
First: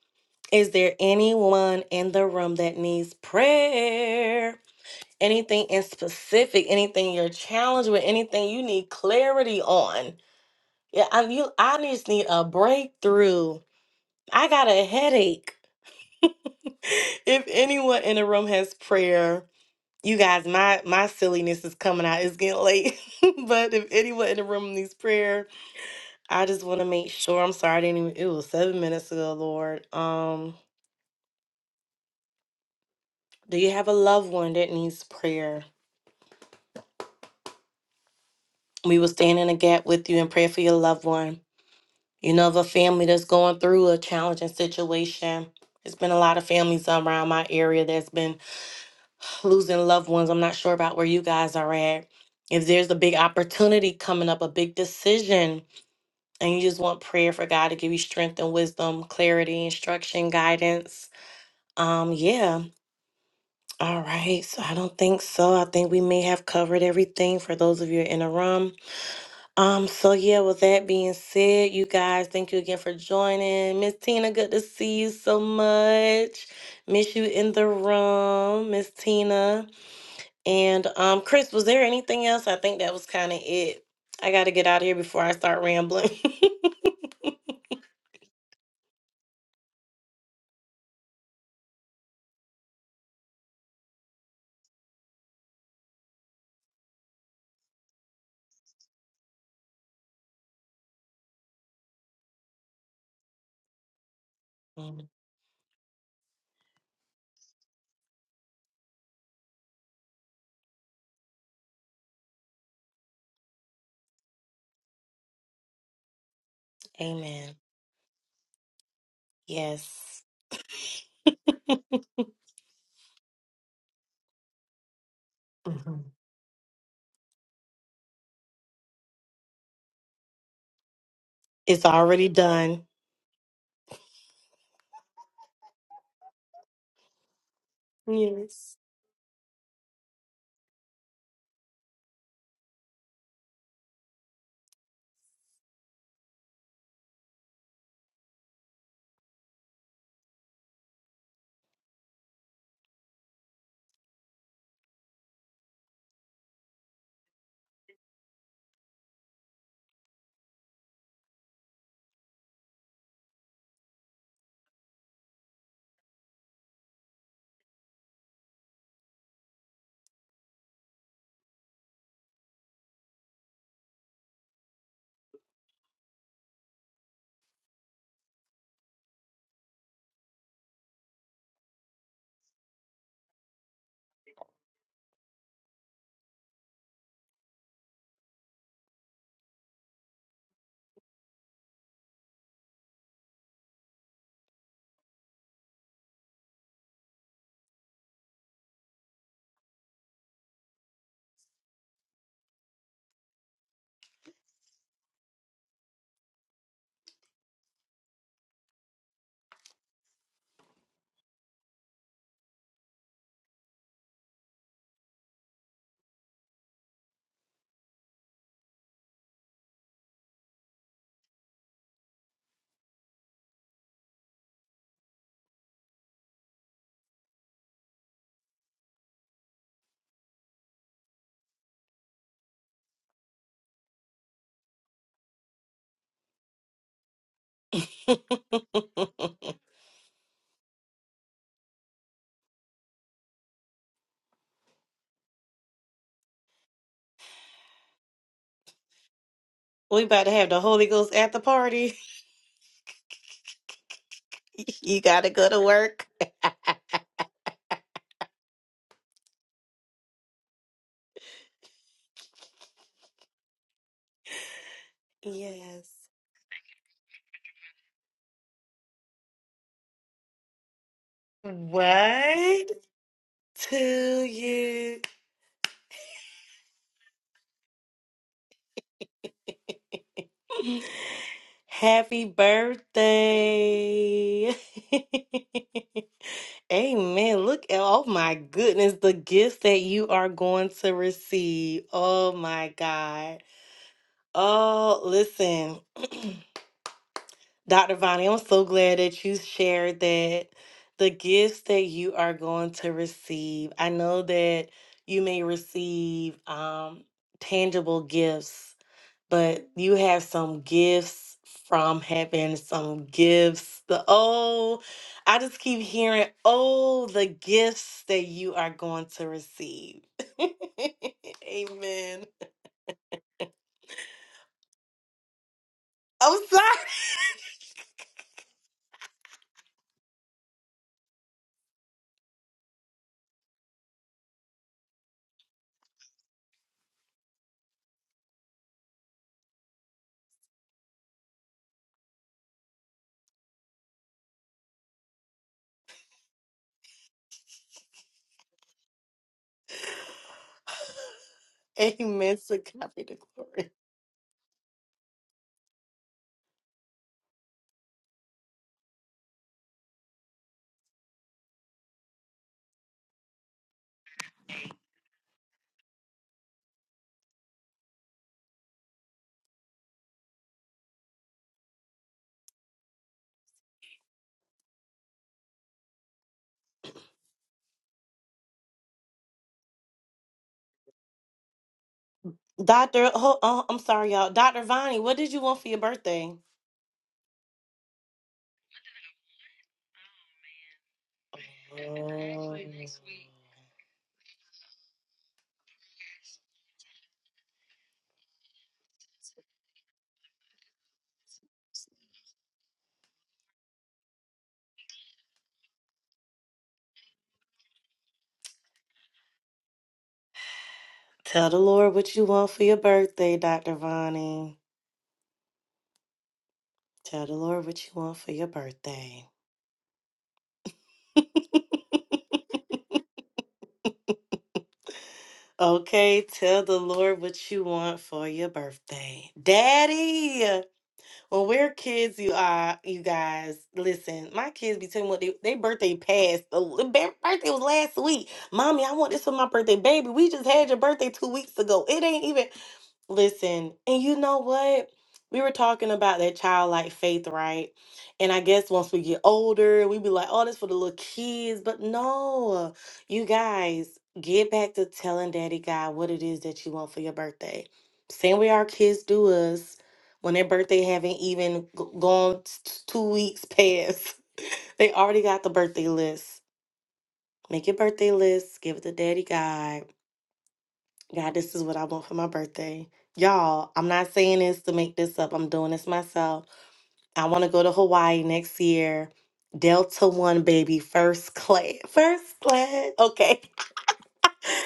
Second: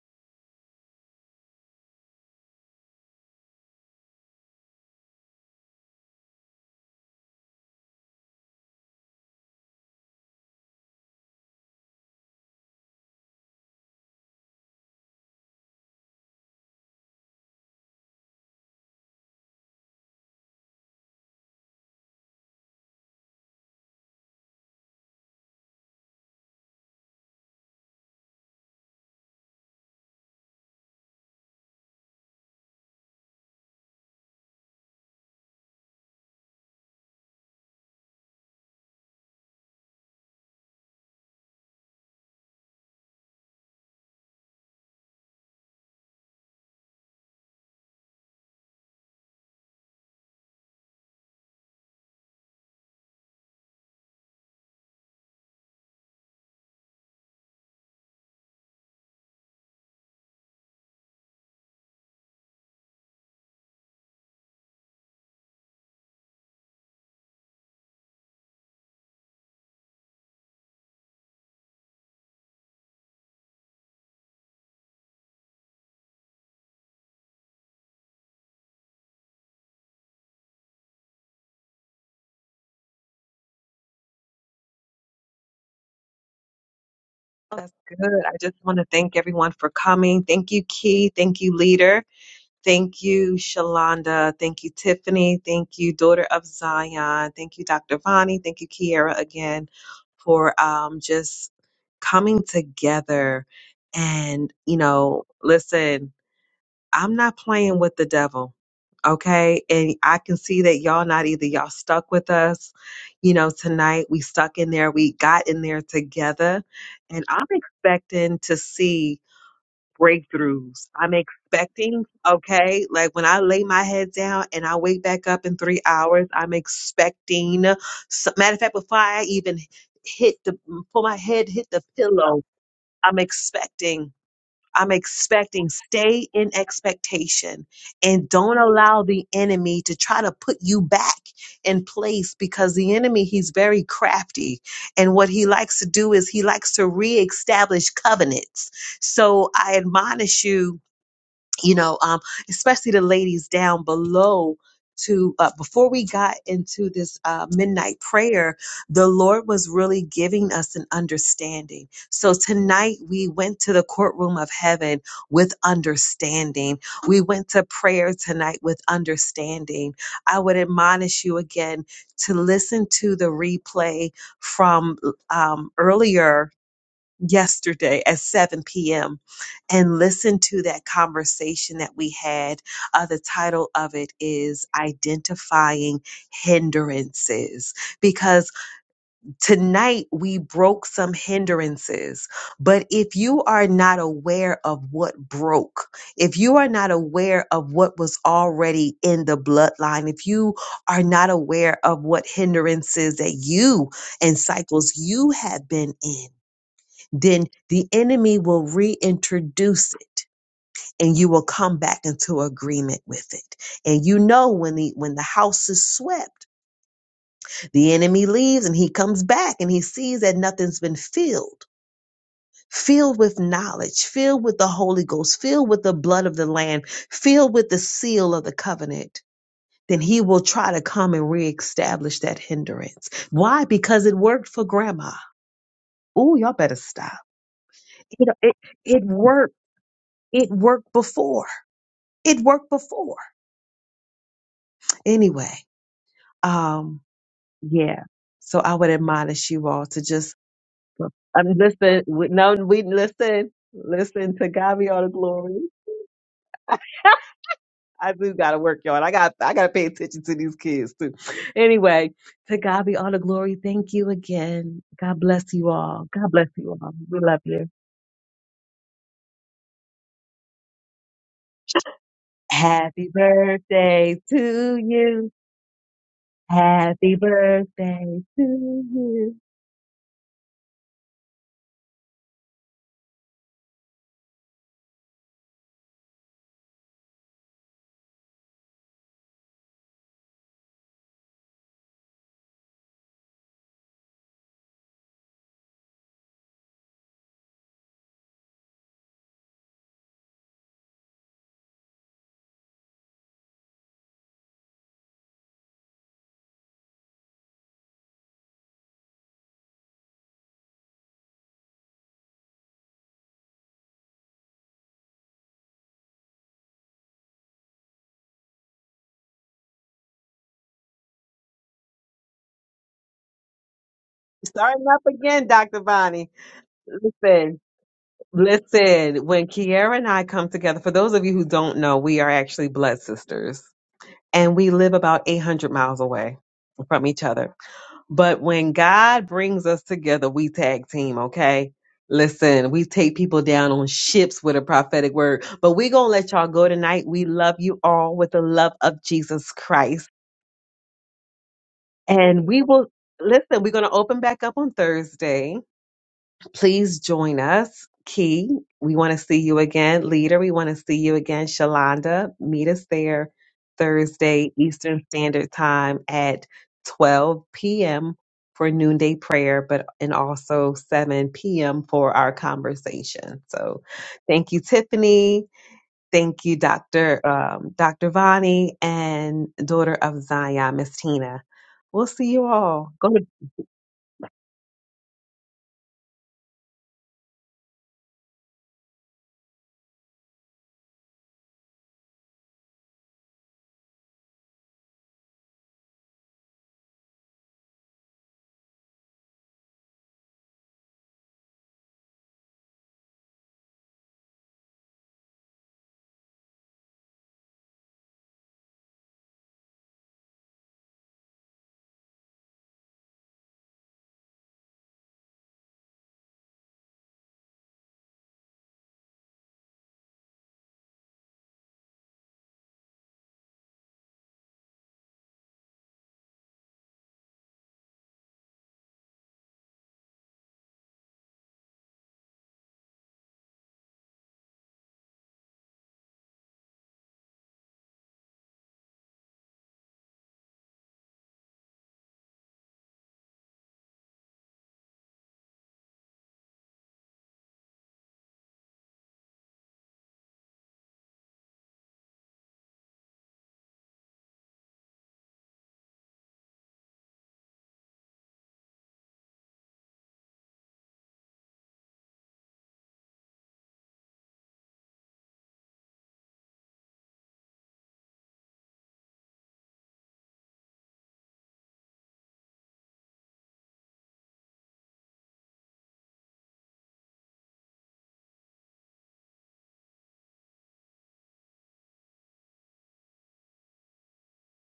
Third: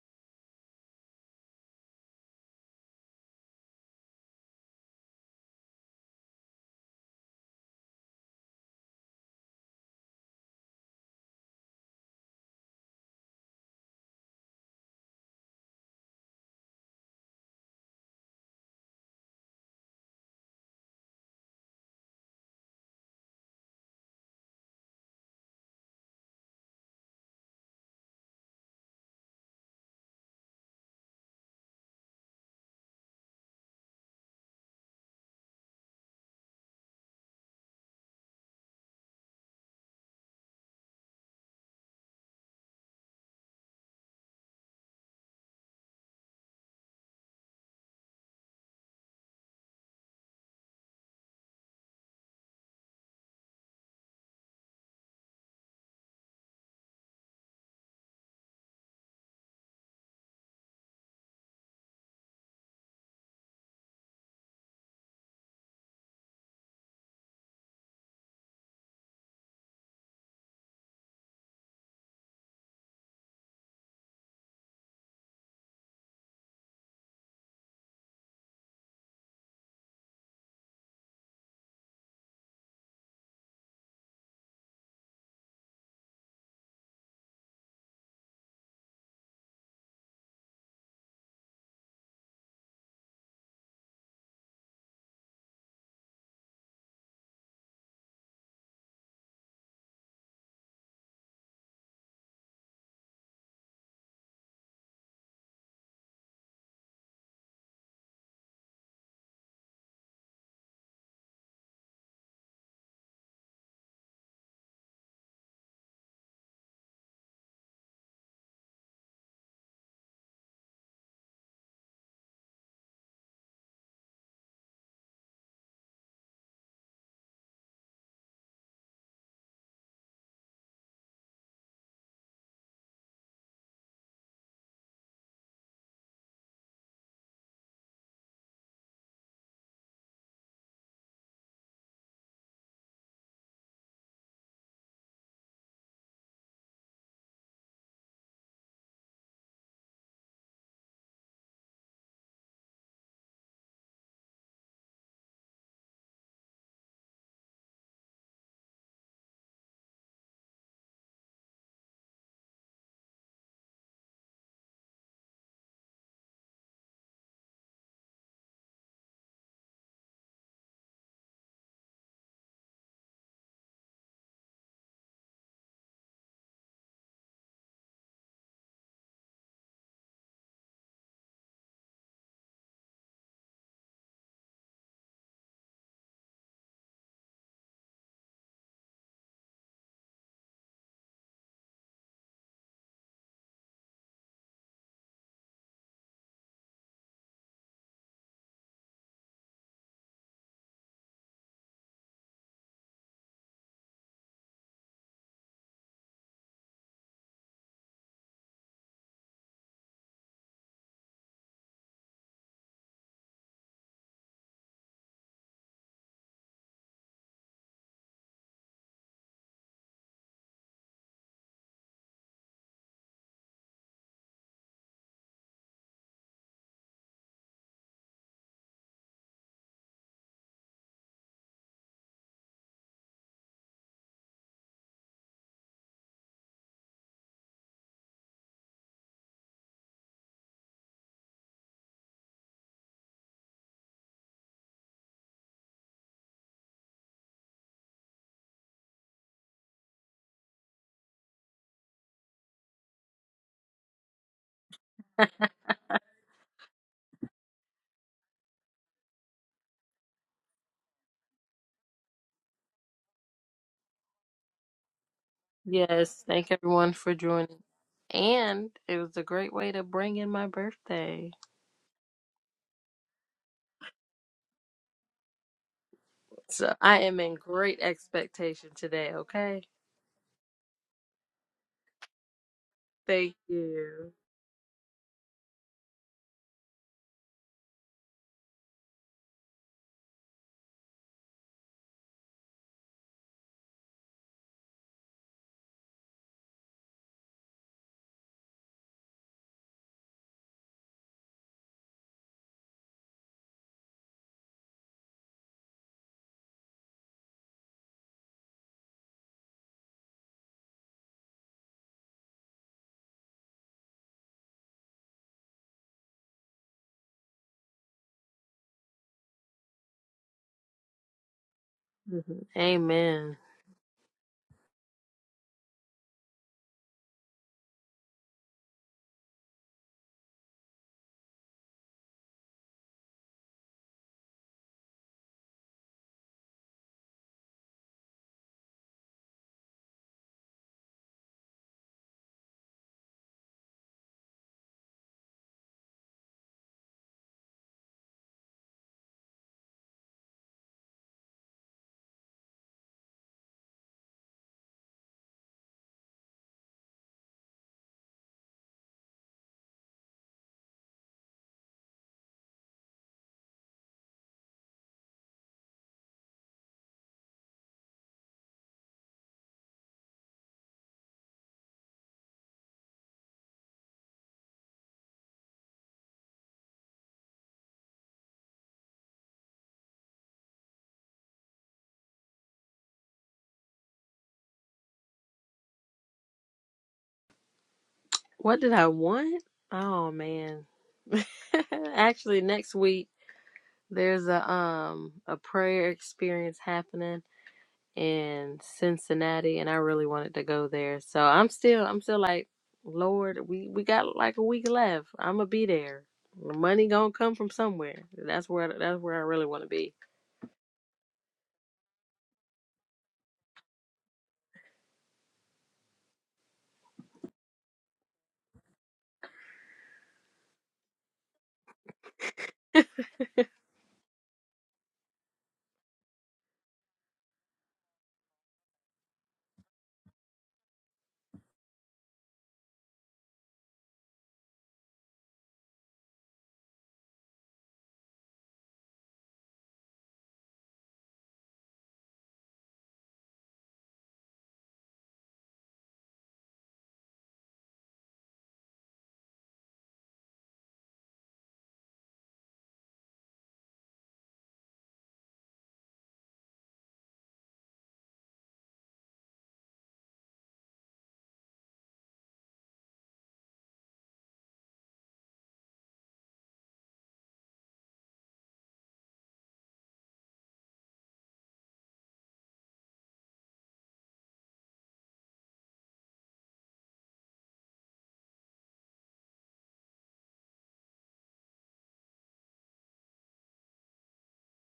Is there anyone in the room that needs prayer? Anything in specific, anything you're challenged with, anything you need clarity on? Yeah, I'm, you, I just need a breakthrough. I got a headache. <laughs> If anyone in the room has prayer, you guys, my my silliness is coming out. It's getting late, <laughs> but if anyone in the room needs prayer, I just want to make sure. I'm sorry, I didn't even. It was seven minutes ago, Lord. Um, do you have a loved one that needs prayer? We will stand in a gap with you and pray for your loved one. You know, of a family that's going through a challenging situation. There's been a lot of families around my area that's been losing loved ones. I'm not sure about where you guys are at. If there's a big opportunity coming up, a big decision, and you just want prayer for God to give you strength and wisdom, clarity, instruction, guidance. Um, yeah. All right. So I don't think so. I think we may have covered everything for those of you in the room. Um, so yeah, with that being said, you guys, thank you again for joining. Miss Tina, good to see you so much. Miss you in the room, Miss Tina. And um, Chris, was there anything else? I think that was kind of it. I got to get out of here before I start rambling. <laughs> That's good. I just want to thank everyone for coming. Thank you, Key. Thank you, Leader. Thank you, Shalonda. Thank you, Tiffany. Thank you, Daughter of Zion. Thank you, Dr. Vani. Thank you, Kiara. again for um, just coming together. And, you Mm, know, listen. I'm not playing with the devil. Okay. And I can see that y'all not either. Y'all stuck with us. You know, tonight we stuck in there. We got in there together. And I'm Amen. expecting to see Yes. breakthroughs. I'm expecting, okay, like when I lay my head down and I wake back up in three Mhm. hours, I'm expecting, s- matter of fact, before I even hit the, pull my head, hit the It's already pillow, done. I'm expecting. I'm expecting. Stay in expectation and don't Yes. allow the enemy to try to put you back in place because the enemy, he's very crafty. And what he likes to do is he likes to reestablish covenants. So I admonish you you know, um, especially the ladies down below to uh, before we got into this uh, midnight prayer the lord was really giving us an understanding so tonight we went to the courtroom of heaven with understanding we went to prayer tonight with understanding i would admonish you again to listen to the replay from um, earlier yesterday at 7 p.m. and listen to that conversation that we had. Uh, the title of it is Identifying Hindrances because tonight we broke some hindrances. But if you are not aware of what broke, if you are not aware of what was already in the bloodline, if you are not aware of what hindrances that you and cycles you have been in, then the enemy will reintroduce it and you will come back into agreement with it. And you know when the when the house is swept, the enemy leaves and he comes back and he sees that nothing's been filled. Filled with knowledge, filled with the Holy Ghost, filled with the blood of the Lamb, filled with the seal of the covenant, then he will try to come and reestablish that hindrance. Why? Because it worked for grandma. Oh, y'all better stop. You know, it, it worked. It worked before It worked before. Anyway, um, yeah. So I would admonish you all to We about to just have the Holy Ghost at the I mean, party. listen. We, no, we listen. Listen to God <laughs> be you all the got to go glory. to work. <laughs> I do gotta work, y'all. and I got I gotta pay attention to these kids too. <laughs> Anyway, to God be all the glory. Thank you again. God bless you Yes. all. Yes, God bless thank you all. everyone for We love joining. you. And it was a great way to bring in my birthday. What Happy to birthday to you? you. So I Happy am in great birthday to expectation today, you. okay? <laughs> Happy birthday. Thank you. <laughs> Amen. Look at, oh my goodness, the gifts that you are going to receive. Oh my God. Oh, listen, Dr. Vonnie, I'm so glad that you shared that the gifts that you are going to receive. I know that you may receive um, tangible gifts but you have some gifts from heaven, some gifts. The oh, I just keep hearing, oh, the gifts that you are going to receive. <laughs> hmm Amen. Amen. Starting up again, Dr. Bonnie. I'm sorry. Listen, listen, when Kiara and I come together, for those of you who don't know, we are actually blood sisters and we live about 800 miles away from each other. But when God brings us together, we tag team, okay? Listen, we take people down on ships with a prophetic word, but we're going to let y'all go tonight. We love you all with the love of Jesus Christ. <laughs> Amen. And So we will, copy the listen, glory. we're going to open back up on Thursday. Please join us. Key, we want to see you again. Leader, we want to see you again. Shalonda, meet us there Thursday, Eastern Standard Time at 12 p.m. for noonday prayer, but and also 7 p.m. for our conversation. So thank you, Tiffany. Thank you, Dr. Um, Dr. Vani and daughter of Zion, Miss Tina. We'll see you all. Doctor, Go oh, oh, to I'm sorry, y'all. Doctor Vonnie, what did you want for your birthday? What did I want? Oh man. <laughs> Actually, Um, next week there's a um a prayer experience happening in Cincinnati, and I really wanted to go there. So I'm still I'm still like, Lord, we we got like a week left. I'm gonna be there. The money gonna come from somewhere. That's where that's where I really want to be. Tell the Lord what you want for your birthday, Dr. Vonnie. Tell the Lord what you want for your birthday. <laughs> Okay, tell the Lord what you want for your birthday. Daddy. When we're kids, you are you guys, listen, my kids be telling me what they, their birthday passed. The the ba- birthday was last week. Mommy, I want this for my birthday. Baby, we just had your birthday two weeks ago. It ain't even Listen, and you know what? We were talking about that childlike faith, right? And I guess once we get older, we be like, oh, that's for the little kids. But no, you guys, get back to telling Daddy God what it is that you want for your birthday. Same way our kids do us when their birthday haven't even g- gone t- t- two weeks past. <laughs> They already got the birthday list. Make your birthday list, give it to Daddy God God, this is what I want for my birthday. Y'all, I'm not saying this to make this up. I'm doing this myself. I want to go to Hawaii next year. Delta One, baby, first class. <laughs> First class. Okay.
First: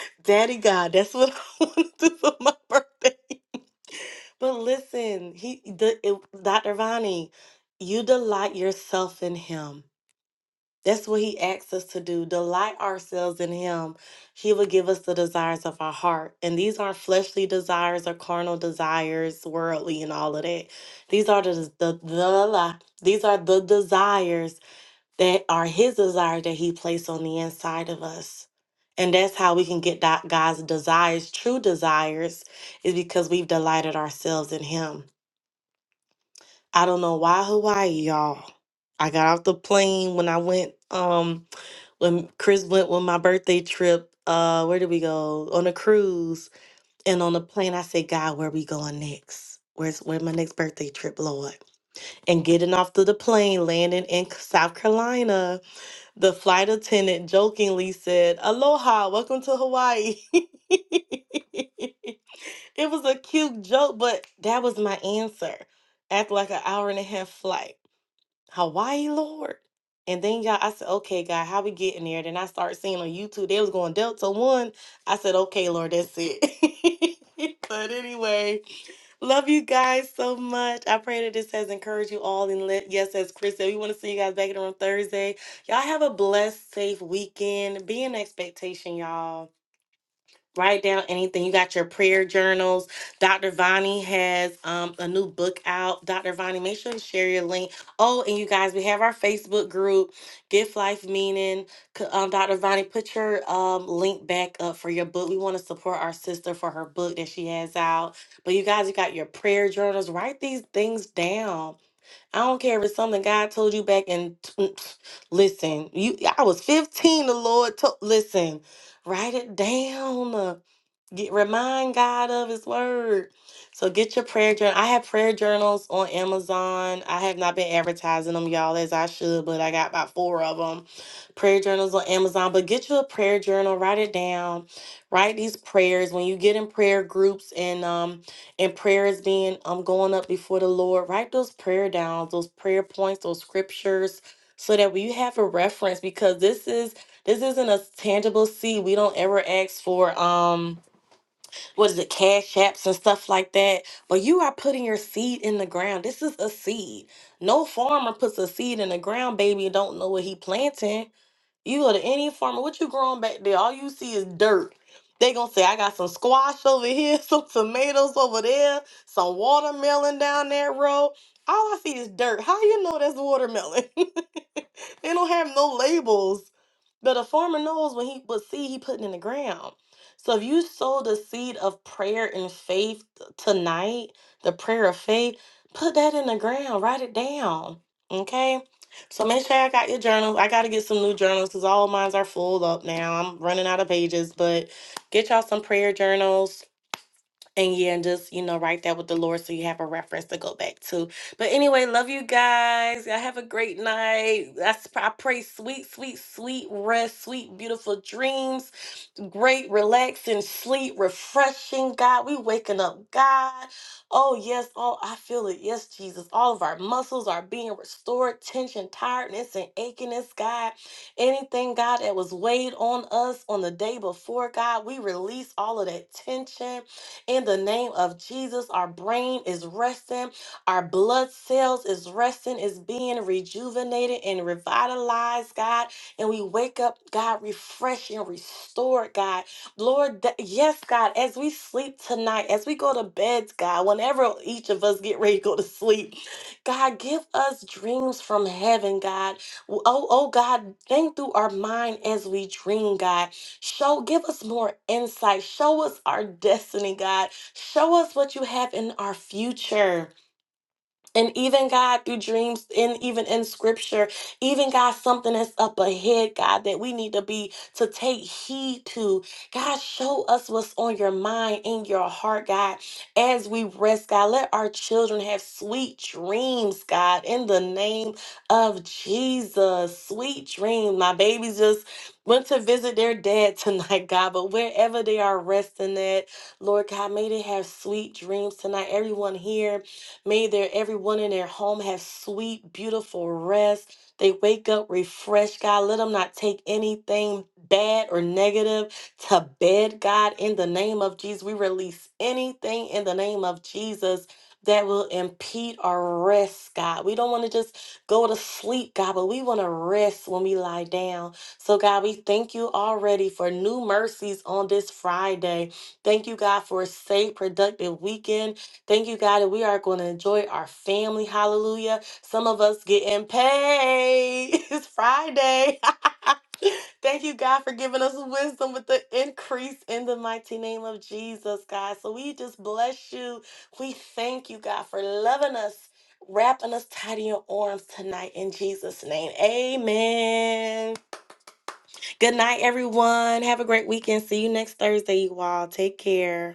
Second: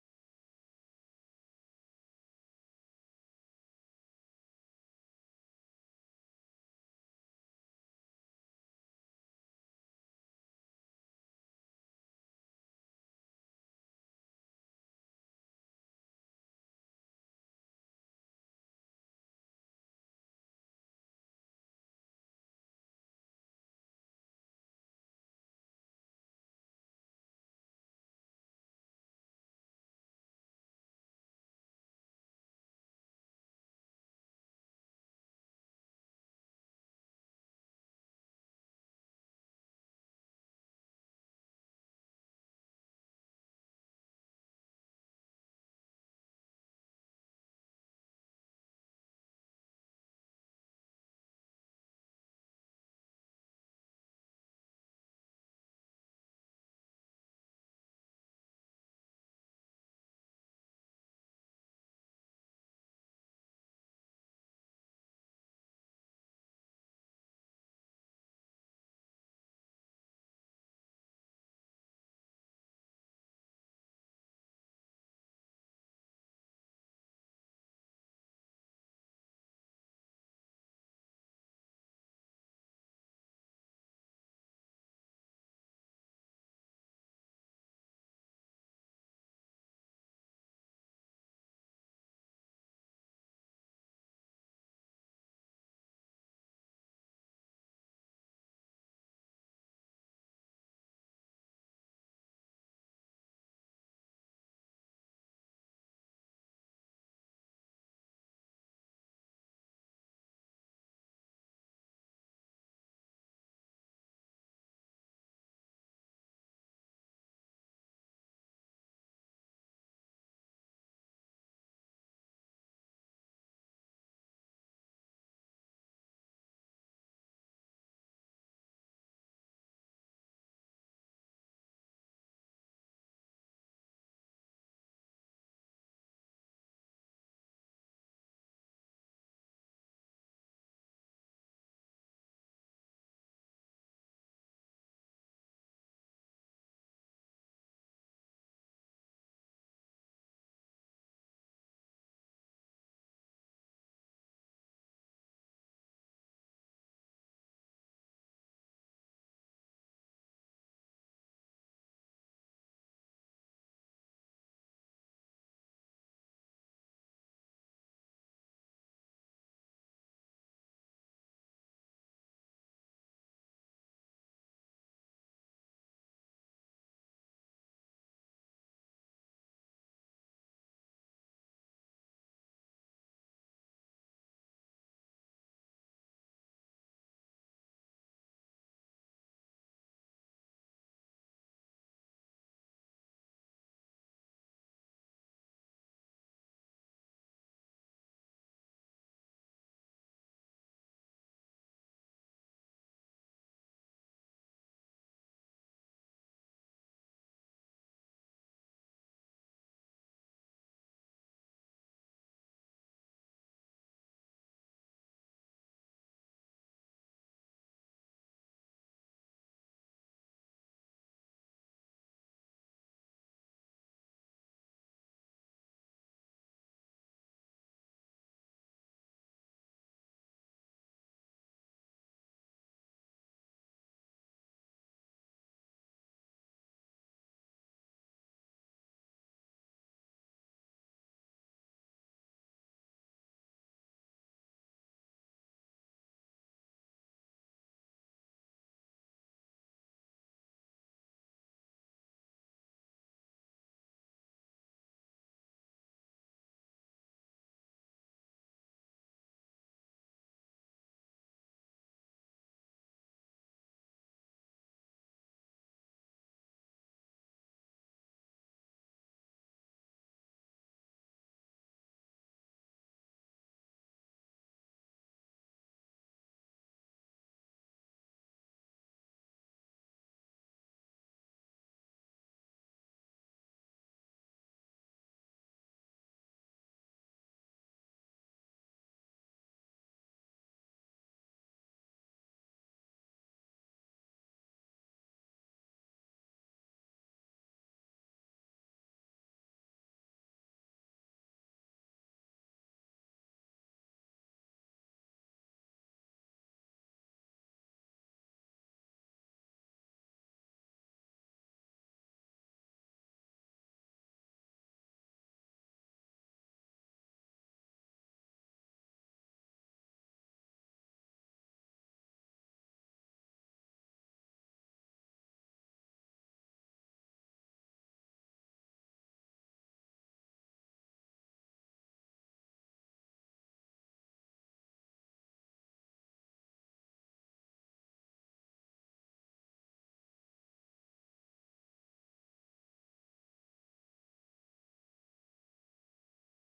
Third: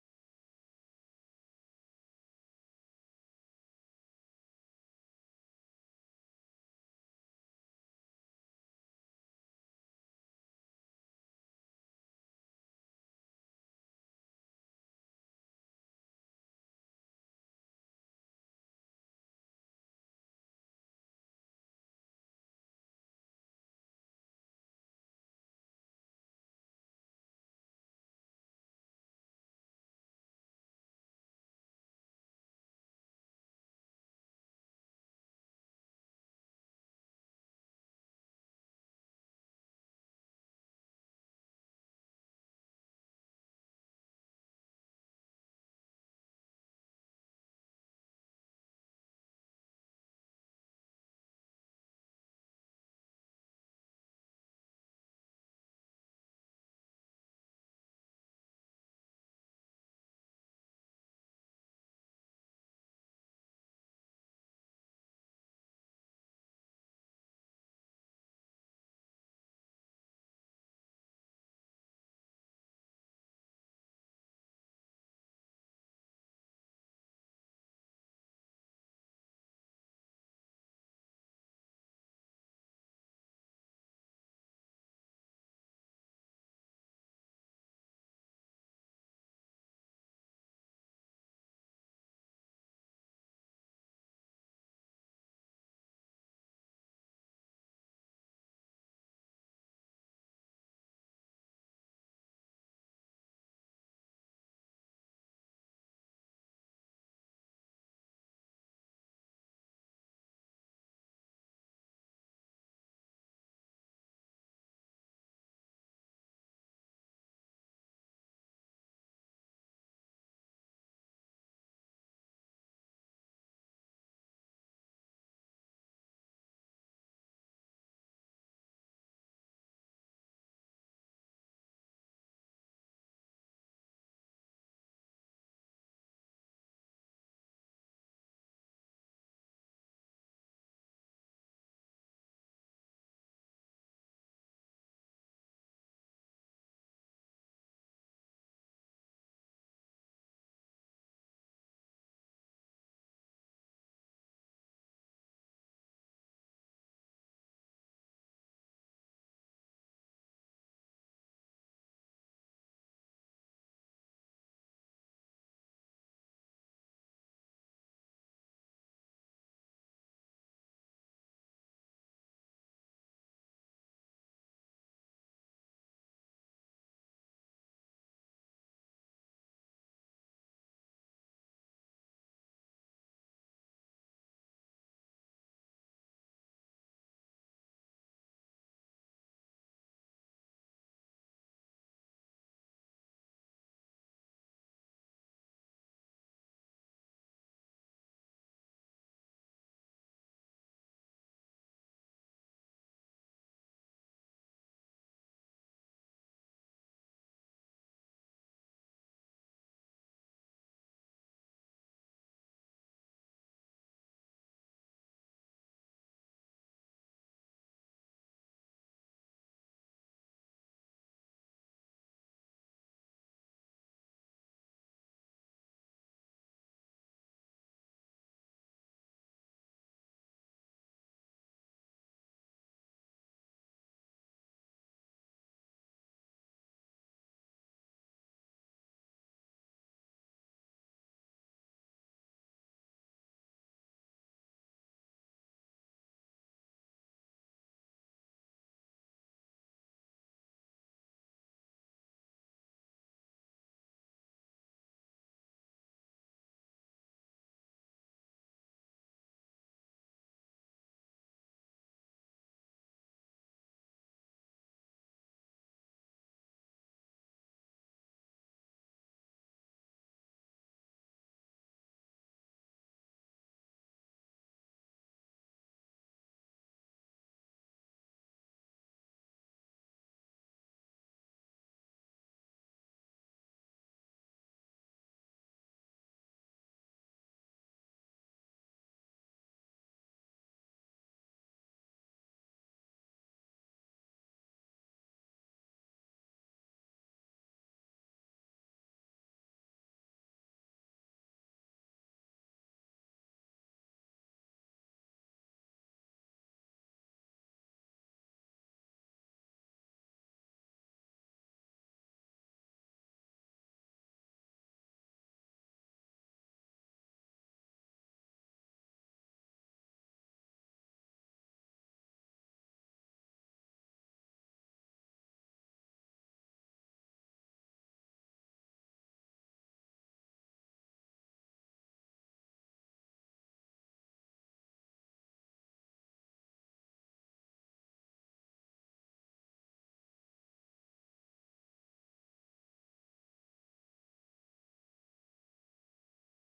<laughs> Daddy God, that's what <laughs> I want to do for my birthday. But listen, he, the, it, Dr. Vani, you delight yourself in him. That's what he asks us to do. Delight ourselves in him. He will give us the desires of our heart. And these aren't fleshly desires or carnal desires, worldly and all of that. These are the, the, the la- these are the desires that are his desire that he placed on the inside of us. And that's how we can get that God's desires, true desires, is because we've delighted ourselves in him. I don't know why Hawaii, y'all. I got off the plane when I went um when Chris went with my birthday trip. Uh where did we go? On a cruise. And on the plane I said, God, where we going next? Where's where my next birthday trip, Lord? And getting off to the plane, landing in C- South Carolina, the flight attendant jokingly said, Aloha, welcome to Hawaii. <laughs> it was a cute joke, but that was my answer after like an hour and a half flight. Hawaii, Lord. And then y'all, I said, okay, God, how we getting there? Then I started seeing on YouTube they was going Delta One. I said, okay, Lord, that's it. <laughs> but anyway, love you guys so much. I pray that this has encouraged you all. And let, yes, as Chris said, we want to see you guys back in the room Thursday. Y'all have a blessed, safe weekend. Be in expectation, y'all write down anything. You got your prayer journals. Dr. Vani has um, a new book out. Dr. Vani, make sure to share your link. Oh, and you guys, we have our Facebook group, Gift Life Meaning. C- Um, Dr. Vani, put your um, link back up for your book. We want to support our sister for her book that she has out. But you guys, you got your prayer journals. Write these things down. I don't care if it's something God told you back in. <tsk> listen, you. I was 15. The Lord told. Listen, write it down Get, remind God of His Word. So get your prayer journal. I have prayer journals on Amazon. I have not been advertising them, y'all, as I should, but I got about four of them. Prayer journals on Amazon. But get you a prayer journal. Write it down. Write these prayers when you get in prayer groups and um and prayers being um going up before the Lord. Write those prayer down. Those prayer points. Those scriptures. So that we have a reference because this is this isn't a tangible seed. We don't ever ask for um what is it, cash apps and stuff like that. But you are putting your seed in the ground. This is a seed. No farmer puts a seed in the ground, baby, and don't know what he planting. You go to any farmer, what you growing back there? All you see is dirt. They gonna say, I got some squash over here, <laughs> some tomatoes over there, some watermelon down that road. All I see is dirt. How you know that's watermelon? <laughs> <laughs> It don't have no labels. But a farmer knows when he what seed he putting in the ground. So if you sow the seed of prayer and faith tonight, the prayer of faith, put that in the ground. Write it down. Okay? So make sure I got your journal. I gotta get some new journals because all mines are full up now. I'm running out of pages, but get y'all some prayer journals and yeah, and just you know, write that with the Lord so you have a reference to go back to. But anyway, love you guys. Y'all have a great night. That's I pray sweet, sweet, sweet rest, sweet, beautiful dreams great, relaxing sleep, refreshing, God. We waking up, God. Oh, yes. Oh, I feel it. Yes, Jesus. All of our muscles are being restored, tension, tiredness, and achiness, God. Anything, God, that was weighed on us on the day before, God, we release all of that tension in the name of Jesus. Our brain is resting, our blood cells is resting, is being rejuvenated and revitalized, God and we wake up, God, refreshed and restored, God. Lord, that, yes, God, as we sleep tonight, as we go to beds, God, whenever each of us get ready to go to sleep, God, give us dreams from heaven, God. Oh, oh, God, think through our mind as we dream, God. Show, give us more insight. Show us our destiny, God. Show us what you have in our future. And even God through dreams, and even in scripture, even God, something that's up ahead, God, that we need to be to take heed to. God, show us what's on your mind, and your heart, God, as we rest, God. Let our children have sweet dreams, God, in the name of Jesus. Sweet dreams. My babies just went to visit their dad tonight, <laughs> God, but wherever they are resting at, Lord God, may they have sweet dreams tonight. Everyone here. May their everyone in their home have sweet, beautiful rest. They wake up refreshed, God. Let them not take anything bad or negative to bed, God. In the name of Jesus, we release anything in the name of Jesus that will impede our rest, God. We don't want to just go to sleep, God, but we want to rest when we lie down. So, God, we thank you already for new mercies on this Friday. Thank you, God, for a safe, productive weekend. Thank you, God, that we are going to enjoy our family. Hallelujah. Some of us getting paid. <laughs> It's Friday. <laughs> Thank you, God, for giving us wisdom with the increase in the mighty name of Jesus, God. So we just bless you. We thank you, God, for loving us, wrapping us tight in your arms tonight in Jesus' name. Amen. Good night, everyone. Have a great weekend. See you next Thursday, you all. Take care.